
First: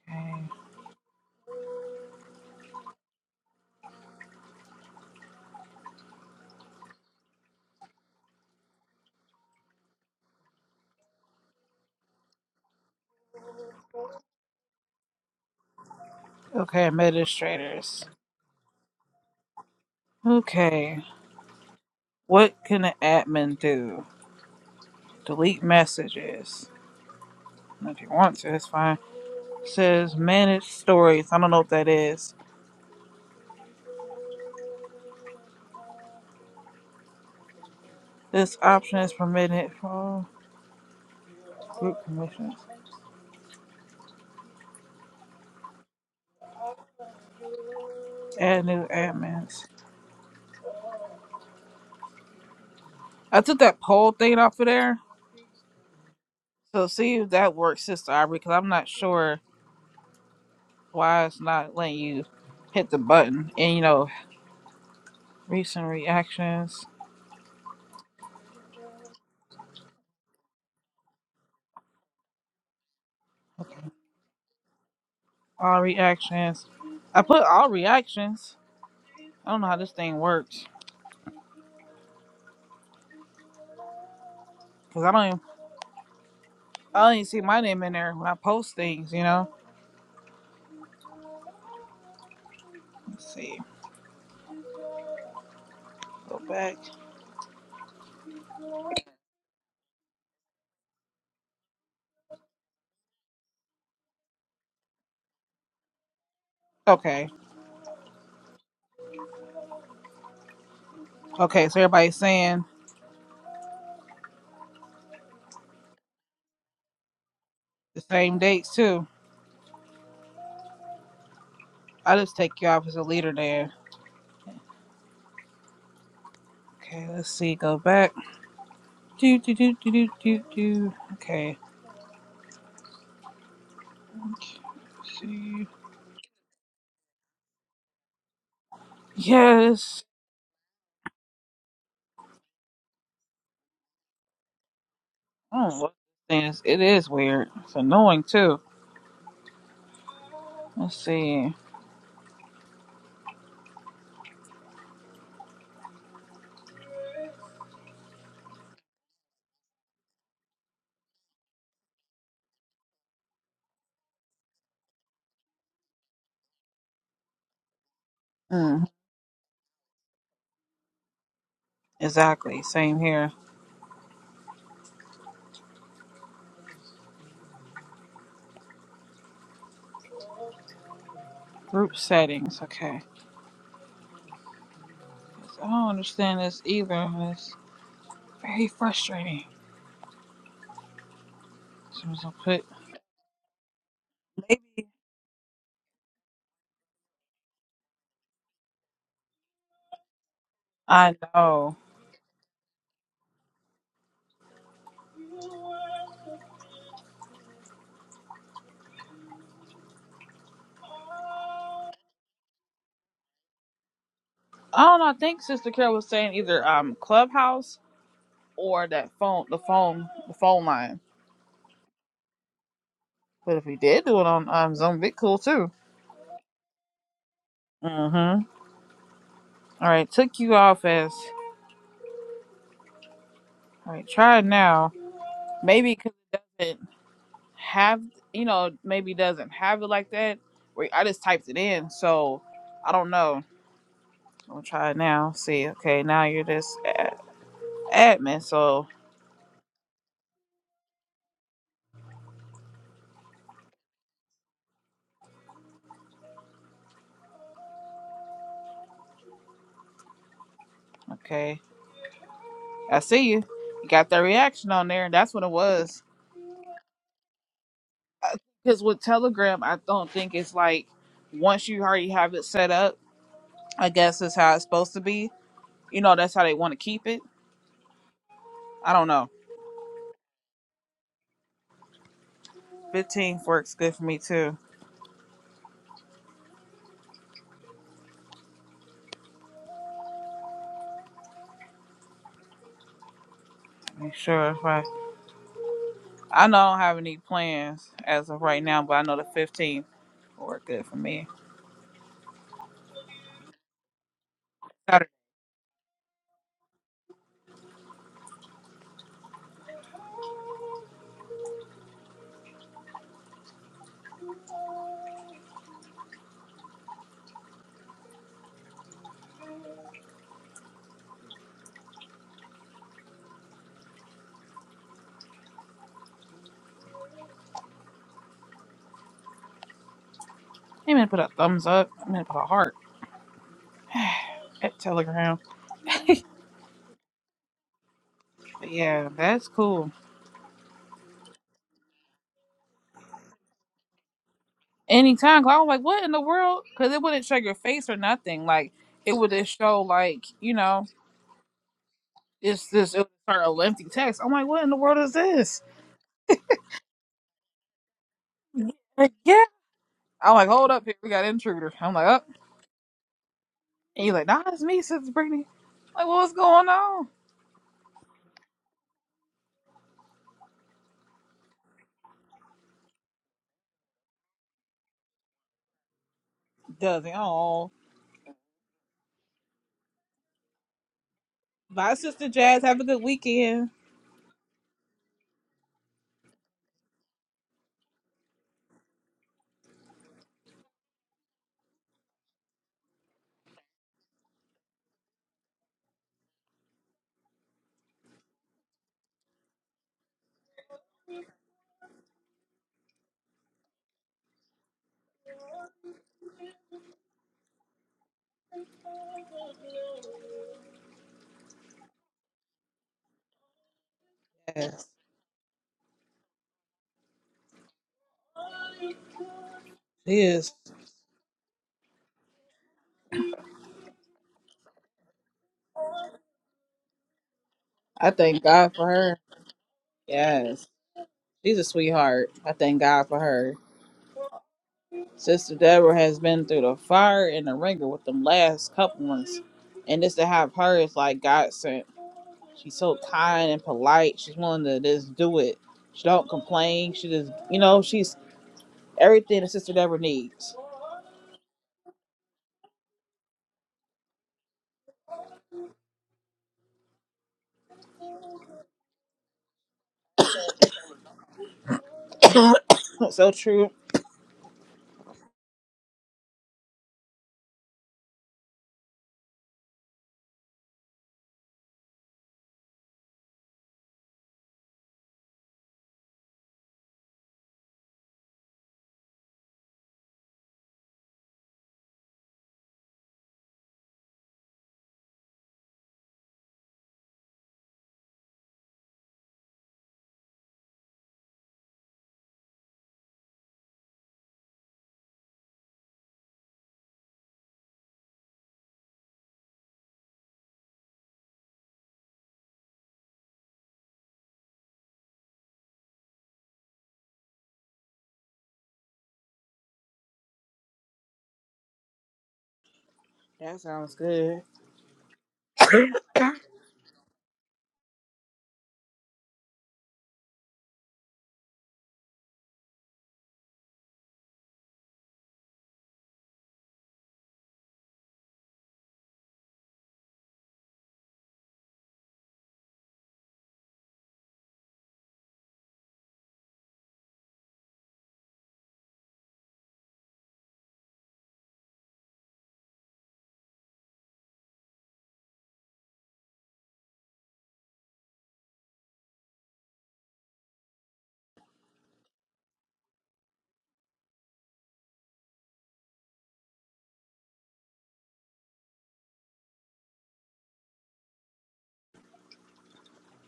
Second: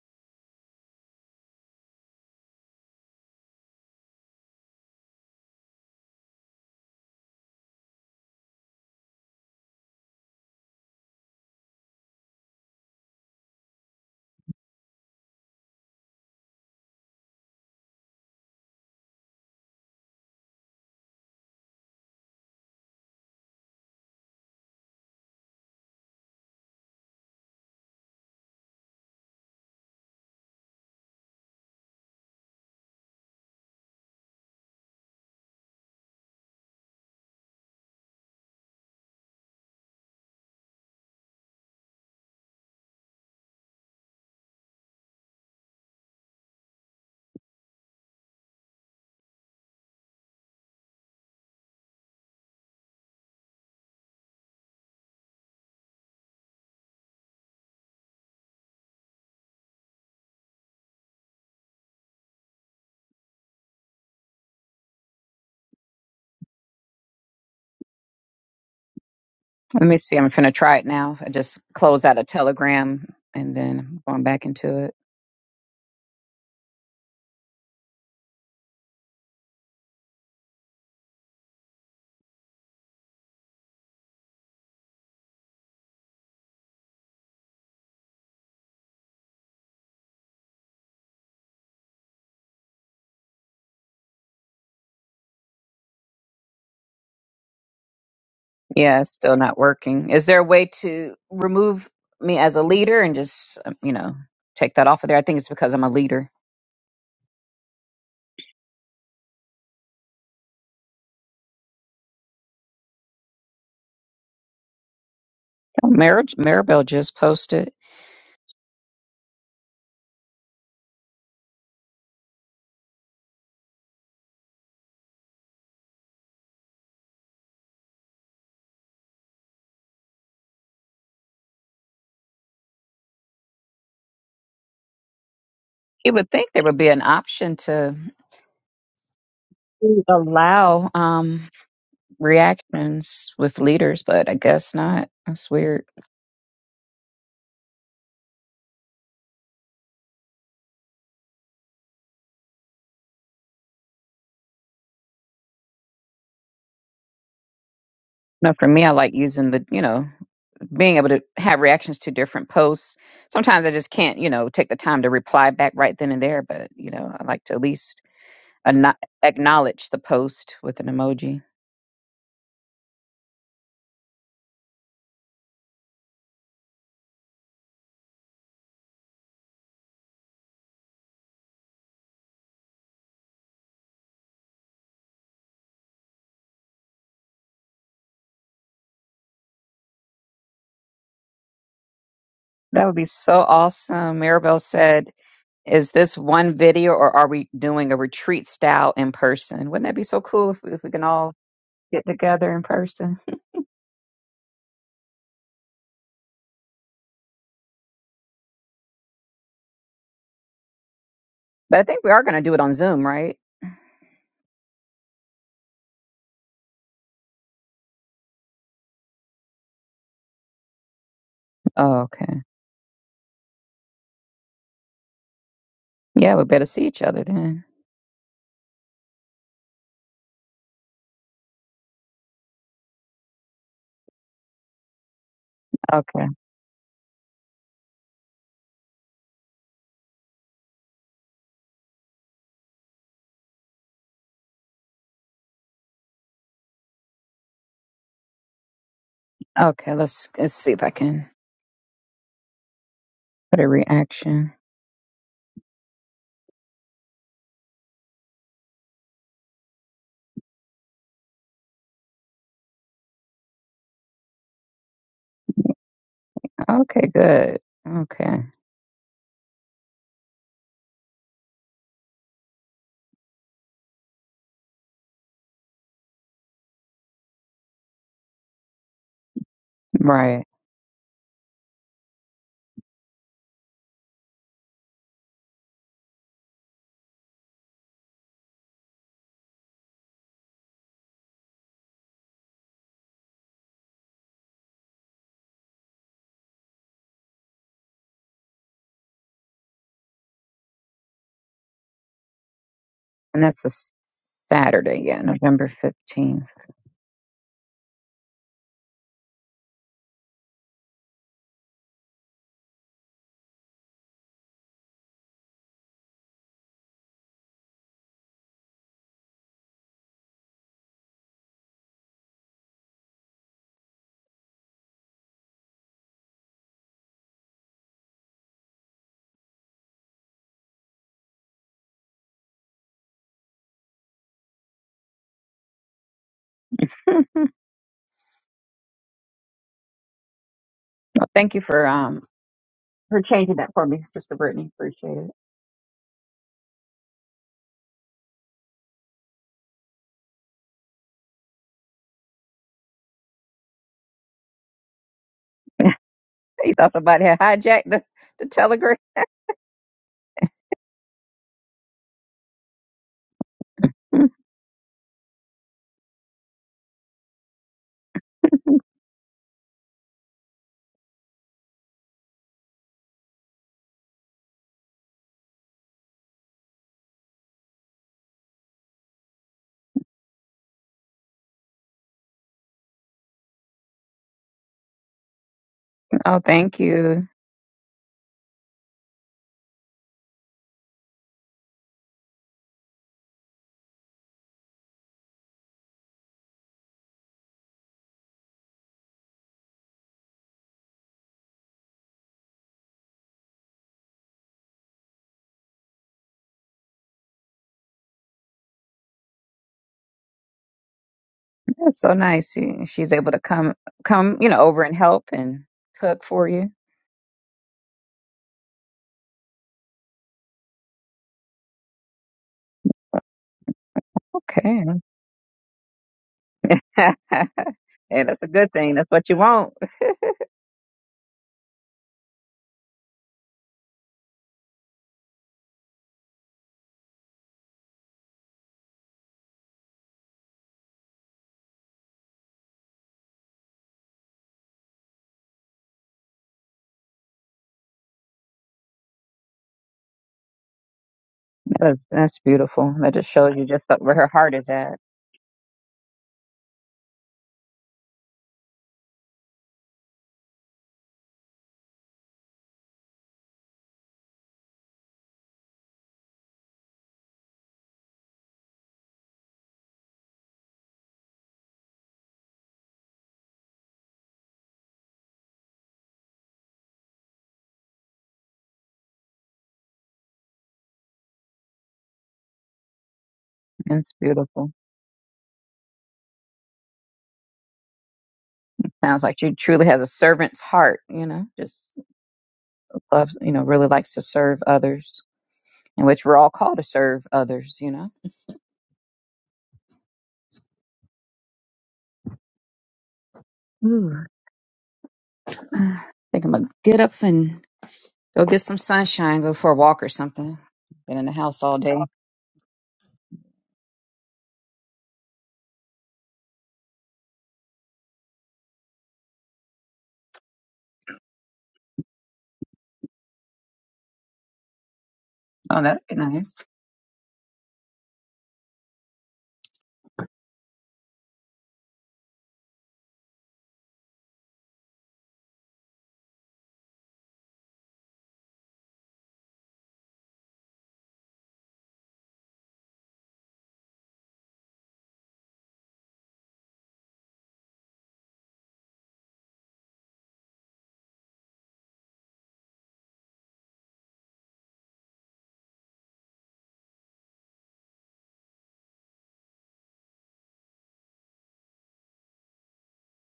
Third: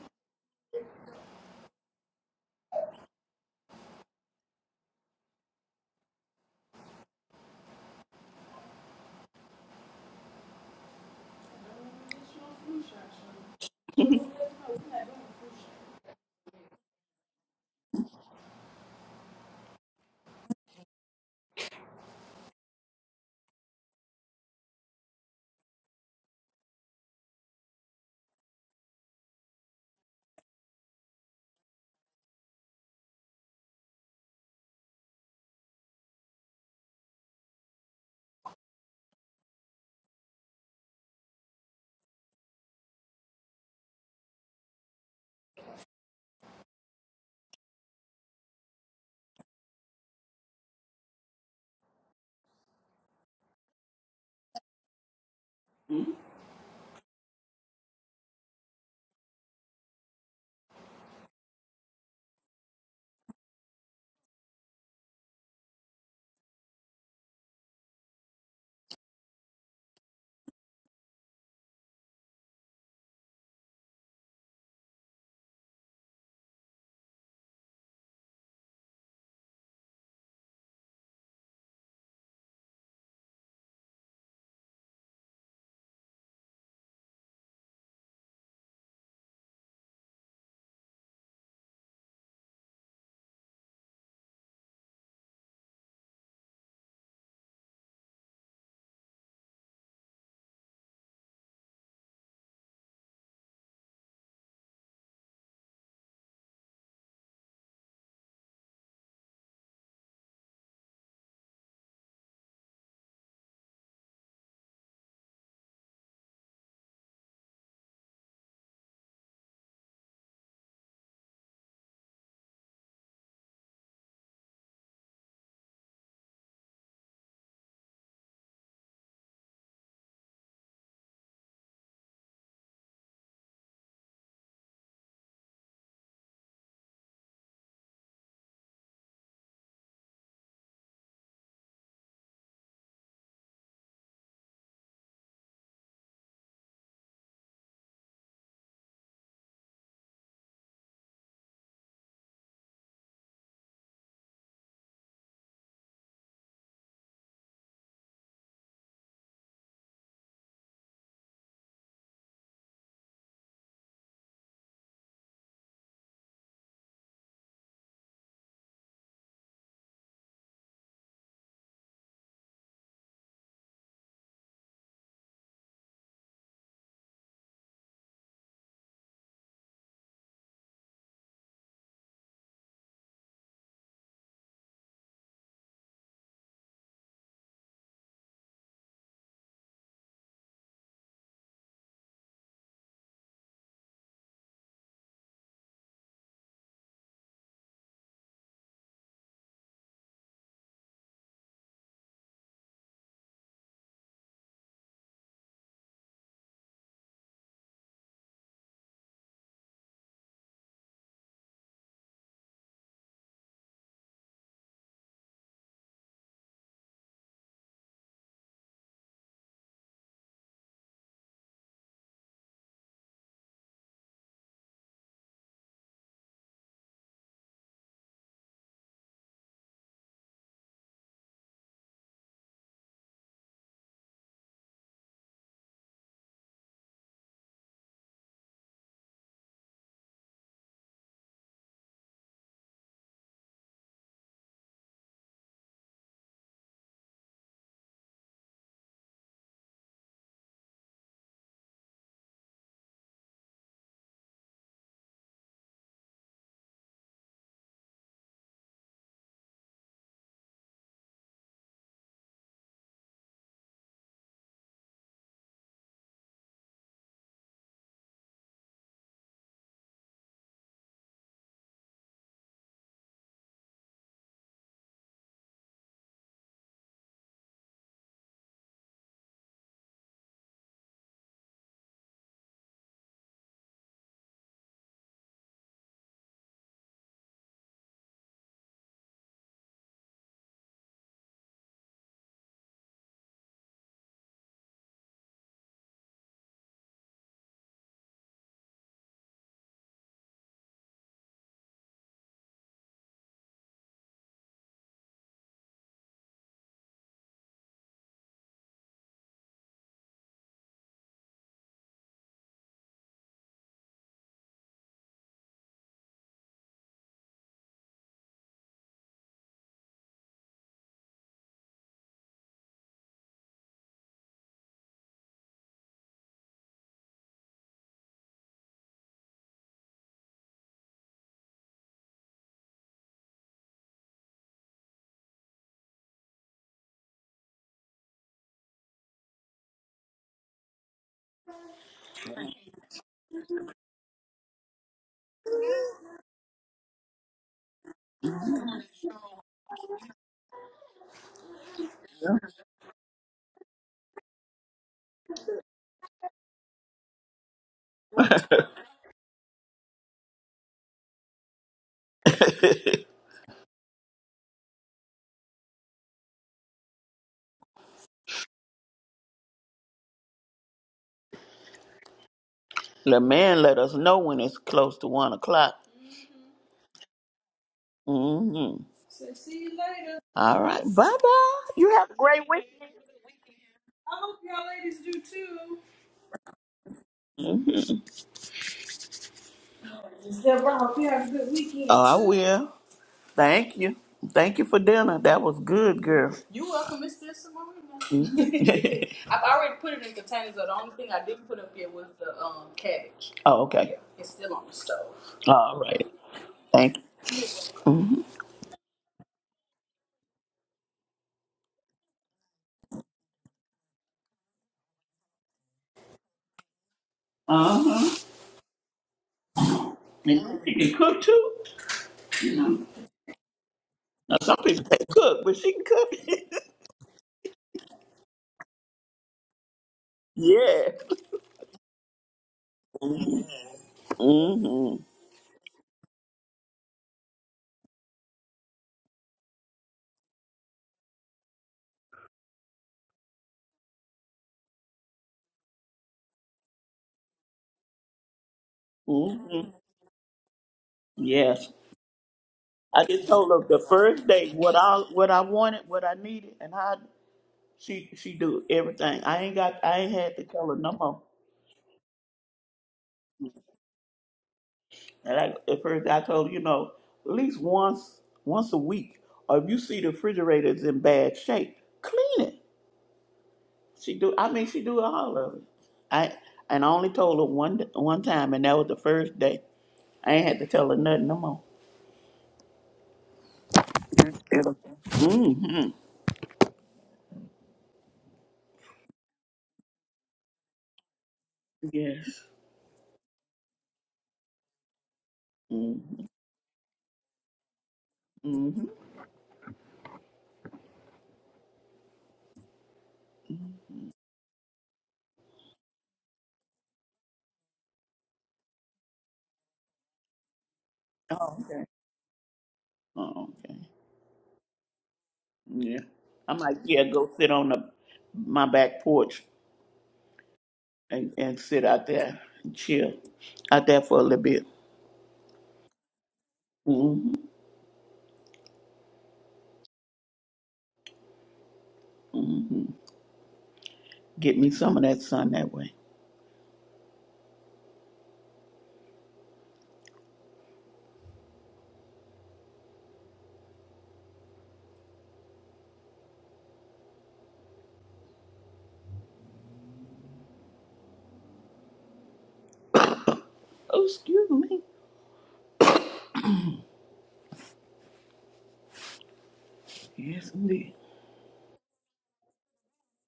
Speaker 1: Okay. Okay. Administrators. Okay. What can an admin do? Delete messages. If you want to, it's fine. It says manage stories. I don't know what that is. This option is permitted for group permissions. Add new admins. I took that poll thing off of there. So see if that works, Sister Aubrey, because I'm not sure why it's not letting you hit the button. And you know, recent reactions.
Speaker 3: me see i'm gonna try it now i just closed out a telegram and then
Speaker 1: Okay.
Speaker 3: I'm going back into it
Speaker 1: All reactions. I put all reactions. I don't know how this thing works. Cause I don't even I don't even see my name in there when I post things, you know? Let's see. Go back.
Speaker 3: Yeah, it's still not working. Is there a way to remove me as a leader and just, um, you know, take that off of there? I think it's because I'm a leader.
Speaker 1: Okay. Okay, so everybody's saying
Speaker 3: Oh, Mar- Maribel just posted.
Speaker 1: the same dates too. I just take you off as a leader there. Okay, let's see. Go back. Do do do do do do do. Okay. See.
Speaker 3: You would think there would be an option to
Speaker 1: Yes.
Speaker 3: allow um, reactions with leaders, but I guess not. That's
Speaker 1: Oh,
Speaker 3: weird.
Speaker 1: what this thing is. It is weird. It's annoying too. Let's see.
Speaker 3: No, for me, I like using the, you know, being able to have reactions to different posts. Sometimes I just can't, you know, take the time to reply back right then and there, but, you know, I like to at least
Speaker 1: Mm,
Speaker 3: Ano- acknowledge the post with an emoji.
Speaker 1: exactly. Same here. Group settings. Okay. I don't understand this either. It's very frustrating. So I'm gonna put.
Speaker 3: That would be so awesome. Maribel
Speaker 1: Maybe.
Speaker 3: said, "Is this one video, or are we doing a retreat style in person? Wouldn't that be so cool if, we, if we can
Speaker 1: I
Speaker 3: all
Speaker 1: know.
Speaker 3: get together in person?" But I think we are going to do it on Zoom, right?
Speaker 1: I don't know. I think Sister Carol was saying either um Clubhouse or that phone, the phone, the phone line.
Speaker 3: Oh, okay.
Speaker 1: But if we did do it on um Zoom, it'd be cool too.
Speaker 3: Yeah, we better see each other then.
Speaker 1: Mm. Hmm. All right, took you off as. All right, try it now. Maybe because
Speaker 3: Okay.
Speaker 1: it doesn't have, you know, maybe it doesn't have it like that. Wait, I just typed it in, so I don't know. I'm gonna try it now. See, okay, now you're this ad- admin, so
Speaker 3: Okay. Let's let's see if I can put a reaction.
Speaker 1: okay, I see you. You got that reaction on there, and that's what it was.
Speaker 3: Okay. Good. Okay.
Speaker 1: Because with Telegram, I don't think it's like once you already have it set up. I guess is how it's supposed to be. You know, that's how they want to keep it. I don't know.
Speaker 3: Right.
Speaker 1: 15 works good for me too. Make sure if I, I know I don't have any plans as of right now, but I know the 15th will work good for me.
Speaker 3: And that's a s- Saturday.
Speaker 1: Saturday.
Speaker 3: Yeah, November fifteenth.
Speaker 1: I'm gonna put a thumbs up. I'm gonna put a heart at Telegram.
Speaker 3: Hmm.
Speaker 1: But yeah, that's cool.
Speaker 3: Well, thank you for um for changing that for me, Sister Brittany. Appreciate it.
Speaker 1: Anytime, 'cause I was like, what in the world? Because it wouldn't show your face or nothing. Like it would just show like you know, it's this it would start a lengthy text. I'm like, what in the world is this?
Speaker 3: You thought somebody had hijacked the, the telegram.
Speaker 1: Like, yeah. I'm like, hold up, here we got intruder. I'm like, up. And you're like, nah, it's me, Sister Brittany. Like, what's going on?
Speaker 2: The man let us know when it's close to one o'clock.
Speaker 1: Doesn't. Oh.
Speaker 2: Mm-hmm. see you later. All right, bye bye. You
Speaker 1: Bye,
Speaker 2: have a
Speaker 1: Sister
Speaker 2: great
Speaker 1: Jazz. Have a
Speaker 2: weekend.
Speaker 1: good weekend.
Speaker 2: I hope y'all ladies do too.
Speaker 3: oh, thank you.
Speaker 2: Mhm. Deborah, hope you have a good weekend. Oh, I will. Thank you. Thank you for dinner. That was good, girl. You welcome, Mr. Simone. Marina. I've already put it in containers, though. The only thing I didn't put up here was the um, cabbage. oh, okay. Yeah, it's still on the stove. All right. Thank you.
Speaker 3: That's so nice. She- She's able to come come, you know, over
Speaker 1: Yes.
Speaker 3: and help and cook for you.
Speaker 2: Uh-huh.
Speaker 1: She is.
Speaker 2: And she can cook too. You know. Now, some
Speaker 3: Okay.
Speaker 2: people say cook, but she can cook.
Speaker 3: hey,
Speaker 1: I
Speaker 3: that's
Speaker 1: thank
Speaker 3: a good
Speaker 1: God for
Speaker 3: thing. That's
Speaker 1: her.
Speaker 3: what you want.
Speaker 1: Yes.
Speaker 2: yeah.
Speaker 1: She's a sweetheart. I thank God for her.
Speaker 2: Mm-hmm.
Speaker 1: Sister Deborah has been through the fire and the ringer with them last couple ones. And just to have her is like God sent. She's so kind and polite. She's willing to just do it. She don't complain. She just, you know, she's everything a
Speaker 2: Mm-hmm.
Speaker 1: sister Deborah needs.
Speaker 2: Yes.
Speaker 3: That's, that's beautiful.
Speaker 2: I
Speaker 3: That
Speaker 2: just
Speaker 3: just shows
Speaker 2: told
Speaker 3: you
Speaker 2: her
Speaker 3: just
Speaker 2: the
Speaker 3: where
Speaker 2: first
Speaker 3: her
Speaker 2: day
Speaker 3: heart is
Speaker 2: what
Speaker 3: at.
Speaker 2: I what I wanted, what I needed, and how. She she do everything. I ain't got I ain't had to tell her no more.
Speaker 1: so true.
Speaker 2: And I, at first I told her, you know, at least once once a week, or if you see the refrigerator is in bad shape, clean it. She do. I mean, she do all of it. I and I only told her one d- one time, and that was the first day. I ain't had to tell her nothing no more.
Speaker 3: It's beautiful. Sounds like she truly has a servant's heart, you know, just
Speaker 2: Yes.
Speaker 3: loves, you know, really likes to serve others, in which we're all called to serve others, you
Speaker 2: Mm-hmm.
Speaker 3: know. I think I'm gonna get up and go get some sunshine, go for a walk or something. Been in the
Speaker 2: Oh,
Speaker 3: house all
Speaker 2: okay.
Speaker 3: day.
Speaker 2: Oh,
Speaker 1: That
Speaker 2: okay.
Speaker 1: sounds good.
Speaker 2: Yeah. I might yeah go sit on the my back porch and, and sit out there and chill out there for a little bit.
Speaker 3: Oh, that'd be nice.
Speaker 2: hmm Get me some of that sun that way. Oh, excuse me. Yes, indeed.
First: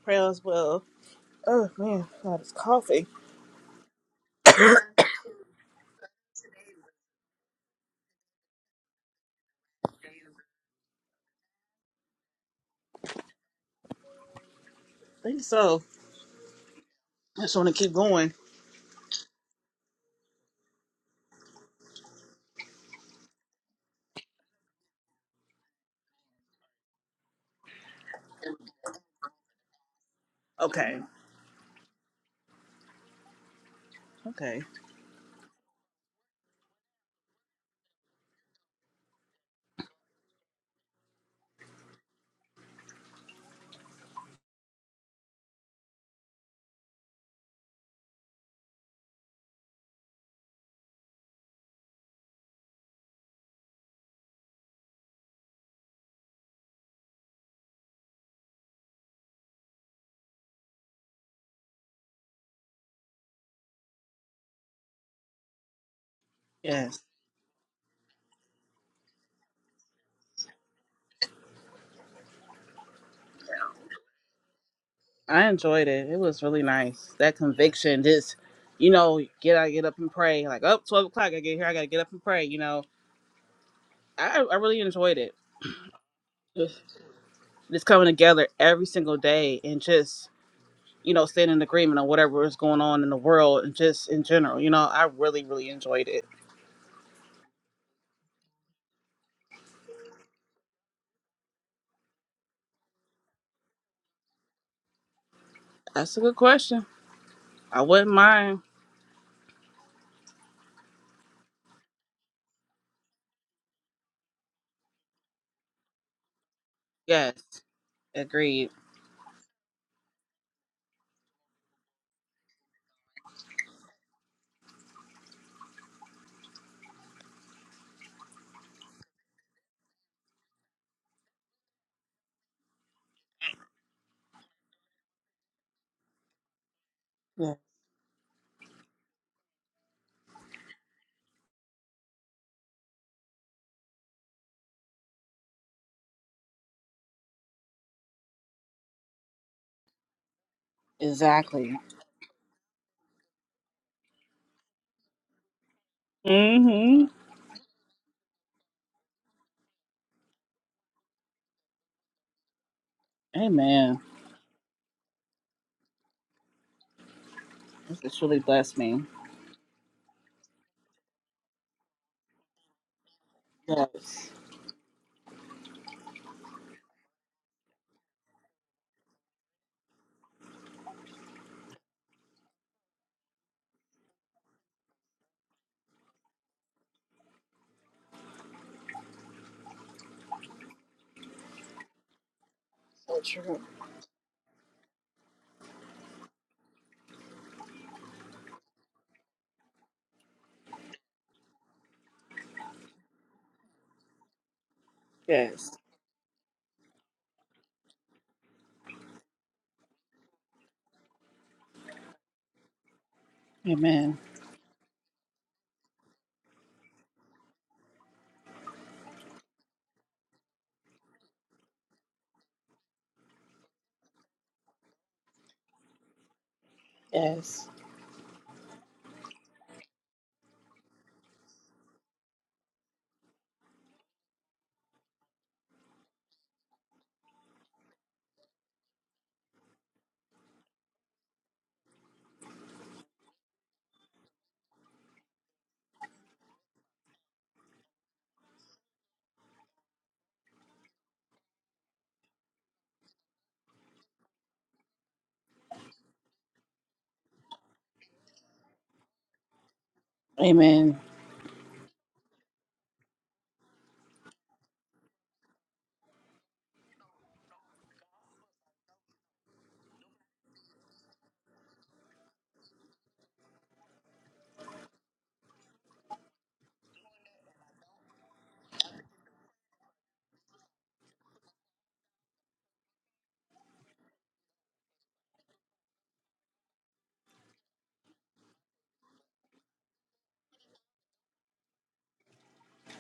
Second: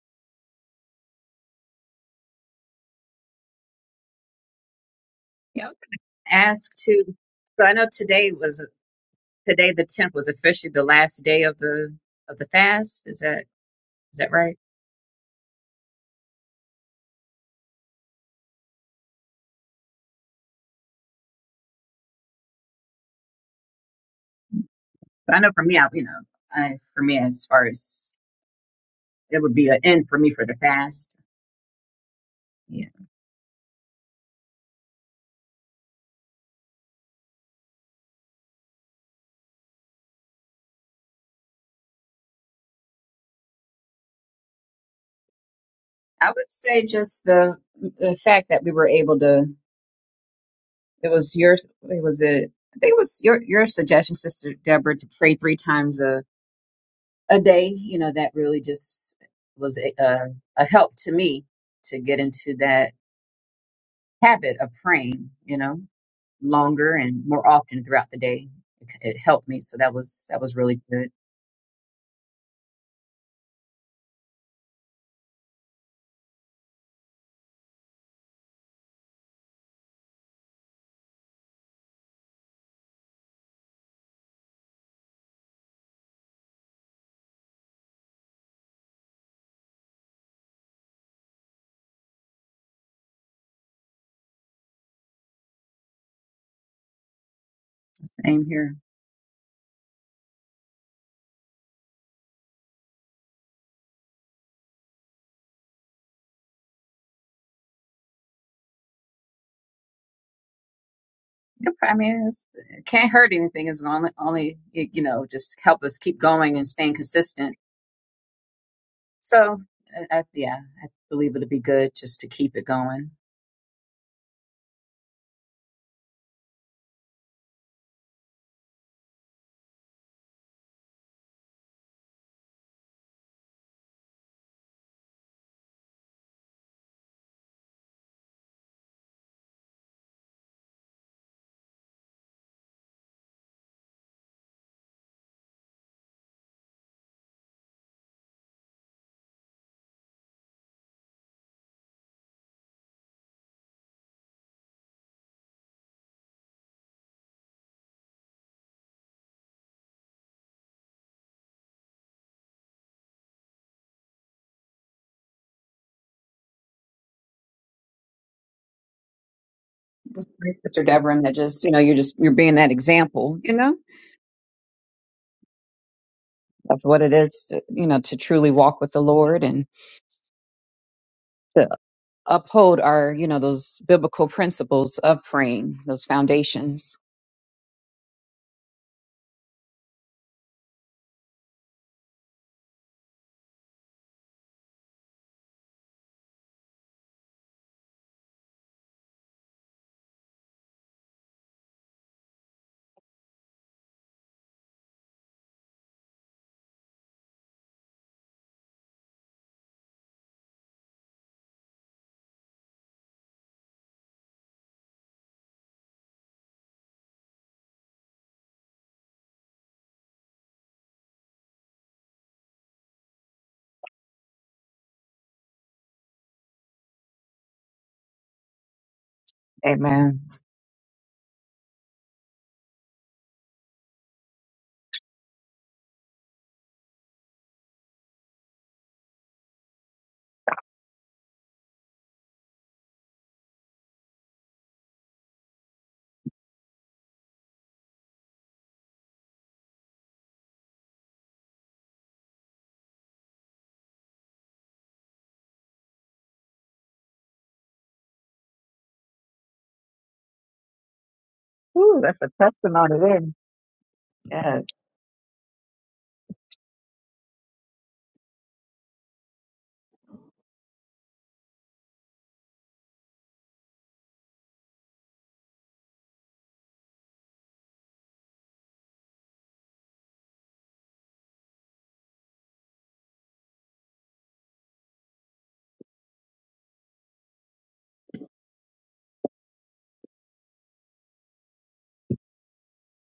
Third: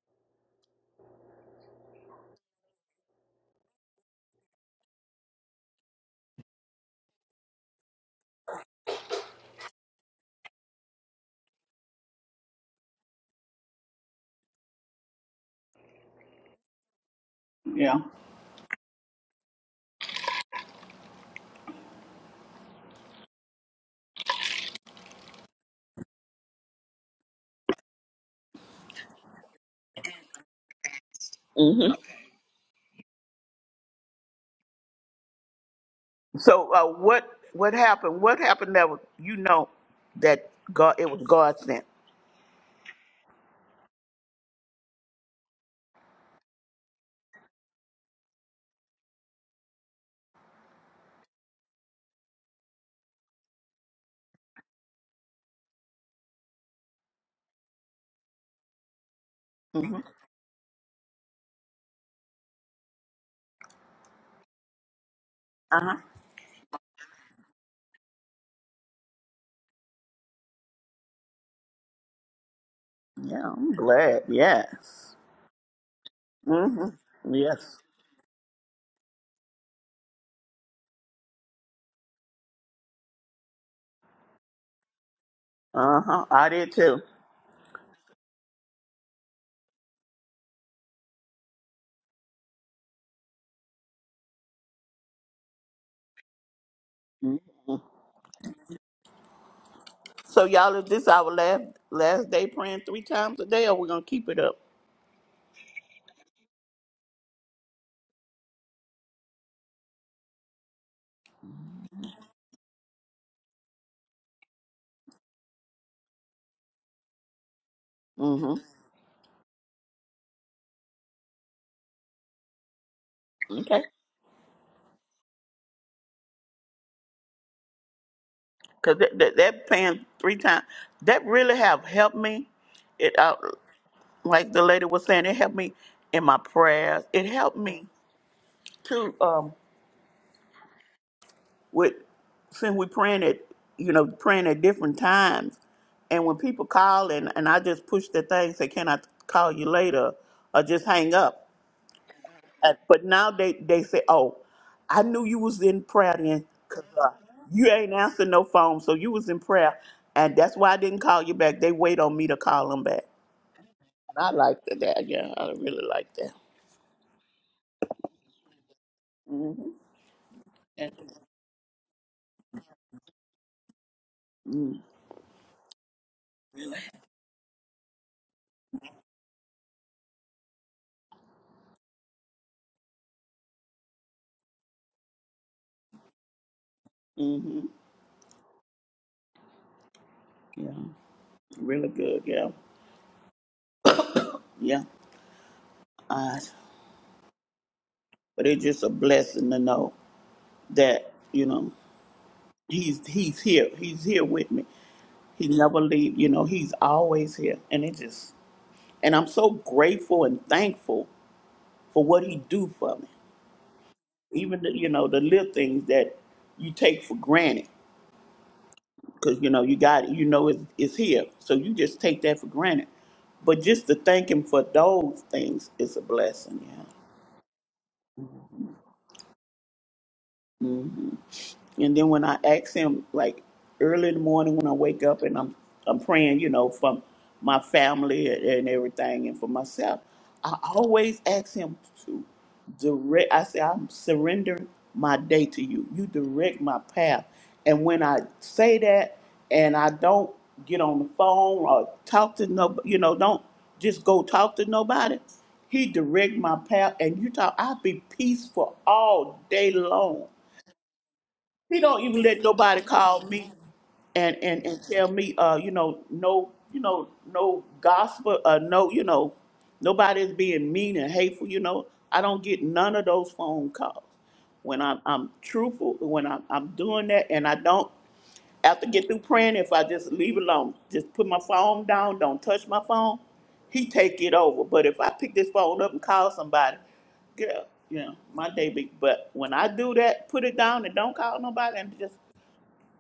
Speaker 1: Pray as well. Oh man, God, it's coughing.
Speaker 3: Yep. Ask to So I know today was today the tenth was officially the last day of the of the fast. Is that is that right?
Speaker 1: I think so. I just want to keep
Speaker 2: Yeah.
Speaker 1: going.
Speaker 3: But I know for me, I you know, I for me as far as it would be an end for me for the
Speaker 1: Okay.
Speaker 3: fast.
Speaker 2: hmm
Speaker 3: Yeah,
Speaker 1: Okay.
Speaker 2: So, uh, what what happened? What happened that was, you know that God it was God sent?
Speaker 3: I would say just the the fact that we were able to. It was your it was a I think it was your your suggestion, Sister Deborah, to pray three times a day, you know, that really just was a,
Speaker 2: hmm
Speaker 3: a, a help to me to get into that habit of praying, you
Speaker 2: Uh
Speaker 3: know,
Speaker 2: huh.
Speaker 3: longer
Speaker 1: Yes.
Speaker 3: and more often throughout the day. It, it helped me, so that was that was really good.
Speaker 2: Yeah, I'm glad. Yes.
Speaker 1: I enjoyed it. It was really
Speaker 2: hmm
Speaker 1: nice. That
Speaker 2: Yes.
Speaker 1: conviction, just, you know, get I get up and pray. Like, oh, 12 o'clock, I get here, I got to get up and pray. You know, I, I really enjoyed it.
Speaker 2: Uh huh. I did
Speaker 1: Just
Speaker 2: too.
Speaker 1: just coming together every single day and just, you know, staying in agreement on whatever is going on in the world and just in general. You know, I really, really enjoyed it.
Speaker 2: Mhm.
Speaker 3: Same here.
Speaker 2: So, y'all, is this our last last day praying three times a day, or we're gonna keep it up?
Speaker 1: That's a good question. I wouldn't mind.
Speaker 3: Yep, I mean, it's, it can't hurt anything. It's only only it, you know just help us keep going and staying
Speaker 1: Yes.
Speaker 3: consistent.
Speaker 2: hmm
Speaker 1: Agreed.
Speaker 3: So, I, I, yeah, I believe it'll be good just to keep it going.
Speaker 2: Okay. Cause that, that, that paying three times, that really have helped me. It uh, like the lady was saying, it helped me in my prayers. It
Speaker 1: Yeah.
Speaker 2: helped me too um, with since we praying at you know praying at different times, and when people call and and I just push the thing, say, "Can I call you later?" or just hang up.
Speaker 1: Exactly.
Speaker 2: Uh, but now they, they say, oh, I knew you was in prayer then 'cause
Speaker 1: Mm
Speaker 2: uh, you ain't answering no phone, so you was in prayer, and that's why I didn't call you back. They wait on me to call them back.
Speaker 1: hmm. Amen.
Speaker 2: And I like that. that, Yeah, I really like that.
Speaker 1: This has really blessed me.
Speaker 3: Sister Deborah, and that just you know you're just you're being that example, you know
Speaker 1: Yes.
Speaker 3: of what it is, to, you know, to truly walk with the Lord and to uphold our, you know, those biblical principles of praying, those foundations.
Speaker 2: hmm Yeah, really good. Yeah, yeah. Uh, but it's just a blessing to know that you know he's he's here. He's here with me. He
Speaker 1: Yes.
Speaker 2: never leave. You know, he's always here, and it just and I'm so grateful and thankful for what he do for me.
Speaker 1: Amen.
Speaker 2: even the, you know the little things that you take for granted because you know you got it, you know it's, it's here so you just take that for granted but just to thank him for those things is a blessing
Speaker 1: Yes.
Speaker 3: Amen.
Speaker 2: yeah And then when I ask him, like early in the morning when I wake up and I'm I'm praying, you know, for my family and everything and for myself, I always ask him to direct. I say, I'm surrendering my day to you. You direct my path. And when I say that, and I don't get on the phone or talk to no, you know, don't just go talk to nobody. He direct my path, and you talk. I be peaceful all day long
Speaker 1: Amen.
Speaker 2: he don't
Speaker 3: Ooh, that's
Speaker 2: even
Speaker 3: a
Speaker 2: let nobody
Speaker 3: testimony there.
Speaker 2: call me and
Speaker 3: Yes.
Speaker 2: and and tell me, uh, you know, no, you know, no gospel, uh, no, you know, nobody's being mean and hateful. You know, I don't get none of those phone calls. When I'm I'm truthful, when I'm I'm doing that, and I don't. After get through praying, if I just leave it alone, just put my phone down, don't touch my phone, he take it over. But if I pick this phone up and call somebody, girl, yeah, my day be. But when I do that, put it down and don't call nobody and just,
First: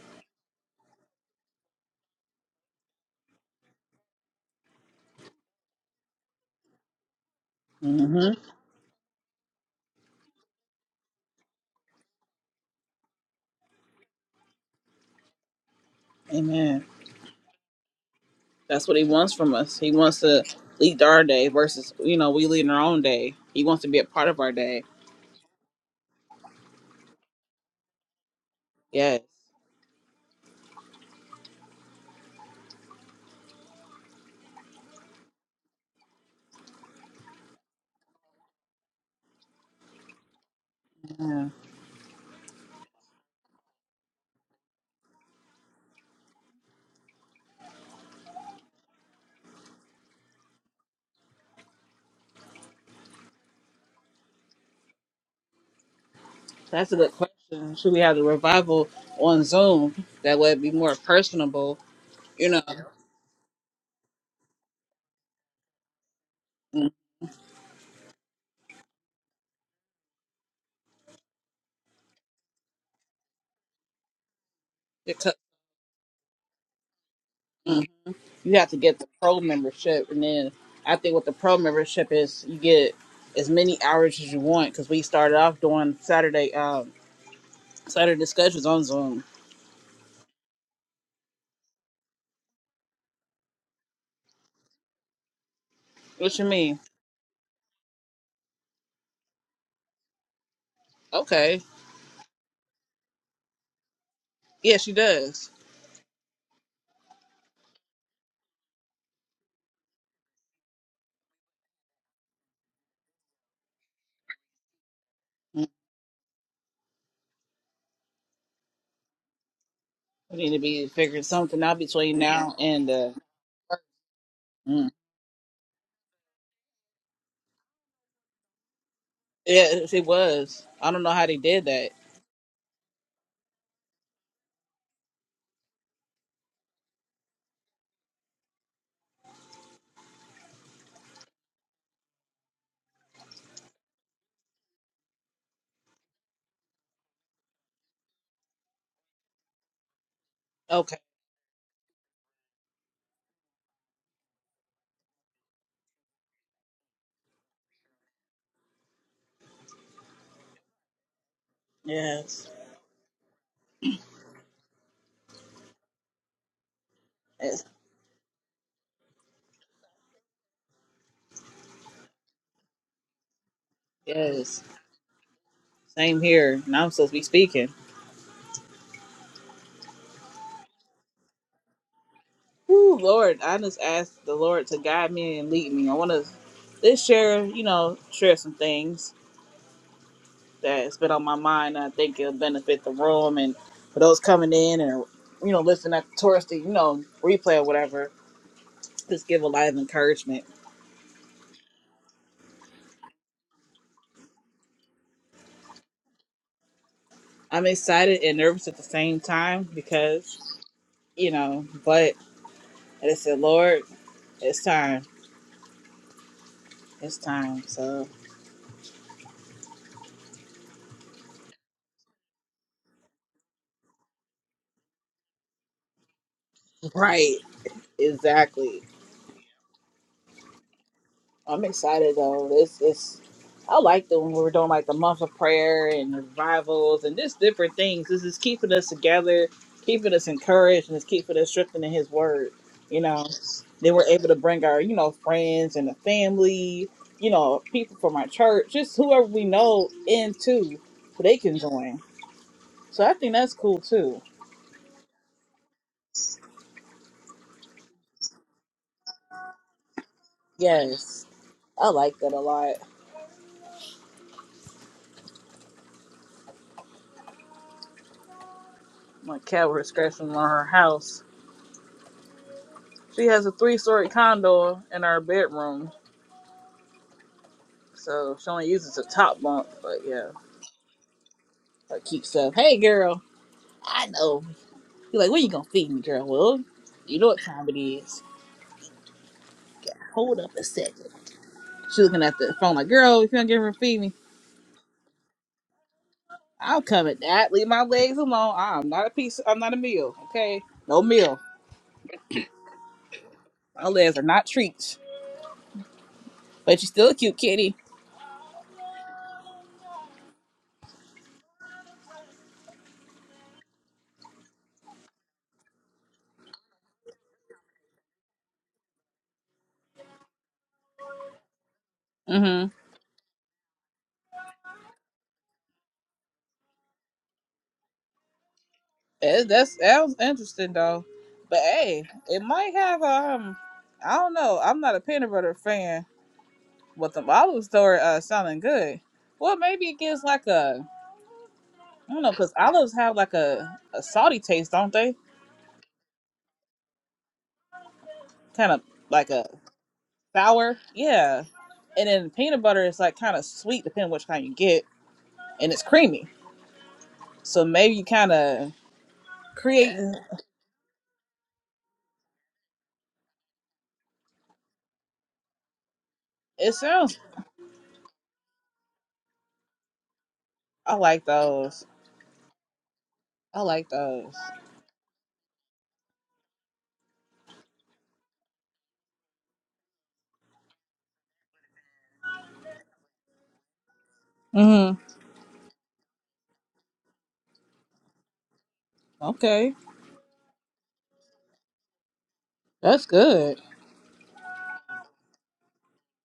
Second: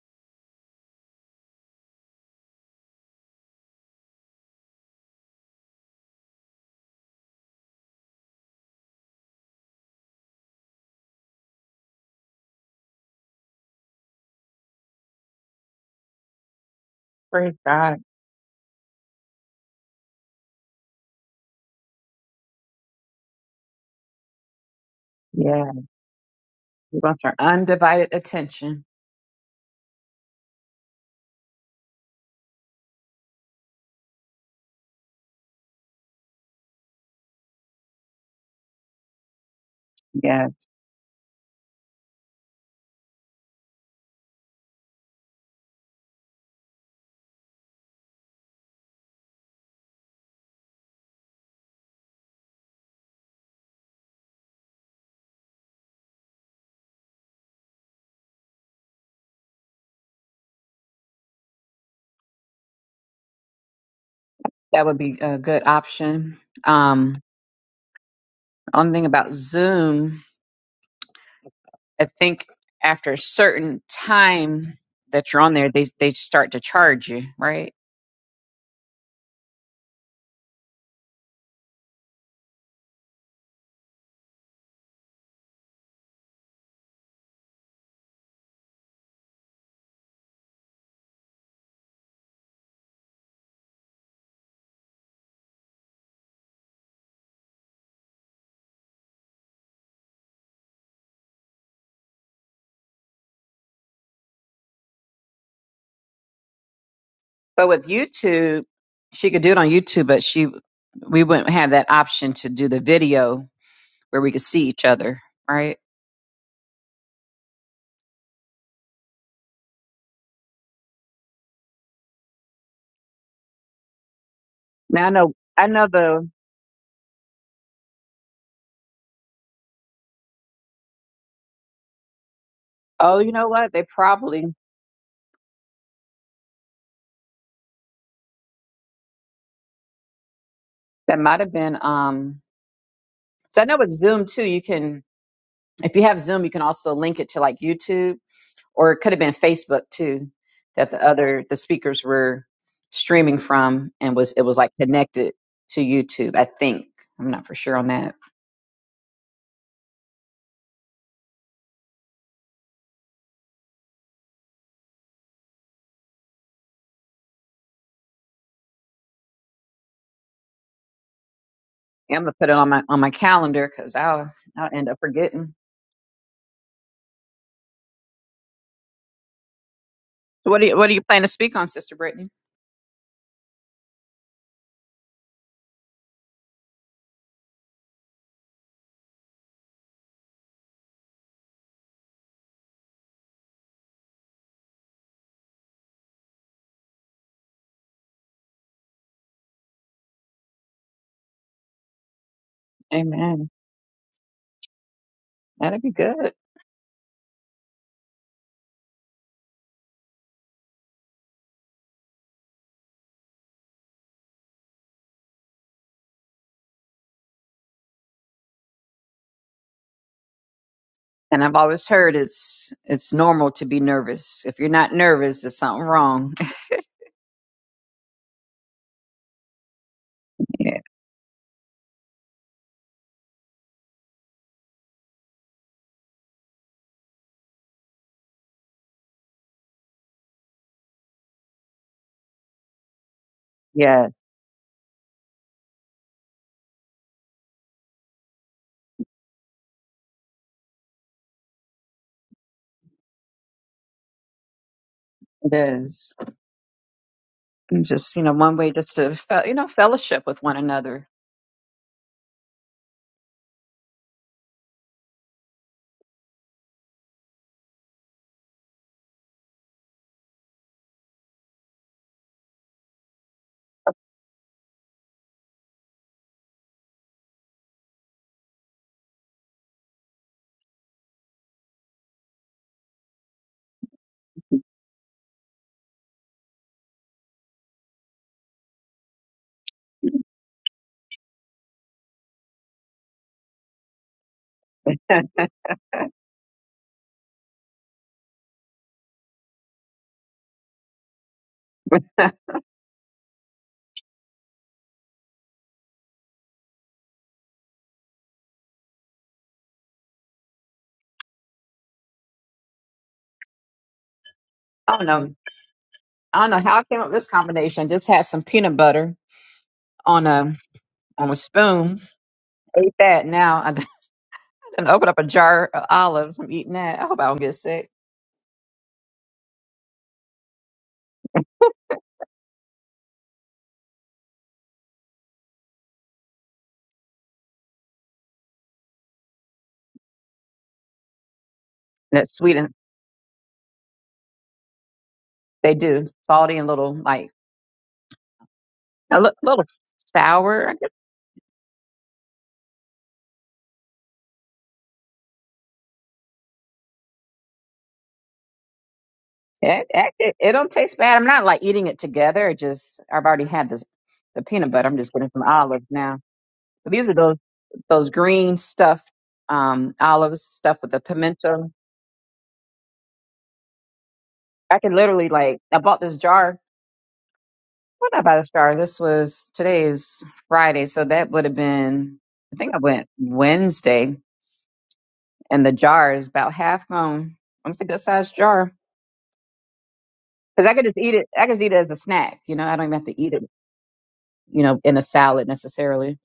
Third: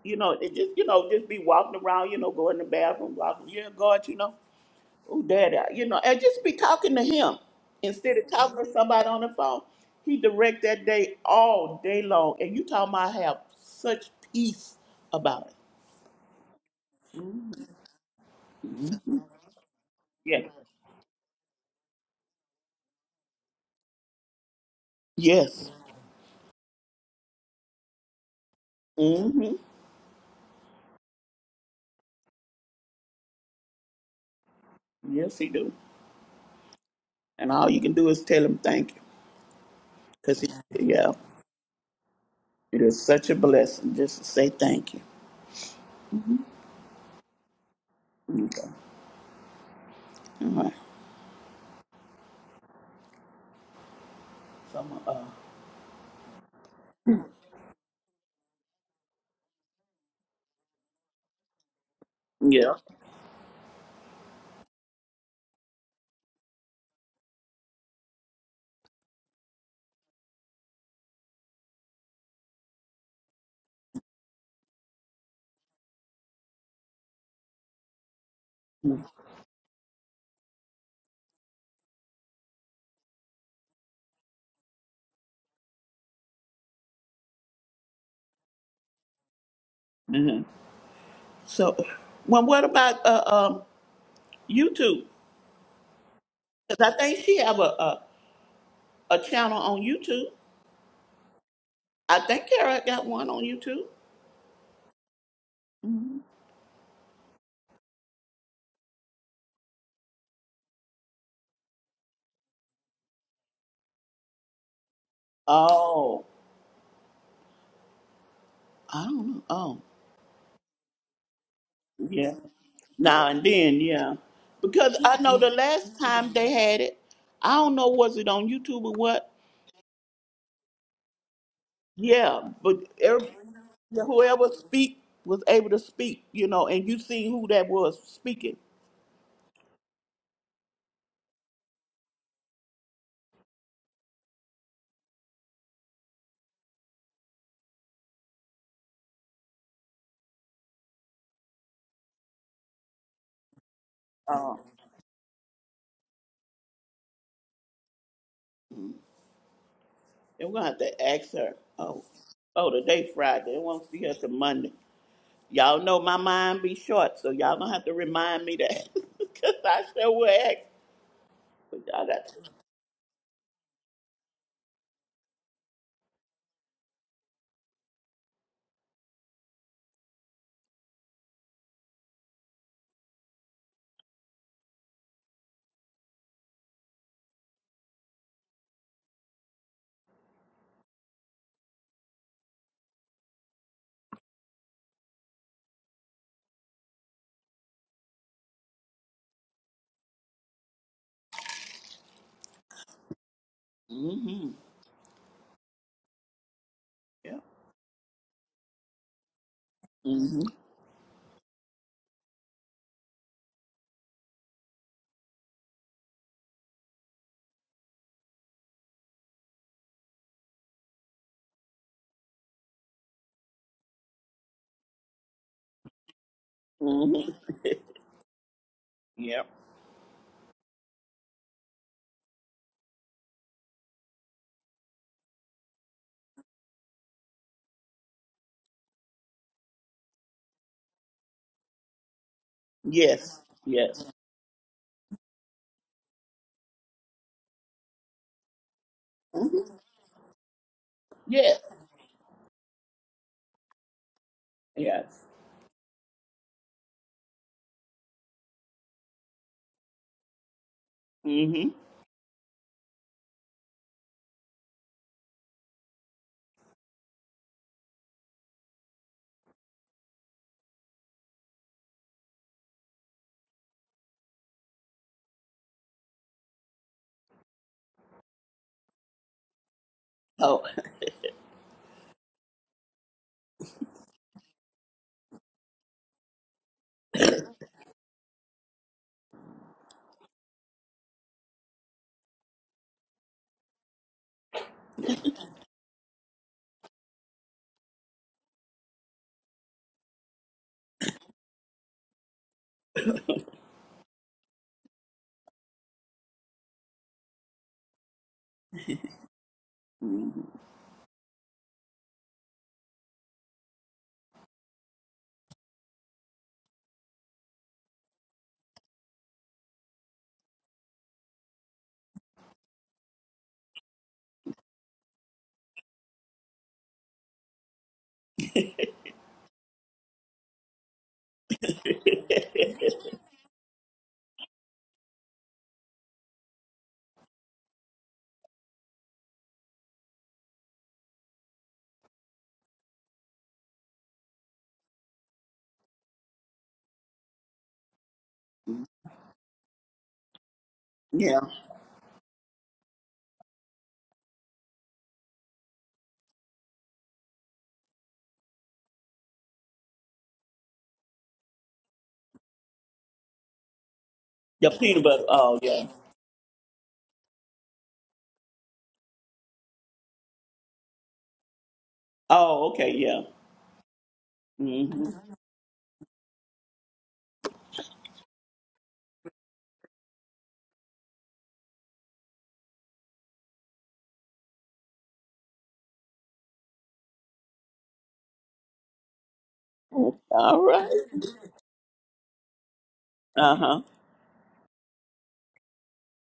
Speaker 2: you know, it just, you know, just be walking around, you know, go in the bathroom, walking, yeah, God, you know, oh, daddy, I-" you know, and just be talking to him instead of
Speaker 1: hmm
Speaker 2: talking to somebody on the phone. He direct that day all day long, and you talking about I have such peace about it.
Speaker 1: Amen.
Speaker 3: Praise God.
Speaker 1: That's what he wants from us. He wants to
Speaker 2: Yeah.
Speaker 1: lead our day versus, you know, we lead our own day. He wants to be a part of our day.
Speaker 3: Yeah.
Speaker 2: Yes.
Speaker 3: We want our undivided attention.
Speaker 1: Yes.
Speaker 2: hmm Yes, he do. And all you can do is tell him thank you. Because,
Speaker 3: Yes.
Speaker 2: yeah,
Speaker 1: Yeah.
Speaker 2: it is such a blessing just to say thank you. Okay. All right. So, I'm, uh,
Speaker 1: That's a good question. Should we have the revival on Zoom? That way it'd be more personable, you know.
Speaker 2: yeah.
Speaker 3: That would be a good option.
Speaker 1: Mm.
Speaker 3: Um, One thing about Zoom, I think after a certain time that
Speaker 1: Because
Speaker 3: you're on there, they they start to charge you, right?
Speaker 1: mm, you have to get the pro membership. And then I think what the pro membership is, you get as many hours as you want because we started off doing Saturday. um, So the discussion's on Zoom.
Speaker 2: hmm So, well, what about uh, um, YouTube?
Speaker 1: What you mean?
Speaker 2: Because I think she have a, a, a channel on YouTube.
Speaker 1: Okay.
Speaker 2: I think Kara got one on YouTube.
Speaker 1: Yeah, she does.
Speaker 2: Mhm.
Speaker 3: But with YouTube, she could do it on YouTube, but she we wouldn't have that option to do the video where we could see each other,
Speaker 1: Mm.
Speaker 3: right?
Speaker 2: Oh, I don't know. Oh,
Speaker 1: We need to be figuring something out between
Speaker 2: yeah.
Speaker 1: now and uh
Speaker 2: Now and then, yeah.
Speaker 1: mm.
Speaker 2: Because
Speaker 3: Now I
Speaker 2: I
Speaker 3: know
Speaker 2: know the
Speaker 3: I know
Speaker 2: last
Speaker 3: the
Speaker 2: time they had it, I don't know was it on YouTube or what.
Speaker 1: Yeah, if it was. I don't know how they did that.
Speaker 2: Yeah, but
Speaker 3: oh,
Speaker 2: every,
Speaker 3: you know what? They probably
Speaker 2: whoever speak was able to speak, you know, and you seen who that was speaking.
Speaker 3: that might have been um so I know with Zoom too, you can if you have Zoom, you can also link it to like YouTube. or it could have been Facebook too, that
Speaker 1: Okay.
Speaker 3: the other the speakers were streaming from and was it
Speaker 2: Uh,
Speaker 3: was like connected to YouTube. I think I'm not for sure on that.
Speaker 2: and we're gonna have to ask her. Oh,
Speaker 1: Yes.
Speaker 2: oh, today Friday. I won't see her till Monday. Y'all know my mind be short, so y'all
Speaker 1: Yes.
Speaker 2: gonna have to remind me that because I sure will ask. But y'all
Speaker 3: Yeah, I'm
Speaker 2: got.
Speaker 3: gonna put it on my on my calendar because I'll
Speaker 1: Yes.
Speaker 3: I'll end up forgetting.
Speaker 1: Same here. And I'm supposed to be speaking.
Speaker 3: So what do you what do you plan to speak on, Sister Brittany?
Speaker 1: Ooh, Lord, I just ask the Lord to guide me and lead me. I wanna let's share, you know, share some things. that's been on my mind. and I think it'll benefit the room and for those coming in and you know listening at the tourist, you know replay or whatever. Just give a lot of encouragement.
Speaker 3: Amen.
Speaker 2: Mm-hmm.
Speaker 3: That'd be good.
Speaker 2: Yeah.
Speaker 1: I'm excited and nervous at the same time because
Speaker 2: Mm-hmm.
Speaker 1: you know, but I just said, Lord, it's time, it's time. So
Speaker 3: And I've always heard it's it's normal to be nervous. If you're not nervous, there's something wrong.
Speaker 2: Mm-hmm.
Speaker 1: right, exactly.
Speaker 2: Yeah.
Speaker 3: Yeah,
Speaker 1: I'm excited though. This is I liked it when we were doing like the month of prayer and revivals and just different things. This is keeping us together, keeping us encouraged, and it's keeping us strengthened in His Word. You know,
Speaker 2: Yes.
Speaker 1: then
Speaker 2: Yes.
Speaker 3: yeah
Speaker 1: we're able to bring our you know friends and the family, you know, people from our church, just whoever we
Speaker 2: hmm
Speaker 1: know into, so they can
Speaker 2: Yes.
Speaker 1: join. So I think that's cool too.
Speaker 2: Yes.
Speaker 3: it is. And just you know, one way just to fe- you know fellowship with one another.
Speaker 1: Yes,
Speaker 2: Mm-hmm.
Speaker 1: I like that a lot. My cat was scratching on her house She has a three story condo in our bedroom, so she only uses the top bunk. But yeah,
Speaker 2: Oh.
Speaker 1: like keep stuff. Hey, girl, I know. You are like, when you gonna feed me, girl? Well, you know what time it is. Hold up a second. She looking at the phone like, girl, if you don't give her feed me,
Speaker 3: I
Speaker 1: I'll come at that. Leave my legs alone. I'm not a piece. I'm not a meal. Okay, no meal. My legs are not treats. But you still a cute kitty.
Speaker 2: mhm.
Speaker 3: don't know. I don't know how I came up with this combination. Just had some peanut butter on a on a spoon.
Speaker 1: Mm-hmm.
Speaker 3: Ate that. Now I done open up a jar of olives. I'm eating that. I hope I don't get sick.
Speaker 1: It, that's that was interesting though, but hey, it might have um, I don't know. I'm not a peanut butter fan, but the olives though are uh, sounding good. Well, maybe it gives like a I
Speaker 3: And
Speaker 1: don't know
Speaker 3: it's
Speaker 1: because
Speaker 3: sweet and
Speaker 1: olives have like a a salty taste, don't they?
Speaker 3: they do salty and little like
Speaker 1: Kind of
Speaker 3: a
Speaker 1: like
Speaker 3: li-
Speaker 1: a
Speaker 3: little sour. I
Speaker 1: sour,
Speaker 3: guess
Speaker 2: yeah.
Speaker 1: yeah. And then peanut butter is like kind of sweet, depending which kind you get, and it's creamy. So maybe you kind of
Speaker 3: it,
Speaker 1: create.
Speaker 3: it, it it don't taste bad. I'm not like eating it together. It just I've already had this the peanut
Speaker 2: Your
Speaker 3: butter. I'm
Speaker 2: peanut
Speaker 3: just
Speaker 2: butter.
Speaker 3: getting some
Speaker 2: Oh,
Speaker 3: olives
Speaker 2: yeah.
Speaker 3: now.
Speaker 1: It
Speaker 3: But these are
Speaker 1: sounds.
Speaker 3: those those green stuffed um olives stuffed with
Speaker 1: I
Speaker 3: the
Speaker 1: like
Speaker 3: pimento.
Speaker 1: those.
Speaker 2: Oh, okay. Yeah.
Speaker 1: I like those.
Speaker 3: I can
Speaker 2: Mm-hmm.
Speaker 3: literally like I bought this jar What about a star? This was today's Friday, so that would have been I think I went Wednesday,
Speaker 1: Mm.
Speaker 3: and the jar is about half gone. It's a good sized jar
Speaker 1: Okay.
Speaker 2: All
Speaker 3: because I could just
Speaker 2: right.
Speaker 3: eat it. I could just eat it as a snack. You know, I don't even have
Speaker 1: That's
Speaker 3: to eat it.
Speaker 1: good.
Speaker 2: Uh huh.
Speaker 3: You know, in a salad necessarily.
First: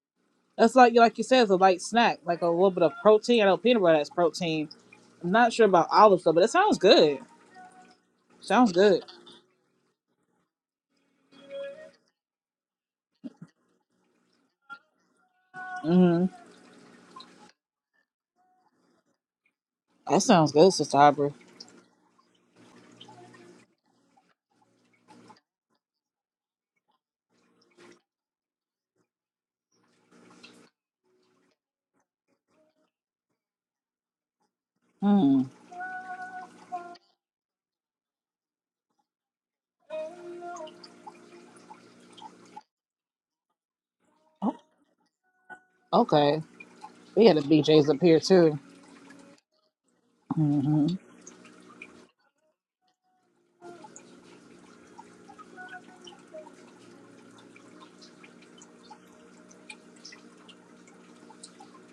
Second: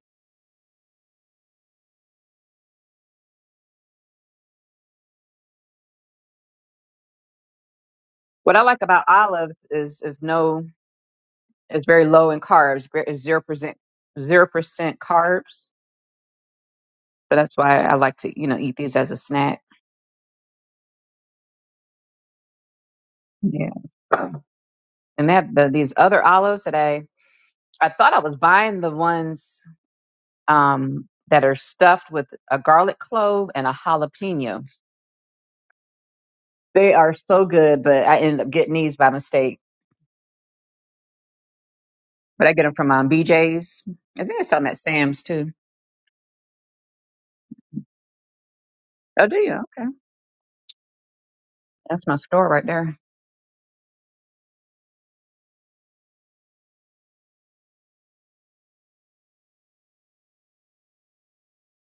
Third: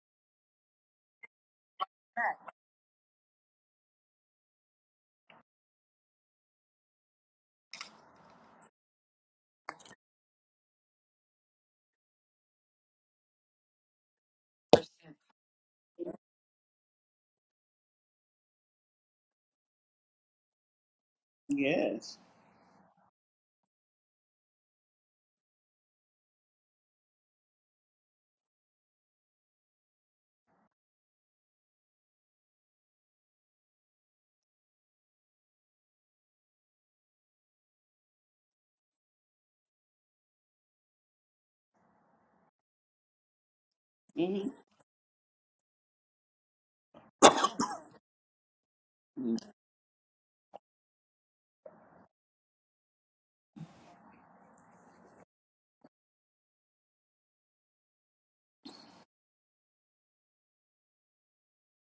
Speaker 1: That's like like you said, it's a light snack, like a little bit of protein. I know peanut butter has protein. I'm not sure about olives though, but it sounds good.
Speaker 3: What I
Speaker 1: Sounds
Speaker 3: like
Speaker 1: good.
Speaker 3: about olives is is no, it's very low in carbs. ve- It's zero percent zero percent carbs,
Speaker 1: Mm-hmm.
Speaker 3: so that's why I like to you know eat these as a snack.
Speaker 1: That sounds good, Sister Aubrey.
Speaker 2: Yes.
Speaker 3: Yeah, and they have the, these other olives that I I thought I was buying the ones. um, that are stuffed with a garlic clove and a jalapeno.
Speaker 1: Mm.
Speaker 3: They are so good, but I ended up getting these by mistake. But I get them from um, BJ's. I think I
Speaker 2: Mm-hmm.
Speaker 1: Oh,
Speaker 3: saw them at Sam's too.
Speaker 1: okay. We had a BJ's up here too.
Speaker 3: Oh, do you? Okay,
Speaker 1: hmm
Speaker 3: that's my store right there.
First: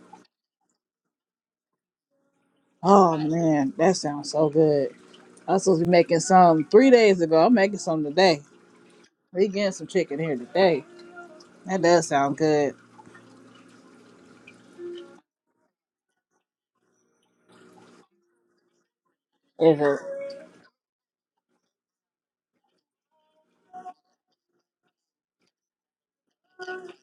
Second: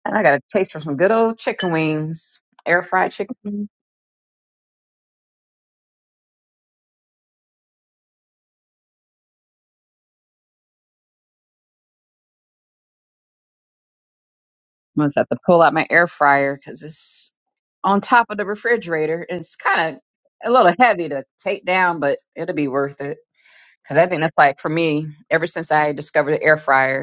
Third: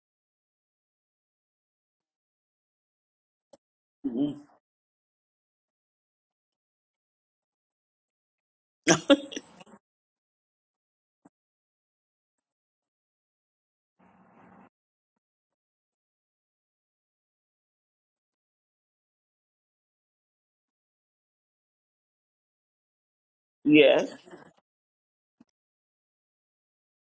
Speaker 3: And I got a taste for some good old chicken wings, air fried
Speaker 1: Oh
Speaker 3: chicken. wings.
Speaker 1: man, that
Speaker 2: hmm
Speaker 1: sounds so good. I was supposed to be making some three days ago. I'm making some today. We getting some chicken here today. That does sound good.
Speaker 3: I'm gonna have to pull out my air fryer because it's on top of the refrigerator. It's
Speaker 1: Is
Speaker 3: kind
Speaker 1: it?
Speaker 3: of a little heavy to take down, but it'll be worth it. Because I
Speaker 2: Yes.
Speaker 3: think that's like for me, ever since I discovered the air fryer.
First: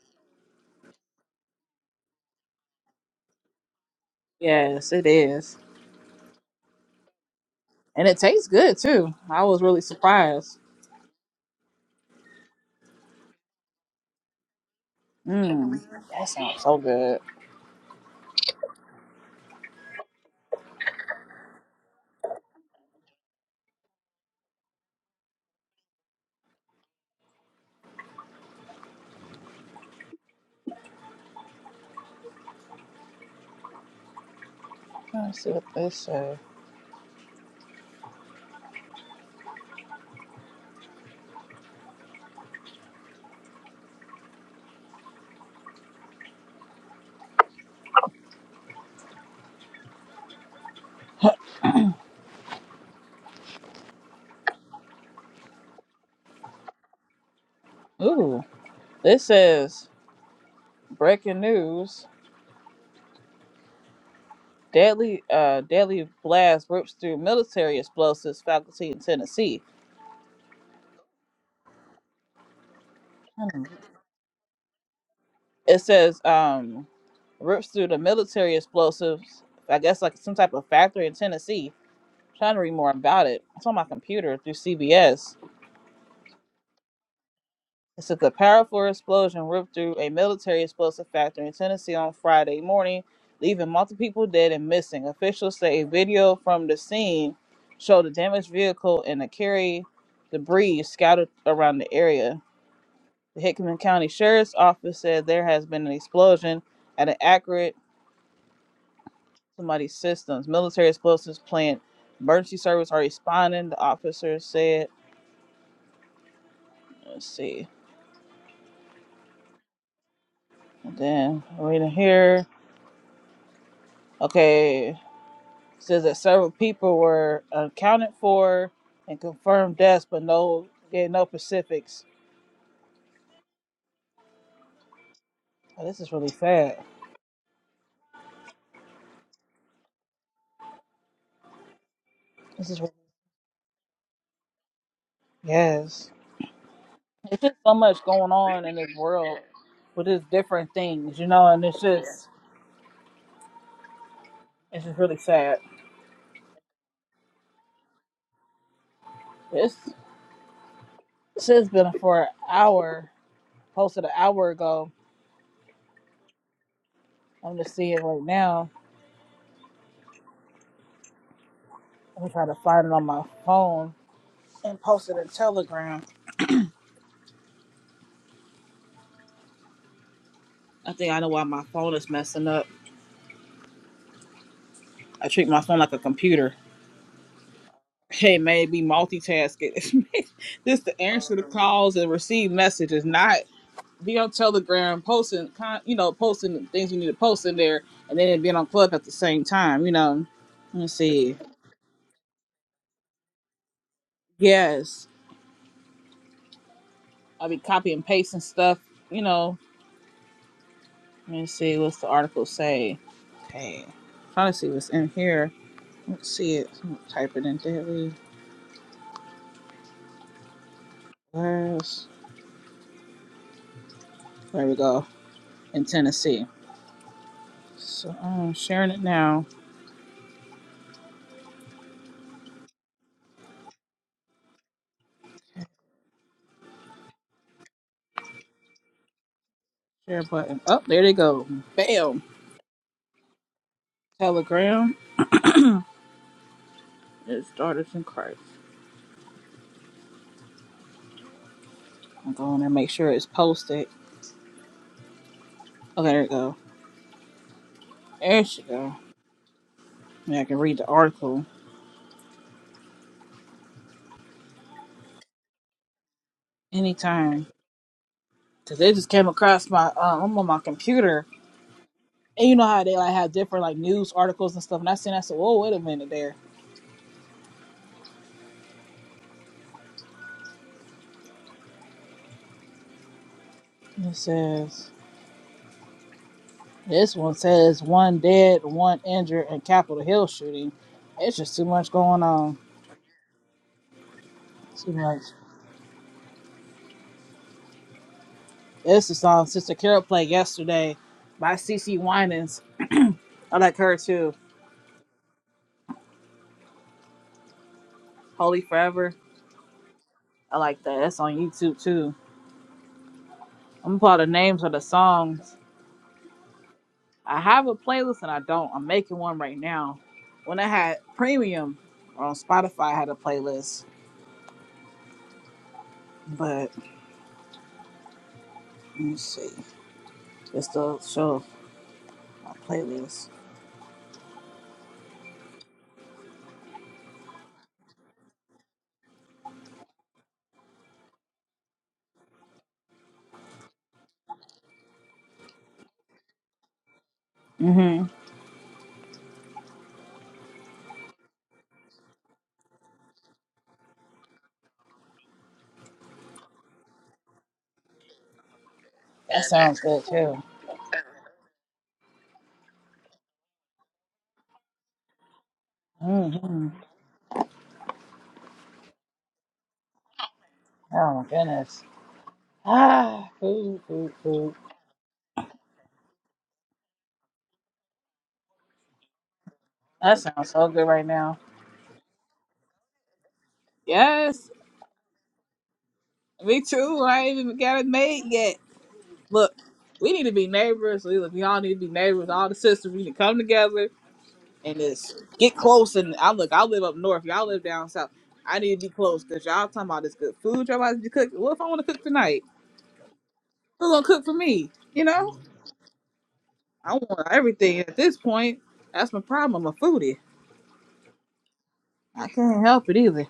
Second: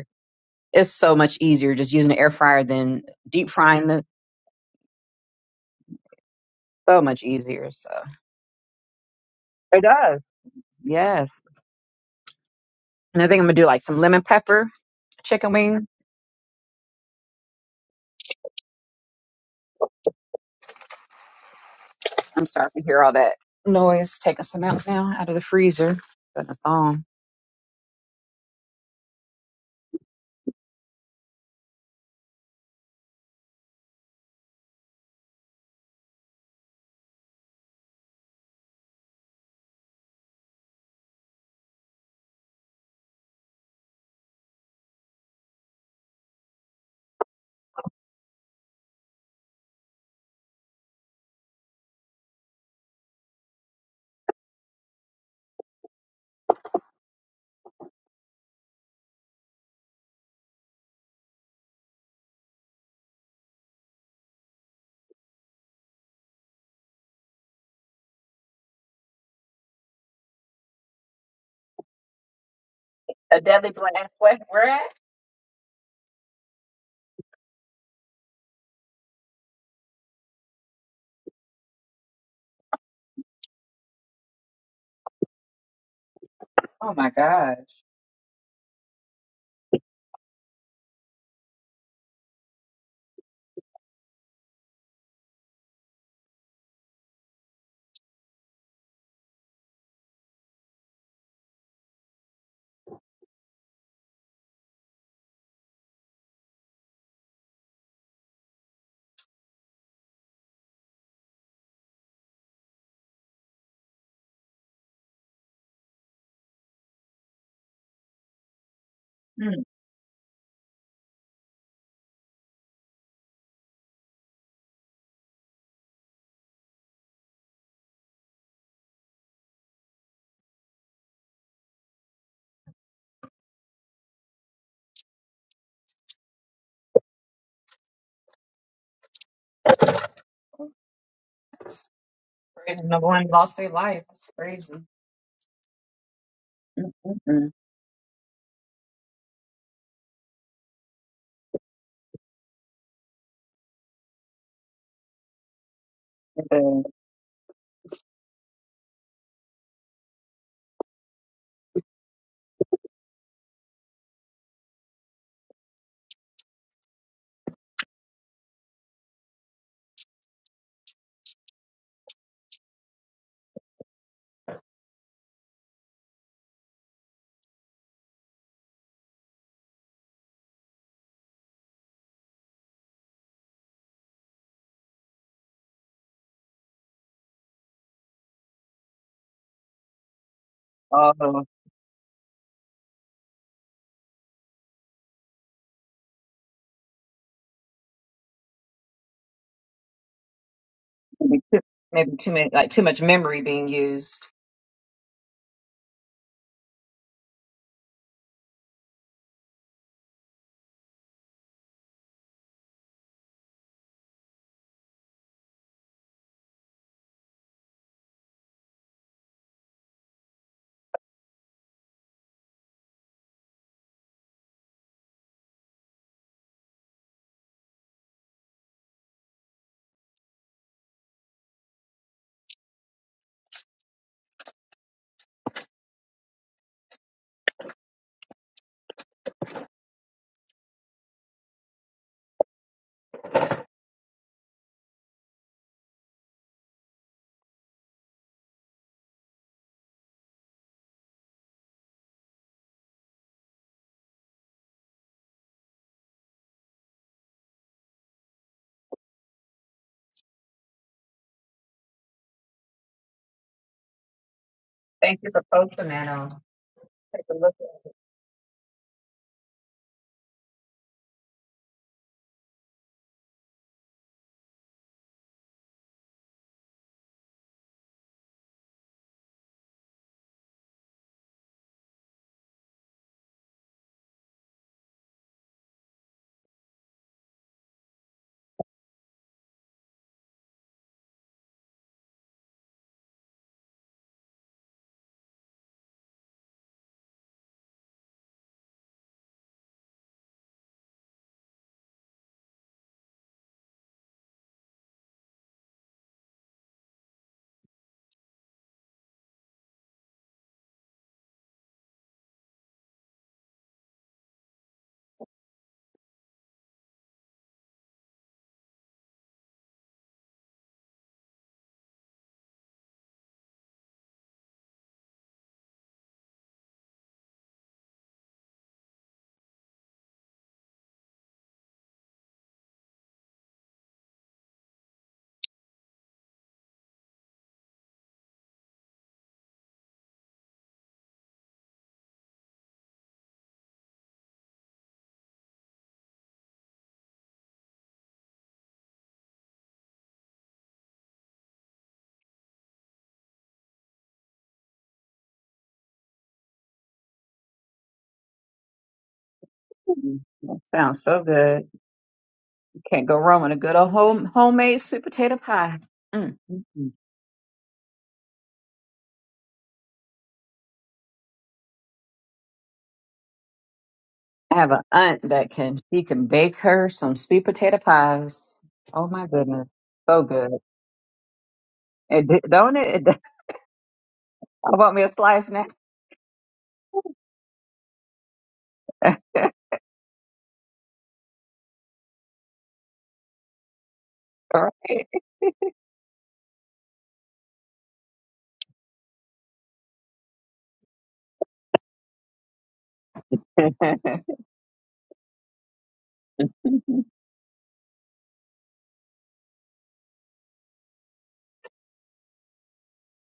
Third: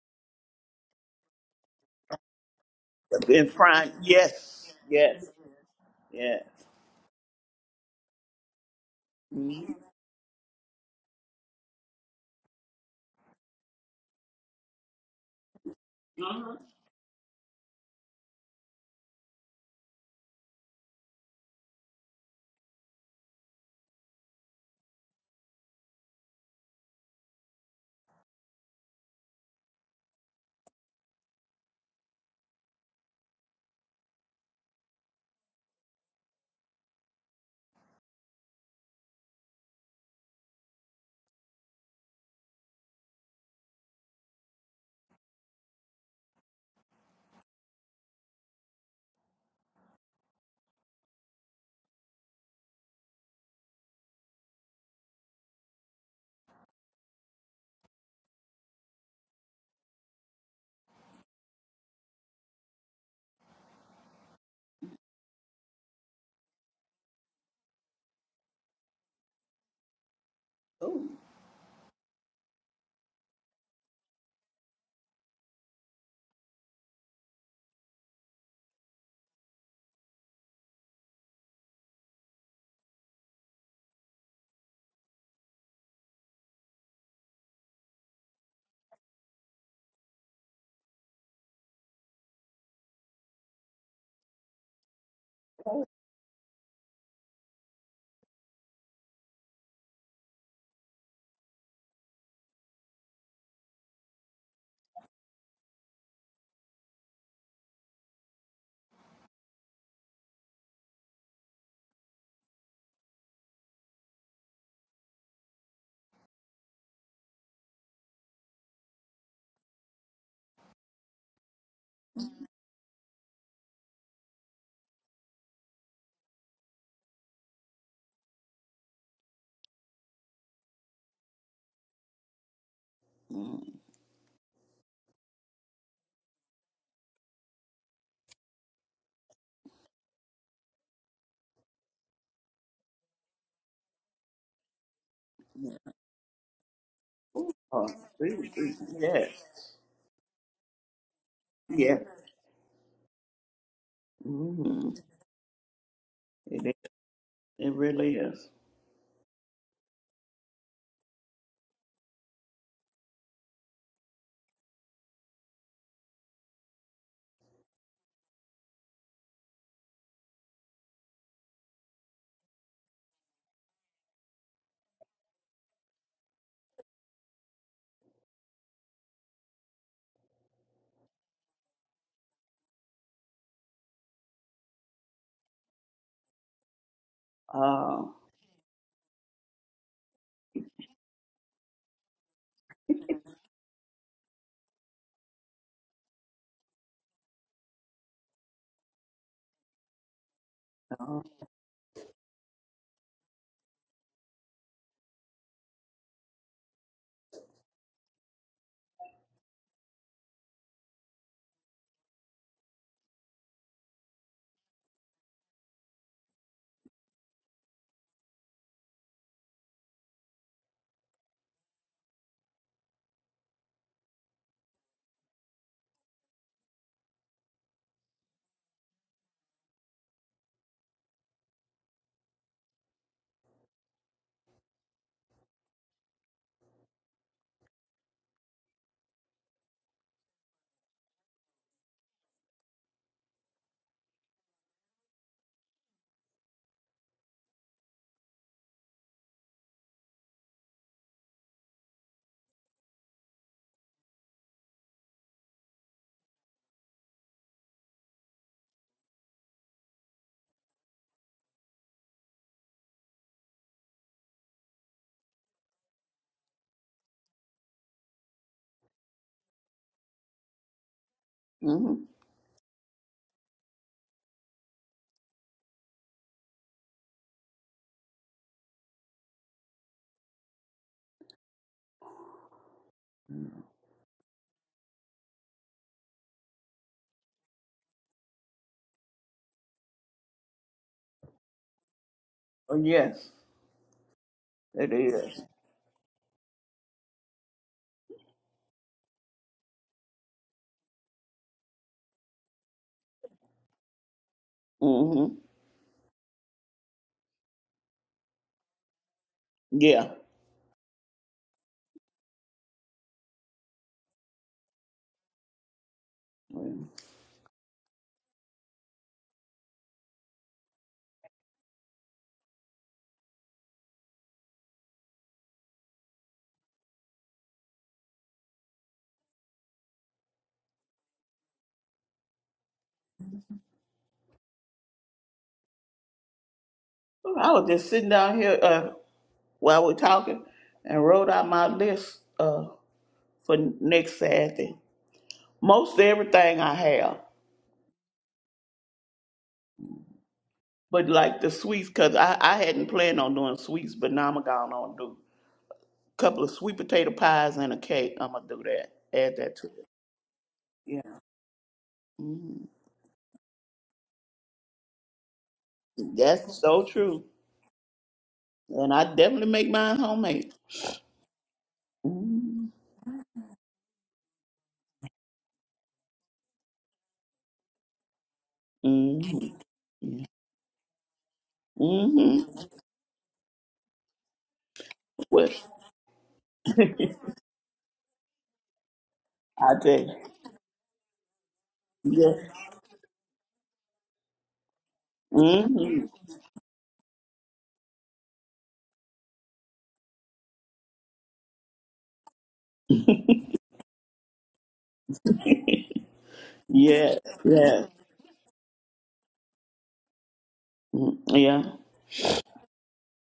Speaker 3: It's so much easier just using an air fryer than deep
Speaker 2: And
Speaker 3: frying
Speaker 2: frying.
Speaker 3: them.
Speaker 2: Yes.
Speaker 1: Yes, it
Speaker 2: Yes.
Speaker 1: is.
Speaker 2: Yes.
Speaker 3: So much easier. So
Speaker 1: And it tastes good too. I was
Speaker 2: Mm-hmm.
Speaker 1: really
Speaker 3: it does.
Speaker 1: surprised.
Speaker 3: Yes. And I think I'm gonna do like some lemon pepper chicken
Speaker 1: Mm,
Speaker 3: wing.
Speaker 1: that
Speaker 2: Uh-huh.
Speaker 1: sounds so good.
Speaker 3: I'm sorry to hear all that noise. Taking some out now out of the freezer. Putting a thong.
Speaker 1: Let's see what this says. Ooh, this says breaking news: deadly, uh, deadly blast rips through military explosives faculty in Tennessee.
Speaker 3: A
Speaker 1: Hmm.
Speaker 3: deadly blast. What? Where at?
Speaker 1: It says um, rips through the military explosives. I guess like some type of factory in Tennessee. I'm trying to read more about it. It's on my computer through CBS.
Speaker 3: Oh my gosh.
Speaker 1: It took a powerful explosion ripped through a military explosive factory in Tennessee on Friday morning, leaving multiple people dead and missing. Officials say a video from the scene showed a damaged vehicle and a carry debris scattered around the area. The Hickman County Sheriff's Office said there has been an explosion at an accurate somebody systems. Military explosives plant emergency service are responding, the officer said. Let's see.
Speaker 3: Mm.
Speaker 1: And then reading here. Okay. says that several people were accounted for and confirmed deaths, but no gave no specifics. Oh, this is really sad.
Speaker 3: It's
Speaker 1: This is
Speaker 3: crazy.
Speaker 1: really,
Speaker 3: Number one lost their life. That's crazy.
Speaker 1: yes. It's
Speaker 3: Mm-mm-mm.
Speaker 1: just so
Speaker 2: Oh,
Speaker 1: much going
Speaker 2: really?
Speaker 1: on in this
Speaker 2: yes.
Speaker 1: world with just different things, you know, and it's
Speaker 2: Yes.
Speaker 1: just it's
Speaker 2: Mm-hmm.
Speaker 1: just really sad.
Speaker 2: It is.
Speaker 3: And,
Speaker 2: It really is.
Speaker 1: This this has been for an hour, posted an hour ago. I'm just seeing it right now. I'm trying to find it on my phone and post it in Telegram. I think I know why my phone is messing up. I treat my phone like a computer.
Speaker 2: Oh.
Speaker 1: Hey, maybe multitasking. this to
Speaker 3: uh,
Speaker 1: answer the calls and receive messages, not be on Telegram posting, con- you know, posting the things we need to post in there, and then being on Club at the same time. You know, let me
Speaker 2: Uh-huh.
Speaker 1: see.
Speaker 3: maybe, maybe too many, like too much memory being used.
Speaker 1: Yes, I'll be copy and pasting stuff. You know, let me see. What's the article say? Okay, trying to see what's in here. Let's see it. I'm gonna type it in daily. Last. There we go. In Tennessee. So I'm sharing it now. Share button. Oh, there they go. Bam. Telegram is daughters in Christ. I'm going to make sure it's posted. Oh, there it go. There she go. Yeah, I can read the article
Speaker 3: Thank you for posting that. I'll take a
Speaker 1: anytime.
Speaker 3: look at
Speaker 1: Cause it just came across my um I'm on my computer.
Speaker 2: Mm-hmm.
Speaker 1: And you know how they like have different like news articles and stuff. And I seen I said, Whoa, wait a minute there. It says this one says one dead, one injured in Capitol Hill shooting. It's just too much going on.
Speaker 2: Oh, yes.
Speaker 1: Too
Speaker 2: It
Speaker 1: much.
Speaker 2: is.
Speaker 1: It's the song Sister Carol played yesterday by CC Winans. I like her too.
Speaker 2: Mm-hmm.
Speaker 1: Holy Forever.
Speaker 2: Yeah.
Speaker 1: I like that. That's on YouTube too. I'm gonna pull out the names of the songs.
Speaker 2: Well,
Speaker 1: I have a playlist and I don't. I'm making one right now. When I had premium on Spotify, I had a playlist. But let me see. It's the show my playlist.
Speaker 2: I was just sitting down here uh, while we're talking and wrote out my list uh, for next Saturday. Most everything I have,
Speaker 1: hmm
Speaker 2: but like the sweets, because I, I hadn't planned on doing sweets, but now I'm going to do a couple of sweet potato pies and a cake. I'm going to do that. Add
Speaker 1: That
Speaker 2: that to
Speaker 1: sounds
Speaker 2: it.
Speaker 1: good
Speaker 3: Mm,
Speaker 1: too.
Speaker 3: That sounds
Speaker 2: Yeah.
Speaker 3: so good.
Speaker 2: Mhm.
Speaker 3: You can't go wrong with a good old home, homemade sweet potato pie. Mm,
Speaker 2: That's
Speaker 3: mm,
Speaker 1: hmm
Speaker 2: so
Speaker 3: mm.
Speaker 2: true. And I definitely make mine homemade.
Speaker 1: Oh my goodness.
Speaker 2: Mm-hmm.
Speaker 1: Ah, cool, cool, cool.
Speaker 3: I have an aunt that can she can bake her some sweet potato pies. Oh my
Speaker 2: Mm-hmm.
Speaker 3: goodness,
Speaker 1: That
Speaker 3: so
Speaker 2: Yeah.
Speaker 1: sounds
Speaker 3: good!
Speaker 1: so good right now.
Speaker 3: It,
Speaker 2: Mm-hmm.
Speaker 3: don't it?
Speaker 1: Yes.
Speaker 3: I want me a
Speaker 2: Well,
Speaker 3: slice now.
Speaker 1: Me too.
Speaker 2: I
Speaker 1: I ain't even got it made yet. Look,
Speaker 2: tell
Speaker 1: we
Speaker 2: you.
Speaker 1: need to be neighbors. We, look, we all need to be neighbors.
Speaker 2: Yeah.
Speaker 1: All the sisters, we need to come together
Speaker 3: All
Speaker 1: and just get close.
Speaker 2: hmm
Speaker 1: And I look, I live up north. Y'all live down south. I need to be close because y'all talking about this good food. Y'all about to be cooking. What if I want to cook tonight?
Speaker 3: right.
Speaker 1: Who's gonna cook for me? You know, I
Speaker 2: Yes,
Speaker 1: want everything
Speaker 2: yes.
Speaker 1: at this point. That's my problem. I'm a foodie.
Speaker 2: Mm, Yeah.
Speaker 1: I can't help it either.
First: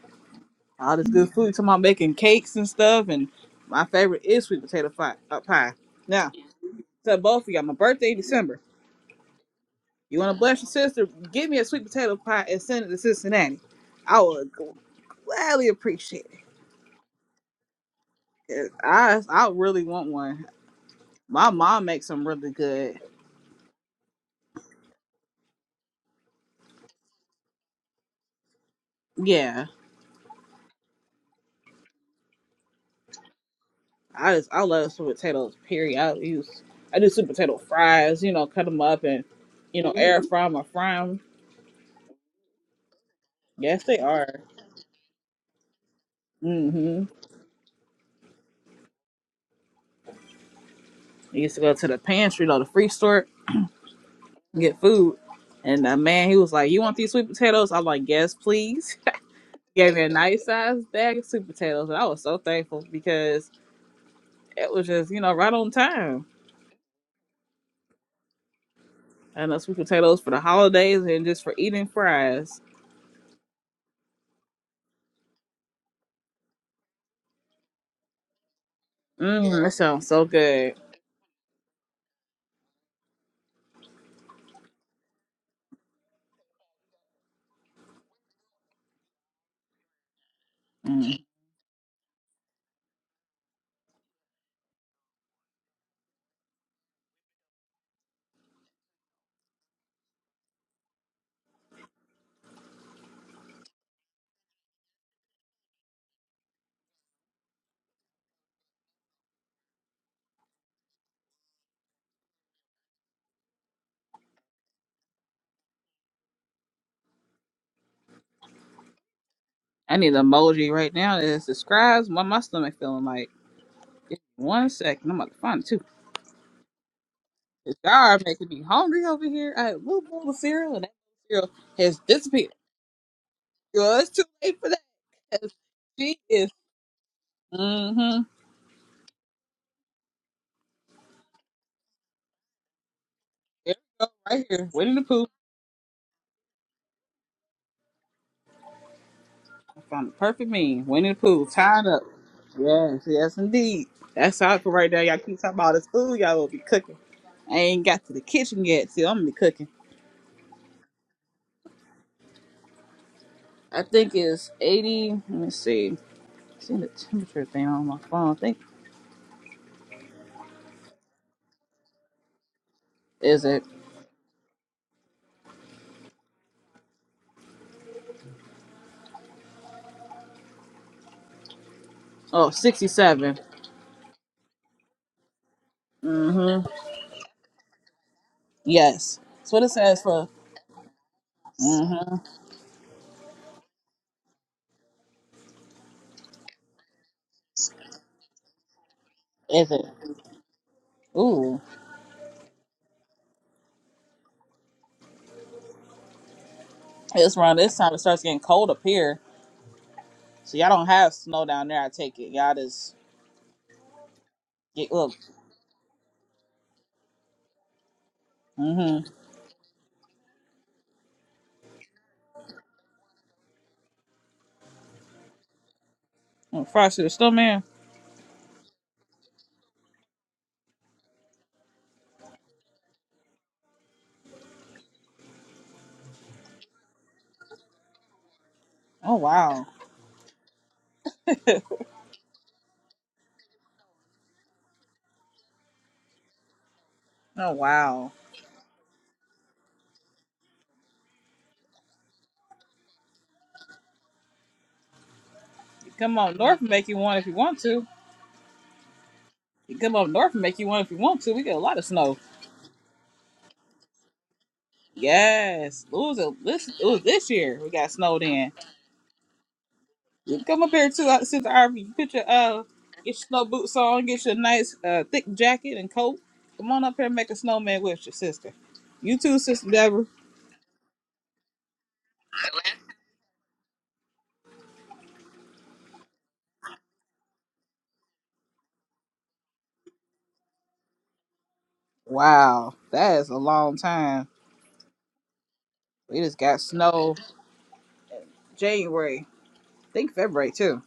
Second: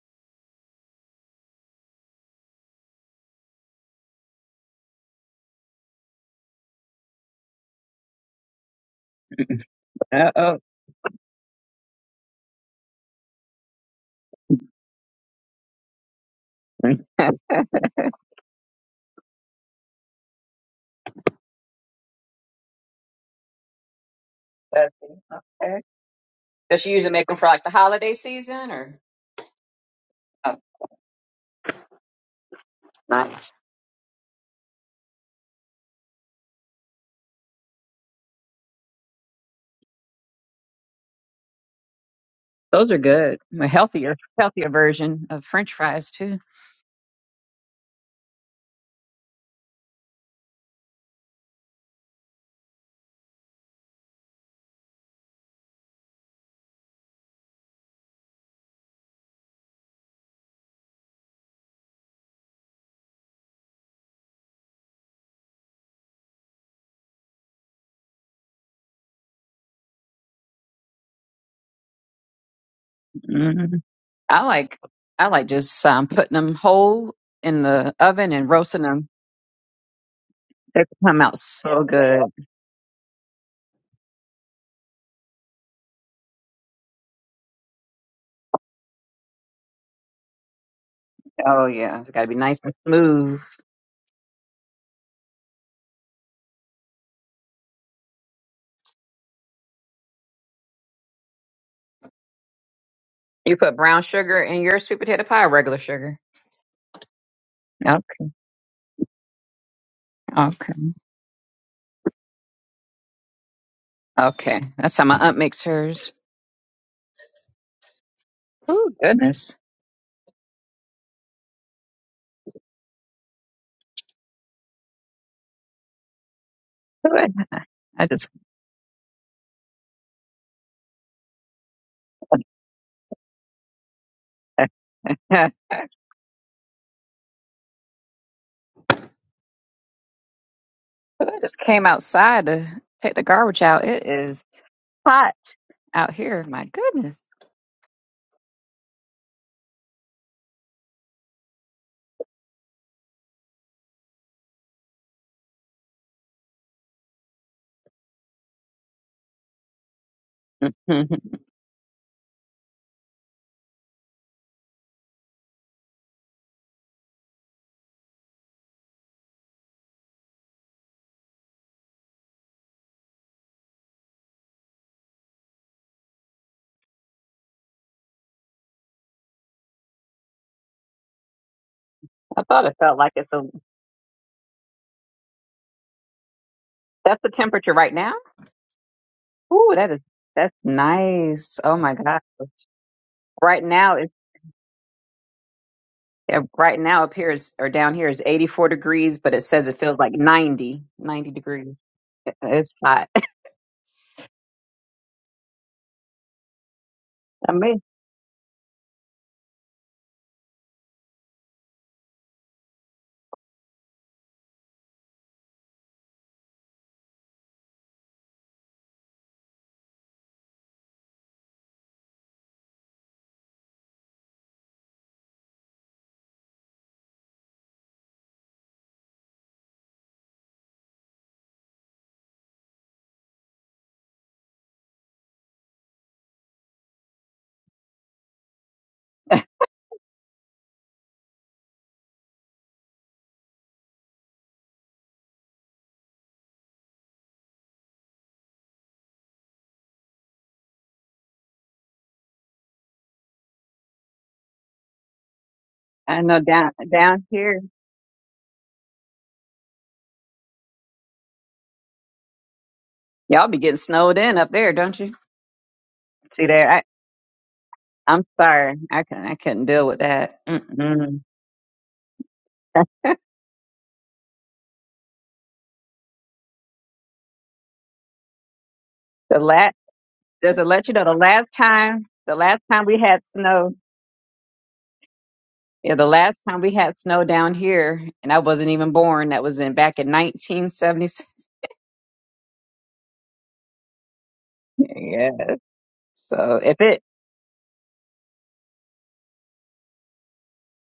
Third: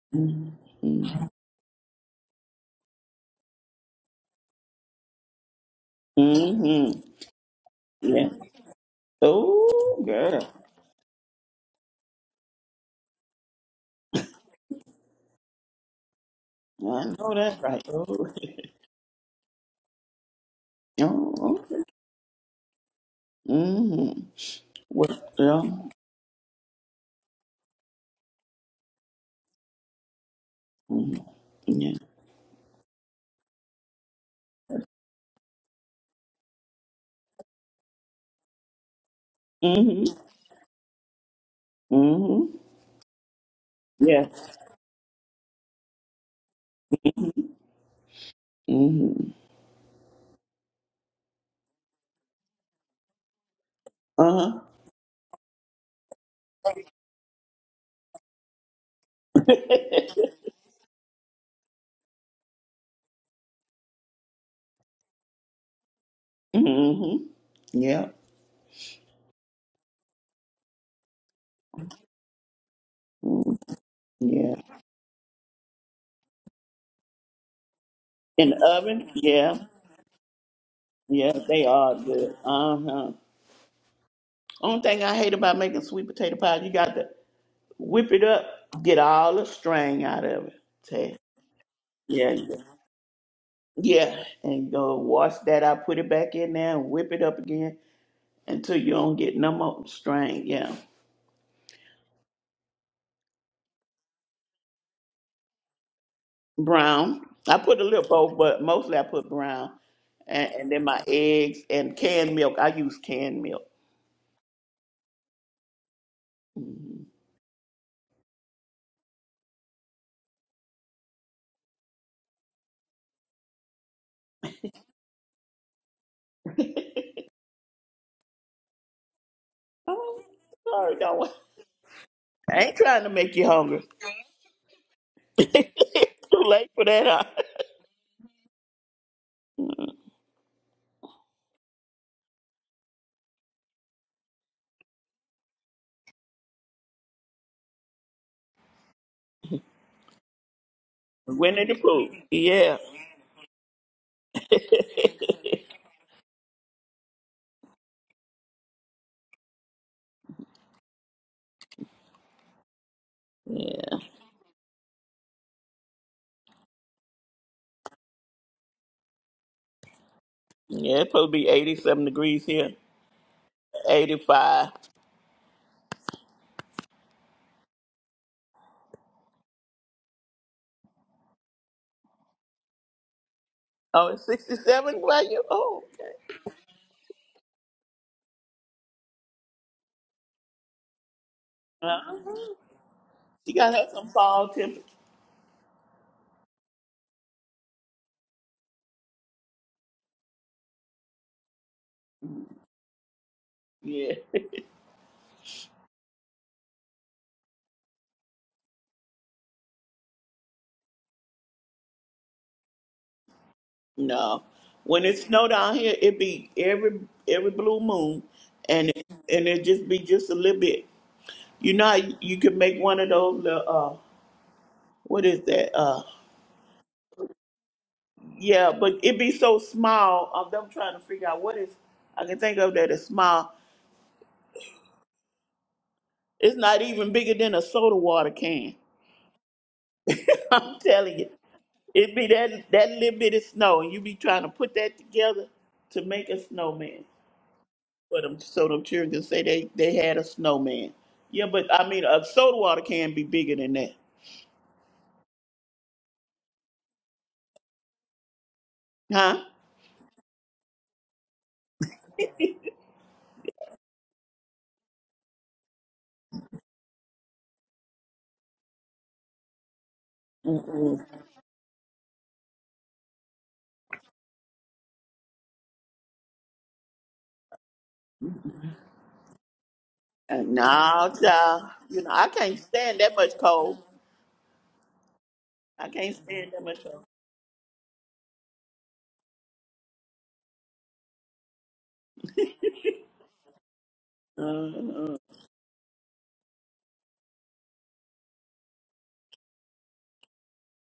Speaker 1: All this
Speaker 2: Mm-hmm.
Speaker 1: good food. Talking about making cakes and stuff. And my favorite is sweet potato fi- uh, pie. Now,
Speaker 2: Mm-hmm.
Speaker 1: to both of y'all, my birthday
Speaker 2: Yeah.
Speaker 1: December.
Speaker 2: Oh,
Speaker 1: You want to
Speaker 2: girl.
Speaker 3: Uh-oh.
Speaker 1: bless your sister? Give me a sweet potato pie and send it to Cincinnati. I would gladly appreciate
Speaker 2: I know that's right. Oh,
Speaker 1: it. I I really want one.
Speaker 2: oh
Speaker 1: My
Speaker 2: okay.
Speaker 1: mom makes them really good.
Speaker 2: Mm-hmm.
Speaker 3: That's-
Speaker 2: Well, yeah.
Speaker 3: Okay. Does she usually make them for like the holiday season or?
Speaker 1: Yeah,
Speaker 3: Oh,
Speaker 2: Mm-hmm. Yeah.
Speaker 3: nice.
Speaker 1: I just I love sweet potatoes. Period. I use I do sweet potato fries. You know, cut them up and you know
Speaker 2: Mm-hmm.
Speaker 1: air fry them or fry them.
Speaker 2: Mm-hmm.
Speaker 3: Those are good. A
Speaker 1: Yes, they
Speaker 3: healthier,
Speaker 1: are.
Speaker 2: Yeah.
Speaker 3: healthier version of French fries too.
Speaker 1: Mm-hmm.
Speaker 2: Mm-hmm.
Speaker 1: I used to go to the pantry, or the free store,
Speaker 2: Uh-huh.
Speaker 1: and get food. And the man, he was like, "You want these sweet potatoes?" I'm like, "Yes, please." gave me a nice sized bag of sweet potatoes, and I was so thankful because it was just you know right on time.
Speaker 2: mm-hmm. Yeah.
Speaker 1: And the sweet potatoes for the holidays and just for eating fries.
Speaker 2: Mm,
Speaker 3: hmm I
Speaker 2: Yeah.
Speaker 3: like, I like just um, putting them whole in the oven and
Speaker 2: In the
Speaker 3: roasting them.
Speaker 2: oven? Yeah.
Speaker 1: Mmm, that sounds so good.
Speaker 3: They come
Speaker 2: Yeah,
Speaker 3: out
Speaker 2: they
Speaker 3: so
Speaker 2: are
Speaker 3: good.
Speaker 2: good. Uh-huh. Only thing I hate about making sweet potato pie, you got to whip it up, get all the string out of it. Take,
Speaker 1: Mm.
Speaker 3: Oh yeah, it's got to
Speaker 2: yeah,
Speaker 3: be
Speaker 2: yeah,
Speaker 3: nice and smooth.
Speaker 2: yeah, and go wash that out, put it back in there, and whip it up again until you don't get no more string. Yeah,
Speaker 3: You put brown sugar in your sweet potato pie or regular sugar?
Speaker 2: brown. I put a
Speaker 3: Okay,
Speaker 2: little both, but mostly I put brown, and, and
Speaker 3: okay,
Speaker 2: then my eggs and canned milk. I use canned milk.
Speaker 3: okay. That's how my aunt makes hers.
Speaker 2: Mhm.
Speaker 3: Oh goodness.
Speaker 1: I need an emoji right now that describes what my stomach feeling like. Just one second, I'm about to find it too.
Speaker 3: I
Speaker 1: It's are
Speaker 3: just
Speaker 1: making me hungry over here. I had a little
Speaker 2: Oh,
Speaker 1: bowl of cereal, and that
Speaker 2: sorry, don't. wa-
Speaker 1: cereal has disappeared.
Speaker 2: I ain't trying to make you hungry.
Speaker 1: Well, it's too late for
Speaker 2: Too
Speaker 1: that.
Speaker 3: I
Speaker 1: She is.
Speaker 2: late for that. Huh?
Speaker 1: Mm-hmm.
Speaker 3: just came outside to take the garbage
Speaker 1: There
Speaker 3: out. It
Speaker 1: we go,
Speaker 3: is
Speaker 1: right here. Winnie the Pooh.
Speaker 3: hot out here. My goodness.
Speaker 1: From Perfect Me, Winnie the Pooh,
Speaker 2: Winnie the
Speaker 1: tied up.
Speaker 2: Pooh. Yeah.
Speaker 1: Yes, yes, indeed. That's how I feel right there. Y'all keep talking about this food y'all will be cooking. I ain't got to the kitchen yet, so I'm gonna be cooking.
Speaker 3: I
Speaker 1: I
Speaker 2: Yeah,
Speaker 1: think it's 80. Let me see. See the temperature thing on my phone. I think
Speaker 2: yeah, it's supposed to be 87 degrees here.
Speaker 1: is it?
Speaker 2: 85.
Speaker 1: Oh,
Speaker 3: thought it felt like it's
Speaker 1: 67.
Speaker 3: a
Speaker 2: Oh, it's 67? Well, you old.
Speaker 1: Mm-hmm.
Speaker 3: that's the temperature right now.
Speaker 1: Yes. That's what it
Speaker 3: Ooh, that is
Speaker 1: says for.
Speaker 3: that's nice. Oh my
Speaker 1: Mm-hmm.
Speaker 3: gosh.
Speaker 2: Uh-huh. You
Speaker 3: Right
Speaker 2: gotta have
Speaker 3: now
Speaker 2: some
Speaker 3: it's
Speaker 2: fall temperature.
Speaker 3: yeah, right now up here is or down here is 84 degrees, but it says
Speaker 1: Is
Speaker 3: it
Speaker 1: it?
Speaker 3: feels like 90, 90
Speaker 1: Ooh,
Speaker 3: degrees. It's hot.
Speaker 2: Yeah.
Speaker 1: it's
Speaker 3: I
Speaker 1: around this
Speaker 3: mean,
Speaker 1: time it starts getting cold up here. So y'all don't have snow down there. I take it. Y'all just
Speaker 2: No.
Speaker 1: get
Speaker 2: When
Speaker 1: up.
Speaker 2: it snow down here, it be every every blue moon, and it,
Speaker 1: Mm-hmm.
Speaker 2: and it just be just a little bit. You know, how you you can make one of those little uh, what is that? Uh,
Speaker 1: Frosty the snowman.
Speaker 2: yeah, but it be so small. Of them trying to figure out what is I can think of that is small. It's not even bigger than a soda water can.
Speaker 1: Oh wow.
Speaker 2: I'm telling you. It be that that little bit of snow, and you be trying to put that together to make a snowman.
Speaker 1: Oh wow.
Speaker 2: For them, so them children can say they they had a snowman. Yeah, but I mean, a soda water can be bigger than that,
Speaker 1: You come
Speaker 3: I
Speaker 1: up
Speaker 3: know
Speaker 1: north and
Speaker 3: down
Speaker 1: make you one
Speaker 3: down
Speaker 1: if you want
Speaker 3: here
Speaker 1: to.
Speaker 2: huh?
Speaker 1: You come up north and make you one if you want to. We get a lot of snow.
Speaker 3: y'all be getting snowed in up there, don't you?
Speaker 1: Yes. It was a,
Speaker 3: See
Speaker 1: this
Speaker 3: there.
Speaker 1: it was this year we got snowed
Speaker 3: I'm
Speaker 1: in.
Speaker 3: sorry. I can I couldn't deal with that.
Speaker 1: You come up here too
Speaker 3: Mm-mm.
Speaker 1: uh, since Arby. You put your uh
Speaker 3: That's
Speaker 1: get your snow boots on, get your nice uh thick jacket and coat. Come on up here and make a snowman with your sister. You too,
Speaker 3: The
Speaker 1: sister
Speaker 3: last
Speaker 1: Deborah.
Speaker 2: Uh,
Speaker 3: does it let you know the
Speaker 2: No,
Speaker 3: last
Speaker 2: child. You
Speaker 3: time
Speaker 2: know, I
Speaker 3: the
Speaker 2: can't
Speaker 3: last time we
Speaker 2: stand that
Speaker 3: had
Speaker 2: much
Speaker 3: snow
Speaker 2: cold. I
Speaker 3: yeah the
Speaker 2: can't
Speaker 3: last
Speaker 2: stand
Speaker 3: time
Speaker 2: that
Speaker 3: we
Speaker 2: much
Speaker 3: had
Speaker 2: cold.
Speaker 3: snow down here and I wasn't even born that was in back in 1970s
Speaker 1: Wow, that is a long time.
Speaker 2: Uh, uh,
Speaker 3: yeah
Speaker 1: We just
Speaker 3: so
Speaker 1: got
Speaker 3: if it
Speaker 1: snow January. I think February too.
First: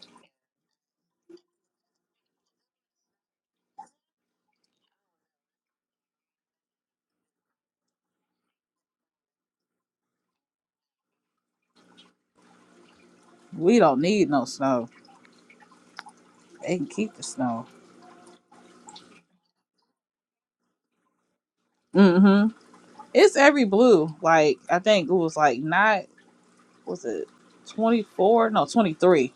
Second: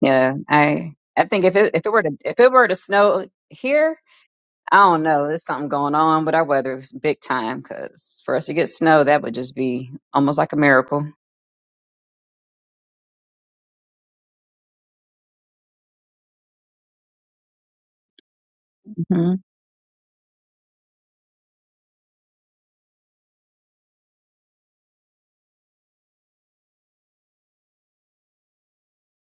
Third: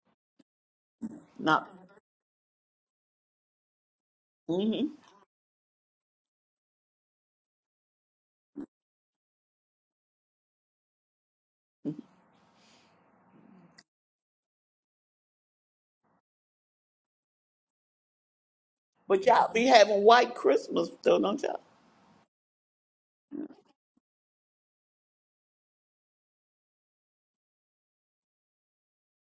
Speaker 3: yeah I I think if
Speaker 2: not.
Speaker 3: it if it were to if it were to snow here I
Speaker 2: hmm
Speaker 3: don't know there's something going on with our weather It's big time because for us to get snow that would just be almost like a miracle
Speaker 1: We don't need no snow. They can keep the snow.
Speaker 2: But
Speaker 3: hmm
Speaker 2: y'all be having white Christmas, though, don't y'all?
Speaker 1: Mm-hmm. It's every blue. Like I think it was like not was it twenty four? No, twenty three.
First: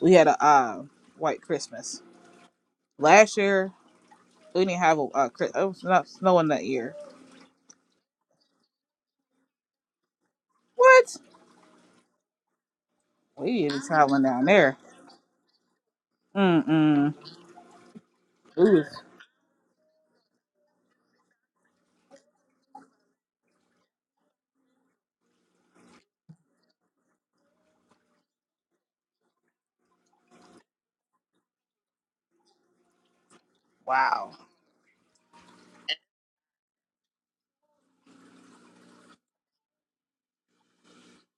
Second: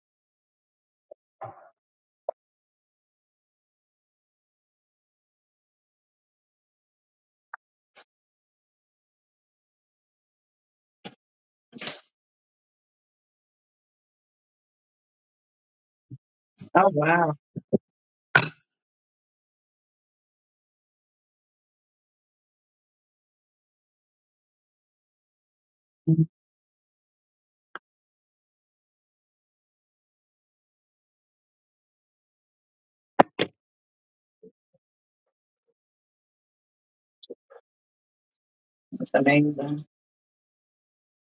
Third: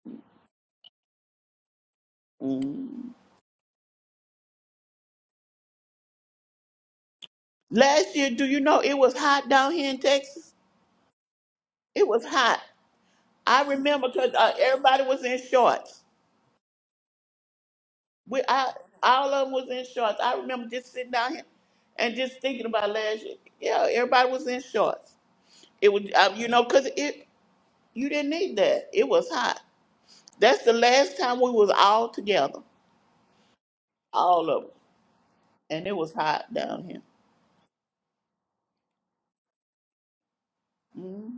Speaker 1: We had a uh, white Christmas
Speaker 2: Mm.
Speaker 1: last year. We didn't have a uh, Chris- it was not snowing that year.
Speaker 2: Last year, do you know it was hot down here in Texas?
Speaker 1: What?
Speaker 2: It was hot.
Speaker 1: We
Speaker 2: I
Speaker 1: even
Speaker 2: remember
Speaker 1: traveling
Speaker 2: because
Speaker 1: down
Speaker 2: uh,
Speaker 1: there.
Speaker 2: everybody was in shorts.
Speaker 3: oh
Speaker 1: Mm-mm.
Speaker 3: wow
Speaker 2: We,
Speaker 1: It
Speaker 2: I,
Speaker 1: was
Speaker 2: all of them was in shorts. I remember just sitting down here and just thinking about last year. Yeah, everybody was in shorts. It was, uh, you know, because it you didn't need that. It was hot. That's the last time we was all together,
Speaker 1: wow.
Speaker 2: all of them, and it was hot down here.
Speaker 3: that's amazing
Speaker 2: hmm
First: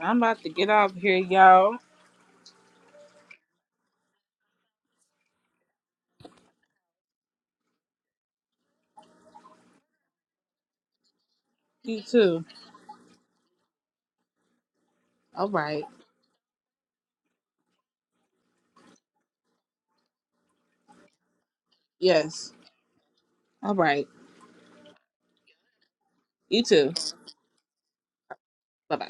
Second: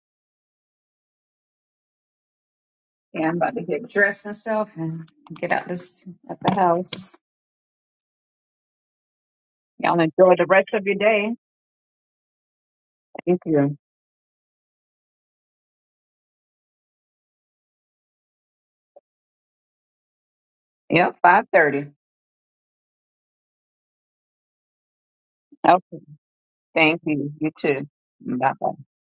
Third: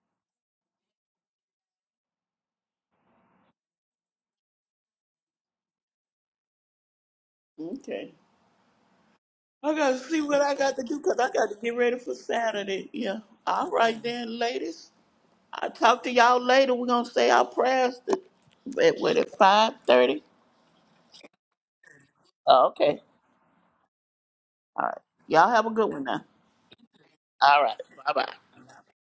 Speaker 1: I'm about to get off here, y'all.
Speaker 3: Yeah, I'm about to get dressed myself and get out this at the house.
Speaker 2: Okay, I
Speaker 3: Y'all
Speaker 2: gotta see
Speaker 3: enjoy
Speaker 2: what
Speaker 3: the
Speaker 2: I
Speaker 3: rest
Speaker 2: got to
Speaker 3: of your
Speaker 2: do because I
Speaker 3: day.
Speaker 2: got to get ready
Speaker 1: You
Speaker 2: for
Speaker 1: too.
Speaker 2: Saturday. Yeah.
Speaker 3: Thank
Speaker 2: All
Speaker 3: you.
Speaker 2: right then, ladies.
Speaker 1: All
Speaker 2: I'll
Speaker 1: right.
Speaker 2: talk to y'all later. We're gonna say our prayers at what what, at five thirty?
Speaker 3: Yep, five thirty.
Speaker 1: Yes.
Speaker 2: Oh, okay.
Speaker 1: All right.
Speaker 2: All right. Y'all have a good
Speaker 3: Okay.
Speaker 2: one now.
Speaker 1: You too.
Speaker 3: Thank you. You
Speaker 2: All right.
Speaker 3: too.
Speaker 2: Bye bye.
Speaker 3: Bye bye.
Speaker 1: Bye bye.